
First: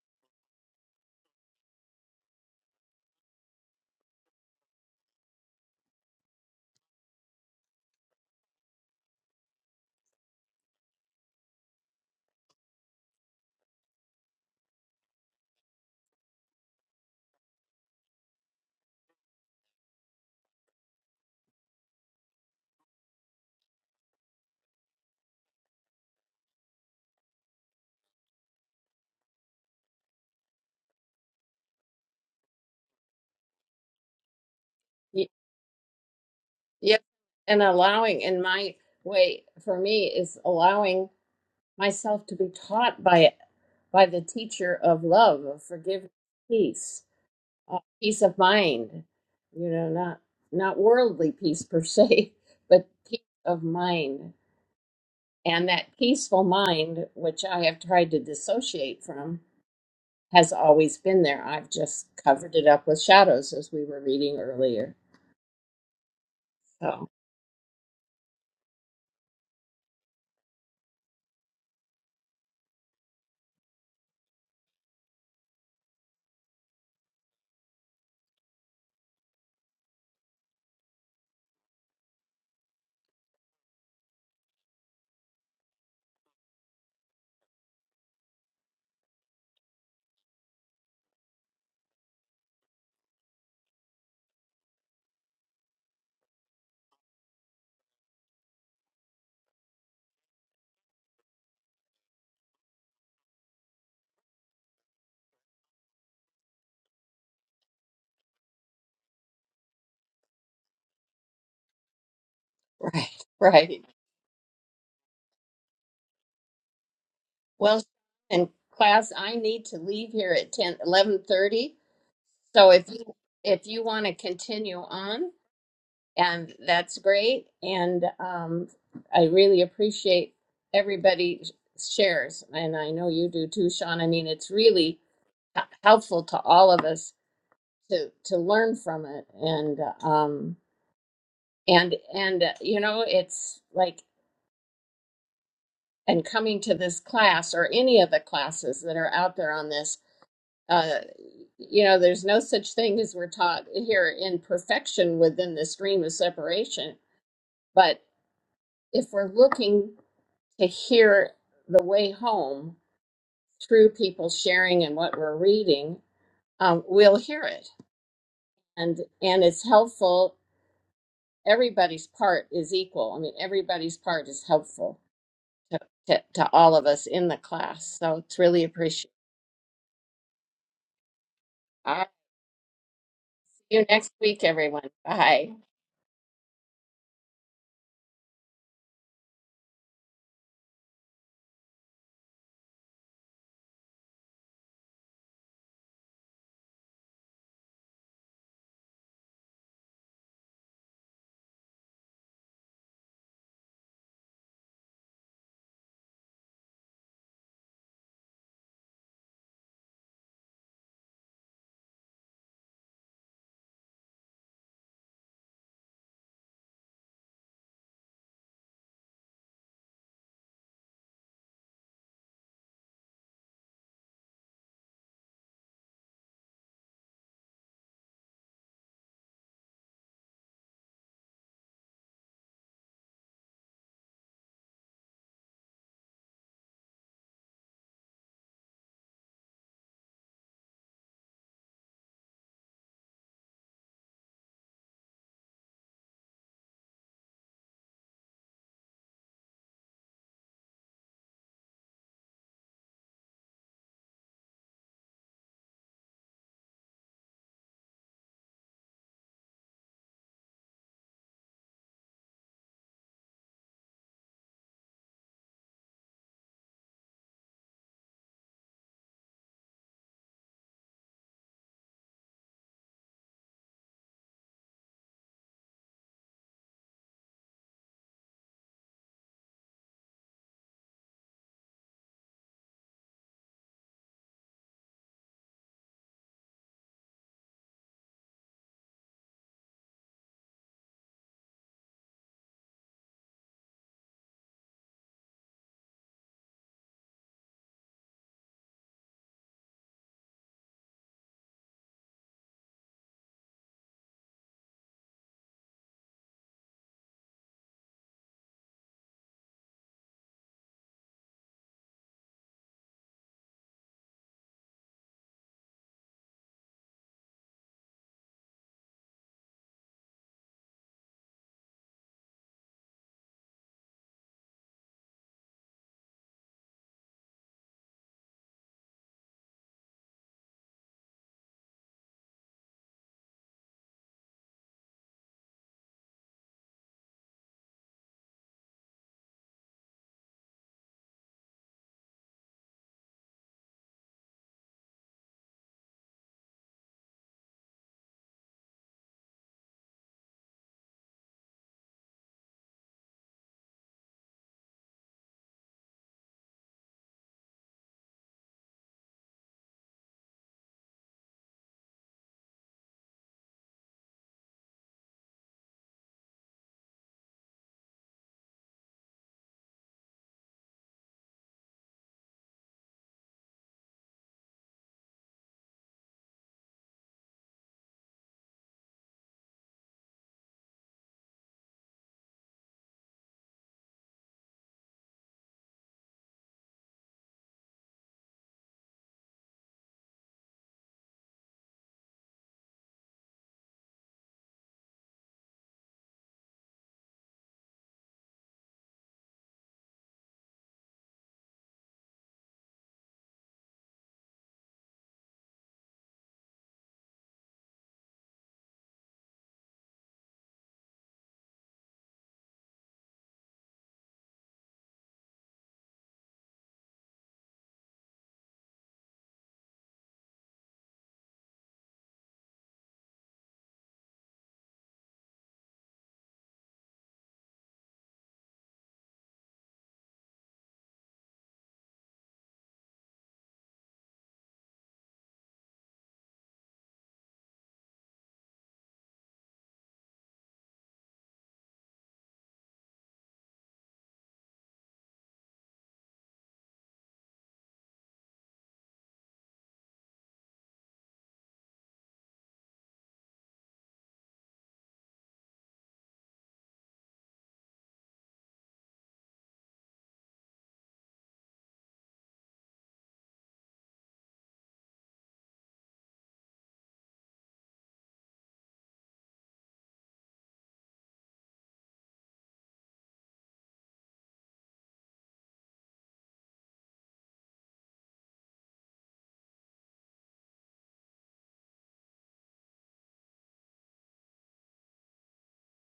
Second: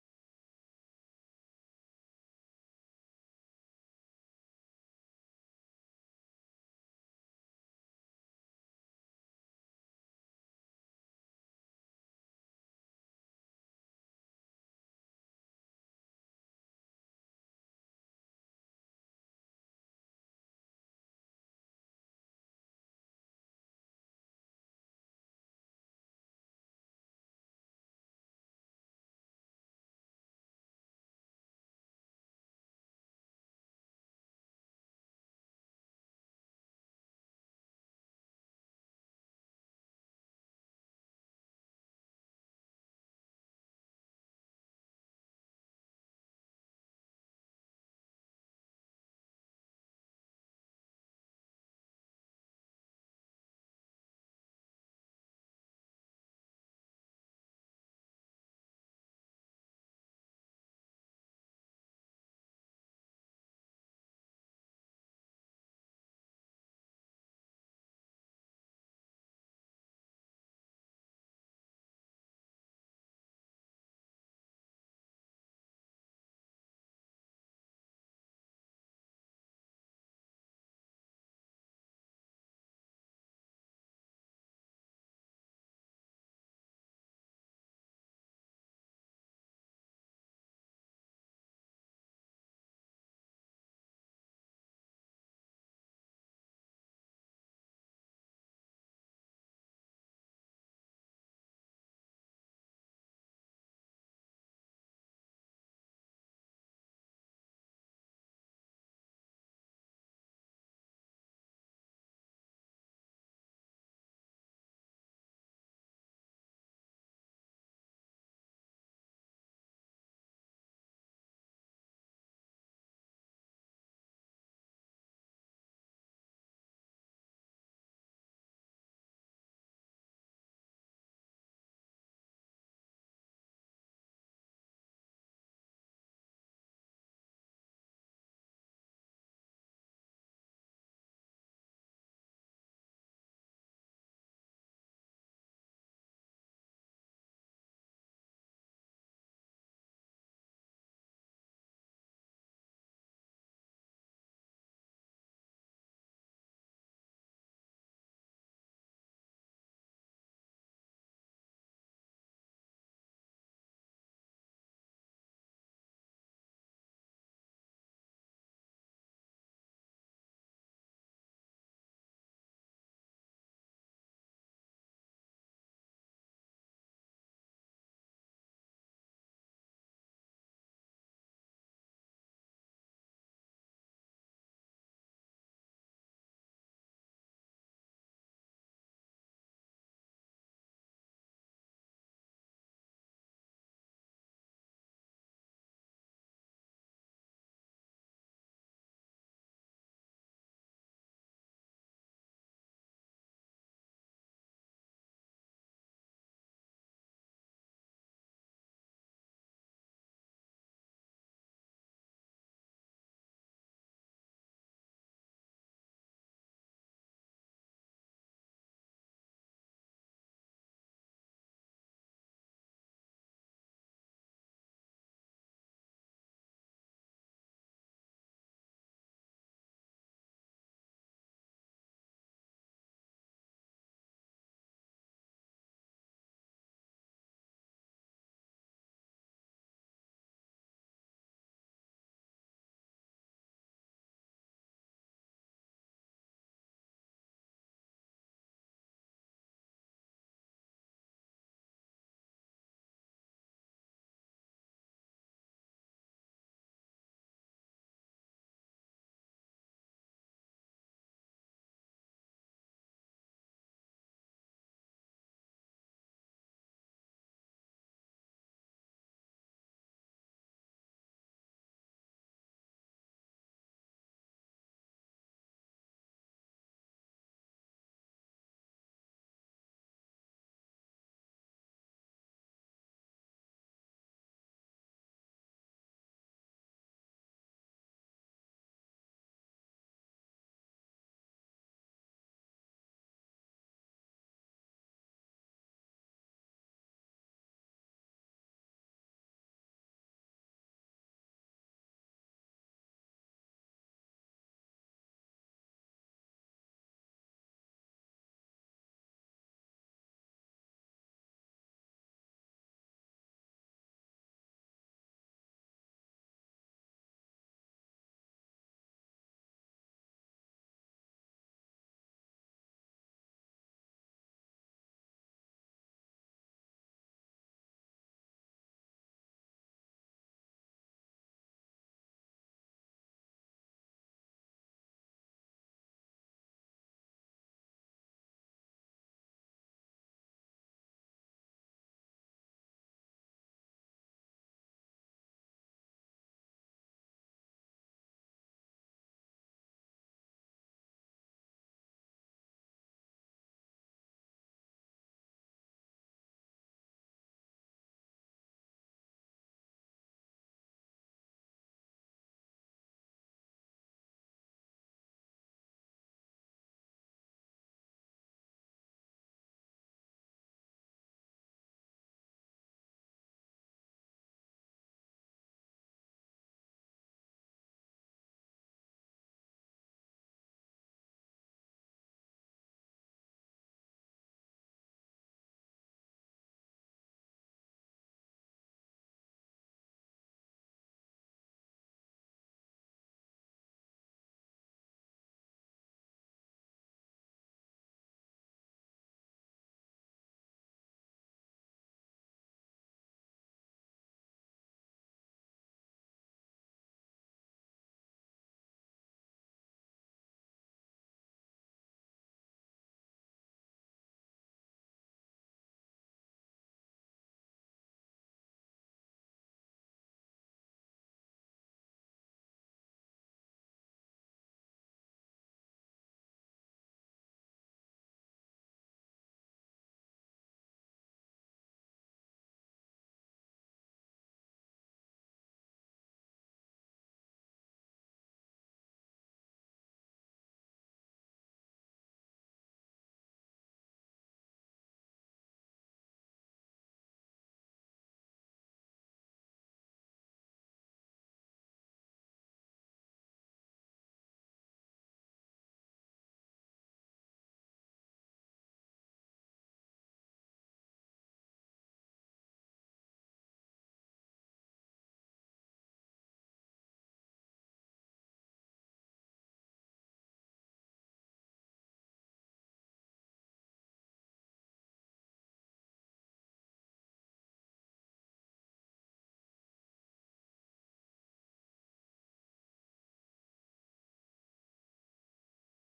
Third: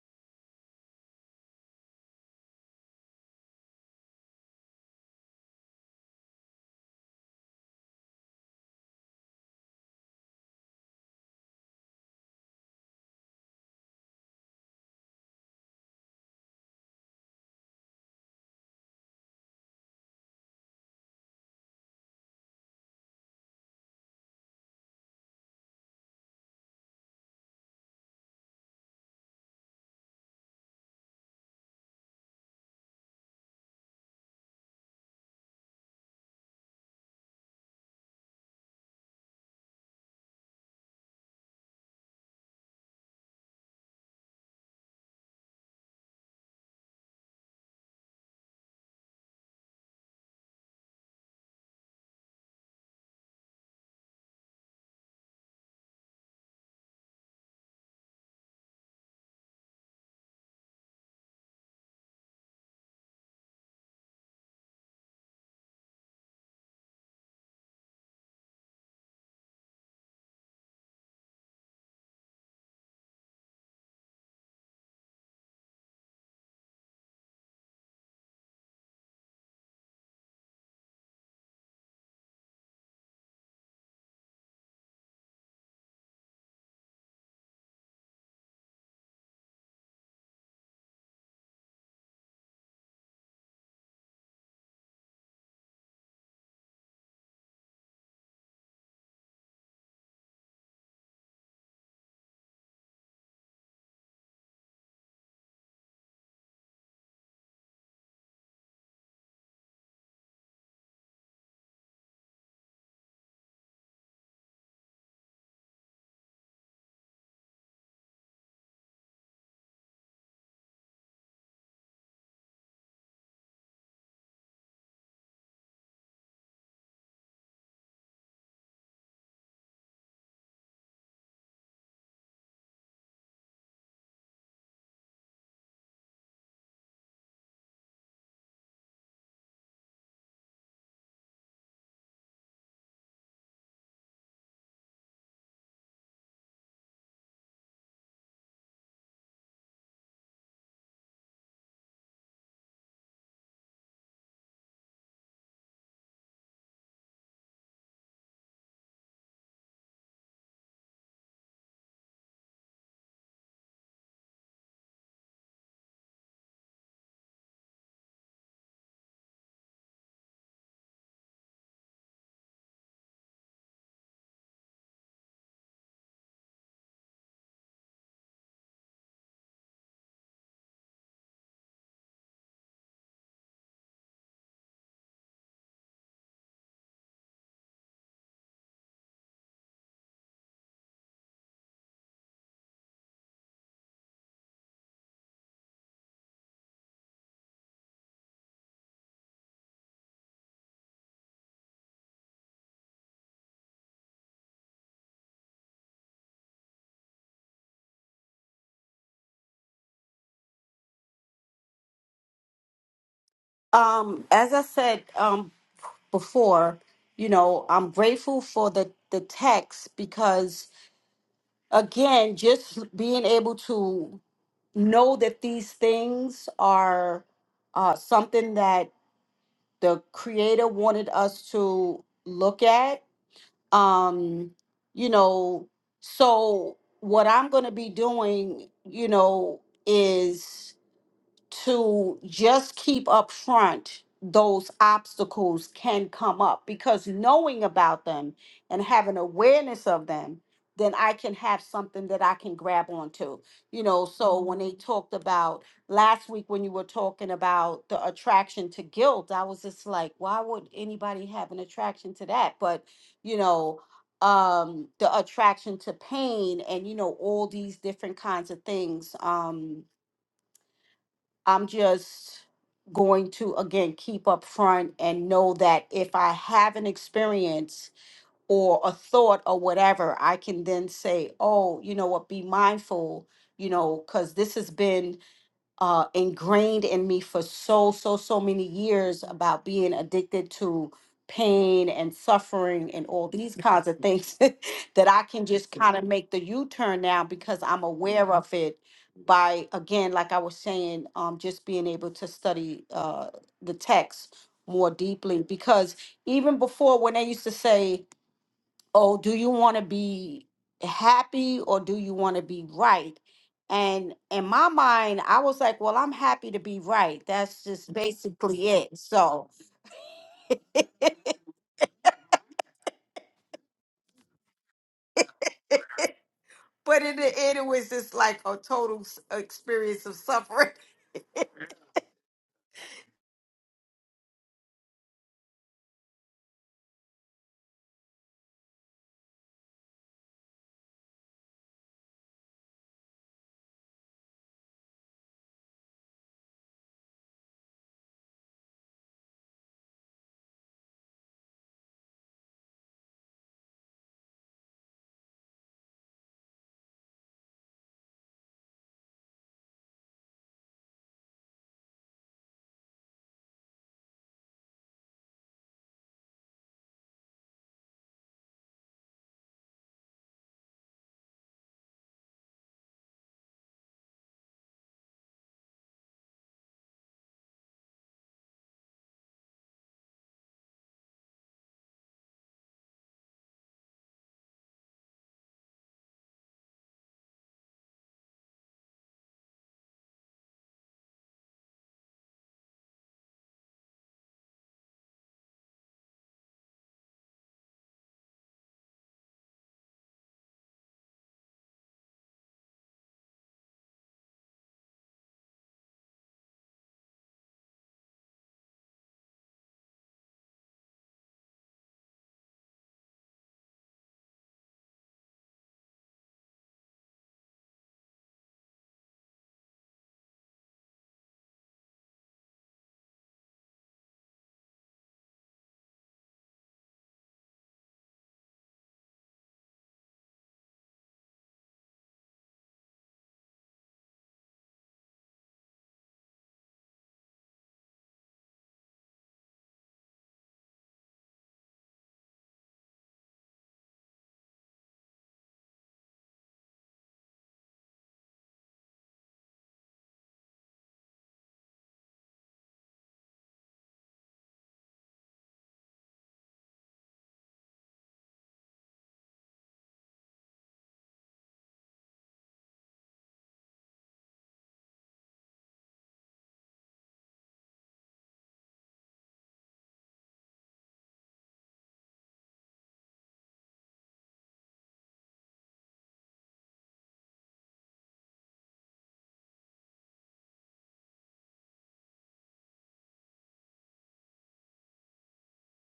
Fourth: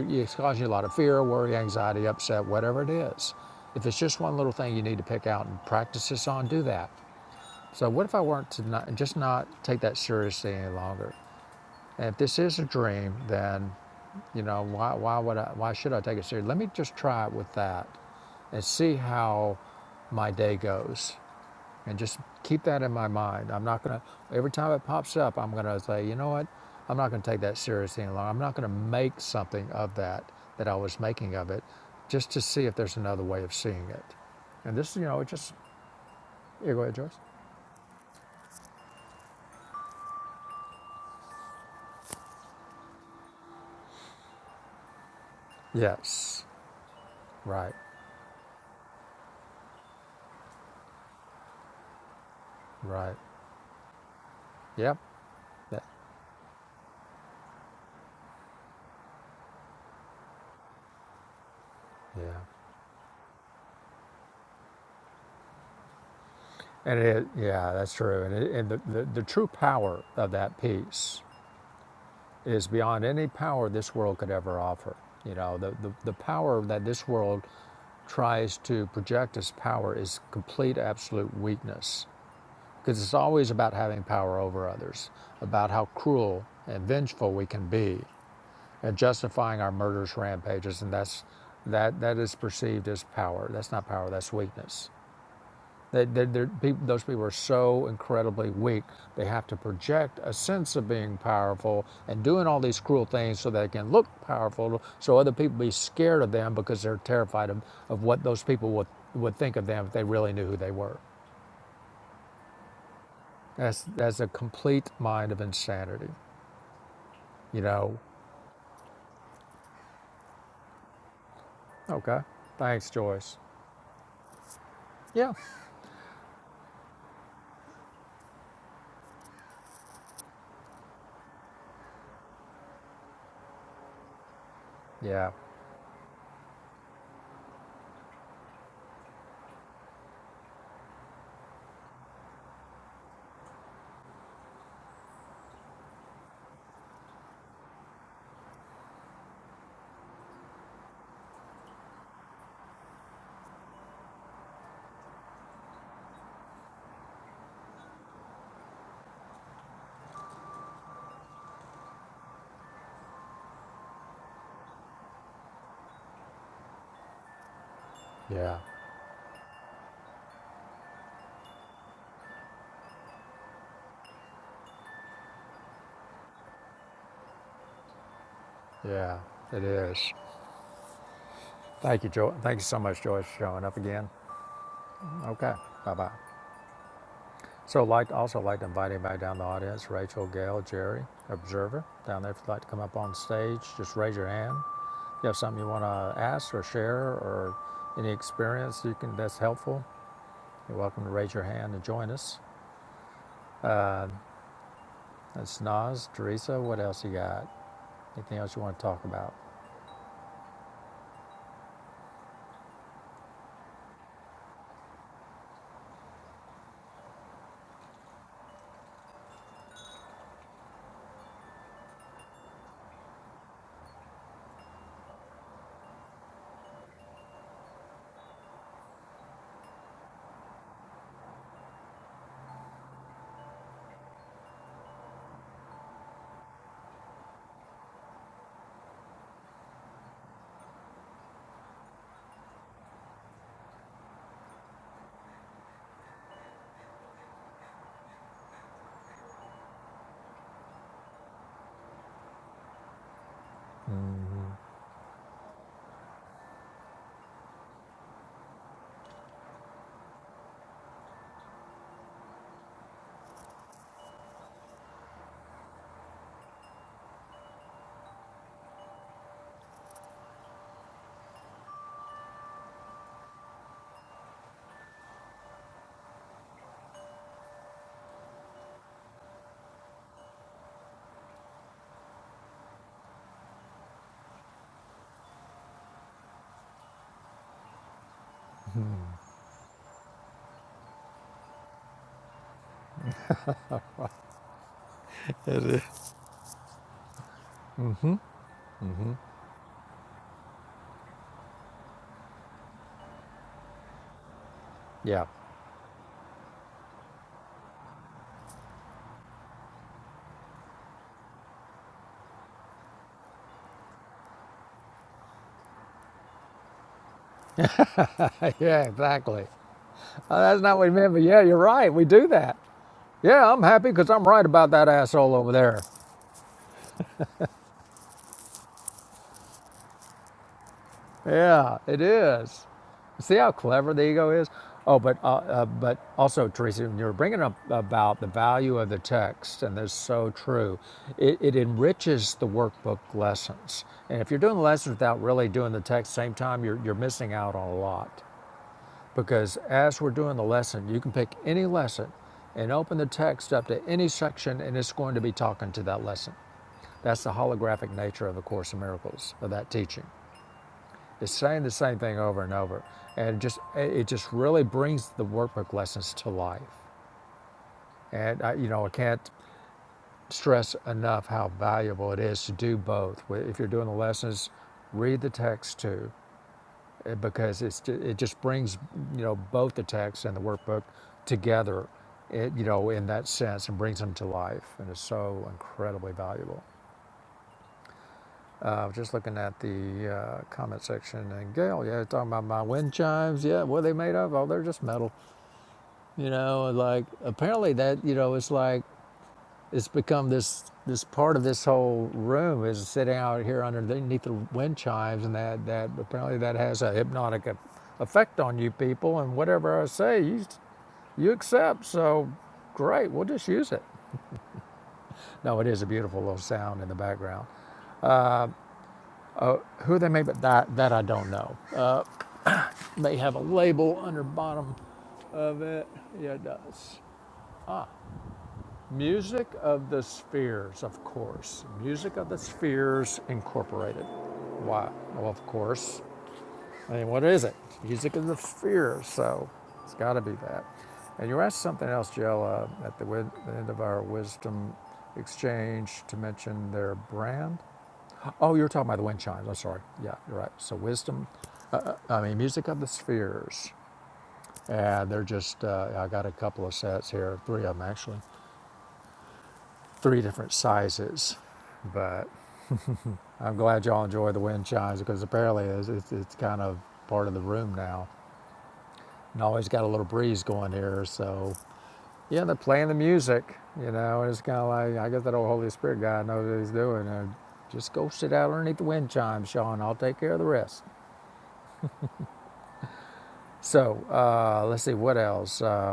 S1: it's causing you a lot of fear, worry, anxiety, upset, whatever it is. If it's just one little thing you need to pick out and practice this on, do that. So, what if I weren't to not, just not take that seriously any longer? And if this is a dream, then you know why, why would I, why should I take it seriously? Let me just try it with that and see how my day goes. And just keep that in my mind. I'm not going to, every time it pops up, I'm going to say, you know what? I'm not going to take that seriously any longer. I'm not going to make something of that that I was making of it just to see if there's another way of seeing it. And this, you know, it
S2: Y-
S1: just, yeah, go ahead,
S2: yes,
S1: Joyce.
S2: and allowing in my way for me is allowing myself to be taught by by the teacher of love, of forgiveness,
S1: Yes.
S2: peace,
S1: Right.
S2: uh, peace of mind. You know, not not worldly peace per se, [laughs] but
S1: Right.
S2: peace of mind.
S1: Yep.
S2: And
S1: That-
S2: that peaceful mind, which I have tried to dissociate from, has always been there. I've just
S1: yeah.
S2: covered it up with shadows, as we were reading earlier.
S1: And
S2: So,
S1: it, yeah, that's true. And, it, and the, the, the true power of that piece is beyond any power this world could ever offer. You know, the, the, the power that this world tries to project as power is complete absolute weakness because it's always about having power over others, about how cruel and vengeful we can be, and justifying our murderous rampages, and that's that that is perceived as power. That's not power. That's weakness. They, they, they those people are so incredibly weak. They have to project a sense of being powerful and doing all these cruel things so they can look powerful, so other people be scared of them because they're terrified of, of what those people would, would think of them if they really knew who they were.
S2: right, [laughs] right.
S1: That's, that's a complete mind of insanity, you
S2: Well,
S1: know?
S2: in class, I need to leave here at ten, eleven thirty.
S1: Okay.
S2: So if
S1: Thanks,
S2: you
S1: Joyce.
S2: if you want to continue on,
S1: Yeah.
S2: and that's great. And um, I really appreciate everybody shares, and I know you do too, Sean. I mean, it's really
S1: Yeah.
S2: h- helpful to all of us to to learn from it, and um, and and uh, you know, it's like and coming to this class or any of the classes that are out there on this uh, you know, there's no such thing as we're taught here in perfection within the stream of separation. But if we're looking to hear the way home through people sharing and what we're reading, um, we'll hear it,
S1: Yeah.
S2: and and it's helpful. Everybody's part is equal. I mean, everybody's part is helpful to, to, to all of us in the class. So it's really appreciated.
S1: Yeah. It is. Thank
S2: I'll
S1: you, Joyce. Thank you so much, Joyce, for showing
S2: see
S1: up
S2: you
S1: again.
S2: next week, everyone. Bye.
S1: Okay. Bye bye. So I'd like, also like to invite anybody down in the audience, Rachel, Gail, Jerry, Observer, down there if you'd like to come up on stage, just raise your hand. If you have something you want to ask or share or any experience you can that's helpful, you're welcome to raise your hand and join us. That's Nas, Teresa, what else you got? Anything else you want to talk about?
S4: Um, as I said um before, you know, I'm grateful for the the text because again, just being able to know that these things are uh something that the creator wanted us to look at. Um, you know, so what I'm going to be doing, you know, is to just keep up front those obstacles can come up because knowing about them and having awareness of them then i can have something that i can grab onto you know so when they talked about last week when you were talking about the attraction to guilt i was just like why would anybody have an attraction to that but you know um the attraction to pain and you know all these different kinds of things Um I'm just going to again keep up front and know that if I have an experience or a thought or whatever, I can then say, oh, you know what, be mindful, you know, because this has been uh, ingrained in me for so, so, so many years about being addicted to pain and suffering and all these [laughs] kinds of things [laughs] that I can just kind of make the U turn now because I'm aware of it by, again, like I was saying, um, just being able to study uh, the text more
S1: Yeah.
S4: deeply. Because even before, when they used to say, oh, do you want to be happy or do you want to be right? And in my mind, I was like, well, I'm happy to be right. That's just
S1: [laughs]
S4: basically
S1: yeah,
S4: it.
S1: exactly.
S4: So,
S1: Oh, that's not what we meant, but yeah, you're right. We do that. Yeah, I'm happy because I'm right about that asshole over there.
S4: but in the end, it was just like a total s- experience of suffering.
S1: Yeah, it is. See how clever the ego is? Oh, but uh, uh, but also, Teresa, when you were bringing up about the value of the text, and that's so true. It, it enriches the workbook lessons, and if you're doing the lessons without really doing the text, at the same time you're you're missing out on a lot. Because as we're doing the lesson, you can pick any lesson and open the text up to any section, and it's going to be talking to that lesson. That's the holographic nature of the Course in Miracles of that teaching. It's saying the same thing over and over, and it just it just really brings the workbook lessons to life. And I, you know, I can't stress enough how valuable it is to do both. If you're doing the lessons, read the text too, eh, because it's it just brings you know both the text and the workbook together, it, you know, in that sense, and brings them to life, and it's so incredibly valuable. I uh, was just looking at the uh, comment section, and Gail, yeah, talking about my wind chimes. Yeah, what are they made of? Oh, they're just metal. You know, like apparently that you know it's like it's become this this part of this whole room is sitting out here underneath the wind chimes, and that that apparently that has a hypnotic e- effect on you people. And whatever I say, you you accept. So great, we'll just use it. No, it is a beautiful little sound in the background. Who they made, but that that I don't know. Uh, They have a label under bottom of it. Yeah, it does. Music of the Spheres, of course. Music of the Spheres Incorporated. Why? Well, of course. I mean, what is it? Music of the Spheres. So it's got to be that. And you asked something else, Jill, uh, at the, the end of our wisdom exchange to mention their brand. Oh, you were talking about the wind chimes. I'm sorry. Yeah, you're right. So wisdom. Uh, uh, I mean, music of the spheres. And they're just, uh, I got a couple of sets here, three of them actually, three different sizes. But I'm glad y'all enjoy the wind chimes because apparently it's, it's, it's kind of part of the room now. And always got a little breeze going here. So, yeah, they're playing the music, you know, and it's kind of like, I guess that old Holy Spirit guy knows what he's doing. Uh, just go sit out underneath the wind chimes, Sean. I'll take care of the rest. So, uh, let's see, what else? Uh,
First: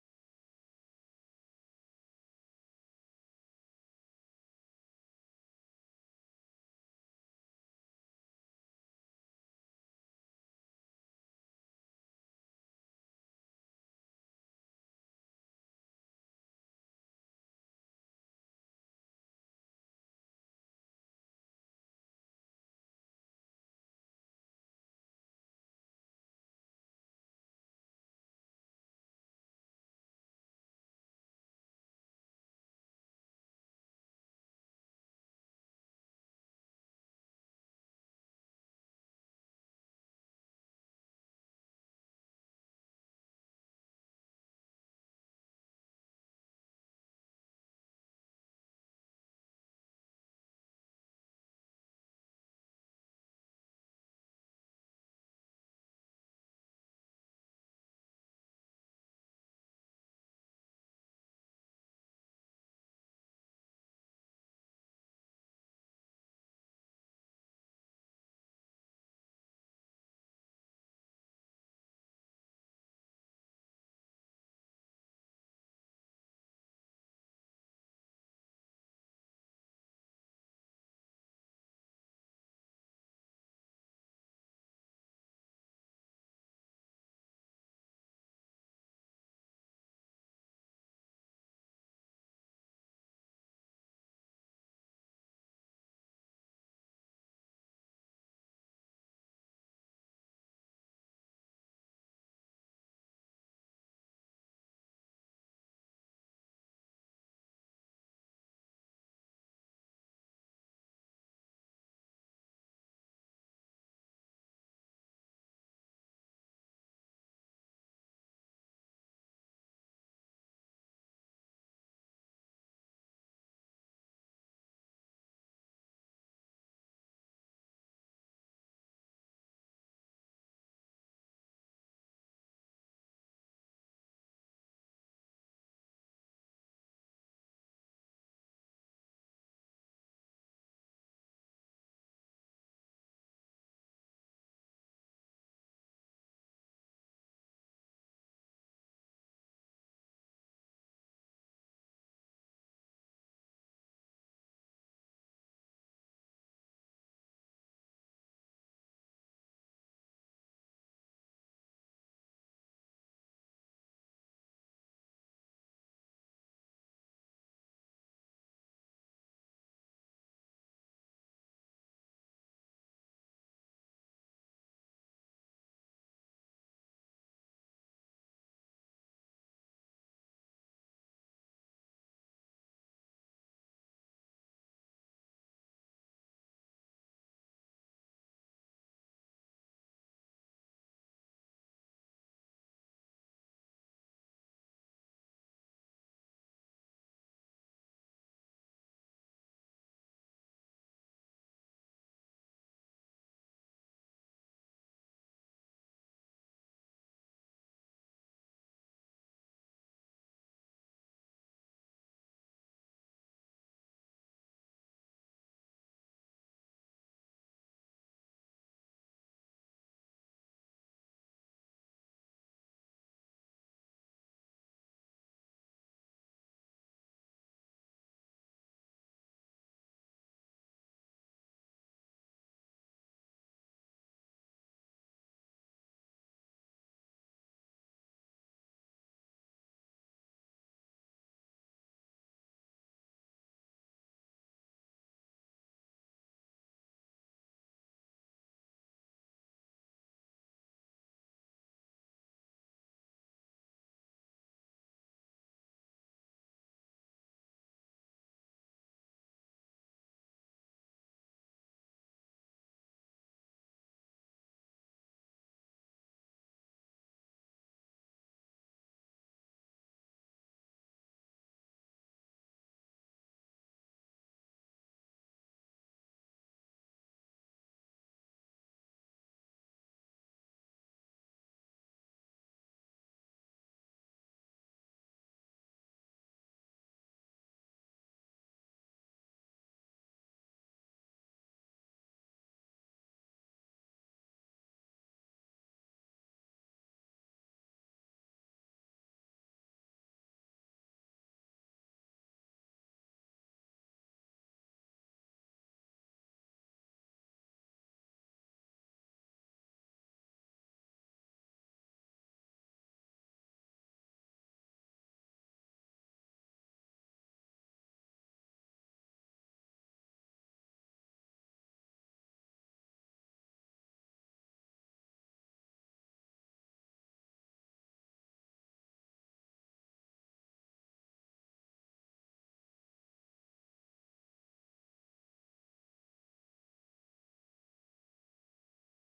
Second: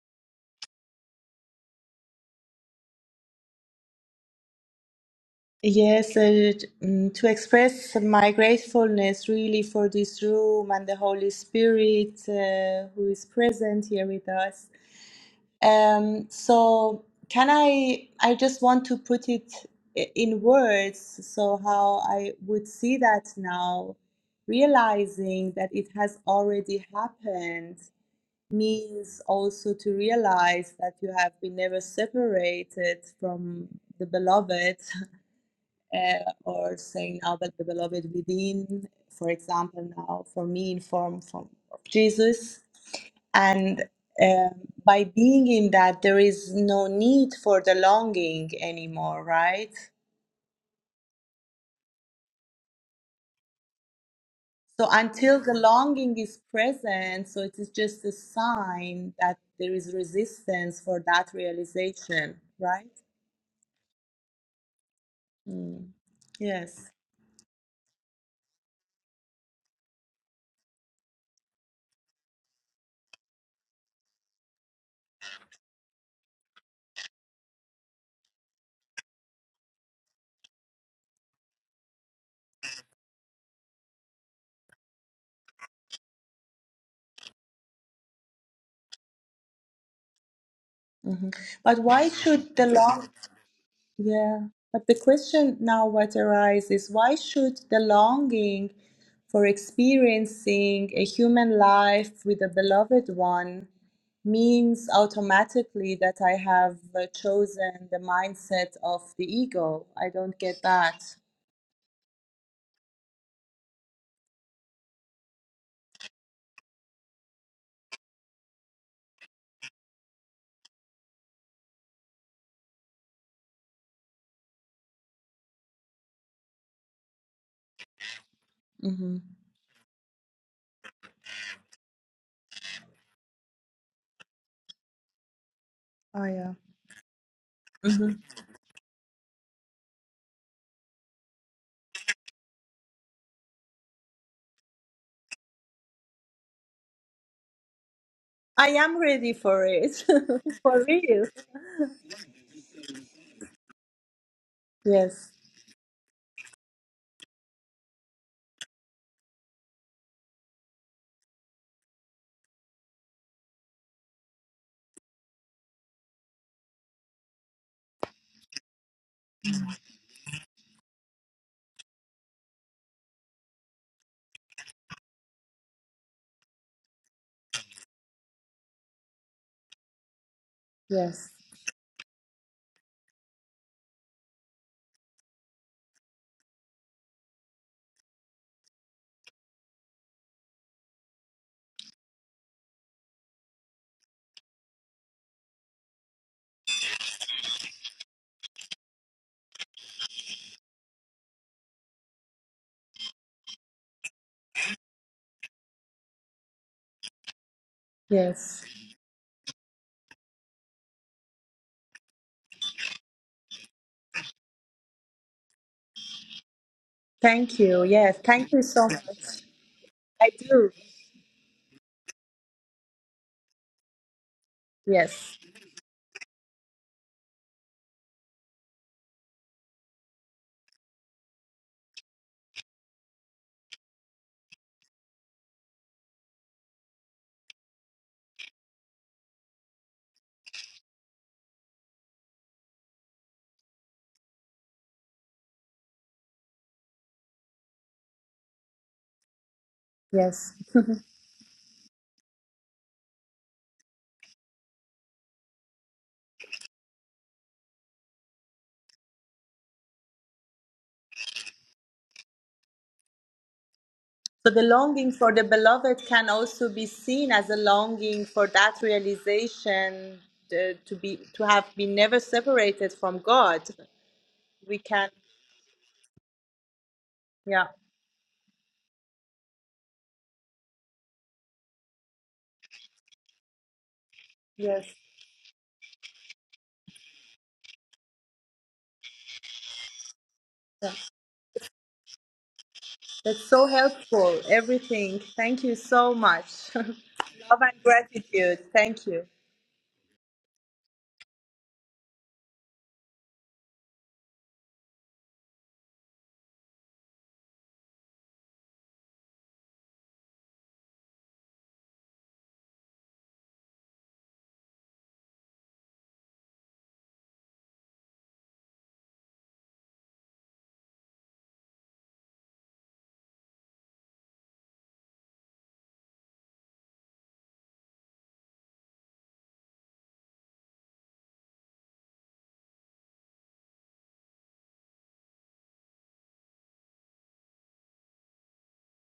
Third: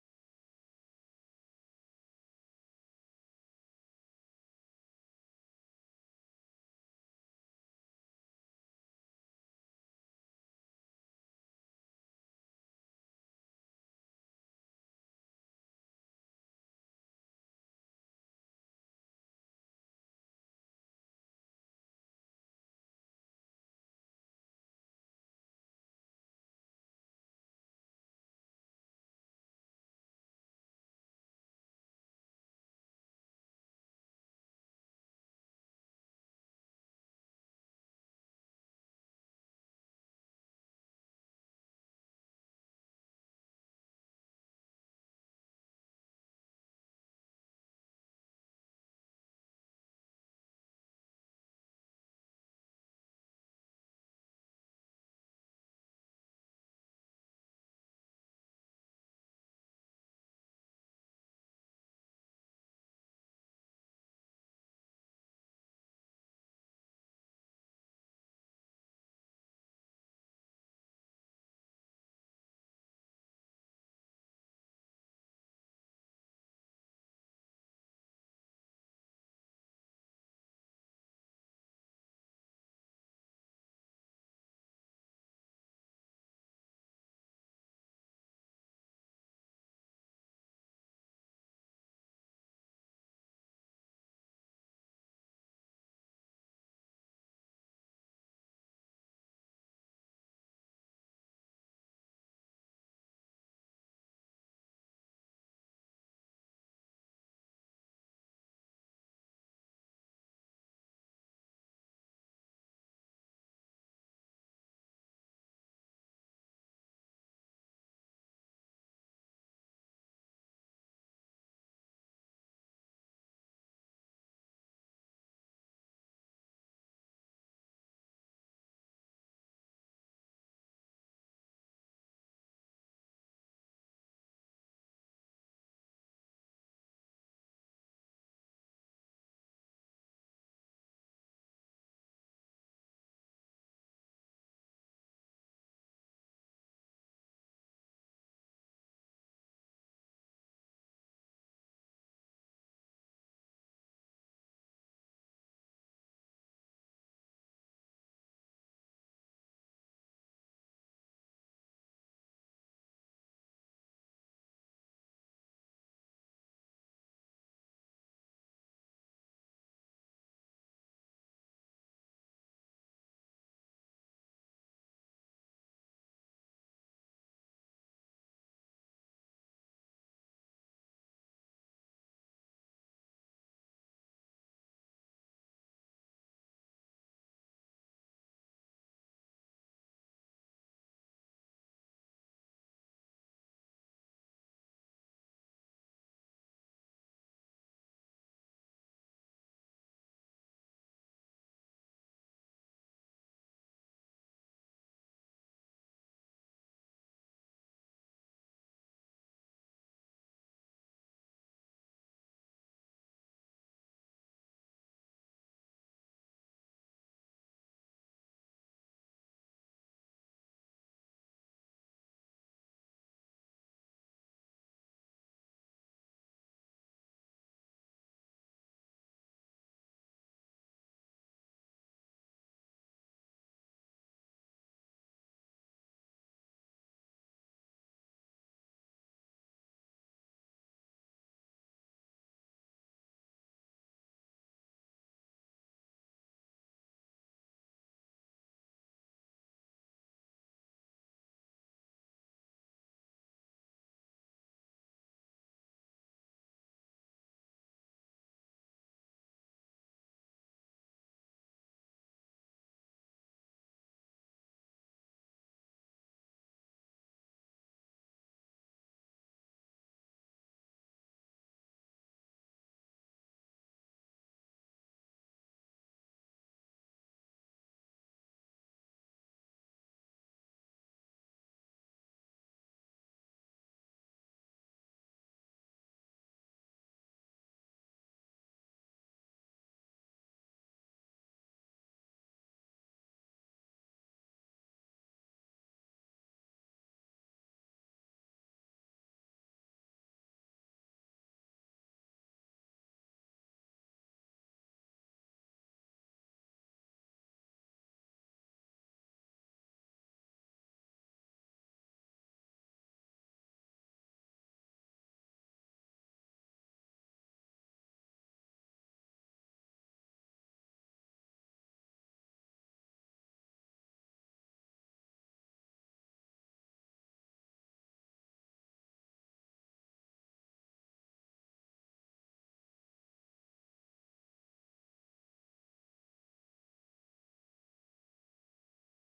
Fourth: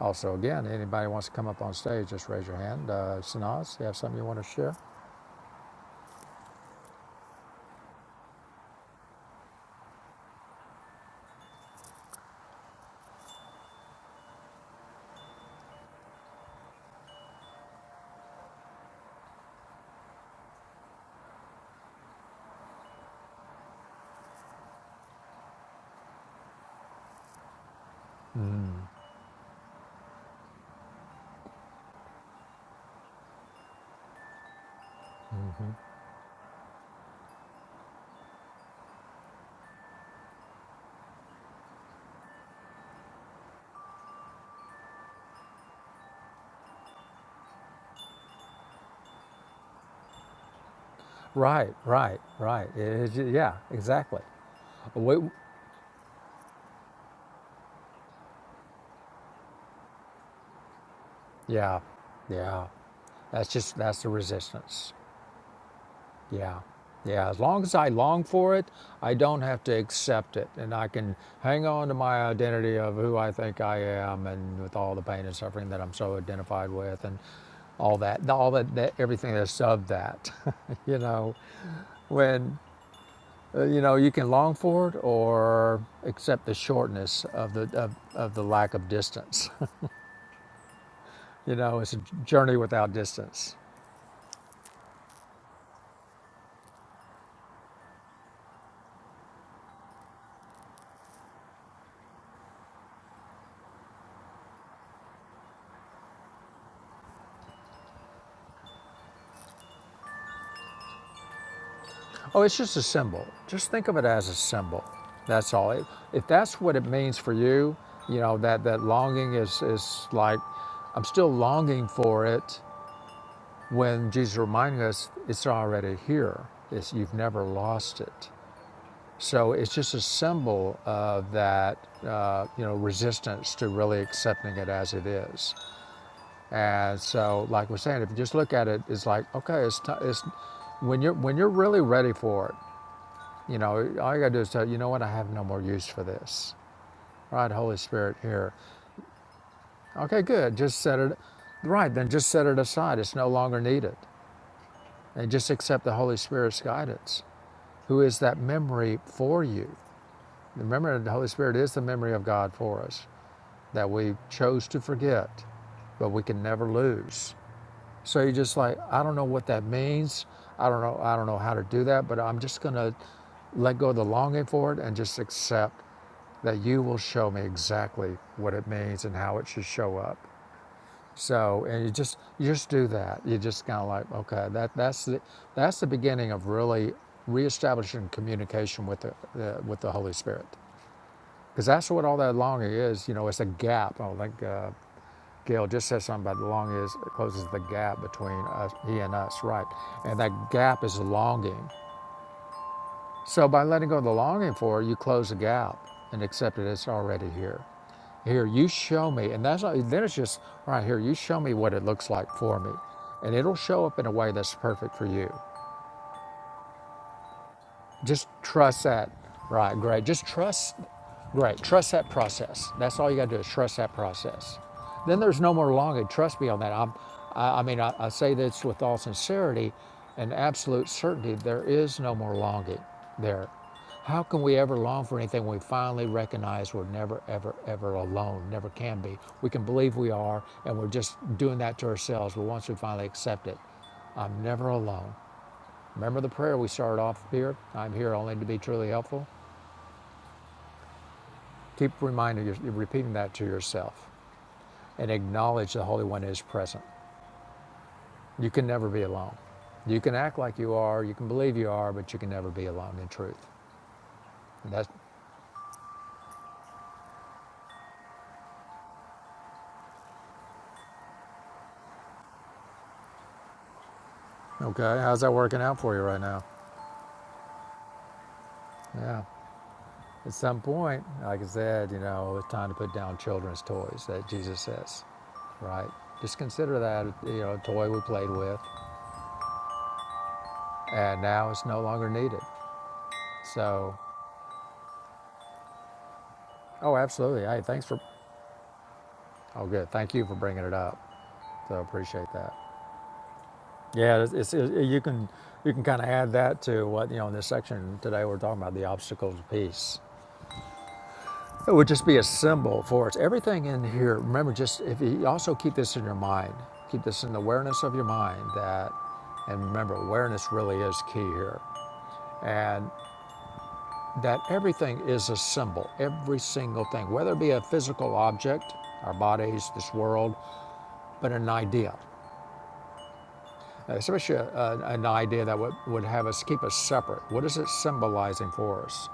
S1: Also, again, anybody wants to come up on stage, just raise your hand. Uh, Sanaz, you have something you want to share?
S3: Yes, uh, t- mm, to express my gratefulness really for this room and the Holy Spirit uh, who is present here with us. Um, so can I, I just want to put it i- in words, so how I would see that now, realizing that it has already happened means also to realize that you have been never separated from the beloved, [laughs] uh, or saying now that the beloved within, for example, now for me in form from of Jesus and um, by being in that, there is no need for the longing anymore, right?
S1: Right, right, right. It- it- yeah, exactly.
S3: So
S1: Wait,
S3: until the longing is present, so it is just a sign that there is resistance for that
S1: Yeah,
S3: realization,
S1: yeah.
S3: right?
S1: That's just that's the resistance.
S3: Mm.
S1: Yeah,
S3: Yes.
S1: yeah. As long as I long for it, I don't have to accept it, and I can hang on to my identity of who I think I am, and with all the pain and suffering that I'm so identified with, and all that, all that, that everything that's of that. [laughs] you know, when Uh, you know, you can long for it or accept the shortness of the of, of the lack of distance.
S3: Mhm.
S1: [laughs] you
S3: But
S1: know, it's a
S3: why should
S1: journey
S3: the
S1: without
S3: long?
S1: distance.
S3: Yeah, but the question now what arises is why should the longing for experiencing a human life with a beloved one means automatically that I have uh, chosen the mindset of the ego? I don't get that.
S1: Oh, it's just a symbol. Just think of it as a symbol. That's all. If if that's what it means for you, you know that that longing is is like I'm still longing for it. When Jesus reminding us, it's already here. It's, you've never lost it.
S3: hmm
S1: So it's just a symbol of that, uh, you know, resistance to really accepting it as it is.
S3: Oh, yeah.
S1: And so, like we're saying, if
S3: hmm
S1: you just look at it, it's like, okay, it's, t- it's when you're when you're really ready for it, you know, all you gotta do is say, you know what, I have no more use for this. Right, Holy Spirit, here.
S3: I am ready for it,
S1: Okay, good.
S3: [laughs]
S1: Just
S3: for
S1: set it.
S3: real.
S1: Right, then just set it aside. It's no longer needed, and
S3: Yes,
S1: just accept the Holy Spirit's guidance, who is that memory for you. Remember, the Holy Spirit is the memory of God for us. that we chose to forget, but we can never lose. So you're just like, I don't know what that means. I don't know. I don't know how to do that, but I'm just gonna let go of the longing for it and just accept that you will show me exactly what it means and how it should show up.
S3: yes,
S1: So, and you just you just do that. You just kind of like, okay, that that's the that's the beginning of really reestablishing communication with the, the with the Holy Spirit, because that's what all that longing is. You know, it's a gap. Oh, like uh, Gail just said something about the long is it closes the gap between us, he and us, right? And that gap is longing. So by letting go of the longing for it, you close the gap and accept it. It's already here. Here,
S3: yes.
S1: you show me, and that's not- then it's just all right here. You show me what it looks like for me, and it'll show up in a way that's perfect for you.
S3: Thank you. Yes,
S1: Just
S3: thank you
S1: trust
S3: so
S1: that.
S3: much.
S1: Right, great. Just
S3: I do.
S1: trust, great. Trust that process. That's all you got to do is trust that process. Then
S3: Yes,
S1: there's no more longing. Trust me on that. I'm, I, I mean, I, I say this with all sincerity and absolute certainty. There is no more longing there. How can we ever long for anything when we finally recognize we're never, ever, ever alone? Never can be. We can believe we are, and we're just doing that to ourselves. But once we finally accept it, I'm never alone. Remember the prayer we started off here? I'm here only to be truly helpful.
S3: yes.
S1: Keep reminding you, repeating that to yourself and acknowledge the Holy One is present. You can never be alone. You can act like you are, you can believe you are, but you can never be alone in truth.
S3: So the
S1: And that's
S3: longing for the beloved can also be seen as a longing for that realization uh, to be to have been never separated from God. We
S1: okay.
S3: can,
S1: How's that working out for you right now?
S3: yeah,
S1: Yeah. At some point, like I said, you know, it's time to put down children's toys that Jesus
S3: yes,
S1: says, right? Just consider that, you know, a toy we played with,
S3: yeah.
S1: and now it's no longer needed.
S3: that's so
S1: So
S3: helpful. Everything. Thank you so much. [laughs]
S1: Oh, absolutely.
S3: Love
S1: Hey,
S3: and
S1: thanks for,
S3: gratitude. Thank you.
S1: oh, good. Thank you for bringing it up. So appreciate that. Yeah, it's, it's, it, you can you can kind of add that to what you know in this section today we're talking about the obstacles piece. It would just be a symbol for us. Everything in here. Remember, just if you also keep this in your mind, keep this in the awareness of your mind that, and remember, awareness really is key here, and that everything is a symbol. Every single thing, whether it be a physical object, our bodies, this world, but an idea. especially a, a, an idea that would, would have us keep us separate. What is it symbolizing for us?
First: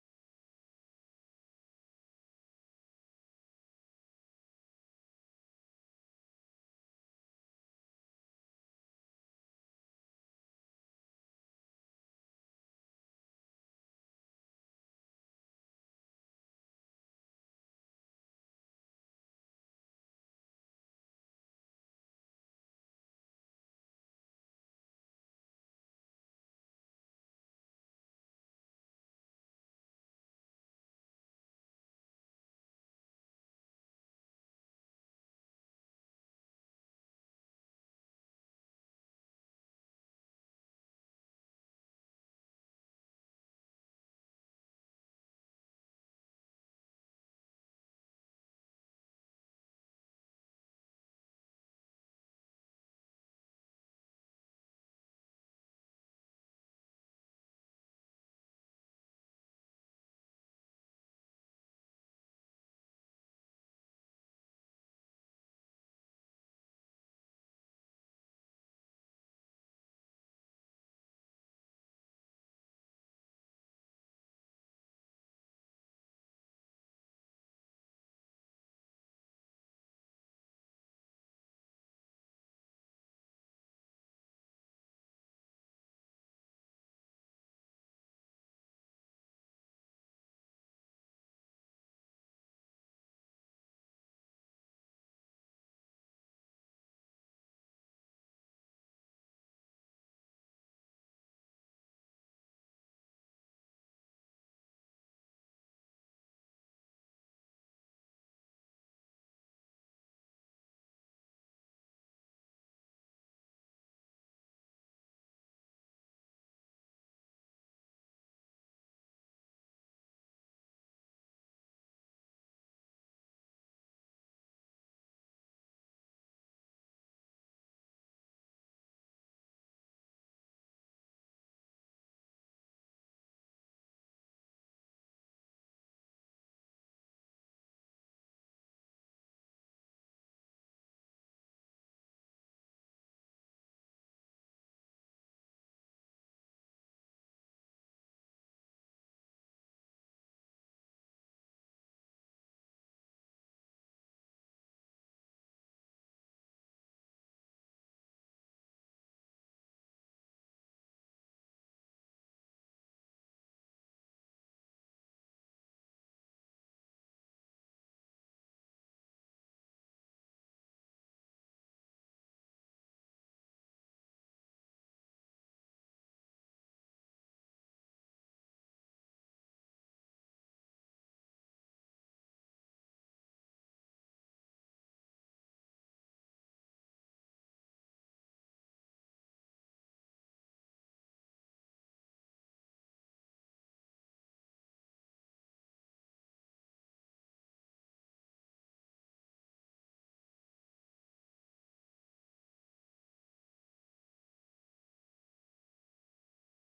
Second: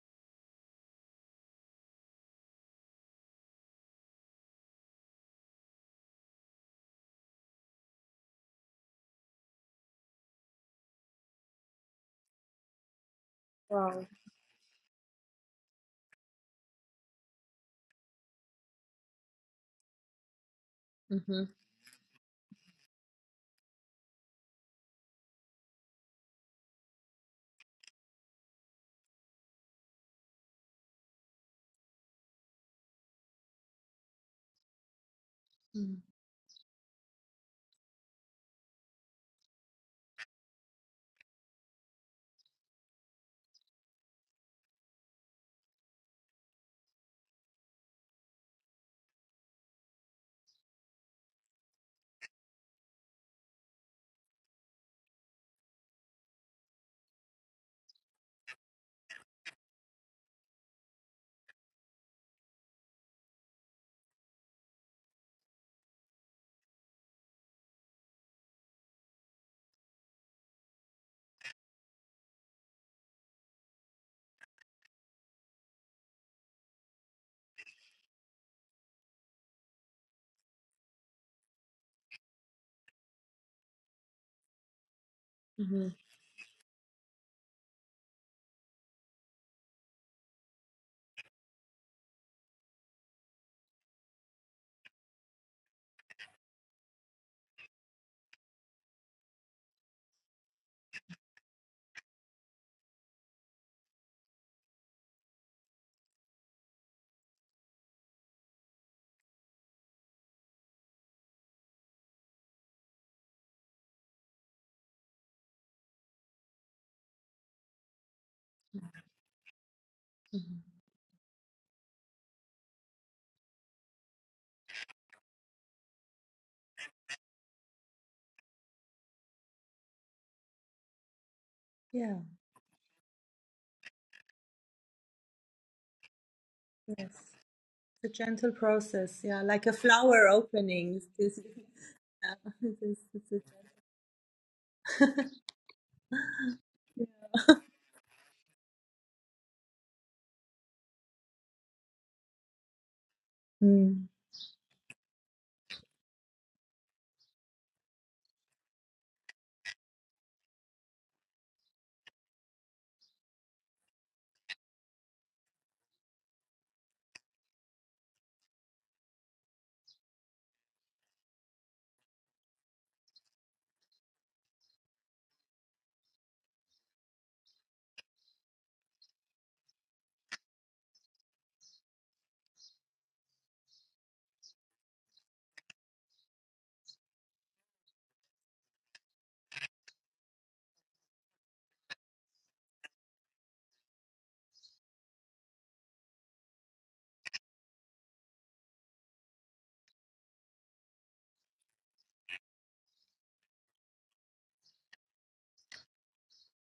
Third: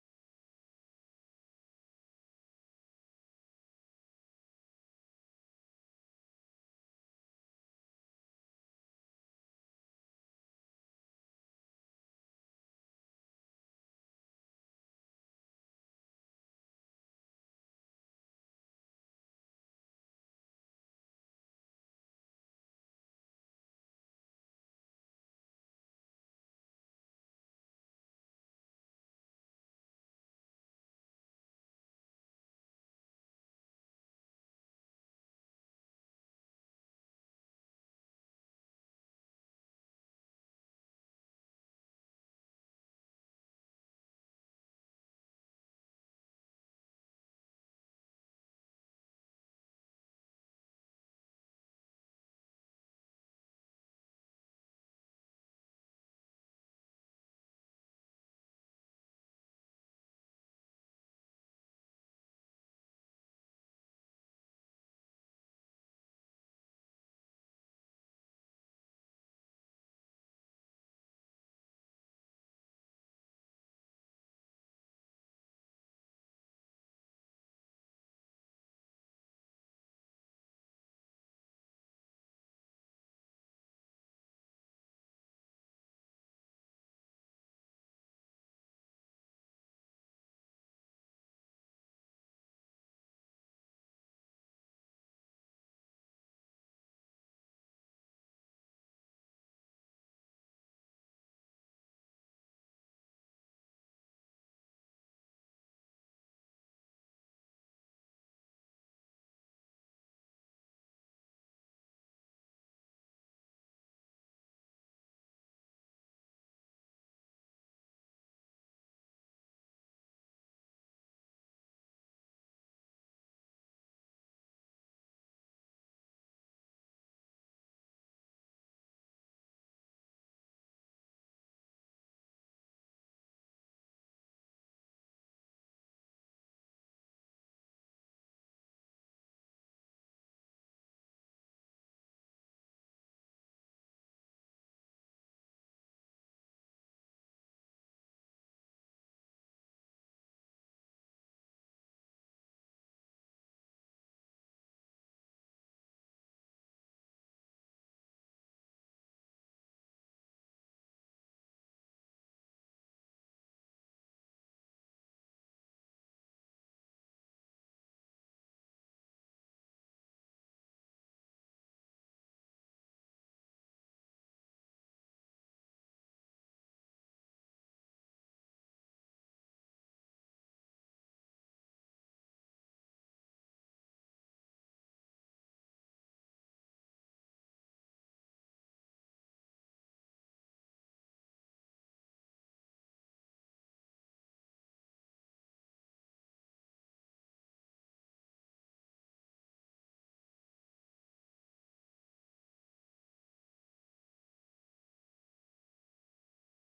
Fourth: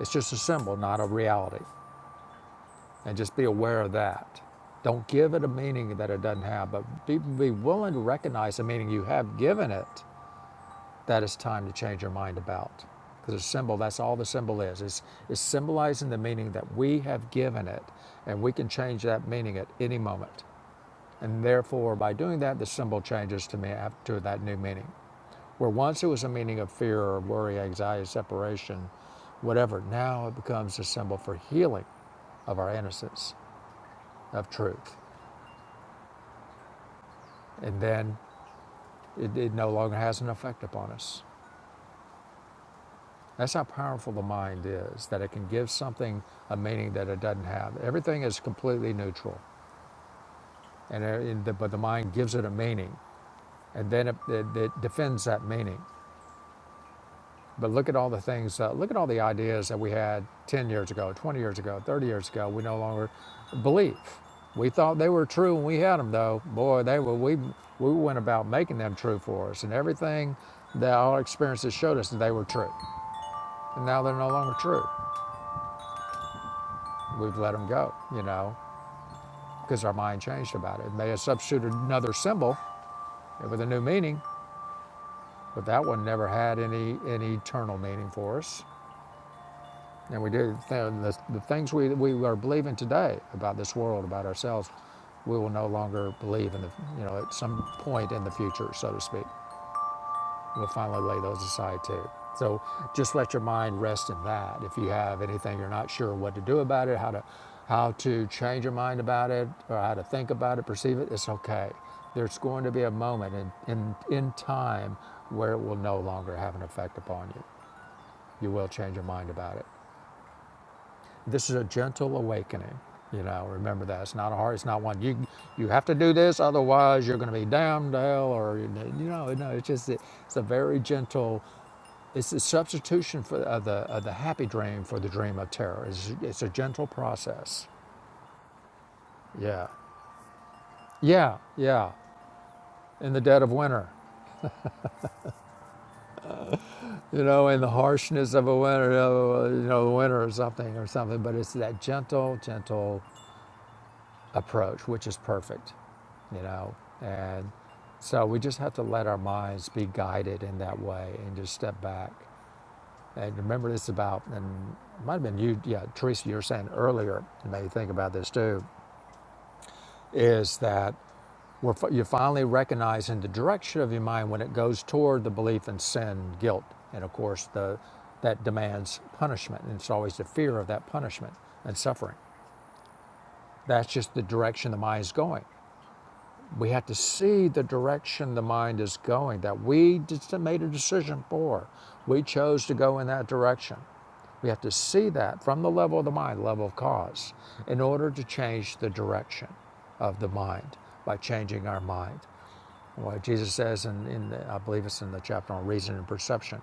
S1: It's just a symbol, not a reality. And just be aware of that. Don't give it a meaning that it doesn't have, but be, be willing to recognize the meaning you have given it that it's time to change your mind about. Because a symbol, that's
S3: Wow.
S1: all the symbol is. It's, it's symbolizing the meaning that we have given it, and we can change that meaning at any moment.
S3: hmm
S1: And therefore, by doing that, the symbol changes to me to that new meaning. Where once it was a meaning of fear or worry, anxiety, separation, whatever, now it becomes a symbol for healing of our innocence, of truth. And then it, it no longer has an effect upon us. That's how powerful the mind is, that it can give something a meaning that it doesn't have. Everything is completely neutral, and uh, but the mind gives it a meaning, and then it, it, it defends that meaning. But look at all the things, uh, look at all the ideas that we had 10 years ago, 20 years ago, 30 years ago, we no longer believe. We thought they were true when we had them, though. Boy, they were, we, we went about making them true for us. And everything that our experiences showed us that they were true. And now they're no longer true. We've let them go, you know, because our mind changed about it. They have substituted another symbol with a new meaning, but that
S3: hmm
S1: one never had any, any eternal meaning for us. And we do. The, the, things we, we are believing today about this world, about ourselves, we will no longer believe in the, you know, at some point in the future, so to speak. We'll finally lay those aside too. So just let your mind rest in that. If you have anything you're not sure what to do about it, how to, how to change your mind about it, or how to think about it, perceive it, it's okay. There's going to be a moment in, in, in time where it will no longer have an effect upon you. You will change your mind about it. This is a gentle awakening. You know, remember that it's not a hard. It's not one you you have to do this, otherwise you're going to be damned to hell, or you know, no. It's just it's a very gentle.
S3: Yeah.
S1: It's a substitution for of the of the happy dream for the dream of terror. It's, it's a gentle
S3: Yes. It's
S1: process.
S3: A gentle process. Yeah, like
S1: Yeah,
S3: a flower opening. It's,
S1: yeah,
S3: it's, [laughs]
S1: yeah.
S3: yeah, it's,
S1: In the
S3: it's, it's,
S1: dead of
S3: a-
S1: winter, you know, in the harshness of a winter, uh, you know, winter or something or something. But it's that gentle, gentle
S3: Mm.
S1: approach, which is perfect, you know. And so we just have to let our minds be guided in that way and just step back. And remember this about, and it might have been you, yeah, Teresa, you were saying earlier, and maybe think about this too, is that we're, you're finally recognizing the direction of your mind when it goes toward the belief in sin, guilt, and of course the that demands punishment, and it's always the fear of that punishment and suffering. That's just the direction the mind's going. We have to see the direction the mind is going that we made a decision for. We chose to go in that direction. We have to see that from the level of the mind, level of cause, in order to change the direction of the mind by changing our mind. What Jesus says, in, in the, I believe it's in the chapter on reason and perception,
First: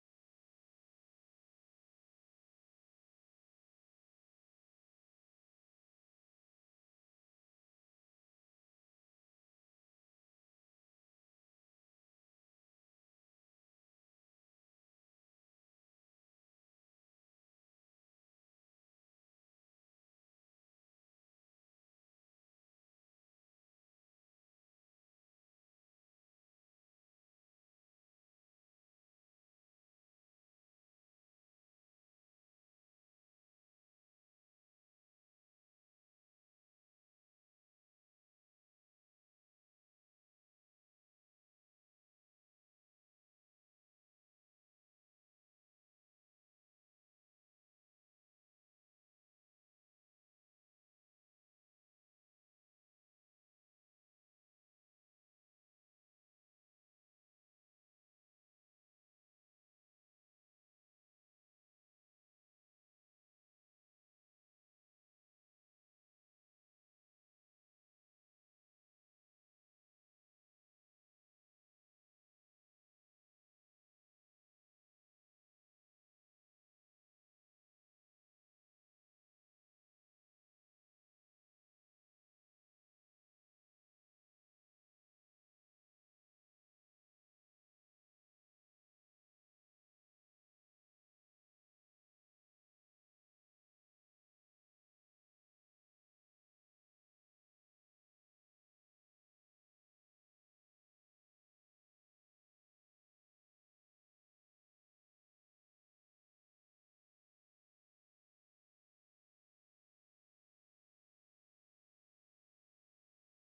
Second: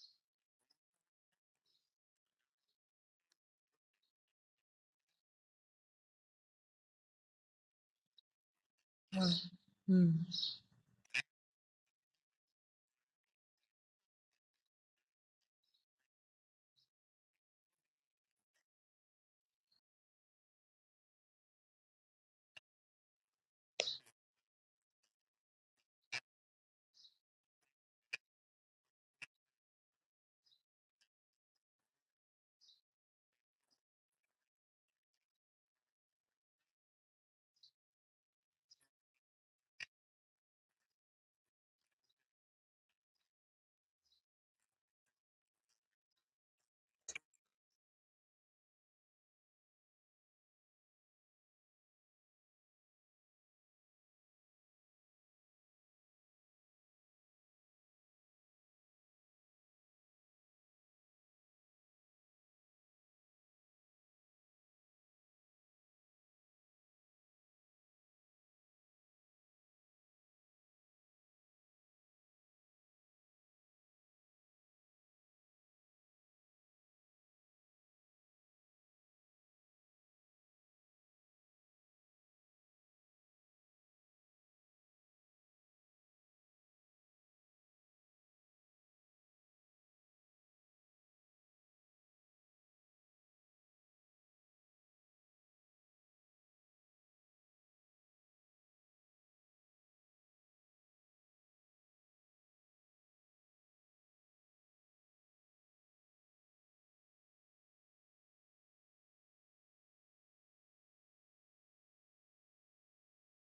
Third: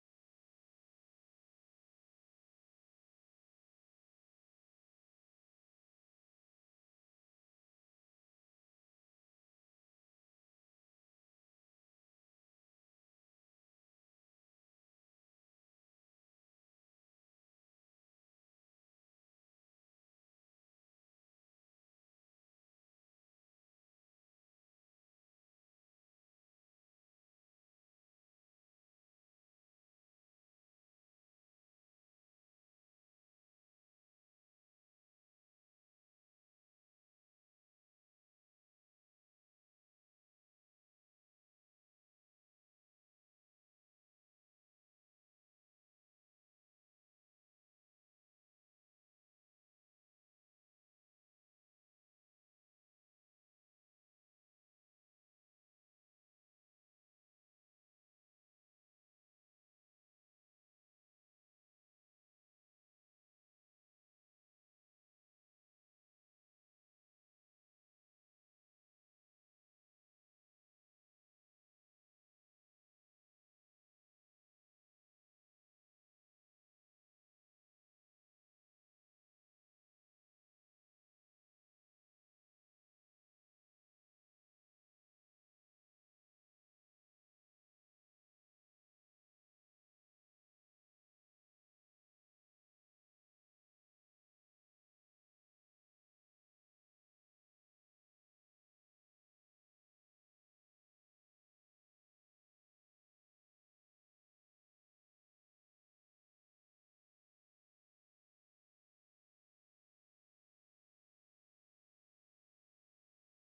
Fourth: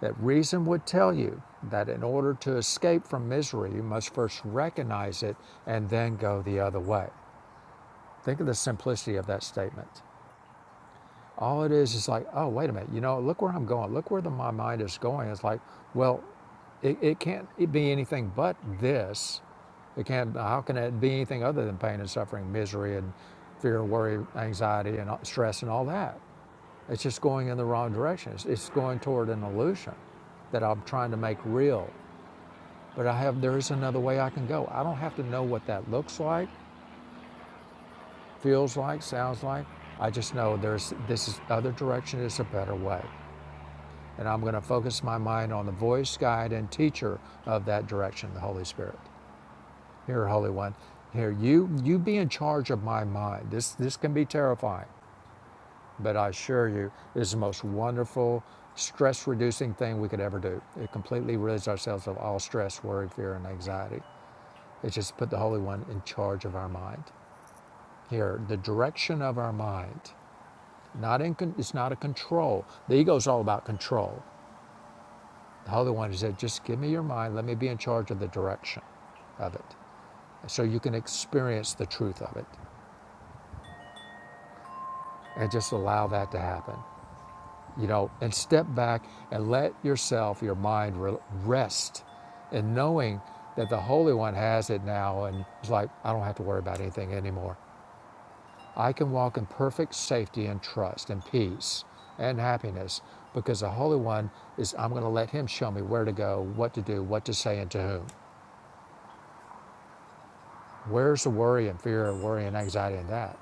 S1: that reason would tell you that in order to escape from misery, you must first recognize it and then go the other way. Think of the simplicity of that statement.
S3: mm.
S1: All it is is like, oh, wait a minute, you know, look where I'm going. Look where the, my mind is going. It's like, well, it, it can't it be anything but this. It can't, how can it be anything other than pain and suffering, misery and fear, worry, anxiety, and stress and all that? It's just going in the wrong direction. It's, it's going toward an illusion that I'm trying to make real. But I have, there is another way I can go. I don't have to know what that looks like, feels like, sounds like. I just know there's, this other direction is a better way. And I'm going to focus my mind on the voice, guide, and teacher of that direction, the Holy Spirit. Here, Holy One, here you you be in charge of my mind. This this can be terrifying, but I assure you, it is the most wonderful, stress-reducing thing we could ever do. It completely rids ourselves of all stress, worry, fear, and anxiety. It's just put the Holy One in charge of our mind. Here, the direction of our mind. Not in it's not a control. The ego is all about control. The Holy One said, just give me your mind. Let me be in charge of the direction of it so you can experience the truth of it and just allow that to happen. You know, and step back and let yourself, your mind rest in knowing that the Holy One has it now and it's like, I don't have to worry about anything anymore. I can walk in perfect safety and trust and peace and happiness because the Holy One is, I'm going to let Him show me where to go, what to do, what to say, and to whom. Where's the worry and fear and worry and anxiety in that?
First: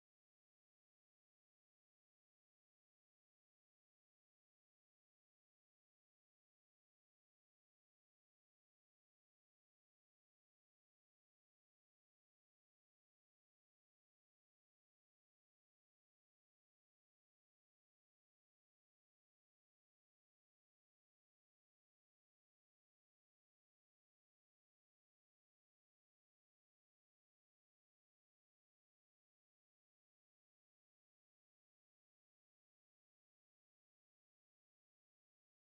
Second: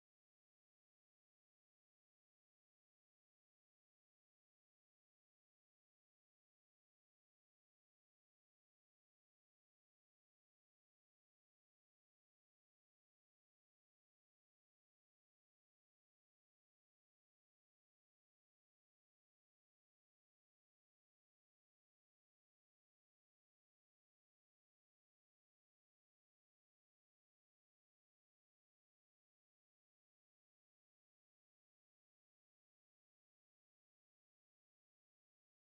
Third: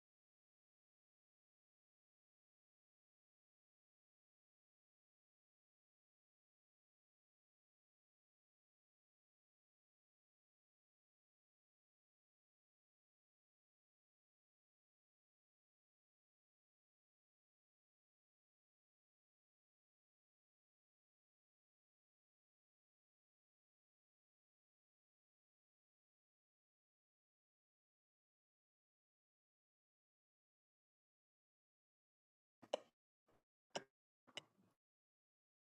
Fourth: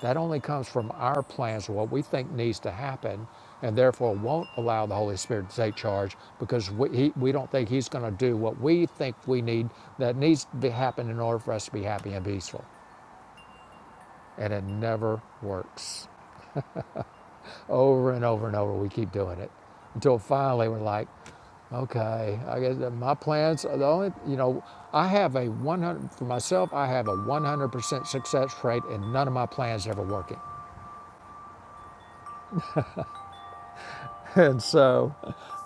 S1: That only comes from our plans, what we think needs to happen, and therefore won't allow the Holy Spirit to take charge because we, he, we don't think He's going to do what we think we need that needs to be happen in order for us to be happy and peaceful. And it never works. Over and over and over, we keep doing it until finally we're like, okay, I guess my plans are the only, you know, I have a 100, for myself, I have a 100% success rate and none of my plans are ever working. [laughs] And so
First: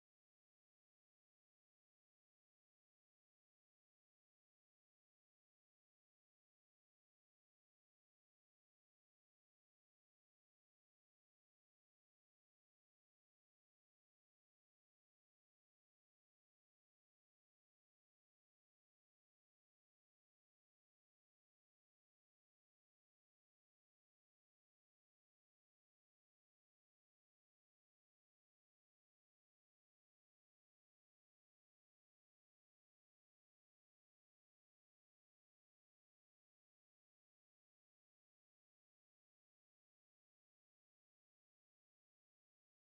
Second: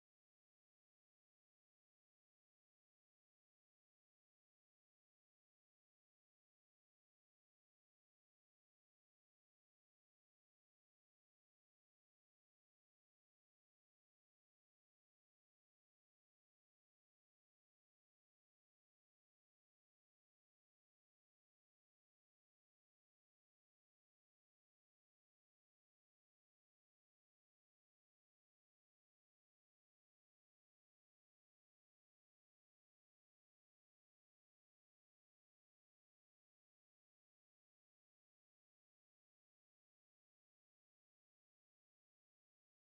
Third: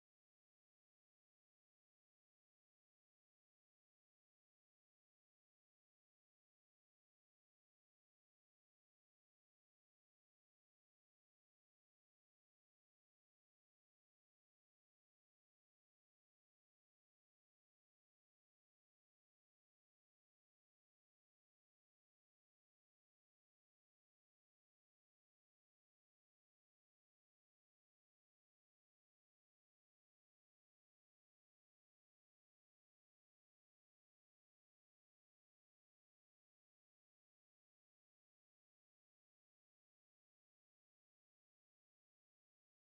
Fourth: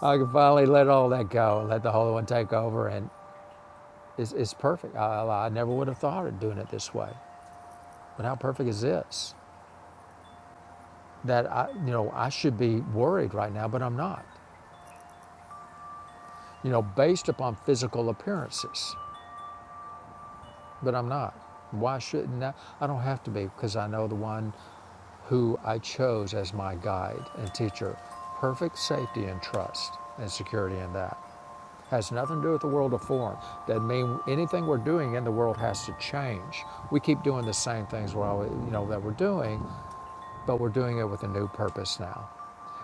S1: I can finally let all that go and let the Holy One take over. And it's, it's perfect. I, I never would have thought of doing it this way. But how perfect is this? That I, you know, I should be worried right now, but I'm not, you know, based upon physical appearances. But I'm not. Why shouldn't I? I don't have to be because I know the one who I chose as my guide and teacher. Perfect safety and trust and security in that. Has nothing to do with the world of form. That mean anything we're doing in the world has to change. We keep doing the same things we're always, you know that we're doing, but we're doing it with a new purpose now.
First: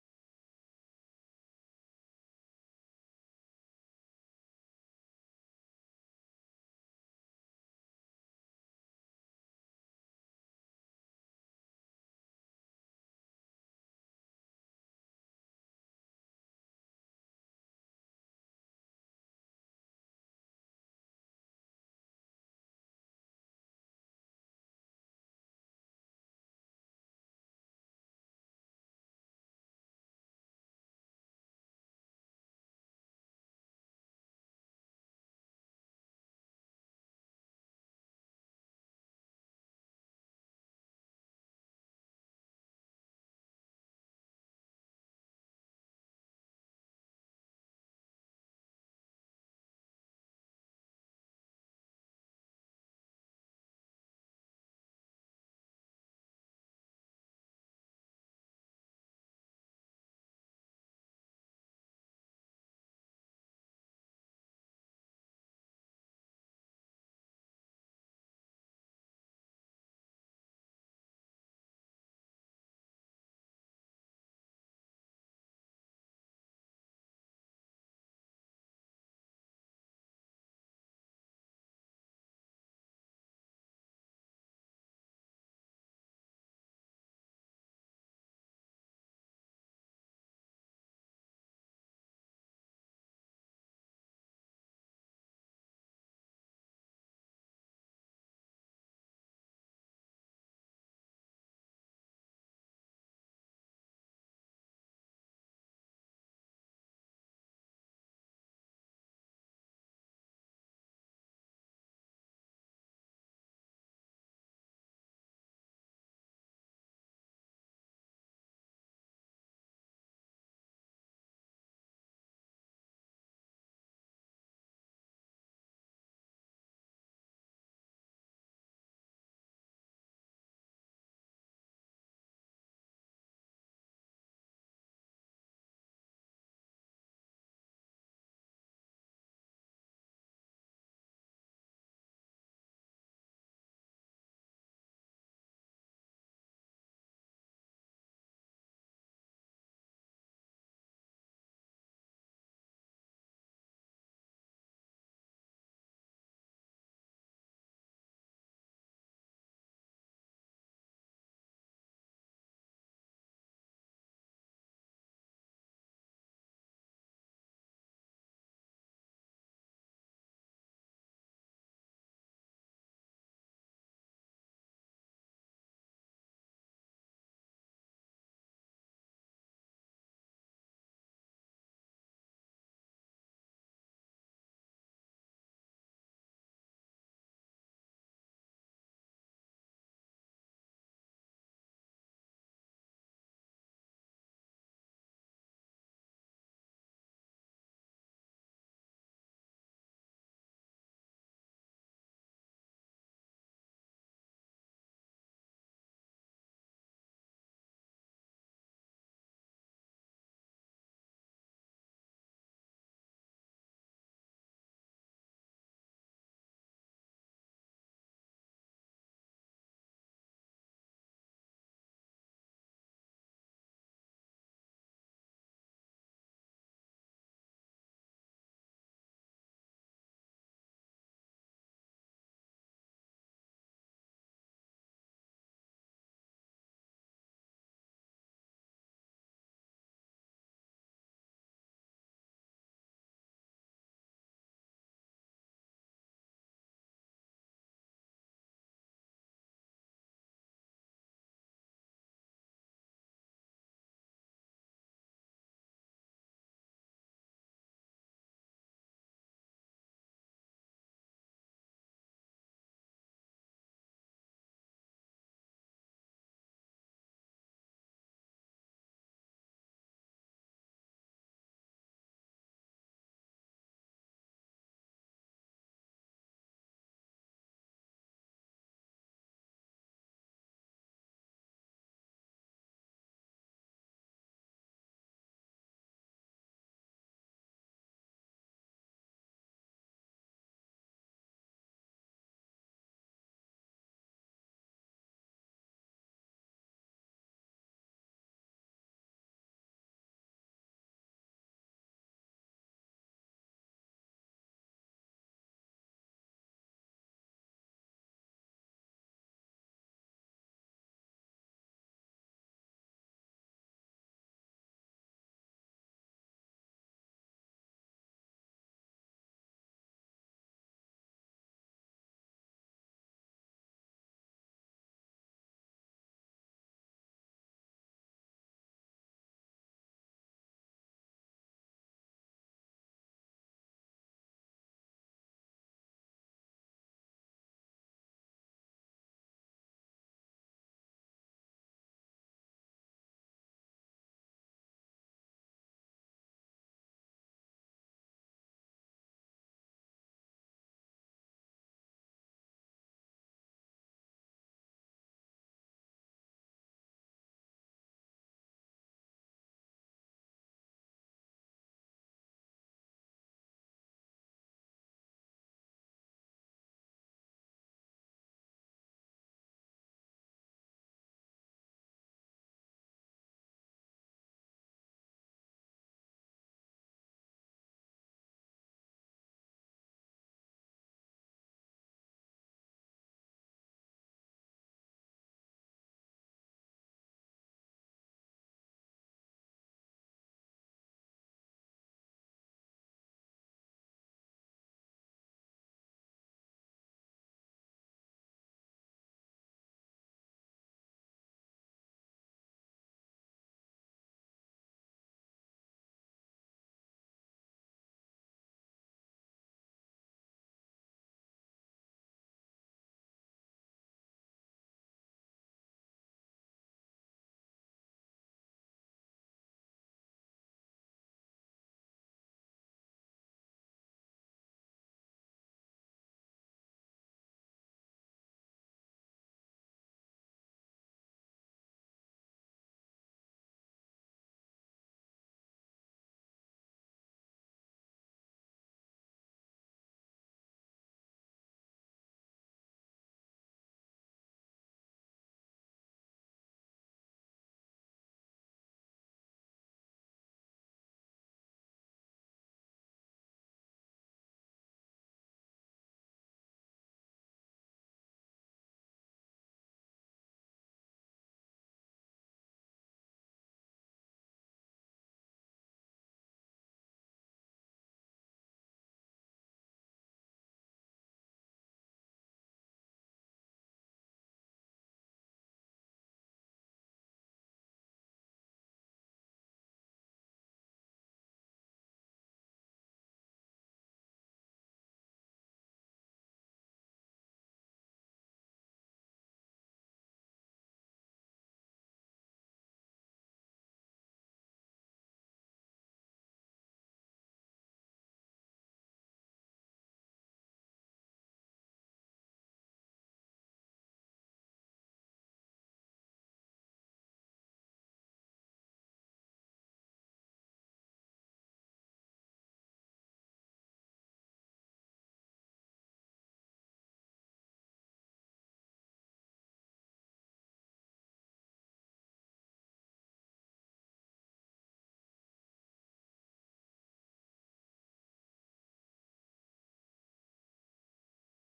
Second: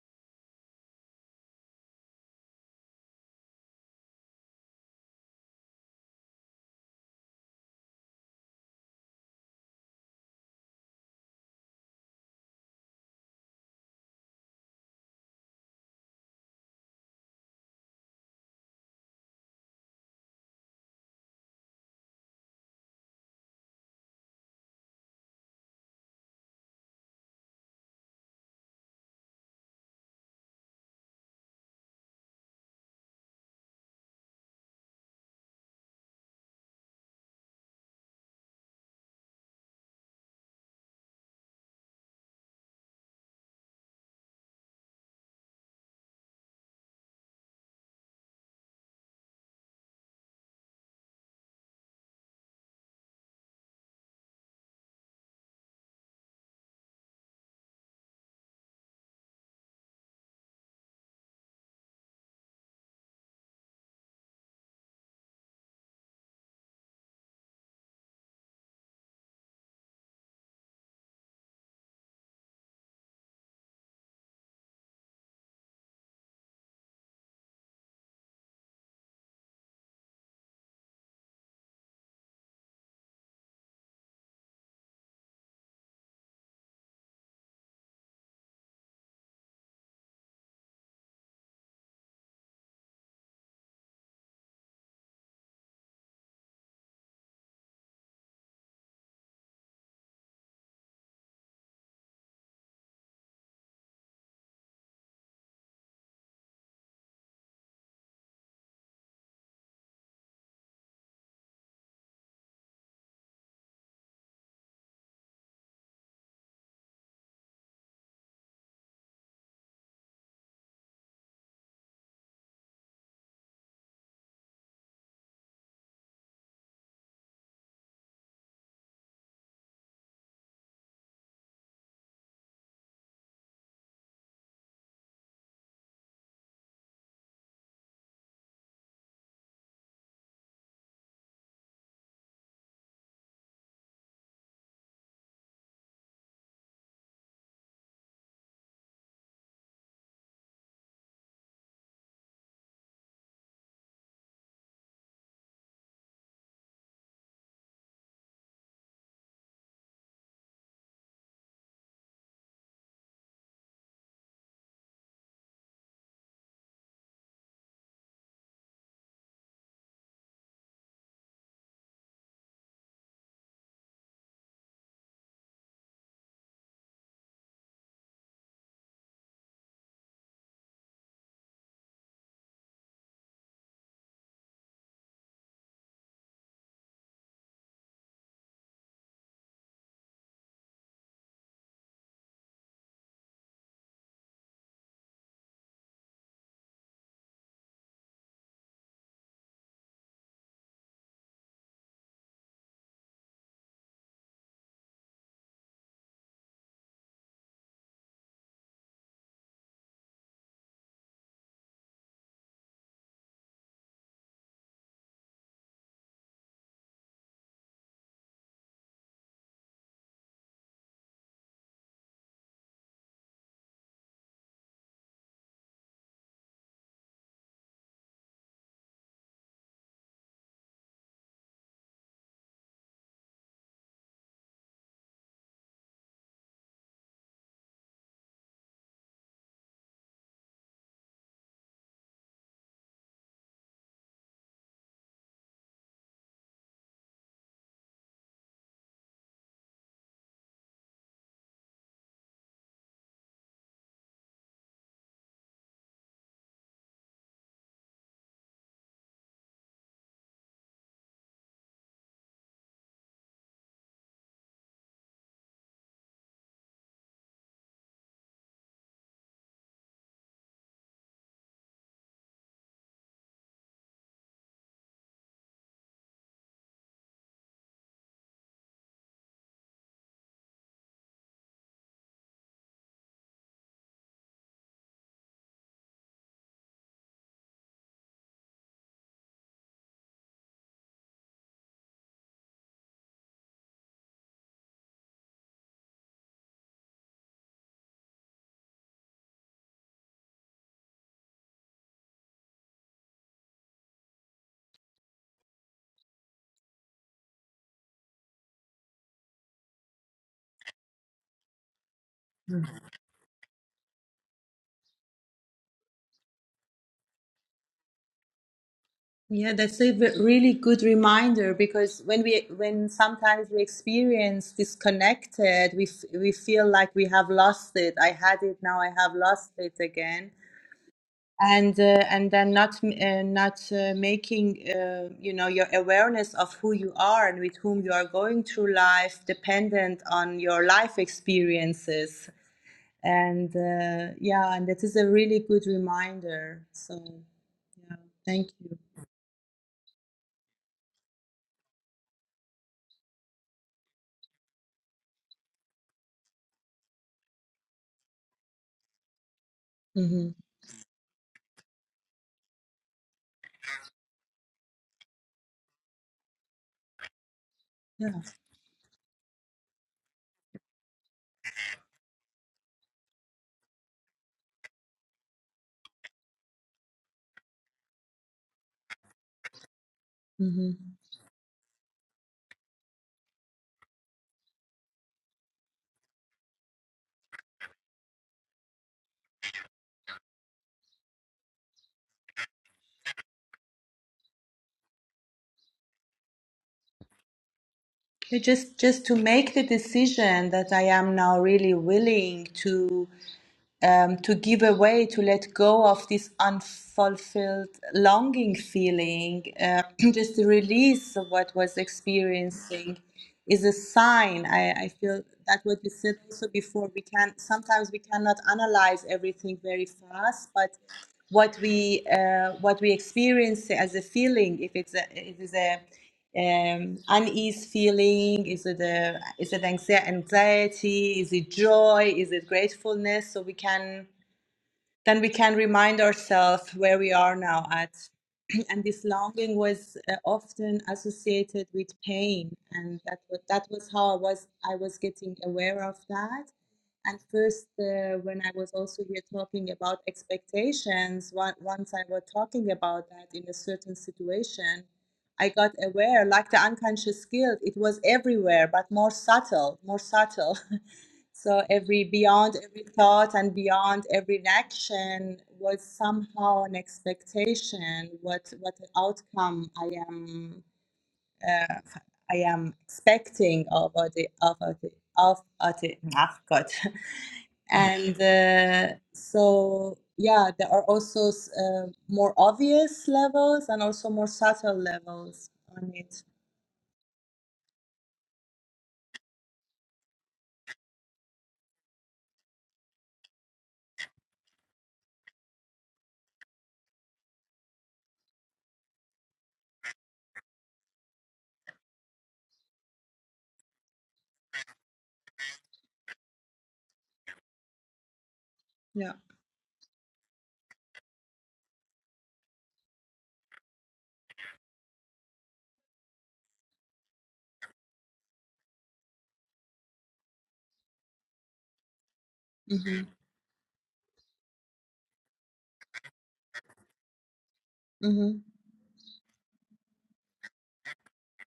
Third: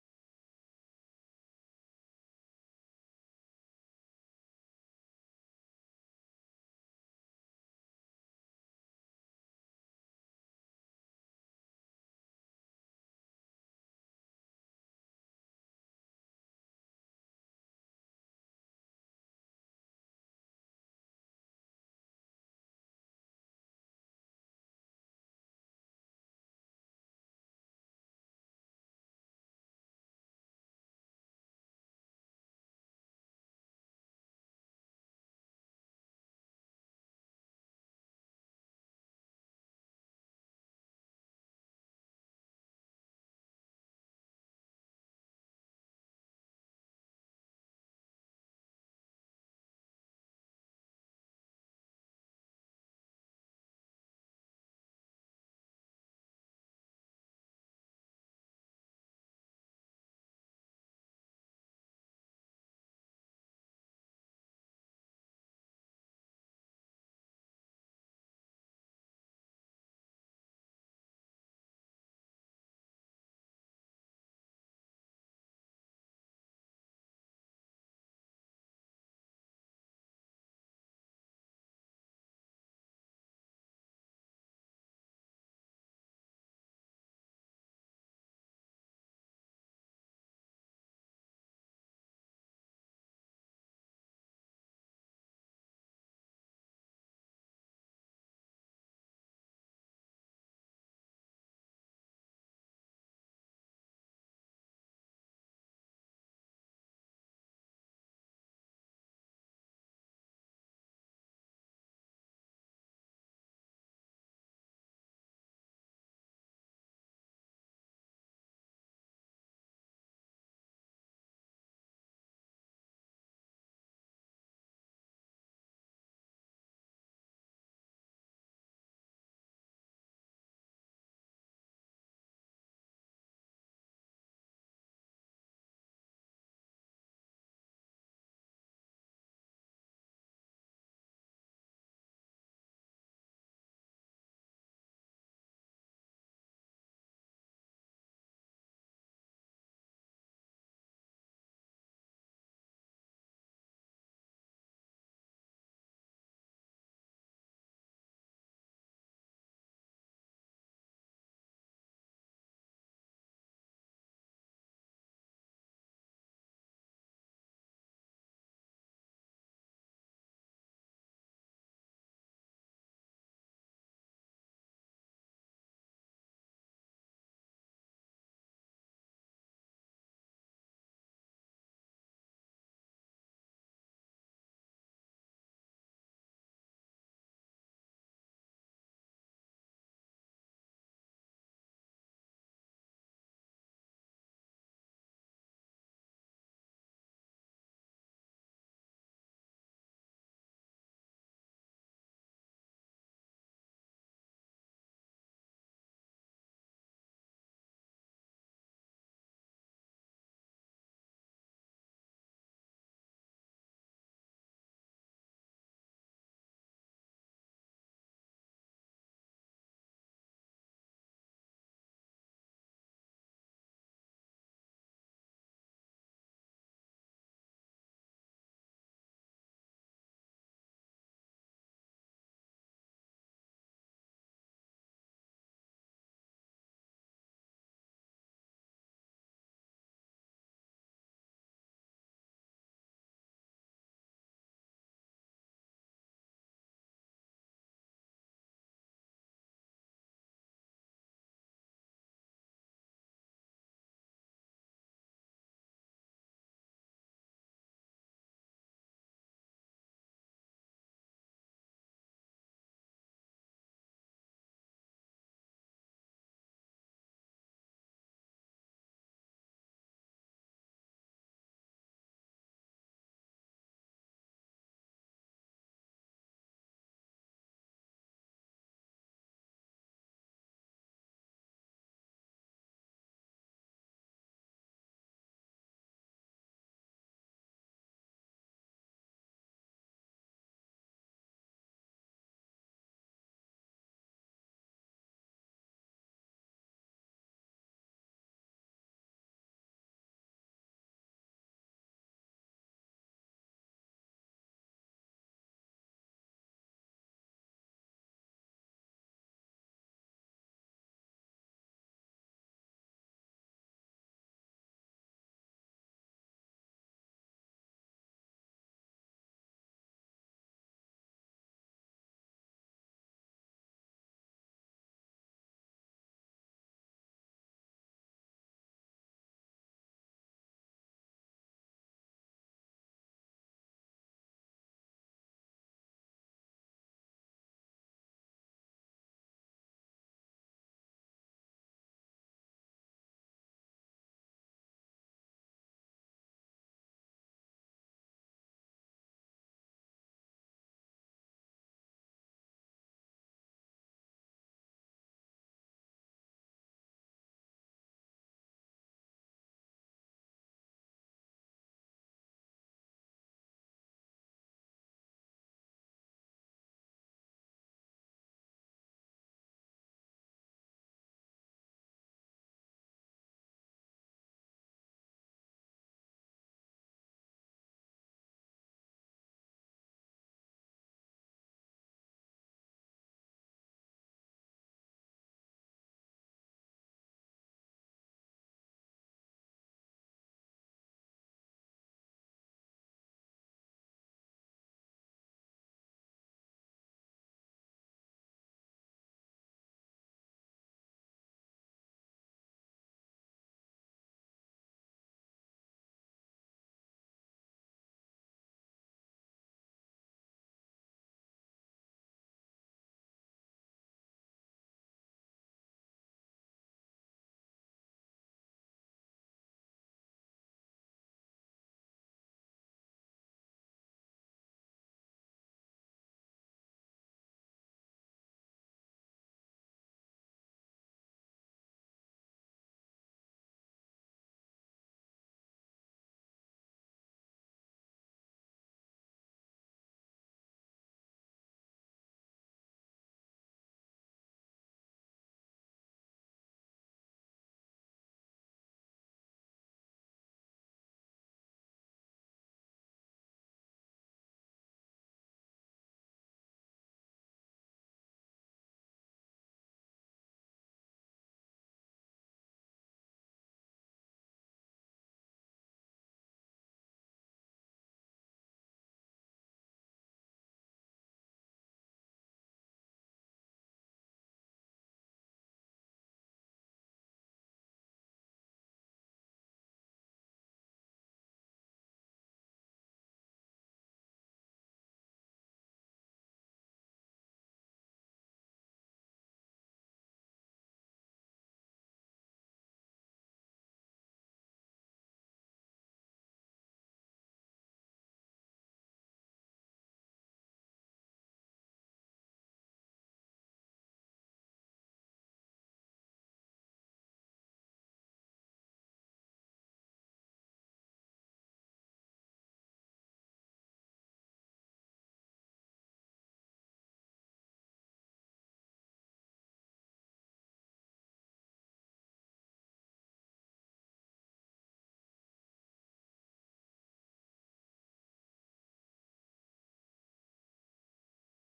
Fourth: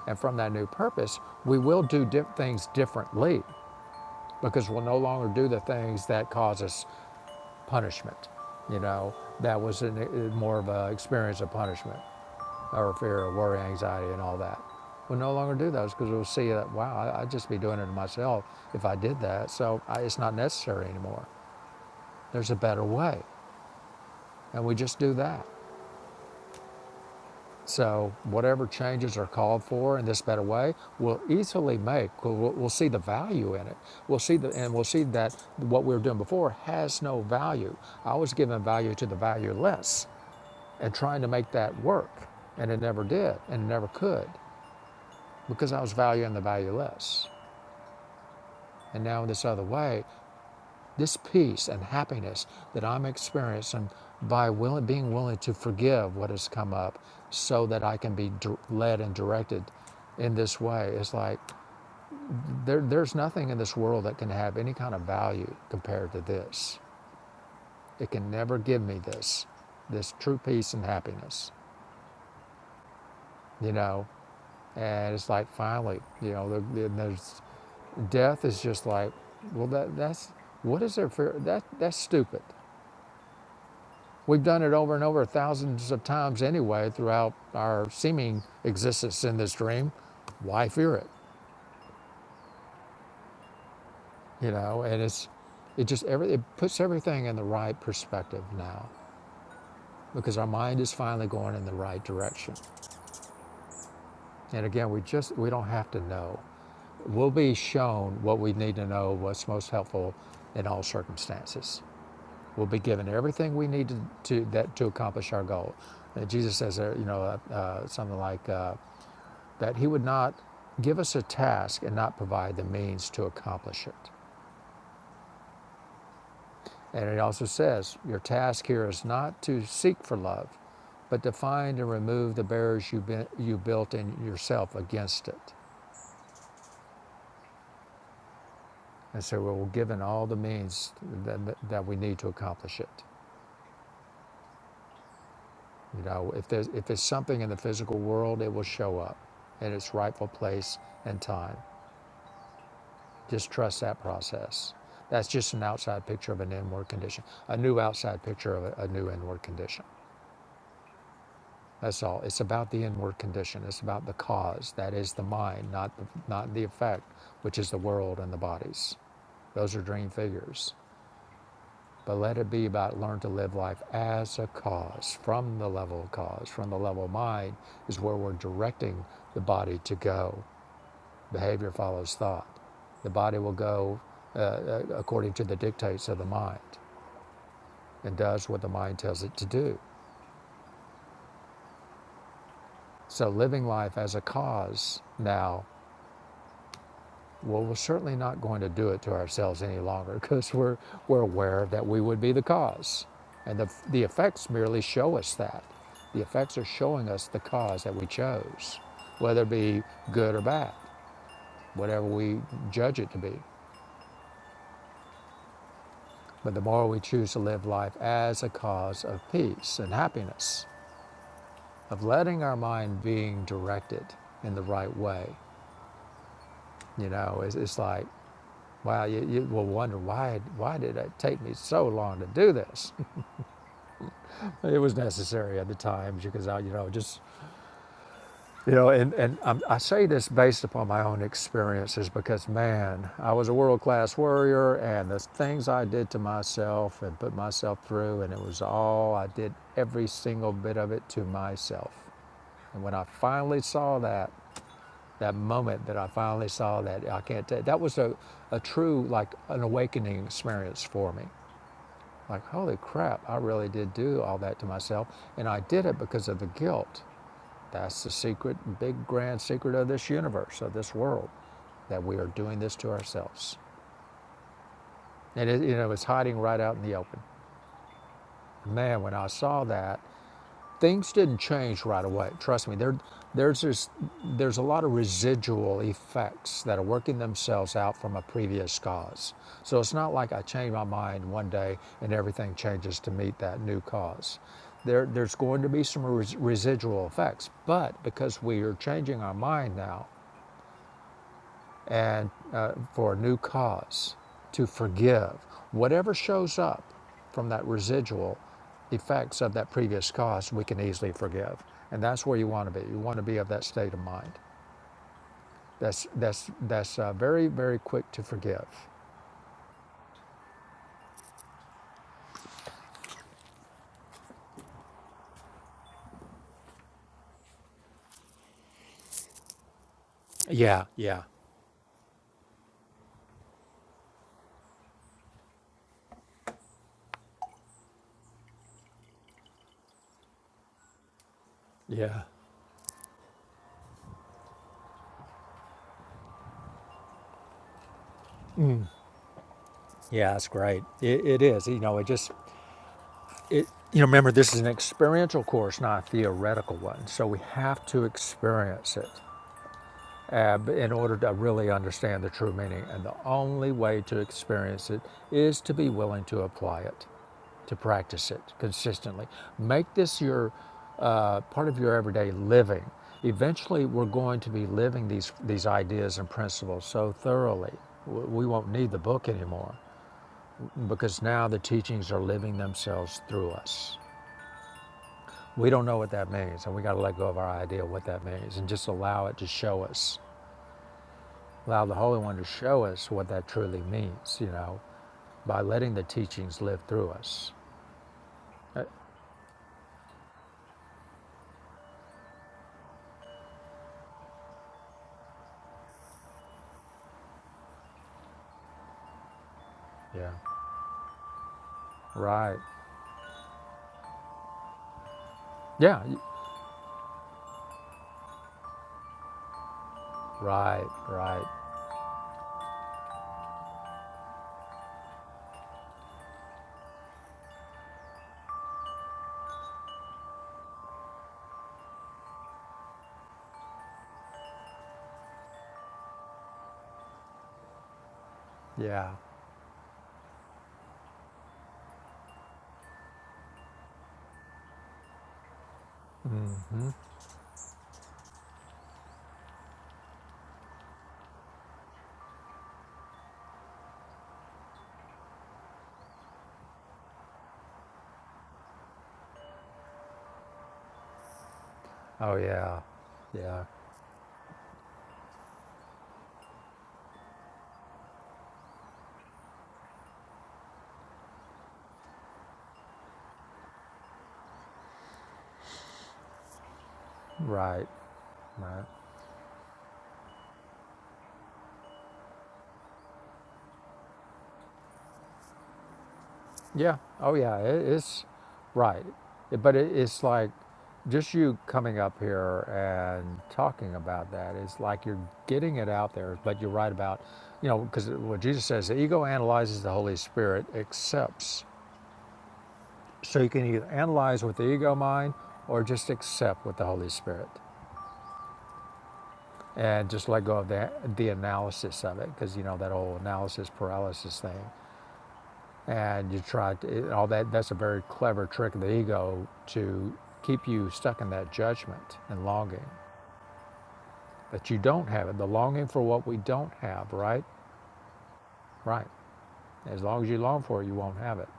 S1: And from that new purpose, we will do di- things differently because we'll no longer do the things that cause us punishment. You know, that was an, uh, more of an experience of punishment or fear or worry, anxiety, and all that. We'll no longer do those because we'll see that, wow, I- would just be doing it to myself if I did that. So I, it's not necessary anymore. There's a better way. And we just do that. So whatever changes are called for in this better way, we'll easily make. We'll, we'll- we'll see the value in it. We'll see the, and we'll see that what we were doing before has no value. I was giving value to the valueless and trying to make that work. And it never did and it never could because I was valuing the valueless. And now, in this other way, this peace and happiness that I'm experiencing by willing, being willing to forgive what has come up so that I can be led and directed in this way is like there, there's nothing in this world that can have any kind of value compared to this. It can never give me this, this true peace and happiness, you know? and it's like finally, you know, the, there's death is just like, well, that that's what is there for that? That's stupid. We've done it over and over thousands of times anyway throughout our seeming existence in this dream. Why fear it? You know, and it's it just every it puts everything in the right perspective now because our mind is finally going in the right direction. And again, we just we don't have to know. We'll be shown what we need to know, what's most helpful in all circumstances. we'll be given everything we need to, to that to accomplish our goal. And Jesus says, uh, you know, uh, uh, something like uh, that He would not give us a task and not provide the means to accomplish it. And it also says, your task here is not to seek for love, but to find and remove the barriers you, been, you built in yourself against it. And so we're given all the means that, that we need to accomplish it. You know, if there's if there's something in the physical world, it will show up in its rightful place and time. Just trust that process. That's just an outside picture of an inward condition, a new outside picture of a, a new inward condition. That's all. It's about the inward condition. It's about the cause. That is the mind, not the, not the effect, which is the world and the bodies. Those are dream figures. but let it be about learn to live life as a cause, from the level of cause, from the level of mind, is where we're directing the body to go. Behavior follows thought. The body will go uh, uh, according to the dictates of the mind and does what the mind tells it to do. So living life as a cause now Well, we're certainly not going to do it to ourselves any longer because we're, we're aware that we would be the cause. And the, the effects merely show us that. The effects are showing us the cause that we chose, whether it be good or bad, whatever we judge it to be. But the more we choose to live life as a cause of peace and happiness, of letting our mind being directed in the right way, you know, it's, it's like, wow, you, you will wonder why, why did it take me so long to do this? It was necessary at the times because I, you know, just, you know, and, and I'm, I say this based upon my own experiences because, man, I was a world class warrior and the things I did to myself and put myself through, and it was all, I did every single bit of it to myself. And when I finally saw that, that moment that I finally saw that, I can't tell, that was a, a true, like, an awakening experience for me. Like, holy crap, I really did do all that to myself. And I did it because of the guilt That's the secret, big grand secret of this universe, of this world, that we are doing this to ourselves. And it, you know, it's hiding right out in the open. Man, when I saw that, things didn't change right away. Trust me, there, there's this, there's a lot of residual effects that are working themselves out from a previous cause. So it's not like I change my mind one day and everything changes to meet that new cause. There, there's going to be some res- residual effects, but because we are changing our mind now, and uh, for a new cause, to forgive. Whatever shows up from that residual effects of that previous cause, we can easily forgive. And that's where you want to be. You want to be of that state of mind. That's that's that's uh, very very quick to forgive.
S3: Yeah, that's a ve- really good reminder because when we when sometimes we experience disconnected, we f we feel like we have lost it. I had it, now I have lost it again.
S1: Yeah, yeah,
S3: And uh, and then not m- uh, not uh, making uh, you know your awareness of who you are and with whom you are going through life dependent on your life
S1: yeah,
S3: experiences. And uh, yeah, and that is a really good reminder. So yeah, thank you.
S1: yeah. That's great. It, it is. You know, it just it. You know, remember this is an experiential course, not a theoretical one. So we have to experience it.
S3: hmm
S1: uh, in order to really understand the true meaning. And the only way to experience it is to be willing to apply it, to
S3: Yeah.
S1: practice it consistently. Make this your uh, part of your everyday living. Eventually, we're going to be living these these ideas and principles so thoroughly, we won't need the book anymore
S3: hmm
S1: because now the teachings are living themselves through us. We don't know what that means, and we got to let go of our idea of what that means and just allow it to show us Allow the Holy One to show us what that truly means, you know, by letting the teachings live through us.
S3: Yeah, Just,
S1: Uh,
S3: just to make the decision that I am now really willing to um, to give away, to let go of this unfulfilled longing feeling, uh, [clears throat]
S1: yeah.
S3: just the release of what was
S1: Right.
S3: experiencing is a sign. I, I feel that what you
S1: Yeah.
S3: said also before, we can sometimes we cannot analyze everything very fast, but
S1: Right. Right.
S3: what we uh, what we experience as a feeling, if it's a, it is a um, unease feeling? Is it a, is it anxie- anxiety? Is it joy? Is it gratefulness? So we can then we can remind ourselves where we are now at. [clears throat] And this
S1: Yeah.
S3: longing was uh, often associated with pain, and that was, that was how I was I was getting aware of that. And first, uh, when I was also here talking about expectations, on- once I was talking about that in a certain situation, I got aware, like the unconscious guilt, it was everywhere, but more subtle, more subtle. [laughs] So every
S1: Oh,
S3: beyond
S1: yeah.
S3: every thought and
S1: Yeah.
S3: beyond every action was somehow an expectation. What what outcome I am uh, I am expecting of the of the of the I've [laughs]
S1: Right.
S3: and
S1: Right.
S3: uh, so yeah, there are also s- uh, more obvious levels and also more subtle levels on it.
S1: Yeah. Oh, yeah. It, it's right. But it, it's like just you coming up here and talking about that. It's like you're getting it out there, but you're right about, you know, because what Jesus says, the ego analyzes the Holy Spirit, accepts So you can either analyze with the ego mind or just accept with the Holy Spirit
S3: Yeah.
S1: and just let go of the, the analysis of it because you know that whole analysis paralysis thing. And you try to, all that, that's a very clever trick of the ego to keep you stuck in that judgment and longing
S3: Mm-hmm.
S1: that you don't have it, the longing for what we don't have, right?
S3: Mm-hmm.
S1: Right. As long as you long for it, you won't have it.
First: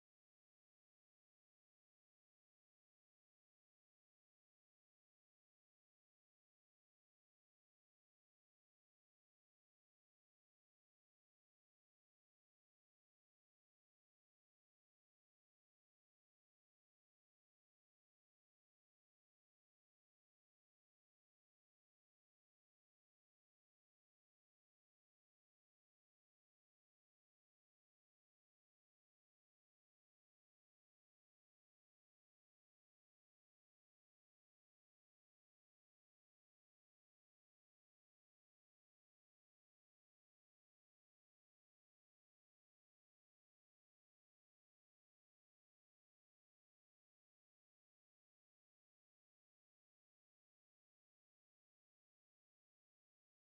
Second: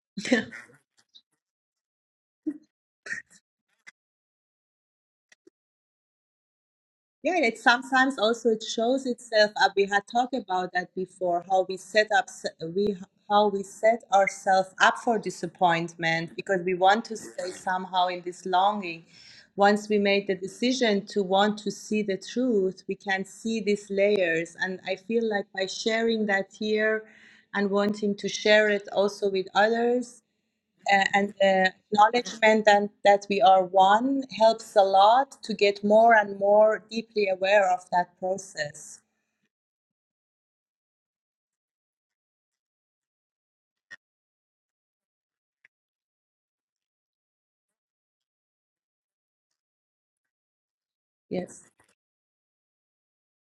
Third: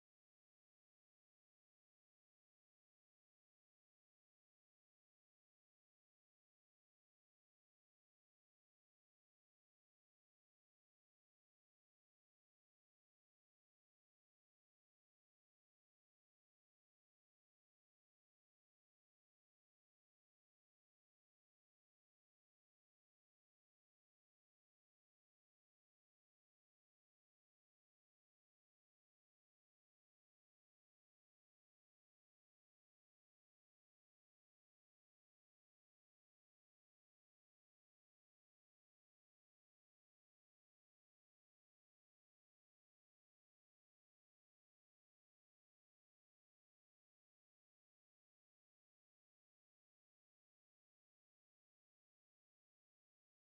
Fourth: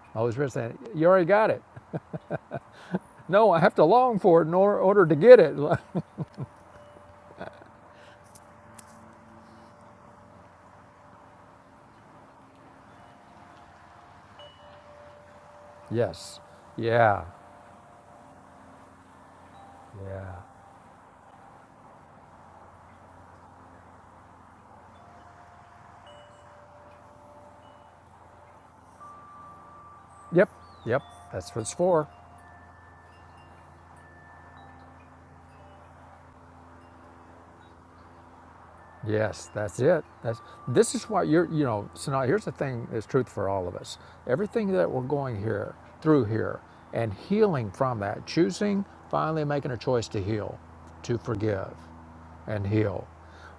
S1: The
S3: [laughs]
S1: Holy Spirit saying, You already got it. [laughs] No, I have to long for it in order, order to get it.
S3: Yeah, it sometimes also it shows itself. Uh, we had talked about that before. How we set up, s- we how we set ourselves up for
S1: [laughs]
S3: disappointment
S1: yes.
S3: because we want to
S1: Yeah.
S3: stay somehow in this longing. Once we made the
S1: Yeah.
S3: decision to want to see the truth, we can see these layers. And I feel like by sharing that here and wanting to share it also with others,
S1: Yep. Yep.
S3: uh, and
S1: That's what
S3: the
S1: it's for. sure.
S3: acknowledgement and that we are one helps a lot to get more and more deeply aware of that process.
S1: Yes, that's it. That's this is why you're you know, so now here's the thing that's truth for all of us. Everything that we're going here through here and healing from that, choosing, finally making a choice to heal, to
S3: Yes.
S1: forgive and heal.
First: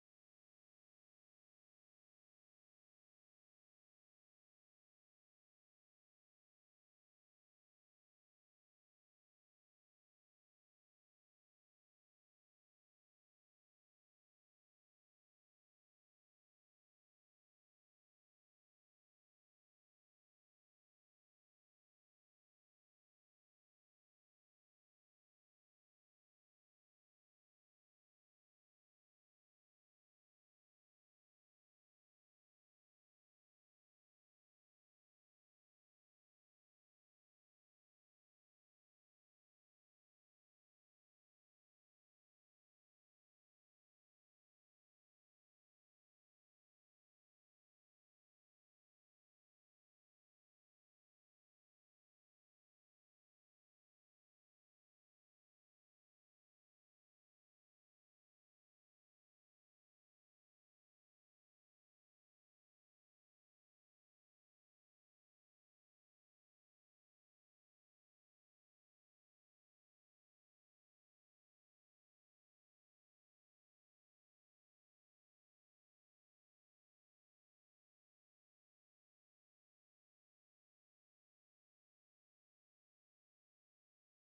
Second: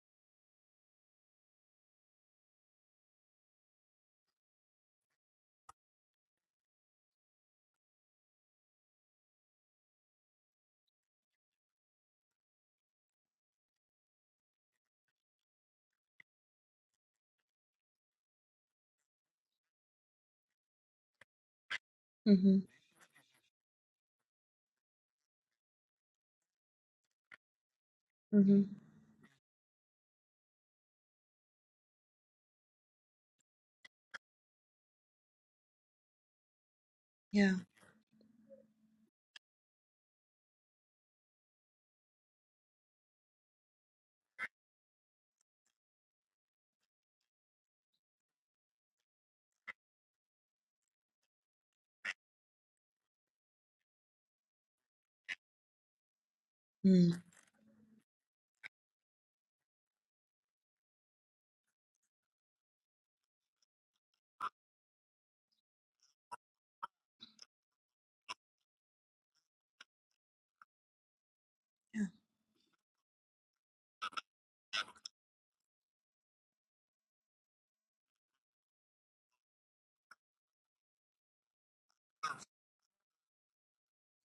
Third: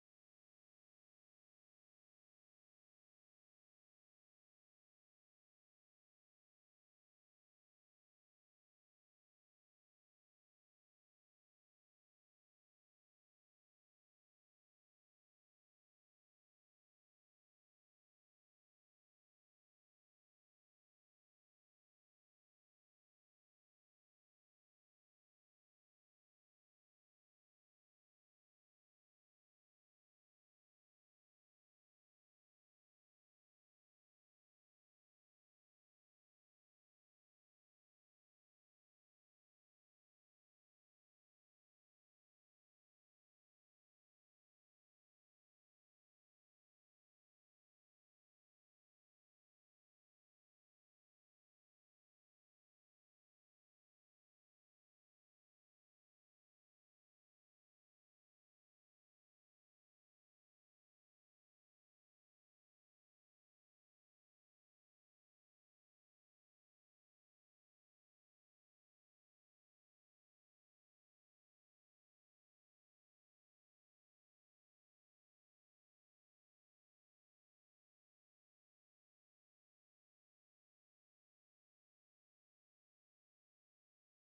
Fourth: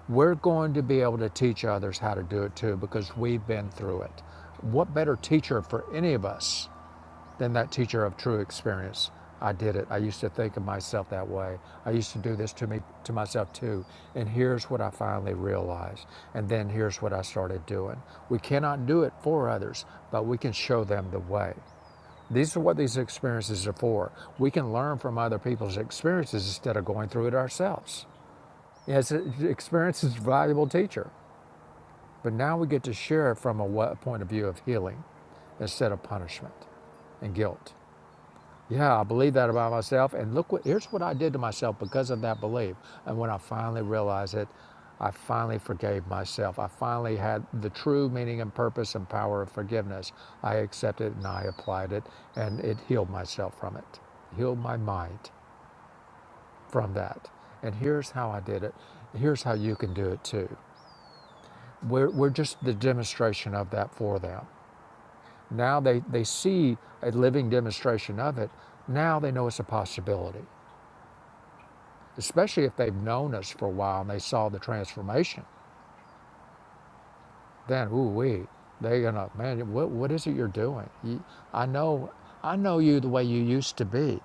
S1: We're going to be able to teach others how to do it too because we've been through it. What better teacher for any of us Then that teacher of true experience. I did it. I used to think of myself that way. I used to do this to me to myself too. And here's what I finally realized. And then here's what I started doing. We cannot do it for others, but we can show them the way. These
S3: Mm-hmm.
S1: are what these experiences are for. We can learn from other people's experiences instead of going through it ourselves.
S3: Mm-hmm.
S1: Yes, experience is a valuable teacher, but now we get to share it from a point of view of healing instead of punishment and
S3: Yeah.
S1: guilt. Yeah, I believe that about myself. And look, what, here's what I did to myself because of that belief. And when I finally realized it, I finally forgave myself. I finally had the true meaning and purpose and power of forgiveness. I accepted it and I applied it, and it healed myself from it, healed my mind from
S3: Mm.
S1: that. And here's how I did it. Here's how you can do it too. We're, we're just the demonstration of that for them. Now they, they see a living demonstration of it. Now they know it's a possibility.
S3: Yeah.
S1: especially if they've known us for a while and they saw the transformation. Then, ooh wee, they're gonna, man, what, what is it you're doing? You, I know, I know you the way you used to be,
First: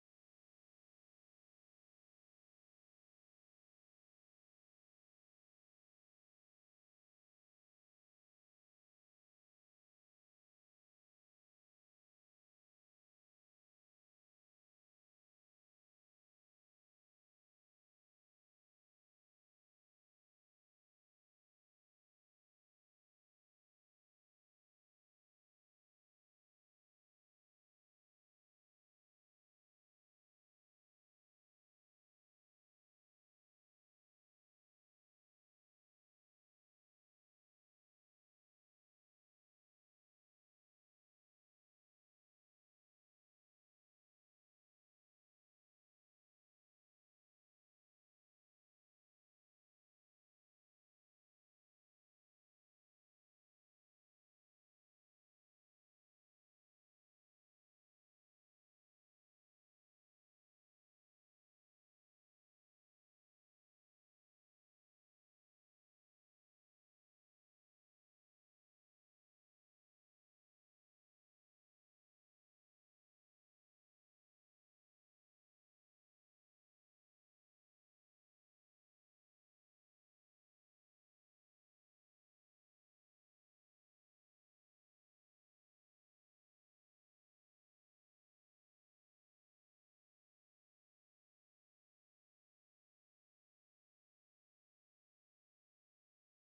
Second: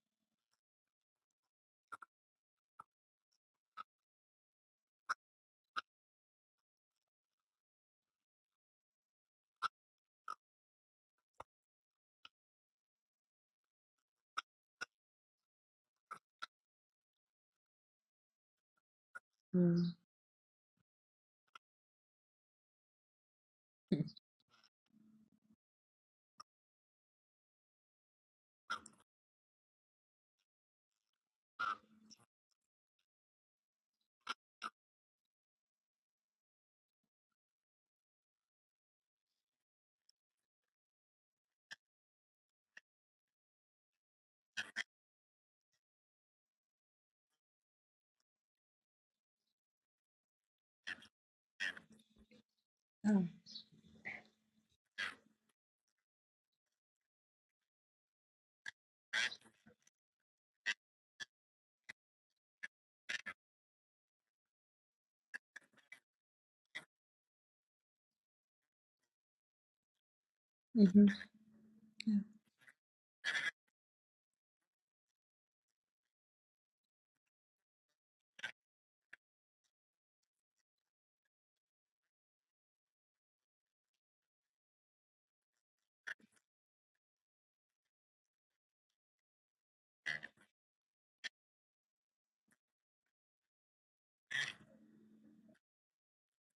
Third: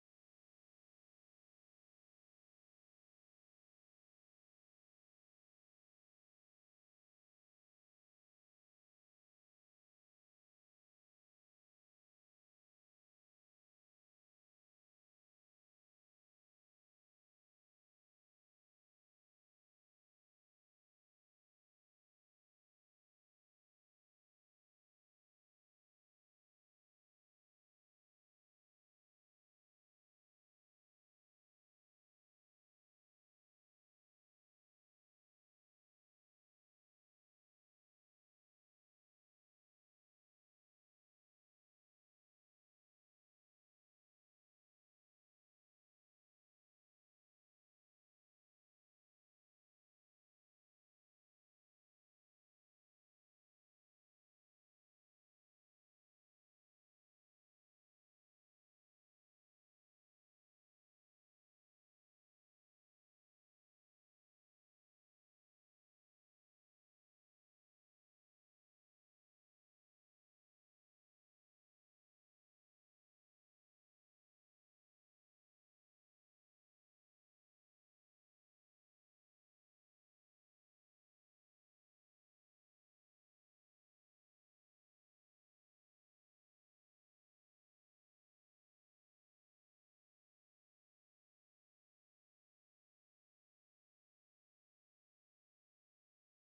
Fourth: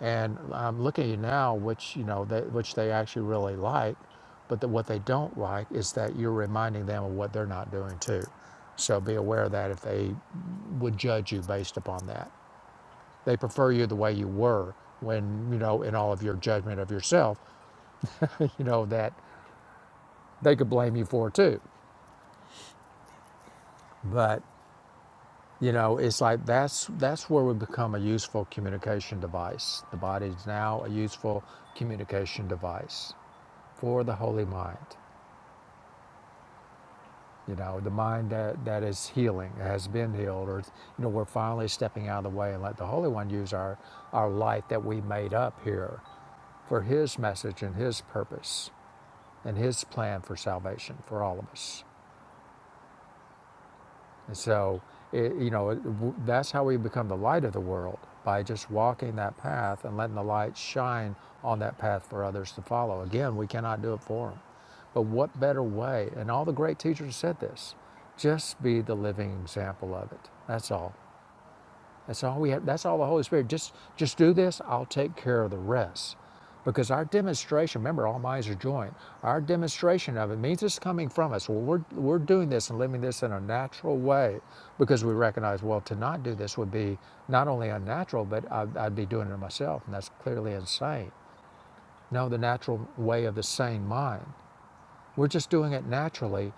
S1: and I'm looking at you now, which you know, they, which they actually really like, but the, what they don't like is that you're reminding them of what they're not doing too. So be aware of that if they would judge you based upon that. They prefer you the way you were when, you know, in all of your judgment of yourself, [laughs] you know, that
S3: Mm-hmm.
S1: they could blame you for too. But you know, it's like that's that's where we become a useful communication device. The body is now a useful communication device for the holy mind. You know, the mind that, that is healing, has been healed, or you know, we're finally stepping out of the way and let the Holy One use our, our light that we made up here for his message and his purpose and his plan for salvation for all of us.
S3: Oh.
S1: And so, it, you know, it, that's how we become the light of the world by just walking that path and letting the light shine on that path for others to follow. Again, we cannot do it for them. But what better way? And all the great teachers said this just be the living example of it. That's all.
S3: Mm-hmm. Yeah.
S1: That's all we have. That's all the Holy Spirit. Just just do this. I'll take care of the rest. Because our demonstration, remember, all minds are joined. Our demonstration of it means it's coming from us. Well, we're, we're doing this and living this in a natural way because we recognize, well, to not do this would be not only unnatural, but I'd, I'd be doing it myself, and that's clearly insane. No, the natural way of the sane mind. We're just doing it naturally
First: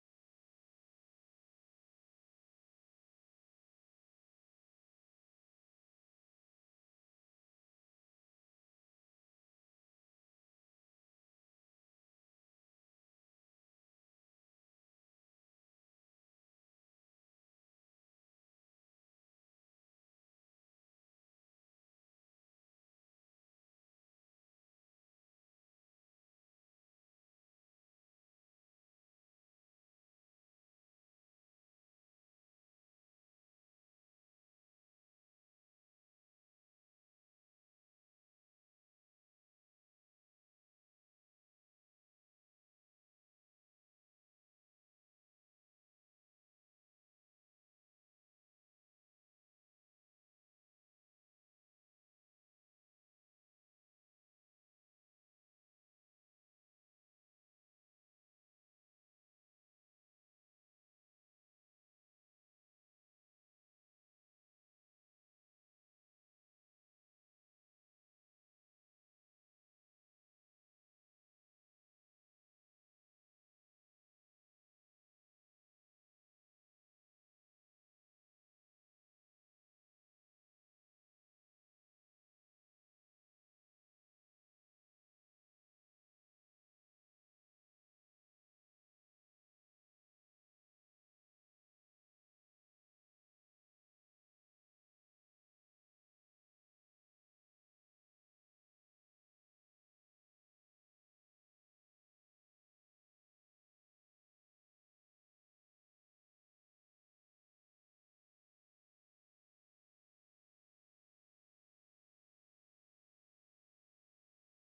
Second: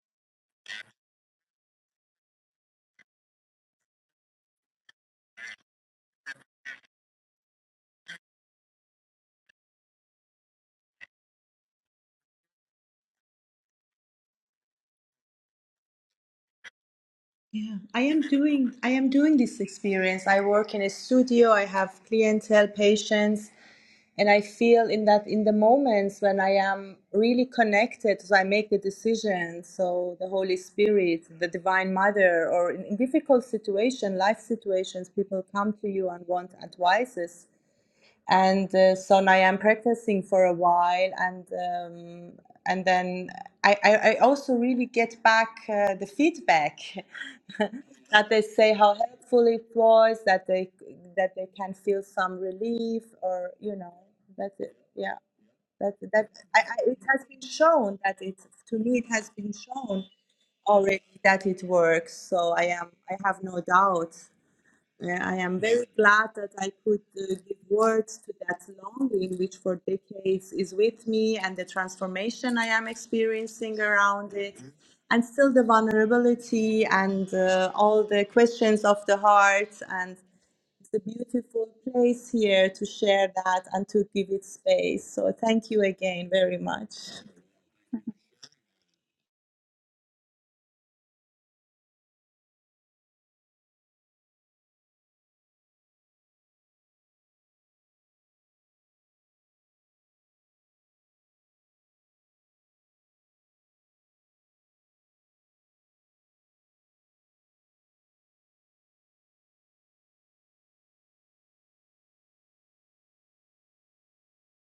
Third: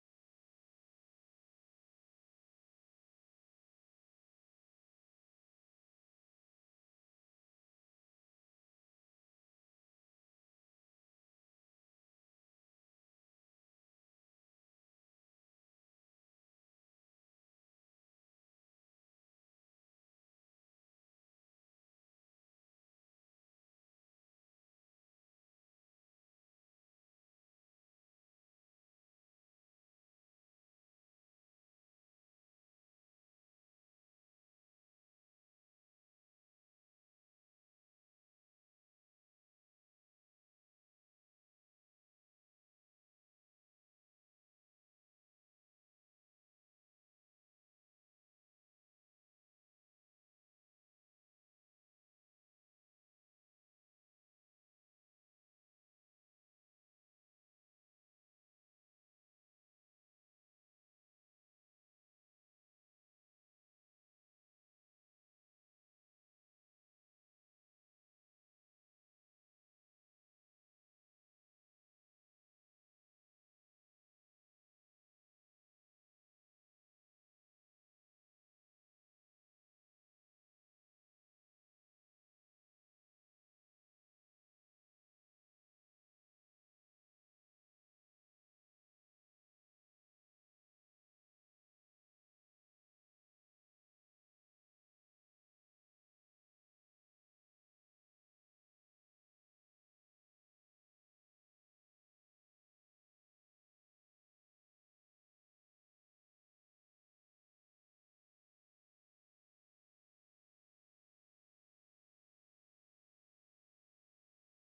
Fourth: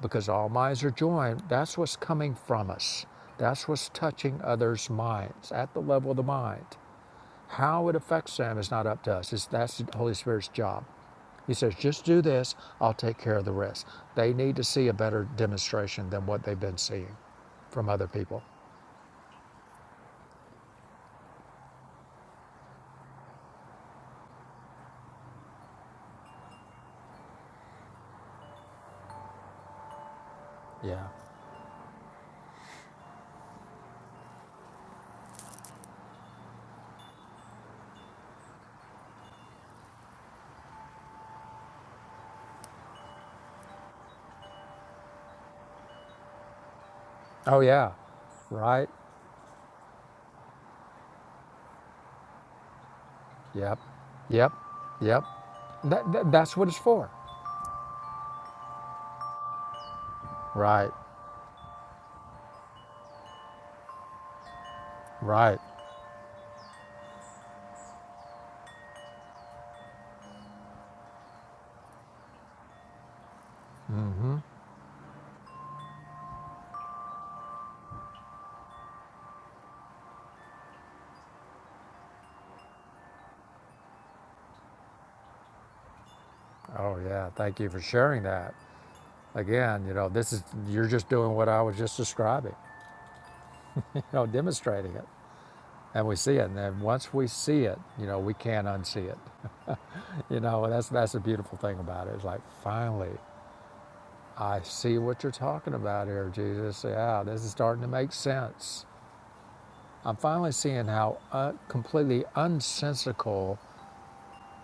S1: because all minds are joined, that's what's coming from us. That's what's touching others' minds at the level of the mind. How it affects them is not up to us. It's, that's the Holy Spirit's job. He says, just do this, I'll take care of the rest. They need to see a better demonstration than what they've been seeing
S3: Yeah.
S1: from
S3: I
S1: other
S3: am
S1: people.
S3: doing I am doing this experience. I work in a studio. I have clientele patients and i feel in that in the moments when i am really connected so i make the decision so the holy
S1: Yeah.
S3: spirit the divine mother or in, in difficult situation life situations people come to you and want advices and uh, so now I'm practicing for a while, and um, and then I, I, I also really get back uh, the feedback [laughs]
S1: Oh, yeah.
S3: that they say
S1: Right.
S3: how helpful it was, that they that they can feel some relief, or you
S1: Yep.
S3: know,
S1: Yep.
S3: that's it. Yeah,
S1: Yep.
S3: that
S1: That,
S3: that
S1: that, that's
S3: I,
S1: what it's
S3: I, it
S1: for.
S3: has been shown that it to me it has been shown
S1: Right.
S3: already that it works. So I am I have no doubt. Yeah, I
S1: Right.
S3: am very glad that I could uh, give words to that longing, which for decades is with me, and the transformation I am experiencing around it, and still the vulnerability and uh, all the questions of the heart. And it's a beautiful place here to share that and to give it space. So, thank you again very
S1: Oh,
S3: much.
S1: yeah. Thank you for sharing that. Again, you know, this is, you're just doing what I was just describing, [laughs] you know, demonstrating it. And we see it. And then once we see it, you know, we can't unsee it. [laughs] You know, that's, that's the beautiful thing about it. It's like, finally, I see what you're talking about here, Jesus. Yeah, this is starting to make sense. I'm finally seeing how uh, completely unsensical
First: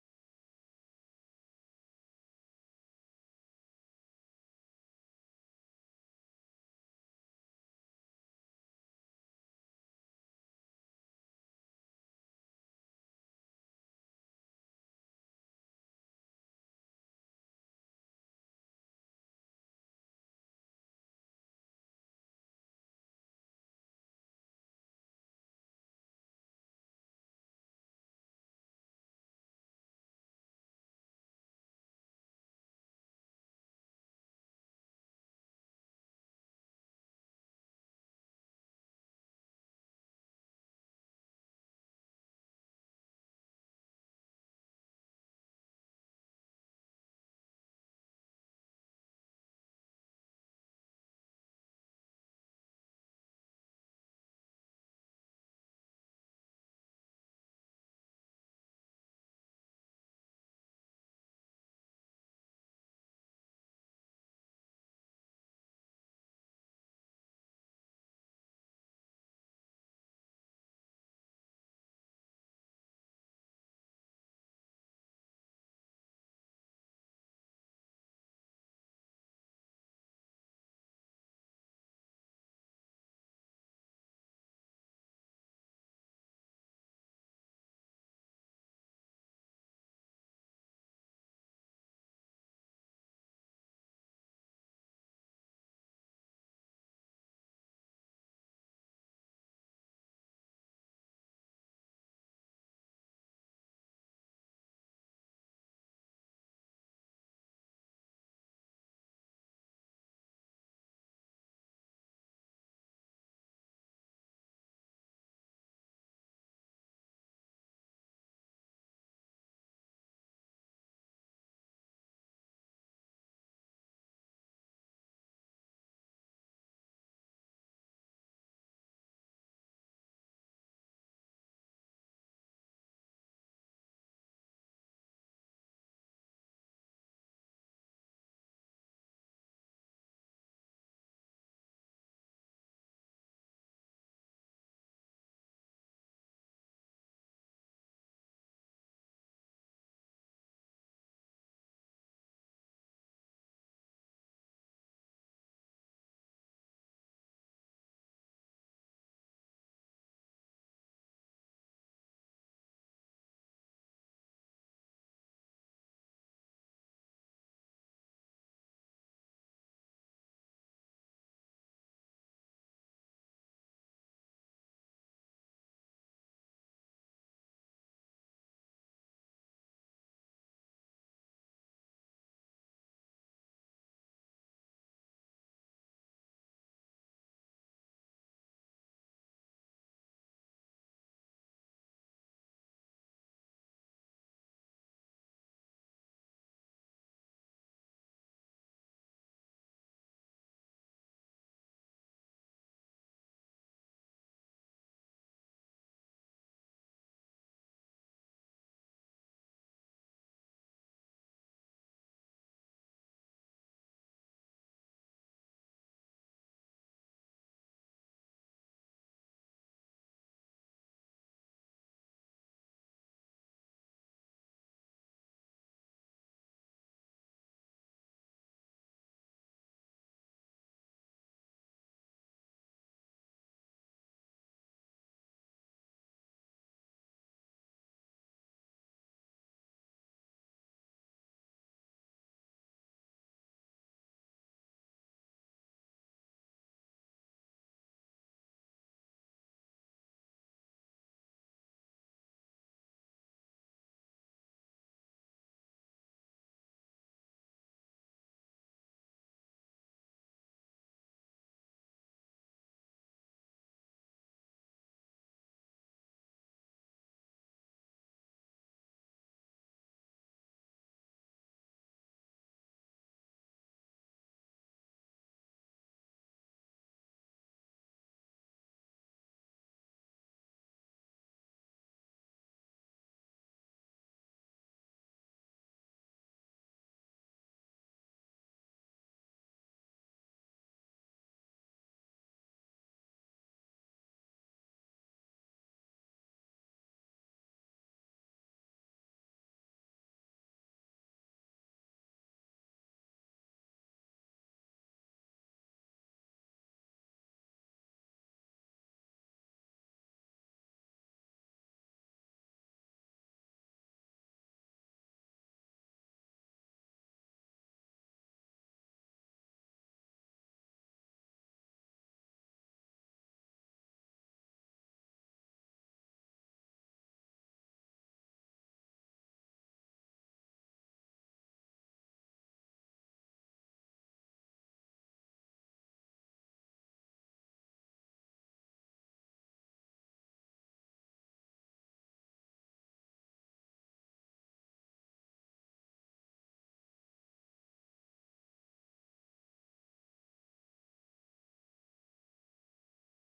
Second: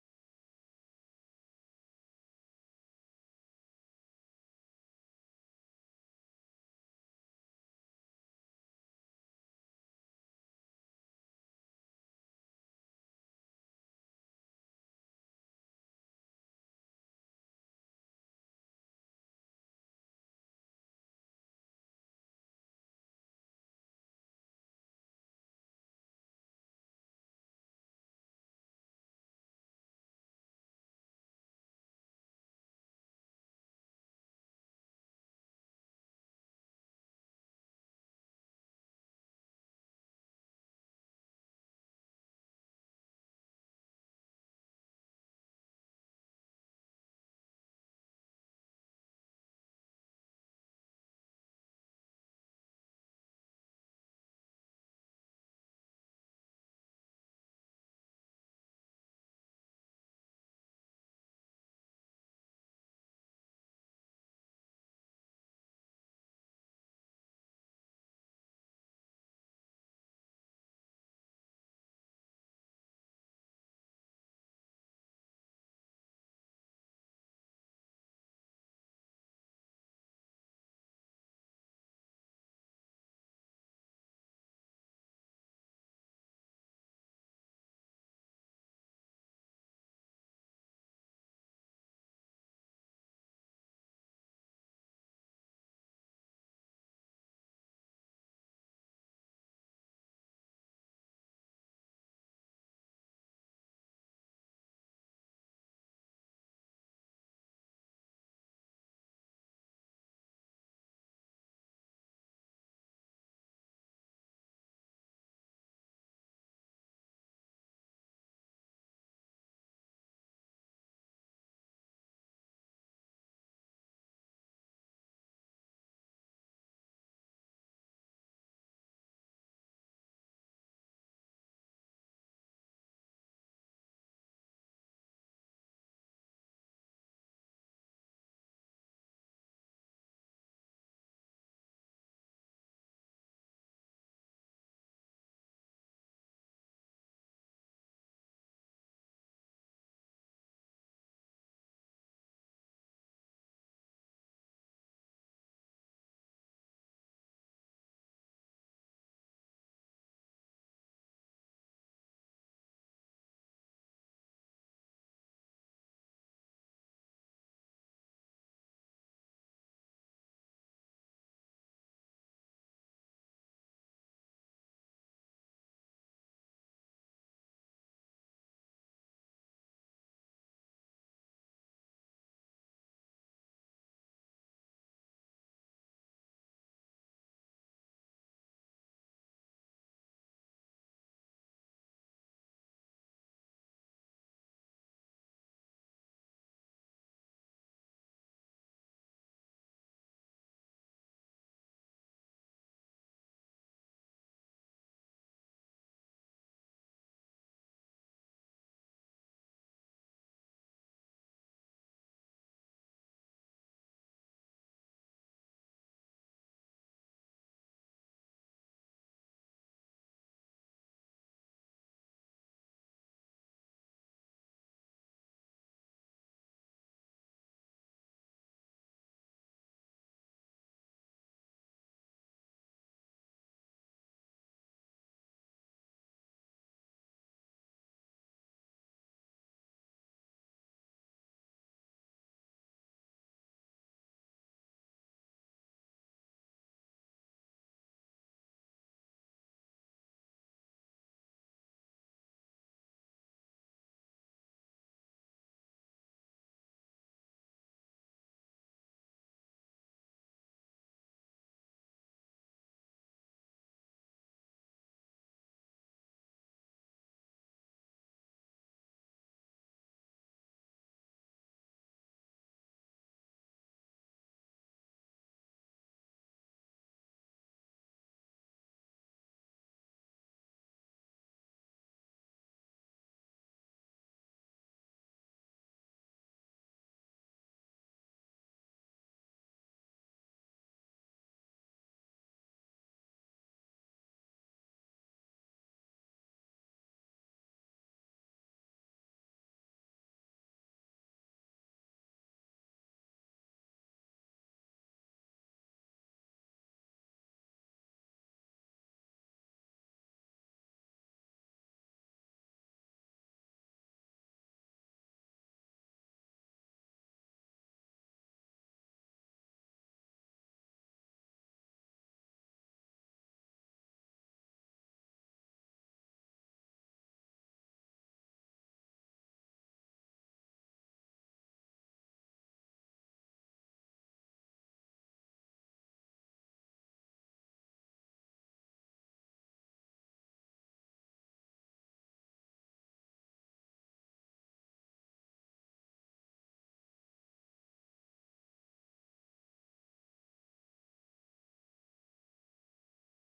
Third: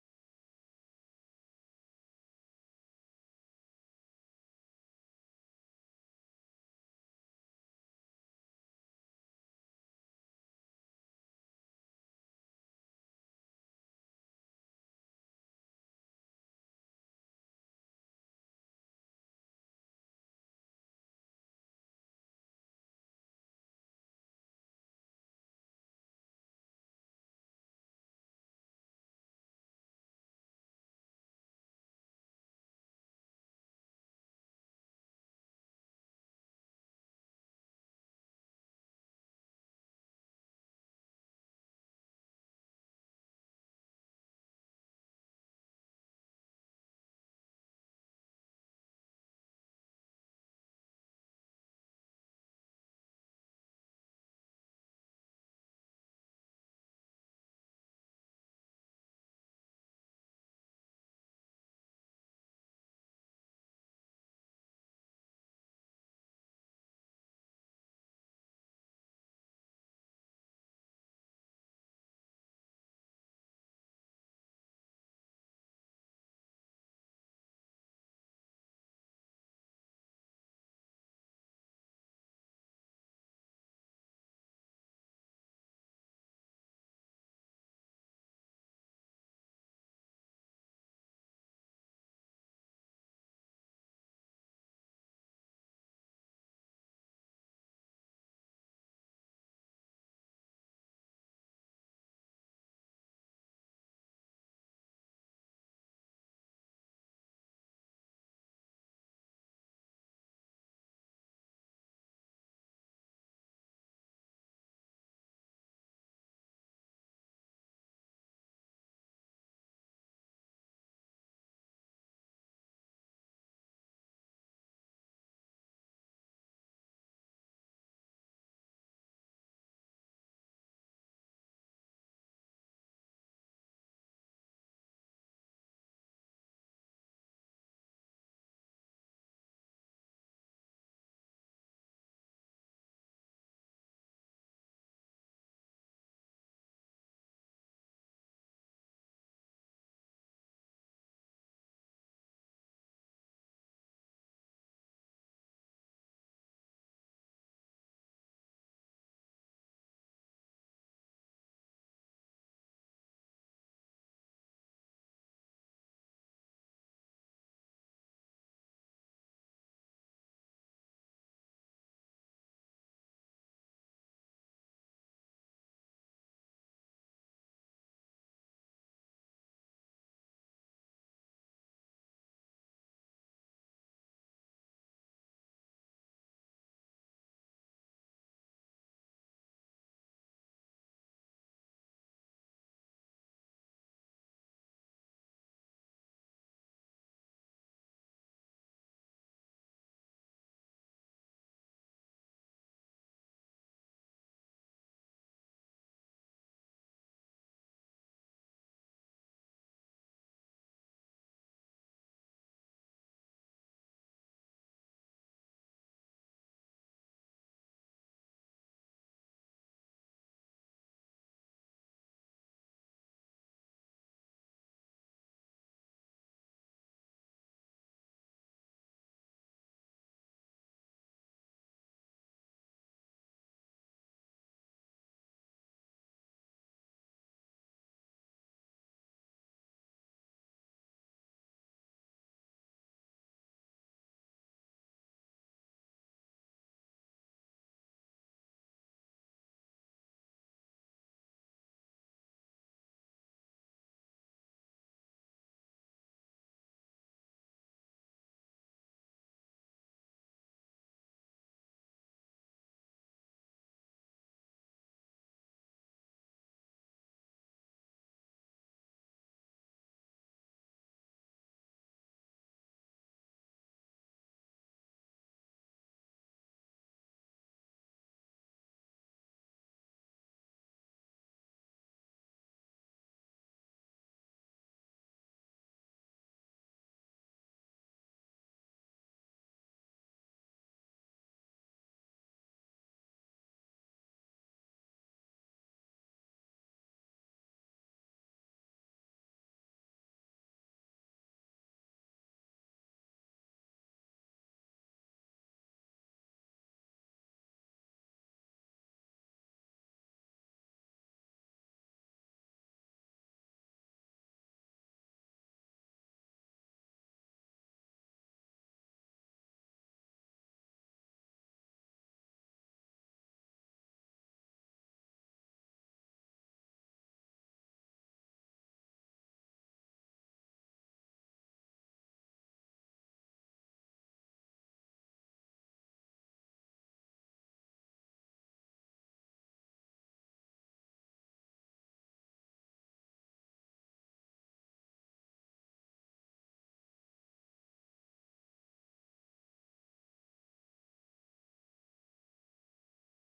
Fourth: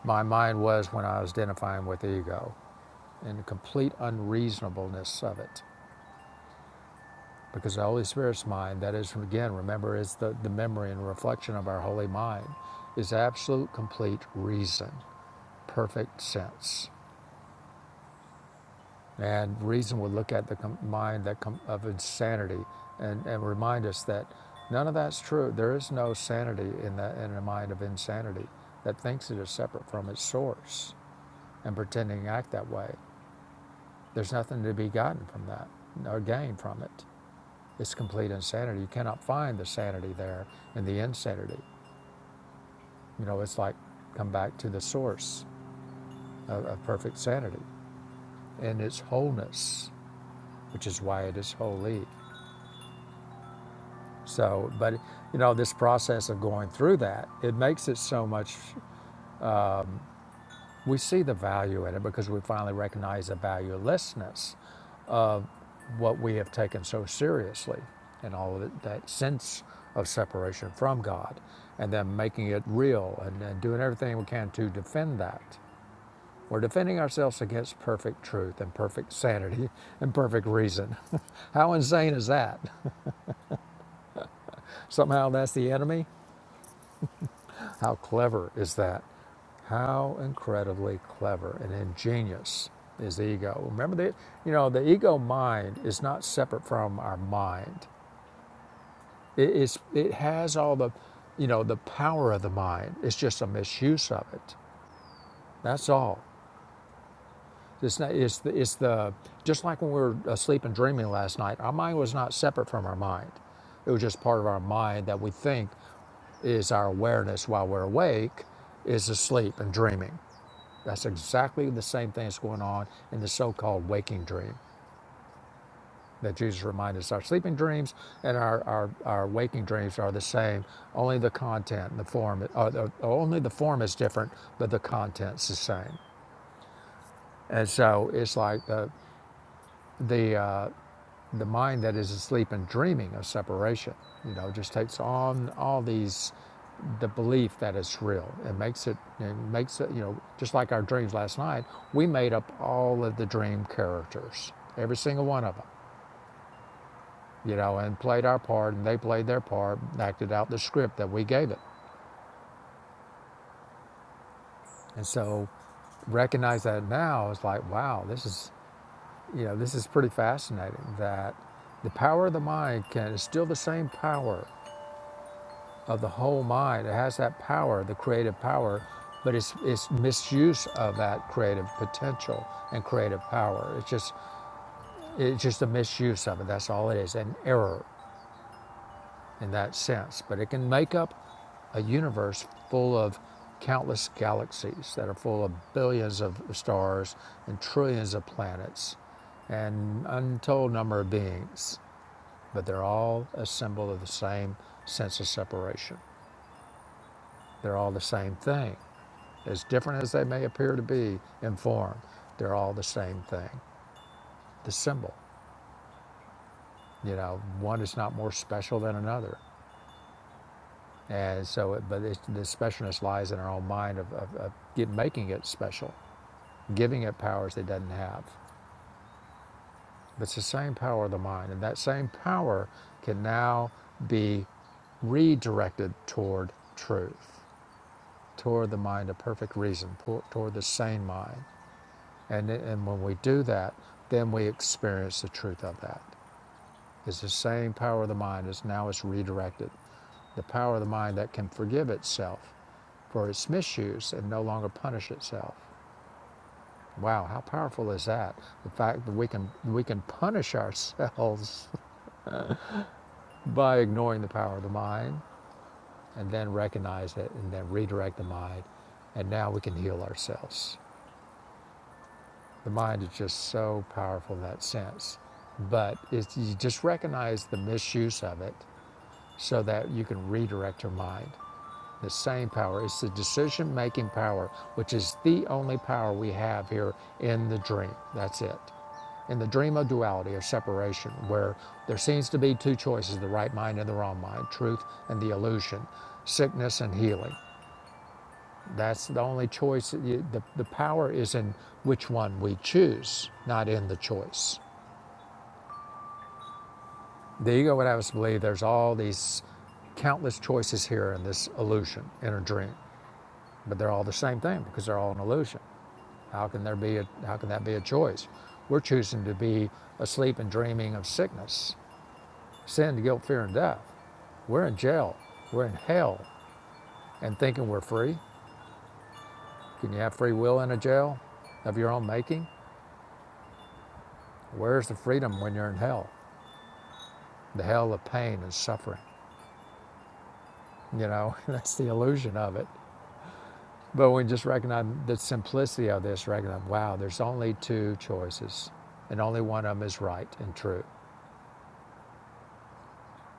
S1: my mind was when I was identifying with ego and the complete unreasonableness of it. because the Holy Spirit's mind, that is, again, remember, is the, the memory and reflection of our holy mind, is absolute, complete reason, perfect sense. And reason would look at the mind that com- of insanity and, and remind us that none of that's true. There is no sanity in the, in the mind of insanity that thinks it is separate from its source and pretending to act that way. There's nothing to be gotten from that or gained from it. It's complete insanity. You cannot find the sanity there in the insanity. You know, it's like come back to the source of, of perfect sanity and its wholeness, which is why it is holy. So, but you know, this process of going through that, it makes it so much. We see the value in it because we finally recognize the valuelessness what we have taken so seriously and all of it, that sense of separation from God and then making it real and, and doing everything we can to defend that. We're defending ourselves against perfect truth and perfect sanity [laughs] and perfect reason. [laughs] How insane is that? Somehow that's the enemy? How clever is that? How incredibly clever and ingenious is the ego. Remember the you know, the ego mind is not separate from our mind. It, it's, it has all the, you know, the power of the mind. It's just a misuse of it. That's all. It's not. It's the. It's the. Just like when we were asleep and dreaming last night, our mind was not separate from our mind. It was just part of our mind that we think is our awareness while we're awake, is asleep and dreaming. That's exactly the same thing that's going on in the so-called waking dream. that Jesus reminded us our sleeping dreams and our, our, our waking dreams are the same. Only the content and the form, or the, only the form is different, but the content's the same. And so it's like the, the, uh, the mind that is asleep and dreaming of separation, you know, just takes on all these, the belief that it's real. It makes it, it makes it, you know, just like our dreams last night, we made up all of the dream characters, every single one of them you know, and played our part, and they played their part, acted out the script that we gave it. And so, recognize that now is like, wow, this is, you know, this is pretty fascinating. That the power of the mind can is still the same power of the whole mind. It has that power, the creative power, but it's it's misuse of that creative potential and creative power. It's just it's just a misuse of it. That's all it is, an error. in that sense, but it can make up a universe full of countless galaxies that are full of billions of stars and trillions of planets and untold number of beings, but they're all a symbol of the same sense of separation. They're all the same thing. As different as they may appear to be in form, they're all the same thing. The symbol, you know, one is not more special than another. And so, it, but it's, the specialness lies in our own mind of, of, of get, making it special, giving it powers it doesn't have. But it's the same power of the mind, and that same power can now be redirected toward truth, toward the mind of perfect reason, toward the sane mind. And, and when we do that, then we experience the truth of that. It's the same power of the mind as now it's redirected. The power of the mind that can forgive itself for its misuse and no longer punish itself. Wow, how powerful is that? The fact that we can we can punish ourselves [laughs] by ignoring the power of the mind and then recognize it and then redirect the mind and now we can heal ourselves. The mind is just so powerful in that sense. But it's, you just recognize the misuse of it so that you can redirect your mind The same power. It's the decision making power, which is the only power we have here in the dream. That's it. In the dream of duality or separation, where there seems to be two choices the right mind and the wrong mind, truth and the illusion, sickness and healing. That's the only choice. The, the power is in which one we choose, not in the choice. The ego would have us believe there's all these countless choices here in this illusion, in a dream, but they're all the same thing because they're all an illusion. How can there be a, how can that be a choice? We're choosing to be asleep and dreaming of sickness, sin, guilt, fear, and death. We're in jail. We're in hell and thinking we're free. Can you have free will in a jail of your own making? Where's the freedom when you're in hell? The hell of pain and suffering. You know, [laughs] that's the illusion of it. But when we just recognize the simplicity of this, recognize, wow, there's only two choices, and only one of them is right and true.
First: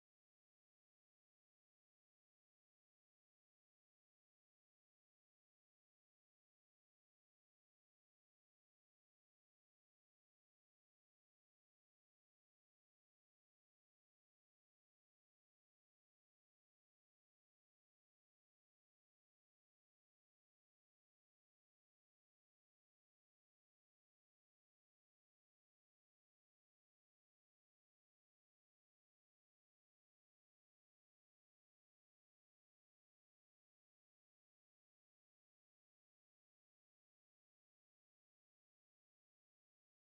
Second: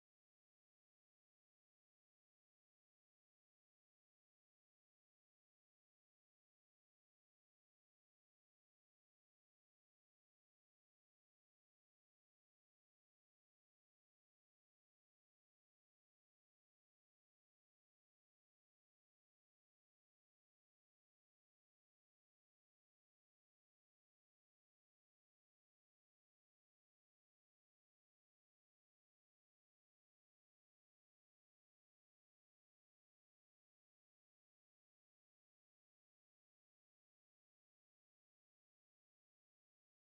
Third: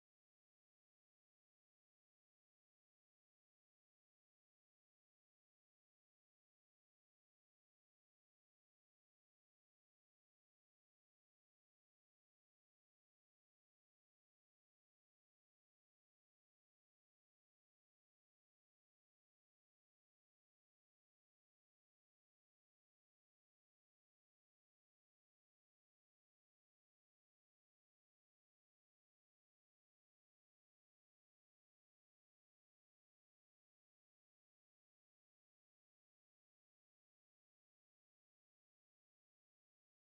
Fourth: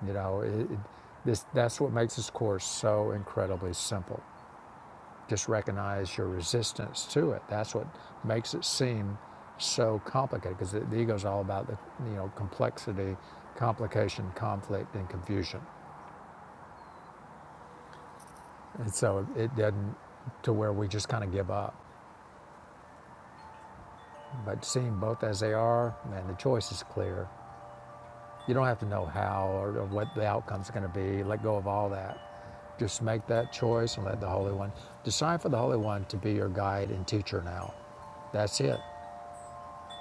S1: You know, it, it, this, that's what makes this course so incredibly simple. Just recognize your resistance to it. That's what makes it seem so complicated because the, the ego is all about the you know complexity, complication, conflict, and confusion. And so it doesn't to where we just kind of give up. But seeing both as they are, and the choice is clear, You don't have to know how or, or what the outcome's going to be. Let go of all that. Just make that choice and let the Holy One decide for the Holy One to be your guide and teacher now. That's it.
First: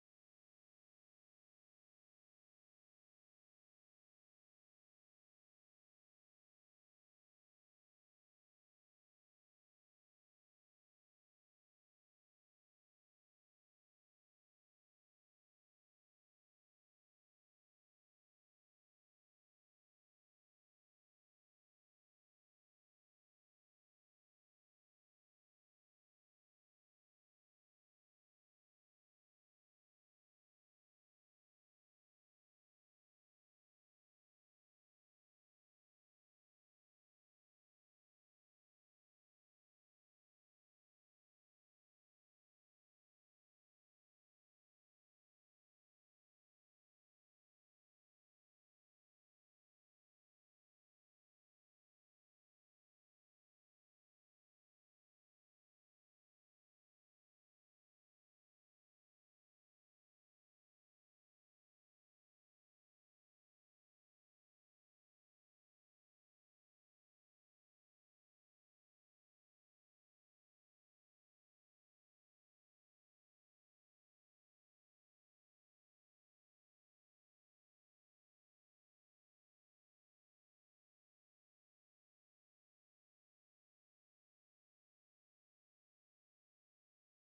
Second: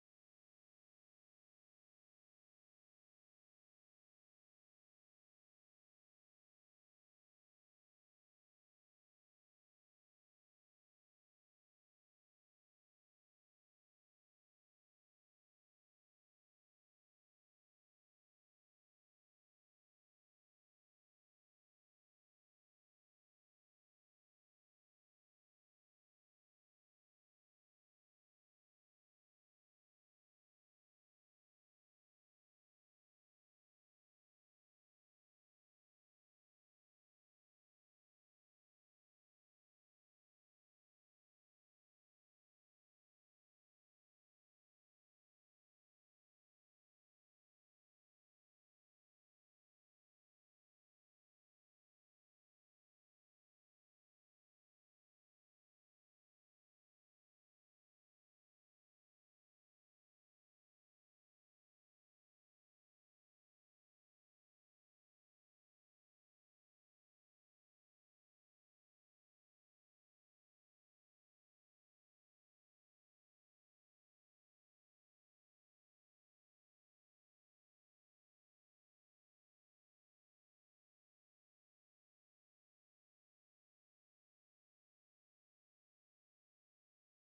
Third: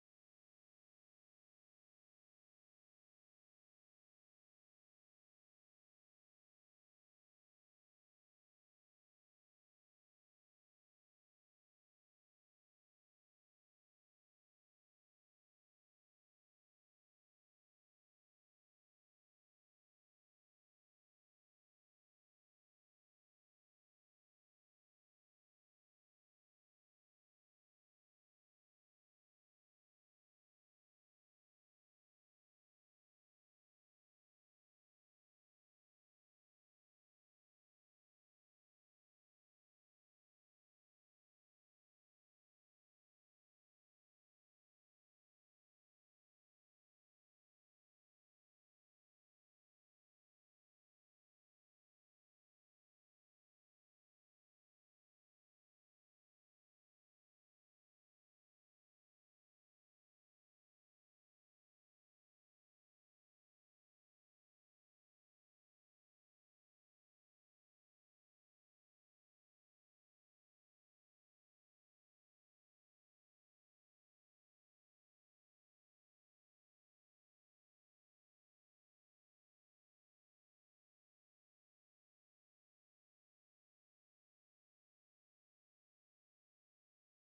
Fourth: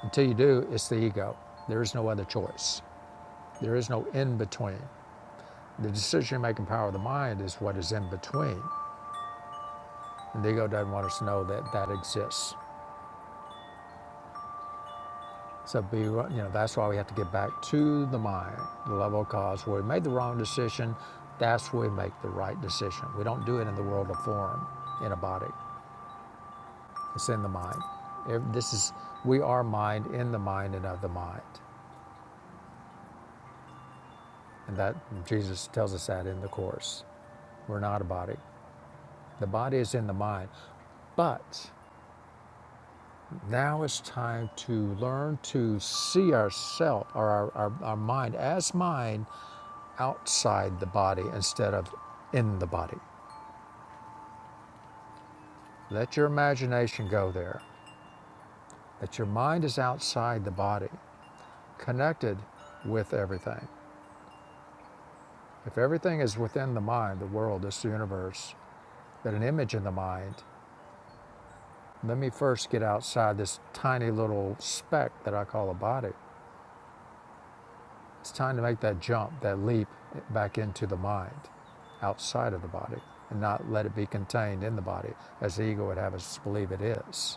S1: Until you do, it's the ego. There is no other choice. There is no in between. The decision making power of the mind is what is in between. And the ego doesn't want us to know that that exists. So be, you know, that's why we have to get back to the mind, the level of cause where we made the wrong decision. That's where we make the right decision. We don't do it in the world of form, in a body. It's in the mind. This is we are mind in the mind and of the mind, and that Jesus tells us that in the course. We're not a body. The body is in the mind, but now it's time to learn to see ourself or our, our, our mind as mind outside the body instead of in the body. Let your imagination go there. That your mind is outside the body, connected with everything. If everything is within the mind, the world, this universe, that an image in the mind, let me first get outside this tiny little speck that I call a body. It's time to make that jump, that leap back into the mind, outside of the body, and not let it be contained in the body as the ego would have us believe it is.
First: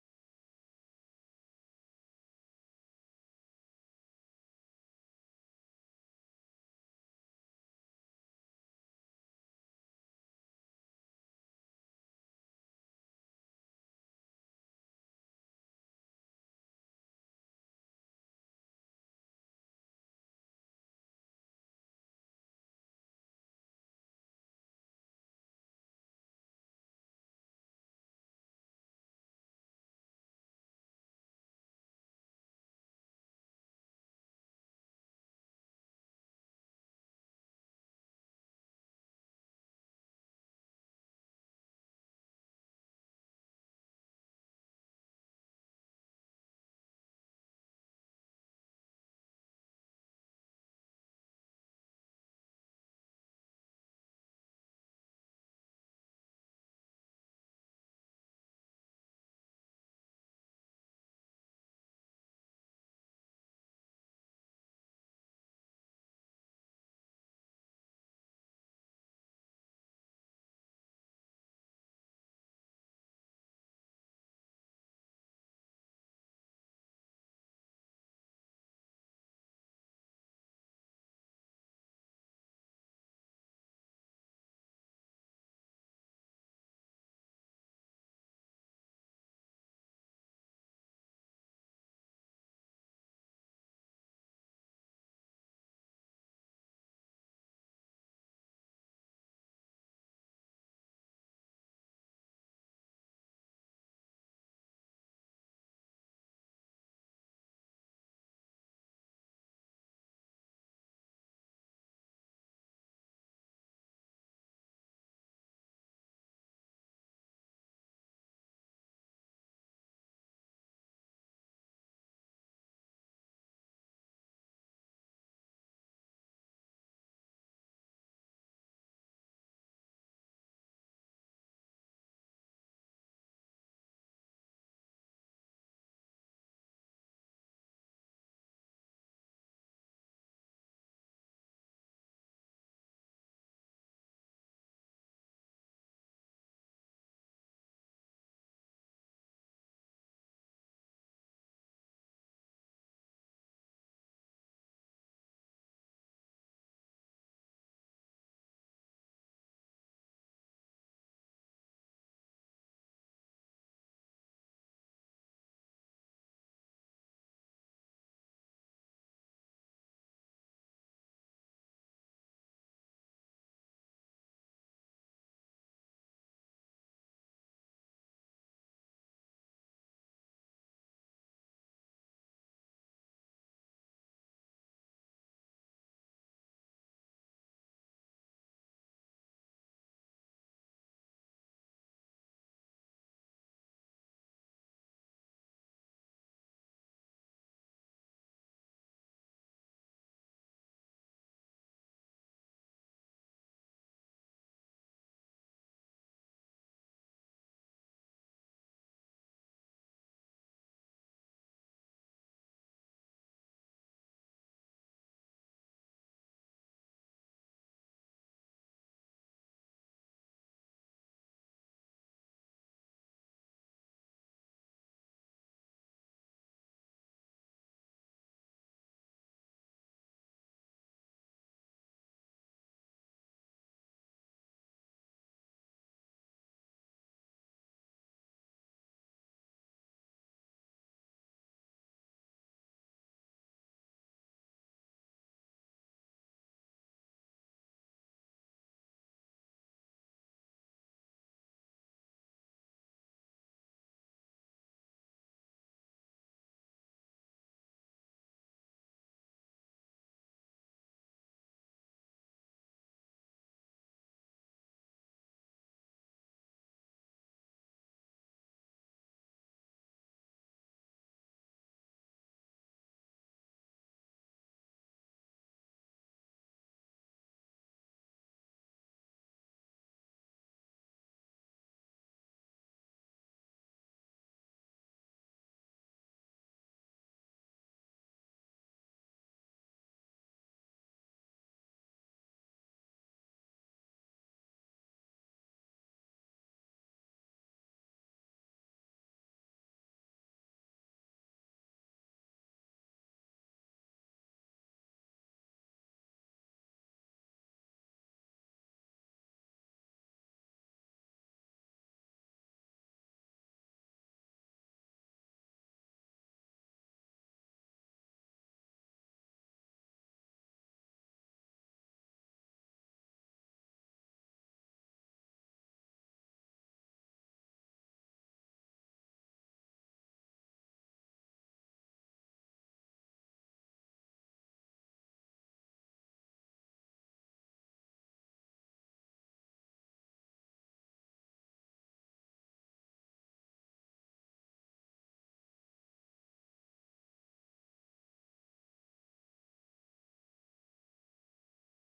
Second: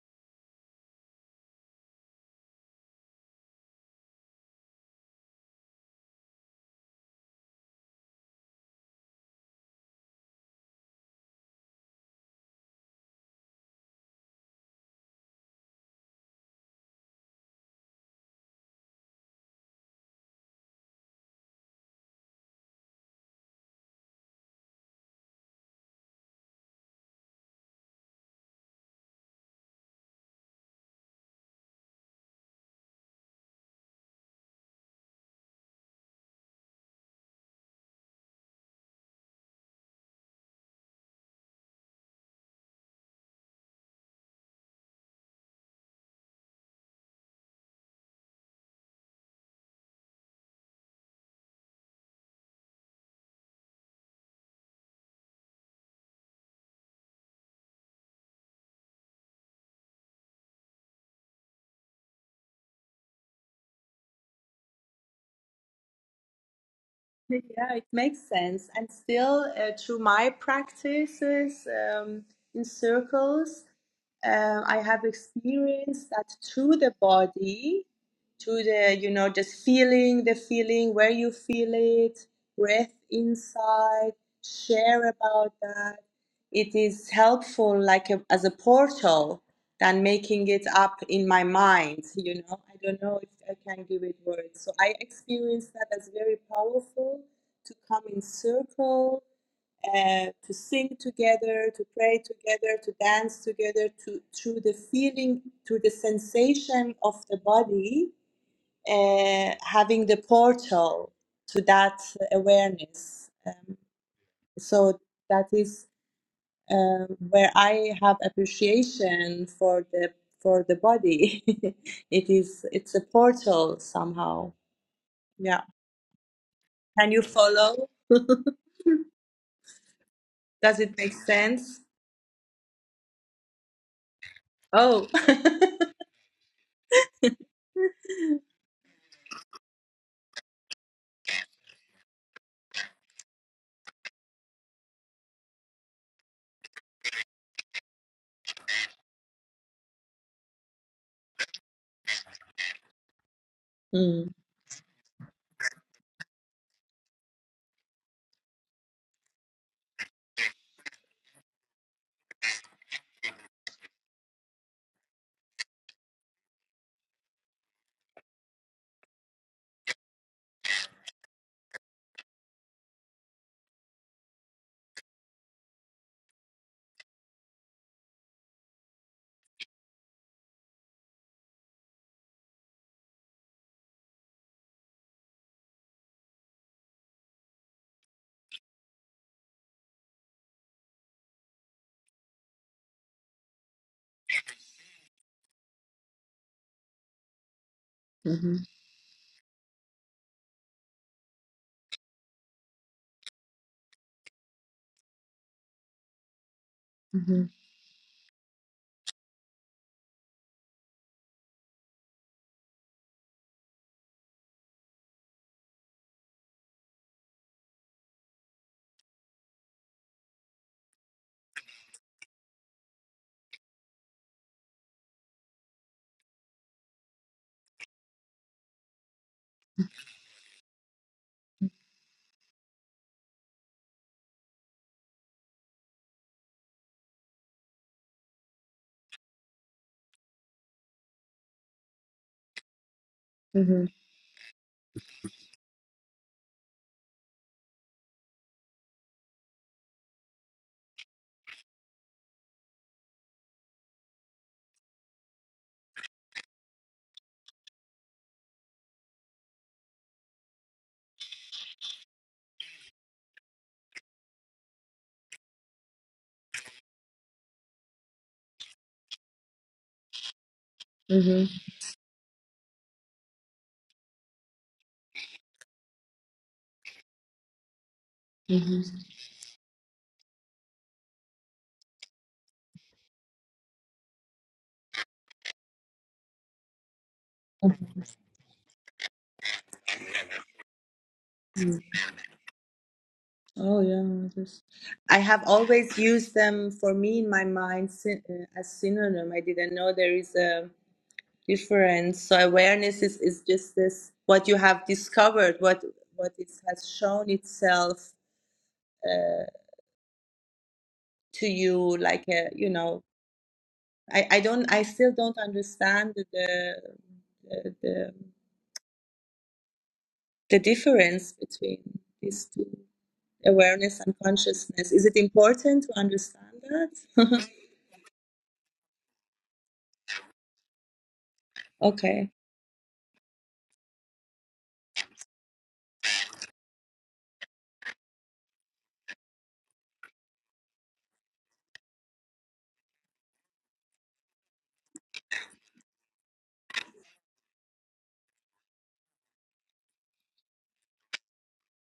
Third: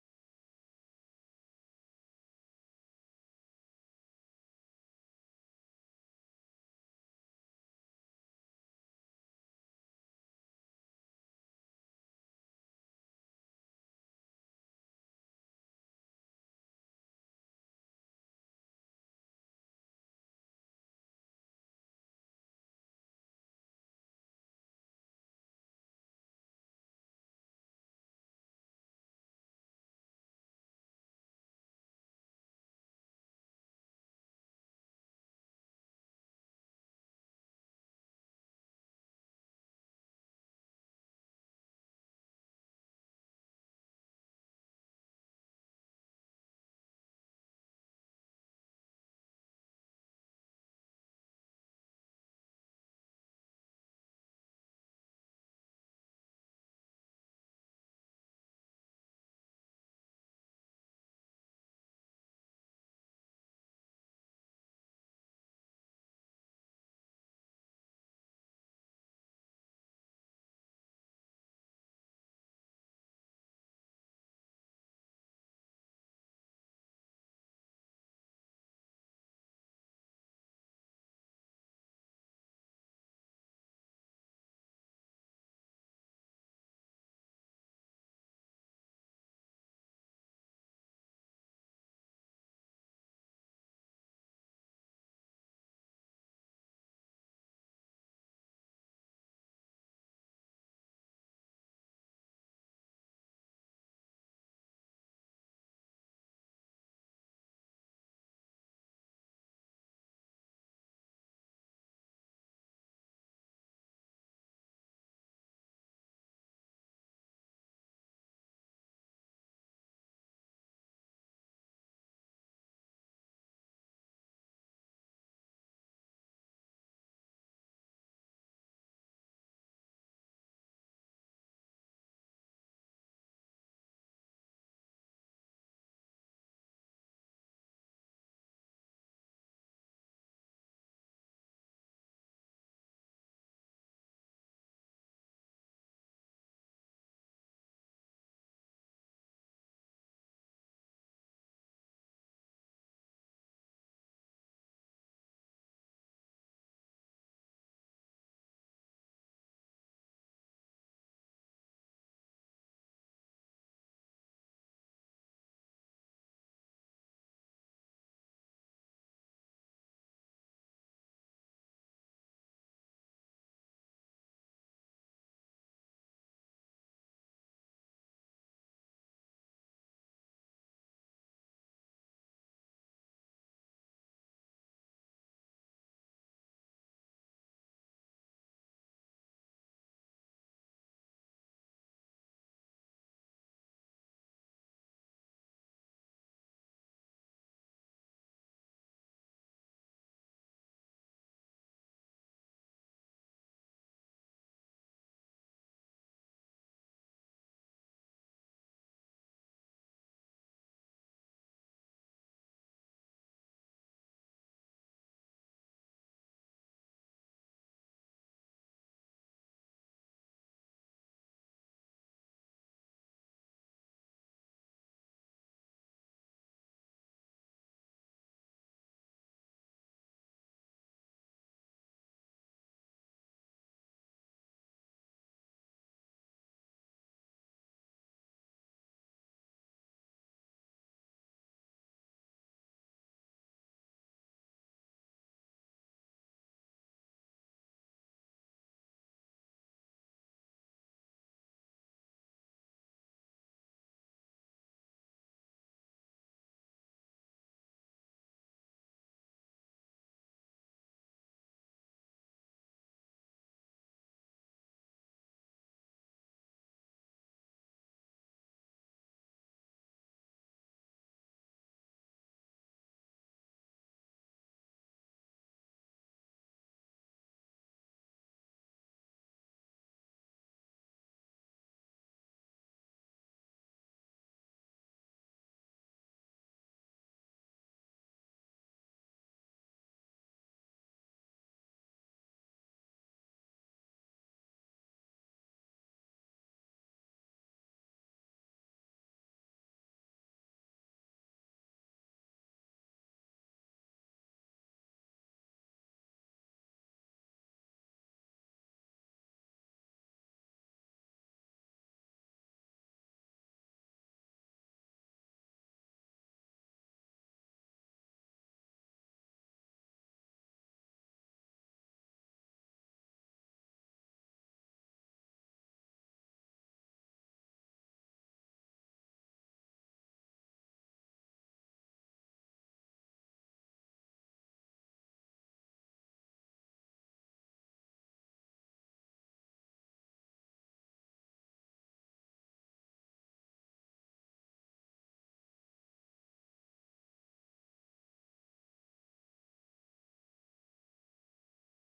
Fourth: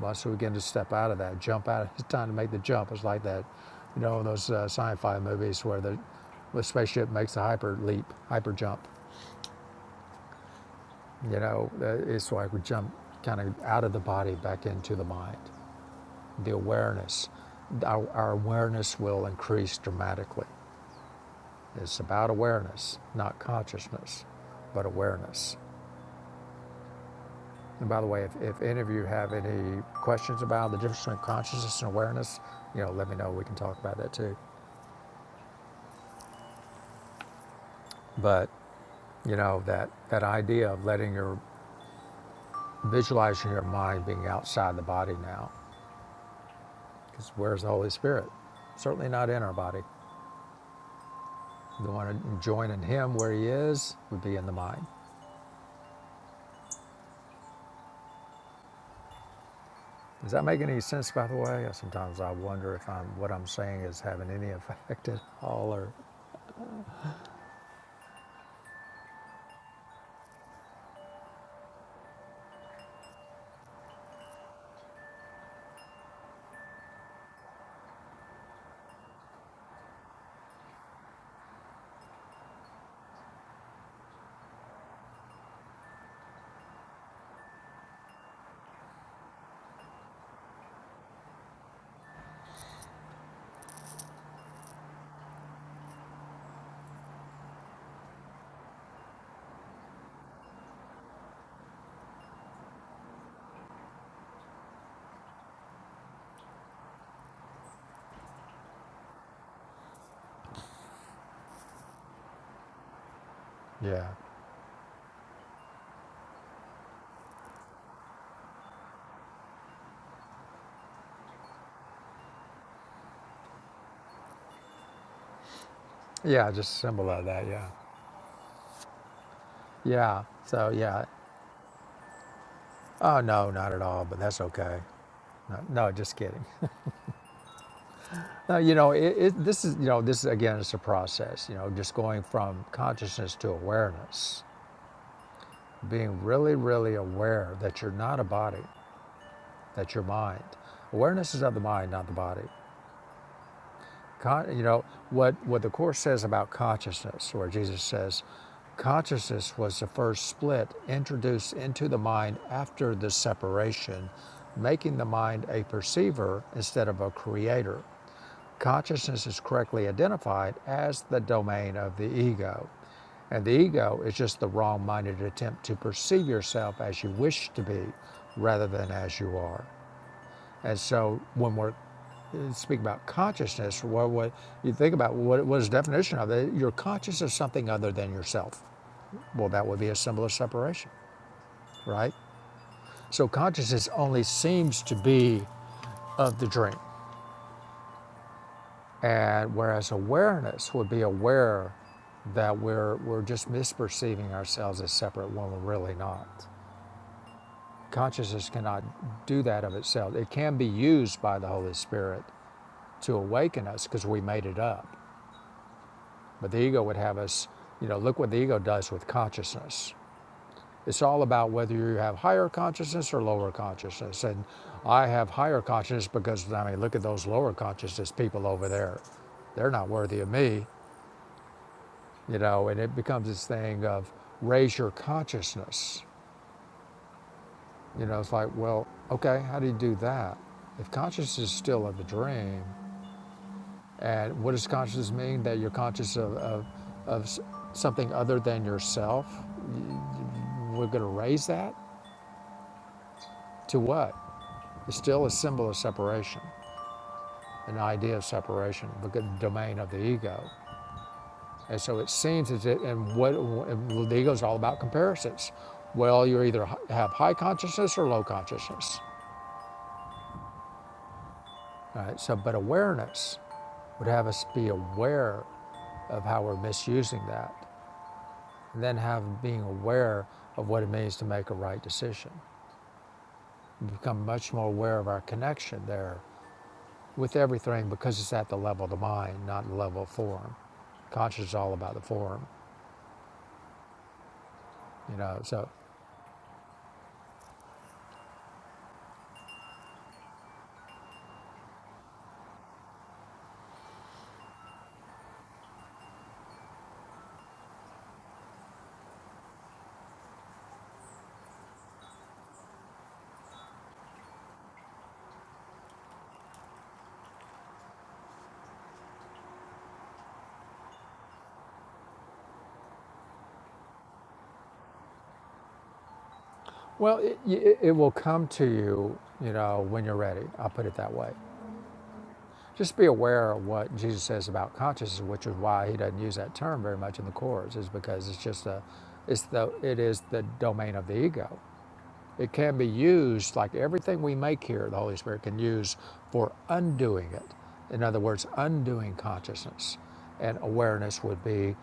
S1: Once we begin to step out of that, jump out, it's time to make the jump. It's like that, you know, those uh, sci-fi movies where the, the spaceship makes the hyper leap, hyper jump. You know, uh, it's like we jump kind of out of the body back into the mind. The awareness, our, our awareness will increase dramatically. It's about awareness, not consciousness, but awareness. And by the way, if, if any of you have any questions about the difference between consciousness and awareness, you know, let me know. We can talk about that too. But You know, that, that idea of letting your, visualizing your mind being outside the body now. Because where's the Holy Spirit? Certainly not in our body. The one to join in Him where He is would be in the mind. Does that make any sense, by the way? Sometimes I wonder if I'm, what I'm saying is having any [laughs] effect at all or,
S3: Yeah, it makes sense. And still, uh, through my practices um, in circles, um, I have experienced that through the body, through the, you know, just feeling the feeling, where you feel it, breath inside, share about that. It is helpful, like a, as a portal than making it up in my mind you know i don't know if i can give it words so i experienced that as very powerful to come in circle uh, to sing together to pray together to dance together to through the feeling through the sensation of the body uh, having the portal to that awareness um,
S1: yeah.
S3: so that is uh, where I have appreciation for the for the body. [laughs] it is it's a portal somehow. Yeah.
S1: Yeah, just a symbol
S3: Can you
S1: of that, yeah.
S3: follow?
S1: Yeah, so
S3: Does it
S1: yeah.
S3: make sense?
S1: Oh, no, not at all, but that's okay.
S3: Oh.
S1: No,
S3: [laughs]
S1: no just kidding. [laughs] Now, you know, it, it, this is, you know, this is, again, it's a process, you know, just going from consciousness to awareness, being really, really aware that you're not a body, that you're mind. Awareness is of the mind, not the body.
S3: mm.
S1: Con- you know, what, what the Course says about consciousness, where Jesus says, consciousness was the first split introduced into the mind after the separation, making the mind a perceiver instead of a creator. Consciousness is correctly identified as the domain of the ego, and the ego is just the wrong minded attempt to perceive yourself as you wish to be rather than as you are. And so when we're uh, speaking about consciousness, what, what you think about what, what is the definition of it? You're conscious of something other than yourself. Well, that would be a symbol of separation, right? So consciousness only seems to be of the dream.
S3: hmm
S1: And whereas awareness would be aware that we're, we're just misperceiving ourselves as separate when we're really not.
S3: hmm
S1: Consciousness cannot do that of itself. It can be used by the Holy Spirit to awaken us because we made it up. But the ego would have us, you know, look what the ego does with consciousness. It's all about whether you have higher consciousness or lower consciousness. And I have higher consciousness because, I mean, look at those lower consciousness people over there. They're not worthy of me. you know, and it becomes this thing of raise your consciousness. You know, it's like, well, okay, how do you do that? If consciousness is still in the dream,
S3: hmm
S1: and what does consciousness mean? That you're conscious of, of, of something other than yourself? We're going to raise that to what? It's still a symbol of separation, an idea of separation, the domain of the ego. And so it seems as it, and what and is all about comparisons. Well, you either have high consciousness or low consciousness.
S3: hmm
S1: All right, so, but awareness would have us be aware of how we're misusing that,
S3: hmm
S1: and then have being aware of what it means to make a right decision. We become much more aware of our connection there with everything because it's at the level of the mind, not the level of form. Conscious is all
S3: Mm.
S1: about the form,
S3: Oh yeah, this. I
S1: you know.
S3: have
S1: So
S3: always used them for me in my mind syn- uh, as synonym. I didn't know there is a different. So awareness is, is just this what you have discovered, what what it has shown itself uh, to you, like a, you know. I, I don't I still don't understand the the, the the difference between these two awareness and consciousness. Is it important to understand
S1: Well, it,
S3: that?
S1: it will come to you, you know, when you're ready. I'll put it that way.
S3: [laughs] okay.
S1: Just be aware of what Jesus says about consciousness, which is why he doesn't use that term very much in the course, is because it's just a, it's the, it is the domain of the ego. It can be used like everything we make here. The Holy Spirit can use for undoing it. In other words, undoing consciousness, and awareness would be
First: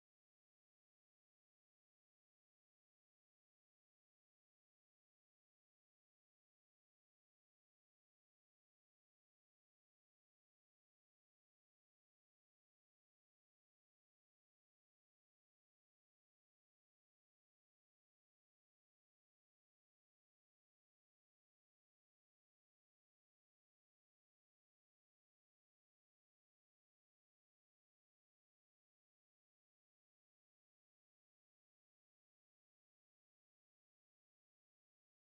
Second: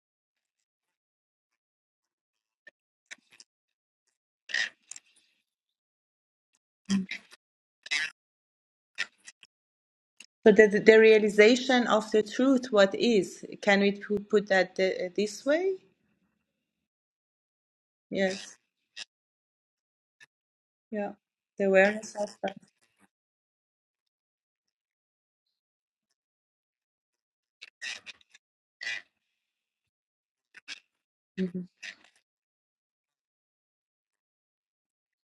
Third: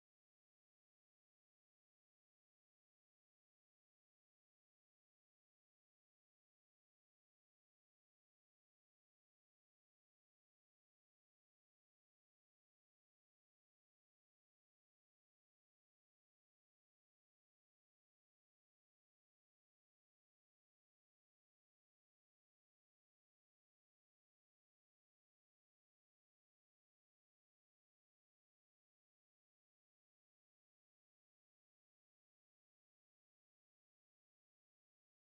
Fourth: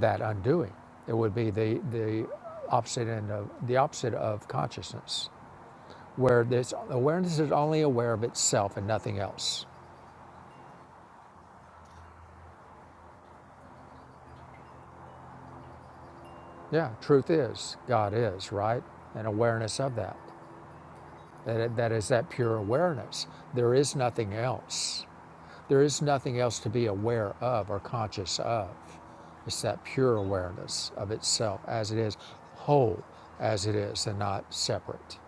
S1: that undoing. It would be the the opposite end of the opposite of consciousness where this awareness is only aware of itself and nothing else.
S3: So the, the the realization of the truth, what is? Can we pu- put that uh, this way?
S1: Yeah, truth is, God is,
S3: Yes.
S1: right? And awareness of that.
S3: Yeah. The
S1: That, that is
S3: awareness
S1: that
S3: of that.
S1: pure awareness. There is nothing else. There is nothing else to be aware of or conscious of. It's that pure awareness of itself
S3: Mhm.
S1: as it is, whole as it is, and not separate.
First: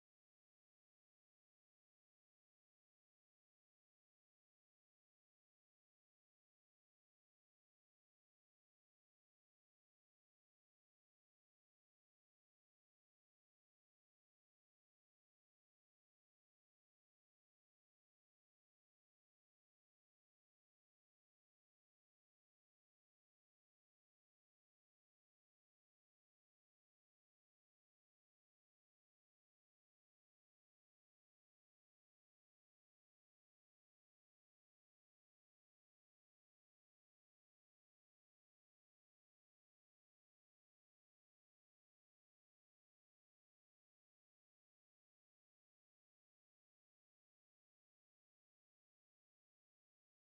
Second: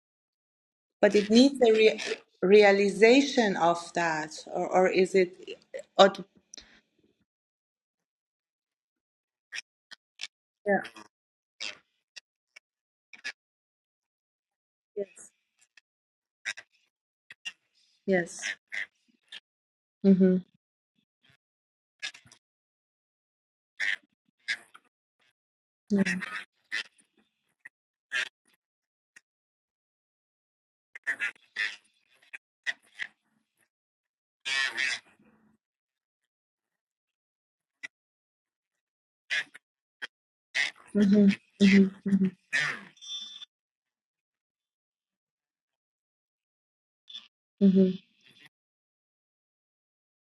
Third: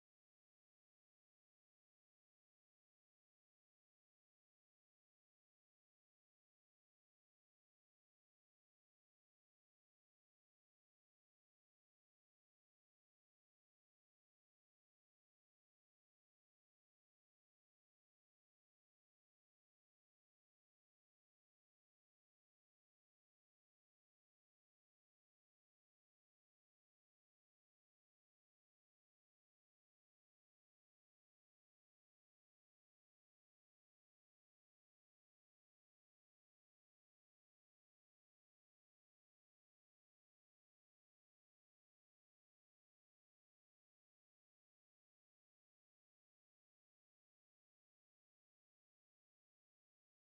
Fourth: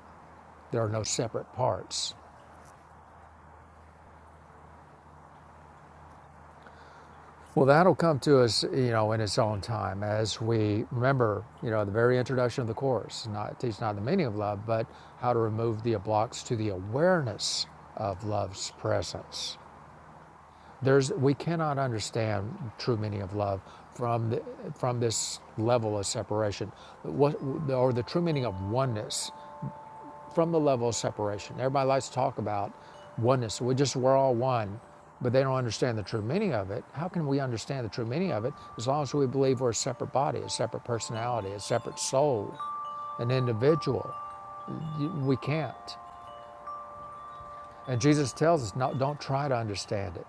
S1: There are no
S3: But it
S1: separate
S3: needs a rea-
S1: parts.
S3: realization of that, or, or is it? aut-
S1: Well, that'll come to us, you know, in its own time as
S3: Yeah.
S1: we remember, you know, the very introduction of the course, not teach not the meaning of love, but
S3: Yes.
S1: how to remove the blocks to the awareness of
S3: Yes.
S1: love's presence.
S3: Mhm.
S1: There's we cannot understand true meaning of love from the, from this level of
S3: Mhm.
S1: separation, what or the true meaning of oneness from the level of separation. Everybody likes to talk about oneness. We just we're all one, but they don't understand the true meaning of it. How can we understand the true meaning of it as long as we believe we're a separate body, a separate
S3: Mhm.
S1: personality, a separate
S3: Mhm.
S1: soul, an individual? We can't.
S3: Mhm.
S1: And Jesus tells us, no, don't try to understand it.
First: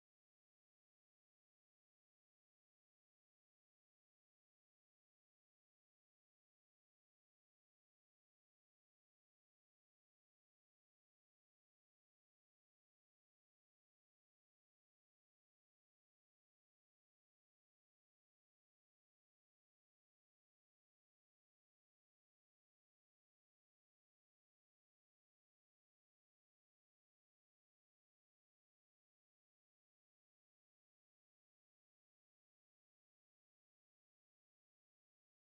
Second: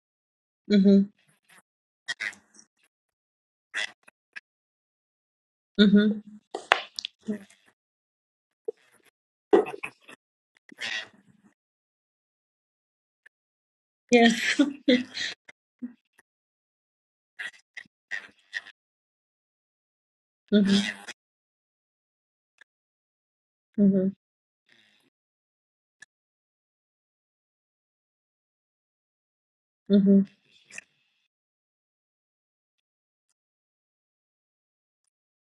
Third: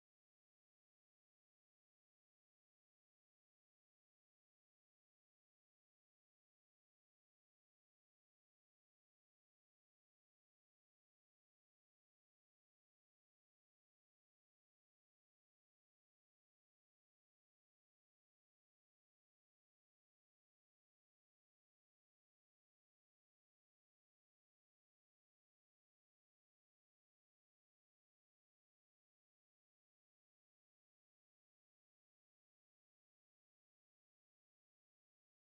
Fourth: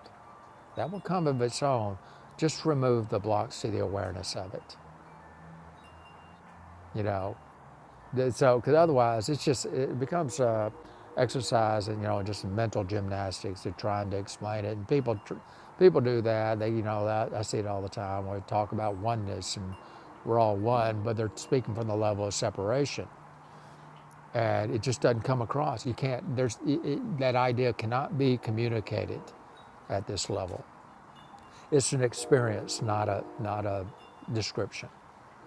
S1: That will
S3: Mhm. Mhm.
S1: come of its own. Just remove the blocks to the awareness of it.
S3: Mhm.
S1: You know, So, because otherwise, it's just it becomes uh, exercise and you know just mental gymnastics. They're trying to
S3: Yes.
S1: explain it,
S3: [laughs]
S1: and people tr- people do that. They you know that I see it all the time. We talk about oneness and we're all
S3: Mhm.
S1: one, but they're speaking from the level of separation,
S3: Mhm.
S1: and it just doesn't come across. You can't. There's it, it, that idea cannot be communicated at
S3: Mhm.
S1: this level. It's an experience, not a not a description.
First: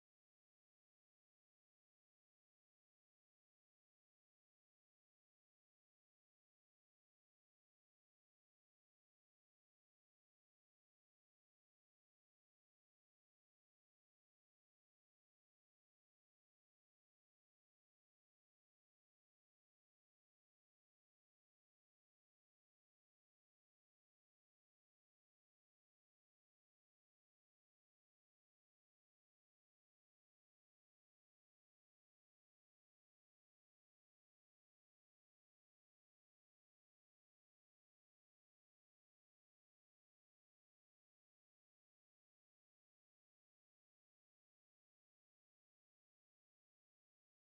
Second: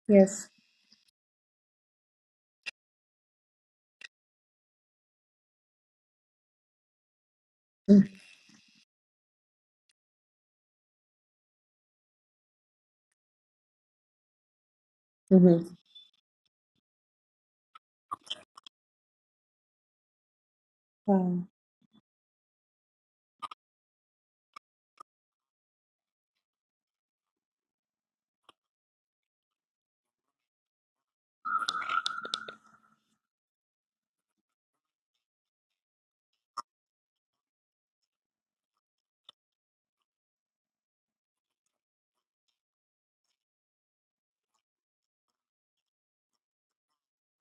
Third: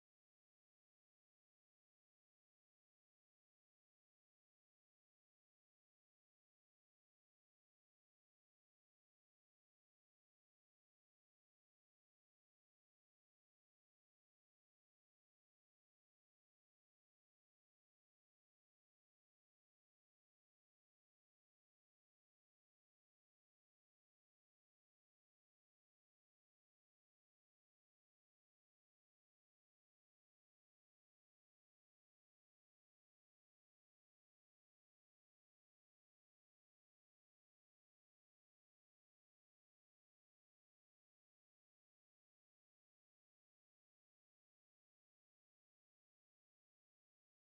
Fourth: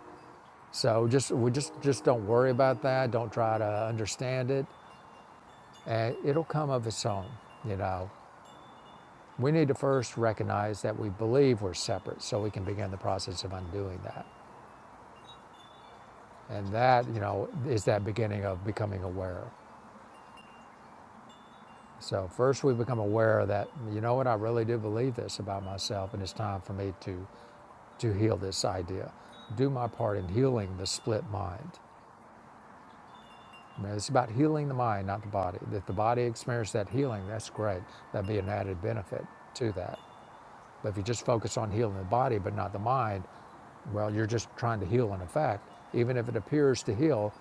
S3: Yes.
S1: So just we just just don't worry about that. Don't try to understand it. and it'll come of its own, you know. We need to first recognize that we believe we're separate so we can begin the process of undoing that.
S3: Mhm.
S1: And that, you know, is that beginning of becoming aware.
S3: Wow.
S1: So first we become aware that, you know what, I really do believe this about myself and it's time for me to to heal this idea. Do my part in healing the split mind. I mean, it's about healing the mind, not the body. If the body experiences that healing, that's great. That'd be an added benefit to that. But if you just focus on healing the body but not the mind, well, you're just trying to heal an effect. Even if it appears to heal,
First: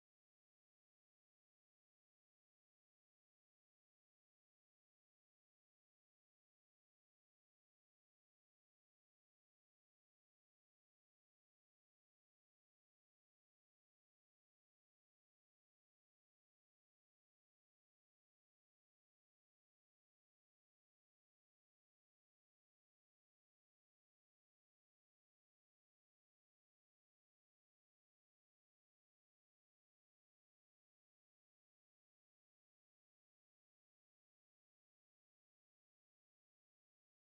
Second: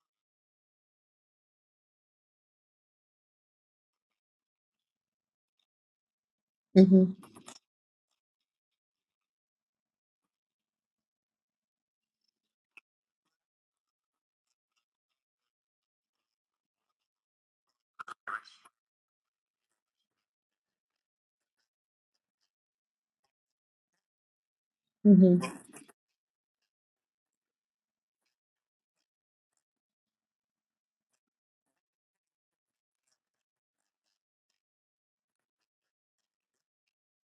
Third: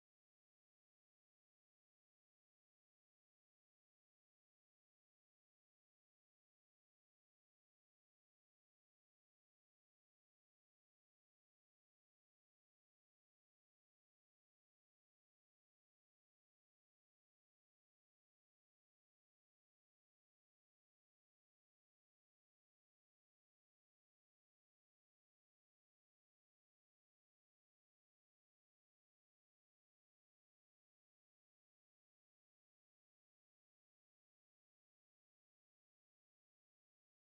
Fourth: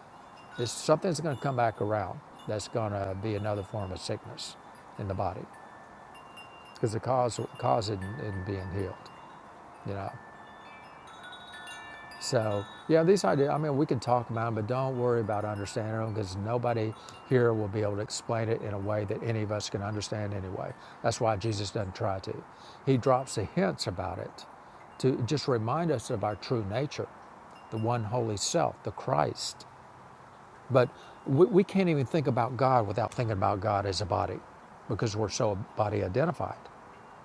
S1: it's, something's going to come back around that's going to be another form of sickness in the body because the
S3: Mhm.
S1: cause, cause isn't, isn't being healed, you know. So yeah, these ideas. I mean, we can talk about them, but don't worry about understanding them because nobody here will be able to explain it in a way that any of us can understand anyway. That's why Jesus doesn't try to. He drops the hints about it to
S3: Mhm.
S1: just remind us of our true nature, the one holy self, the Christ. But we, we can't even think about God without thinking about God as a body, because we're so body identified,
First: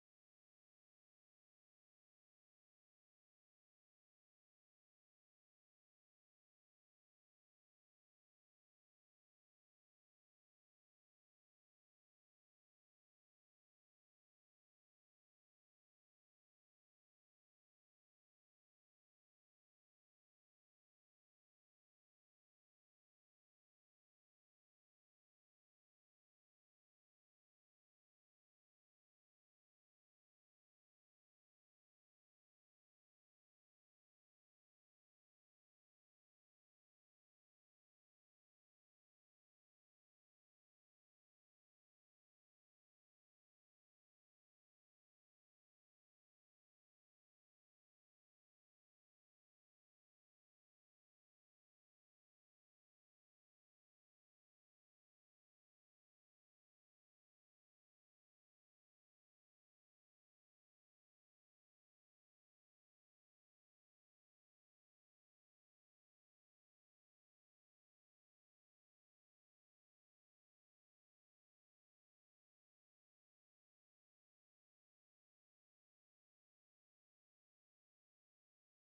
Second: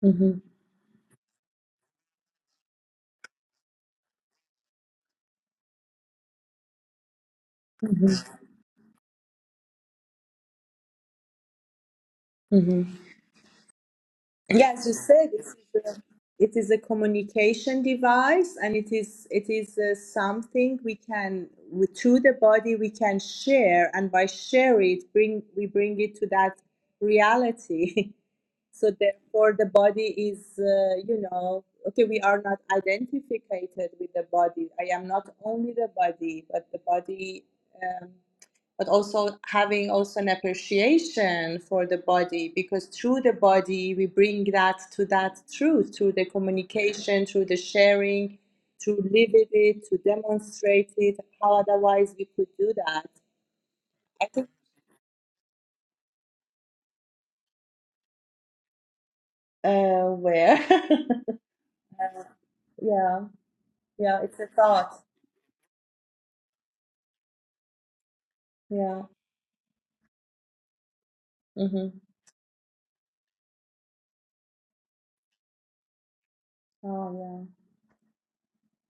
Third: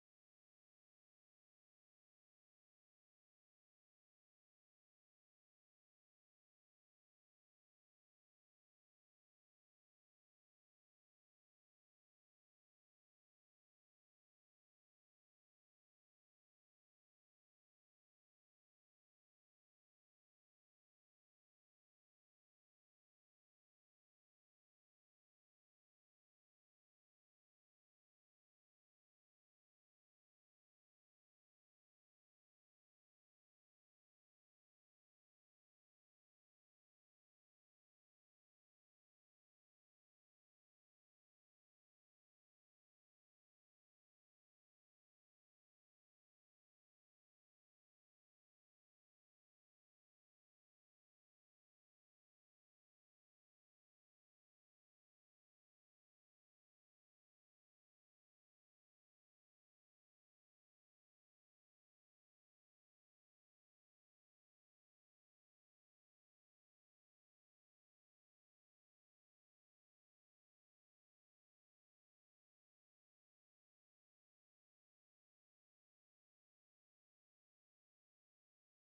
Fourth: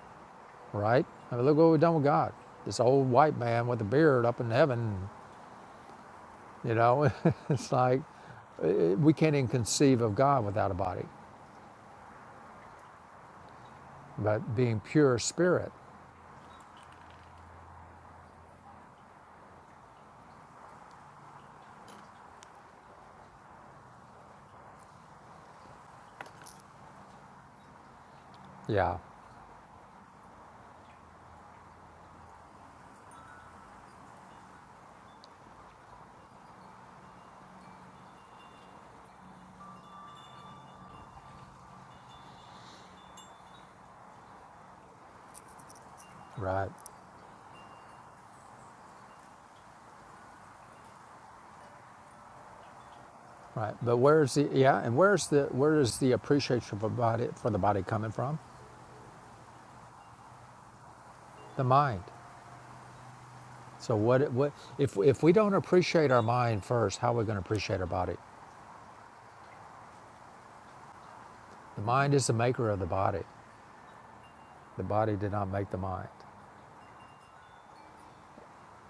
S3: Mhm.
S1: right? I mean, look what we've done with God. This old white man with a beard up in heaven You know, [laughs] it's like
S3: Mhm.
S1: uh, we can't even conceive of God without a body,
S3: Mhm.
S1: but
S3: Yeah,
S1: being
S3: as you
S1: pure
S3: said, it is
S1: spirit,
S3: a, it is a communication device, and it is it is uh, something we can with, through the body we can share, and by share it, bring we bring it to that reality. [laughs] so
S1: yeah,
S3: therefore, the body is uh, you know okay. We are not identified with the body. I am not only the body, but the body. Um, but also having also an appreciation for the body because through the body we bring that to that truth through the
S1: right,
S3: communication through the sharing to live with it to demonstrate it how otherwise we could do that
S1: right. But
S3: i
S1: where's
S3: think
S1: the yeah, and where's the where is the appreciation for body for the body coming from?
S3: uh where [laughs]
S1: The mind.
S3: yeah
S1: So
S3: yeah
S1: what
S3: it's a
S1: what if
S3: thought
S1: if we don't appreciate our mind first, how are we going to appreciate our body?
S3: yeah
S1: The
S3: mm-hmm.
S1: mind is the maker of the body. The body did not make the mind,
S3: oh yeah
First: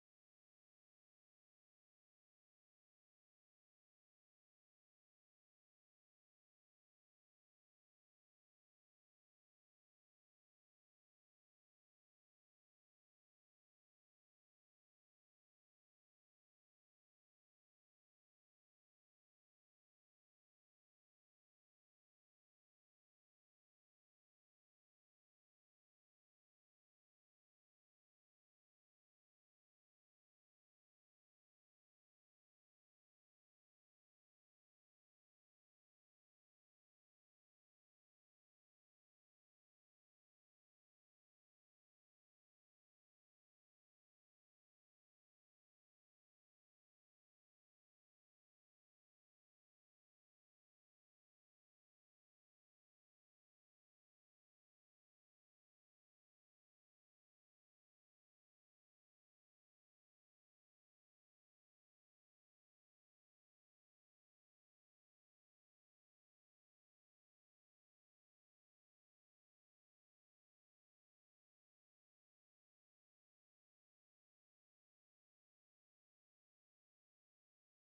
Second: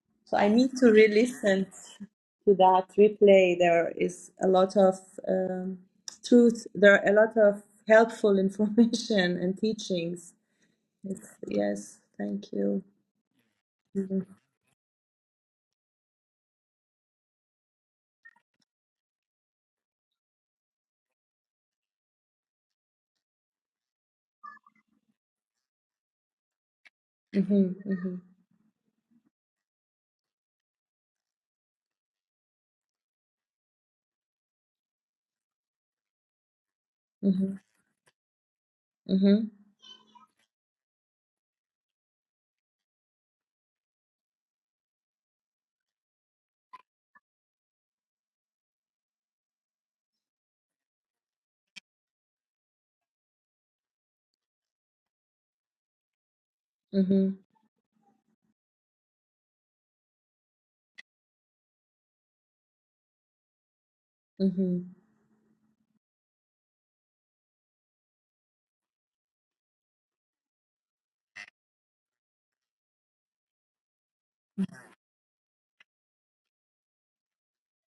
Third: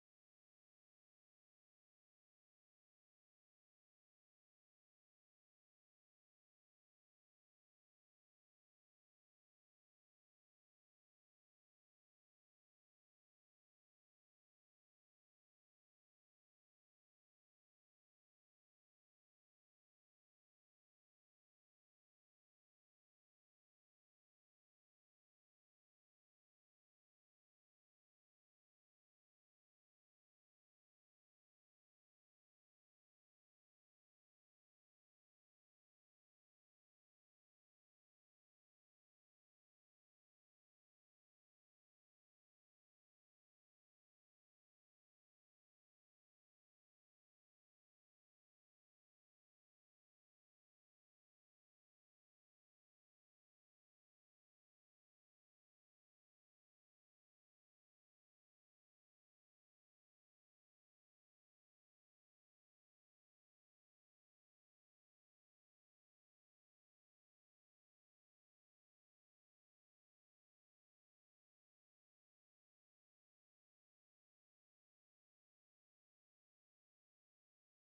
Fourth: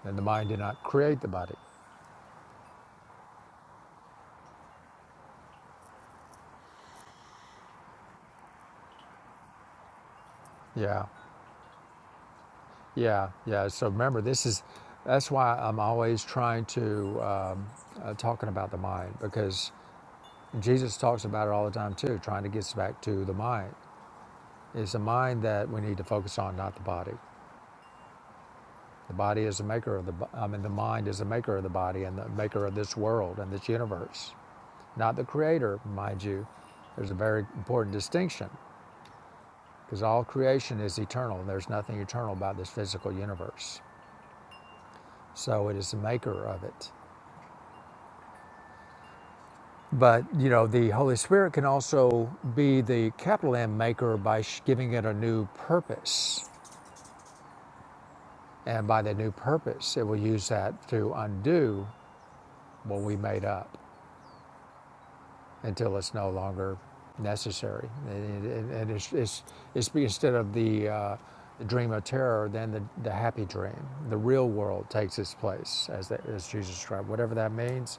S1: and the
S3: So I
S1: mind did
S3: need
S1: not
S3: to
S1: create the body.
S3: re-listen to that replay. There is a lot of um, truth. There are a lot of helpful [laughs] information and teachings.
S1: Yeah.
S3: It's, yes, thank you.
S1: Yeah, yeah. So
S3: Mm-hmm,
S1: remember, this is that's why I'm always trying to um, uh, talking about the mind because Jesus talks about it all the time too. Trying to get us back to the mind. It's the mind that we need to focus on, not the body.
S3: hmm hmm
S1: The body is the maker of the. bo- I mean, the mind is the maker of the body and the maker of this world and this universe, not the creator, mind you. There's a very important distinction
S3: hmm
S1: because all creation is eternal. There's nothing eternal about this physical universe. So it is the maker of it But you know, the Holy Spirit can also be the capital M maker by sh- giving it a new purpose,
S3: hmm
S1: and by the new purpose, it will use that to undo what we made up
S3: hmm
S1: until it's no longer necessary. And, it- it- and it's, it's, it's instead of the, uh, the dream of terror, then the, the happy dream, the real world takes its place, as, that, as Jesus described. Whatever that means,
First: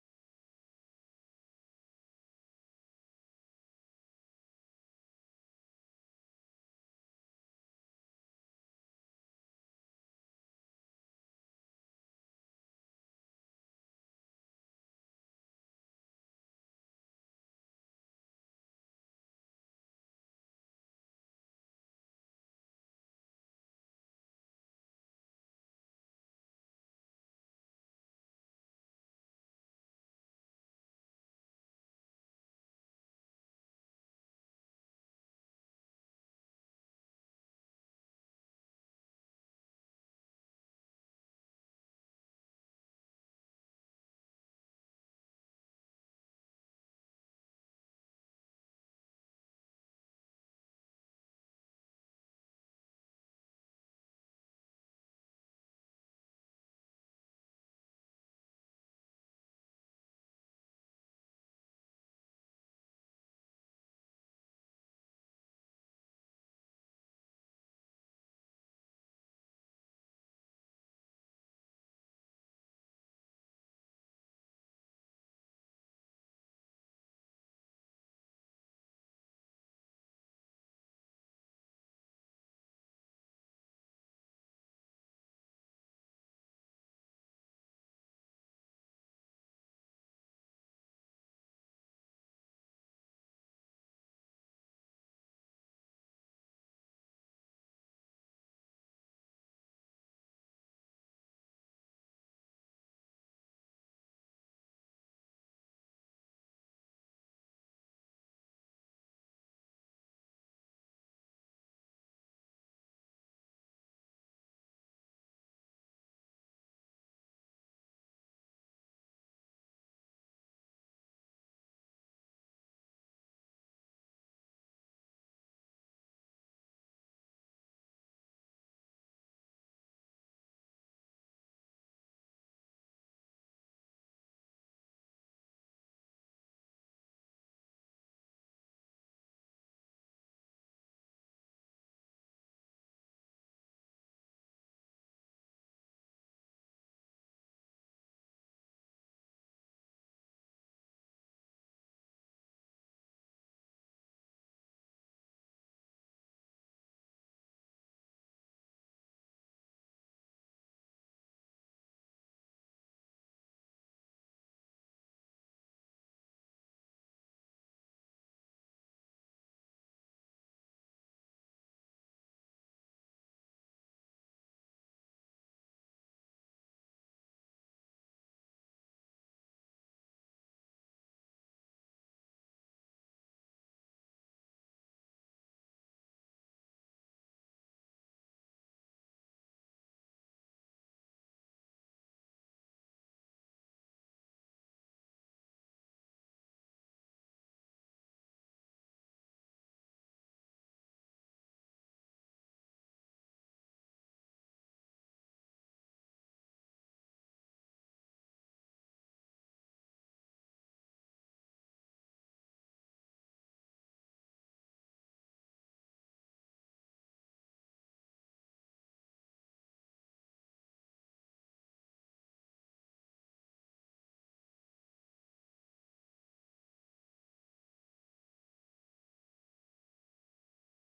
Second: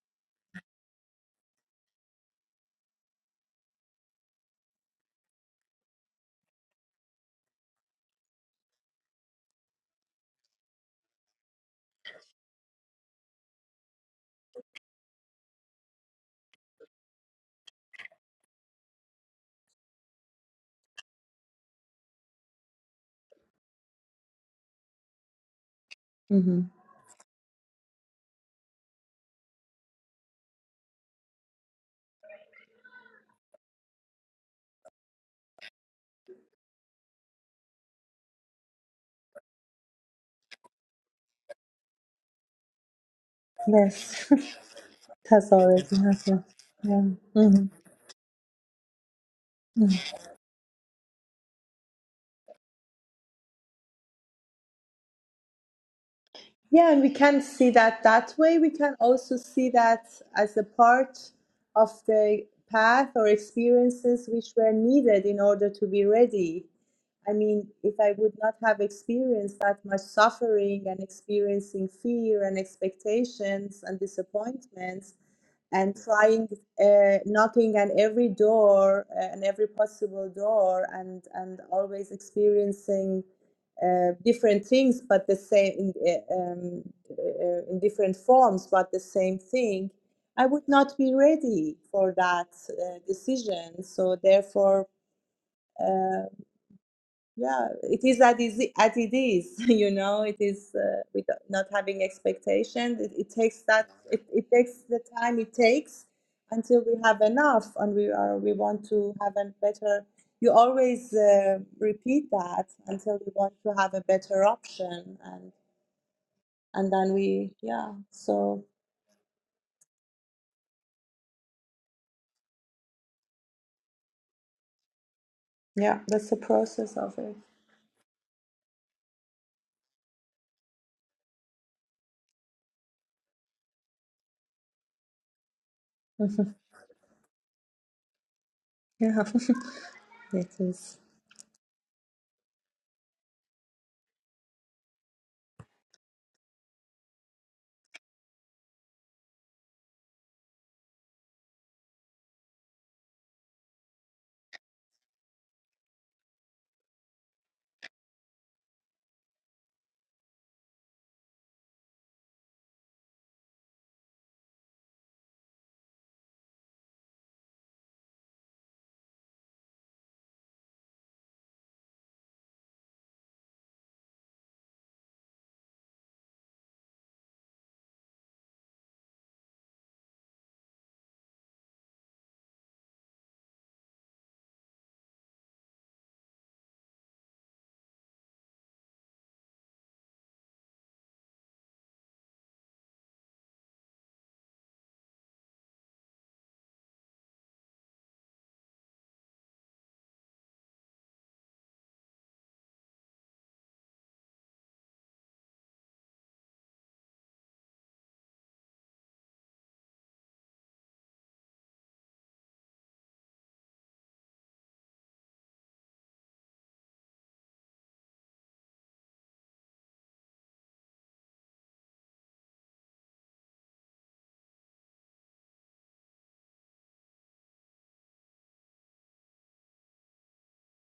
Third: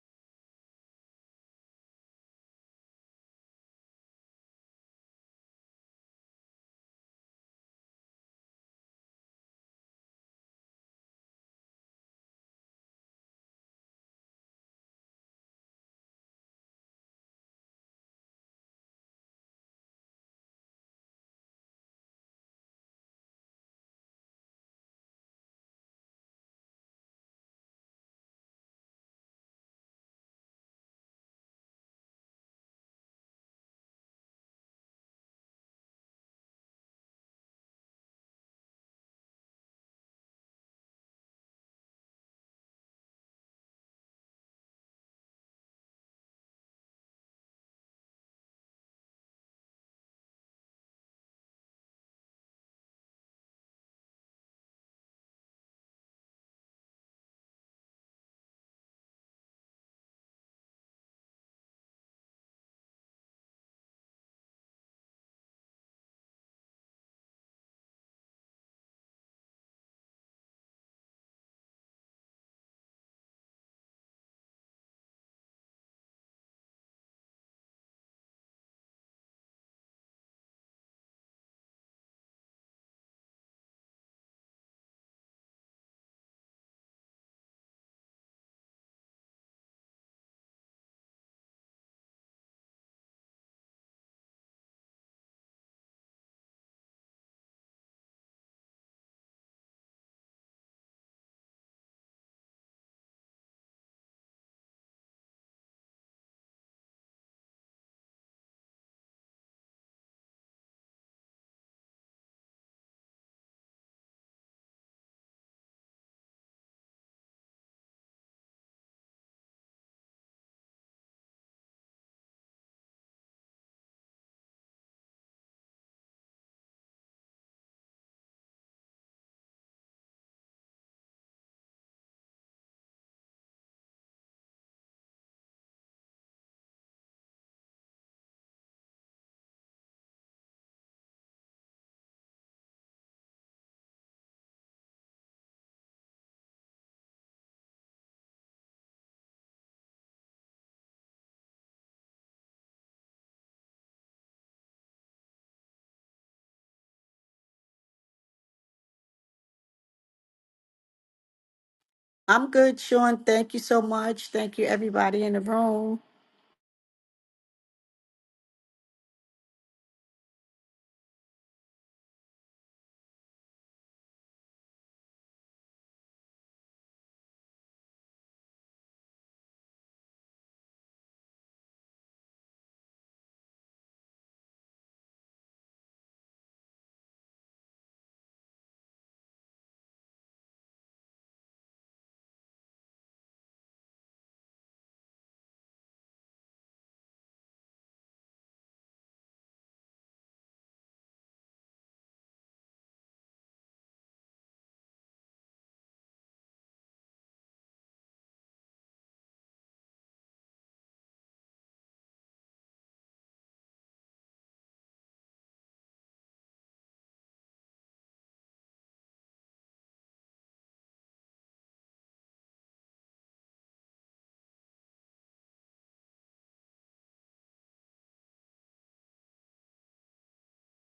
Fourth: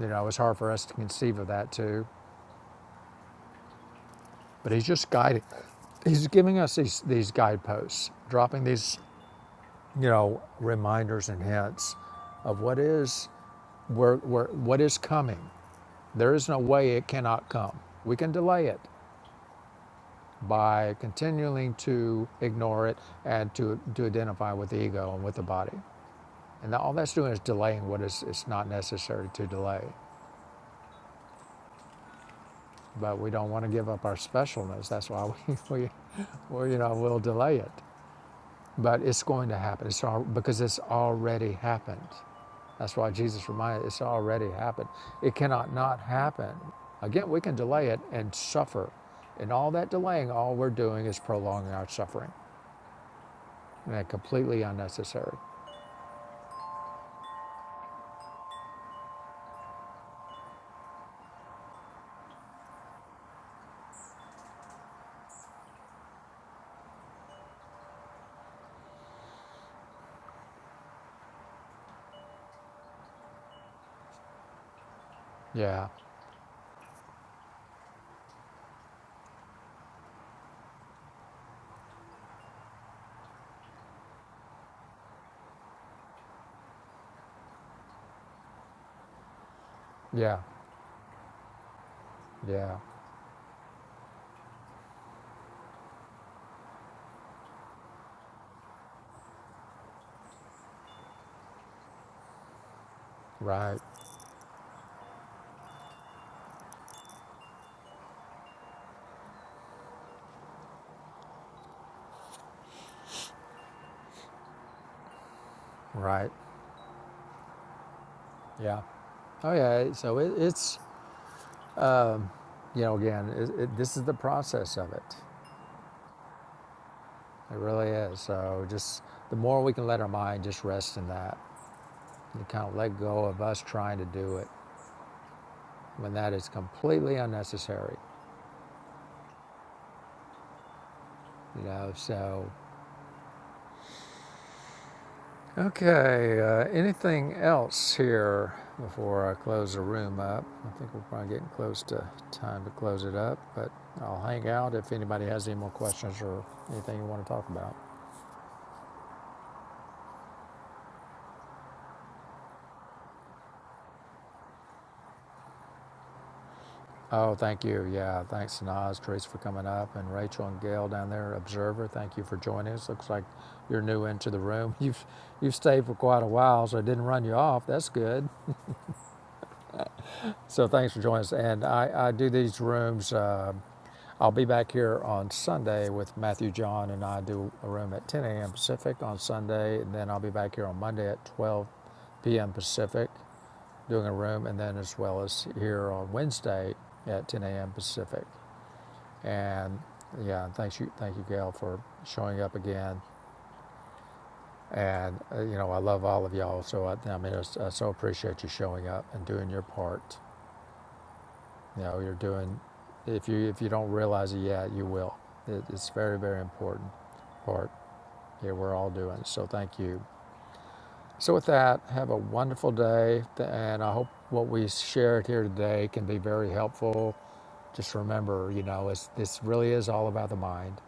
S1: you know, it's hard for us to conceive of that too But he's just guiding. He's giving us these, these guideposts, dropping these, you know, reminders and hints of what is where, where, what is coming. There is no way it cannot come. We can delay it by continuing to ignore it and to, to identify with the ego and with the body.
S3: hmm
S1: And all that's doing is delaying what is it's not necessary to delay. But we don't want to give up our specialness. That's why we, [laughs] we well, you know, we'll delay it. But it's going to happen. It's all, because it's already happened. That's why Jesus reminded us: it's
S3: Yes,
S1: already happened.
S3: [laughs]
S1: It
S3: that's
S1: cannot
S3: already
S1: not
S3: happened.
S1: happen.
S3: Yeah.
S1: Again, we can
S3: Mm-hmm,
S1: delay it and suffer. And all that
S3: Mm-hmm.
S1: delaying, all we're doing is prolonging our suffering. And completely unnecessary.
S3: Yeah, and we can see that that way. We can also see that as a part of the path or experiences which were needed in order to be ready. I mean, if I would not have experienced that much suffering and experiencing fear and expectations and disappointments
S1: Yeah.
S3: and trying, uh, knocking on every door uh, and every possible door and, and always experiencing uh, different things, but the same in, uh, um, uh, in different forms, but the same thing.
S1: Yeah.
S3: I would not be ready for that
S1: Yeah.
S3: uh, decision. So therefore, uh, yeah it is that easy as it is [laughs] you know it is uh, with not having expectations it, it takes
S1: Right.
S3: that it, it takes the time it takes until we have enough and we are we want to have a better you always uh, repeat that until we want to have a better option and
S1: Right.
S3: and then we yeah so
S1: Yeah. Oh yeah. So it, it's you know again it, it, this is the process of it.
S3: yeah that's the process of it
S1: It really is. So just the more we can let our mind just rest in that, You kind of let go of us trying to do it when
S3: [laughs]
S1: that is completely unnecessary,
S3: yeah [laughs] it is
S1: you know. So, okay, uh, anything else here before I close the room up? I think we're probably getting close to time to close it up, but I'll hang out if anybody has any more questions or anything you want to talk about.
S4: [laughs] I'm good, Sean. Thank you so much. Thank you, everybody in the room.
S1: Oh, thank you. Yeah, thanks, Naz, Teresa, for coming up, and Rachel and Gail down there, Observer. Thank you for joining us. Looks like you're new into the room. [laughs] You've you've stayed for quite a while, so I didn't run you off. That's good. So thanks for joining us. And I, I do these rooms. Uh, I'll be back here on Sunday with Matthew John, and I do a room at 10 a.m. Pacific on Sunday, and then I'll be back here on Monday at 12 p.m. Pacific doing a room, and then as well as here on Wednesday at 10 a.m. Pacific. And yeah, thanks you, thank you, Gail, for showing up again. And uh, you know, I love all of y'all. So I, I mean, it's- I so appreciate you showing up and doing your part. You know, you're doing. If you if you don't realize it yet, you will. It, it's very very important part. Yeah, we're all doing. So thank you. So with that, have a wonderful day, and I hope what we shared here today can be very helpful. Just remember, you know, it's, this really is all about the mind.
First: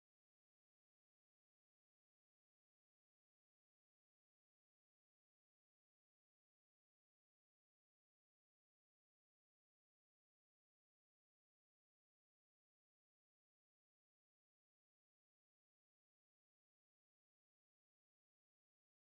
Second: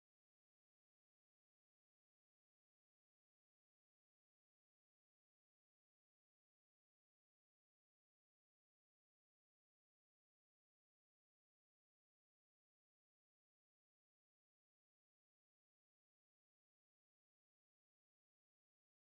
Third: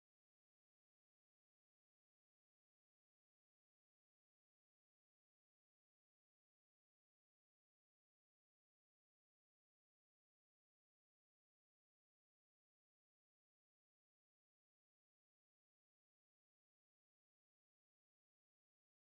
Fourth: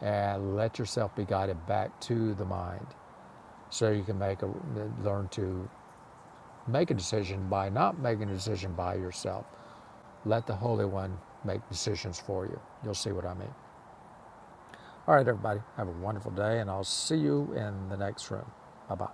S1: and let yourself be guided back to the mind so you can make a learn to make a decision by not making a decision by yourself let the holy one make decisions for you you'll see what i mean all right everybody have a wonderful day and i'll see you in the next room bye bye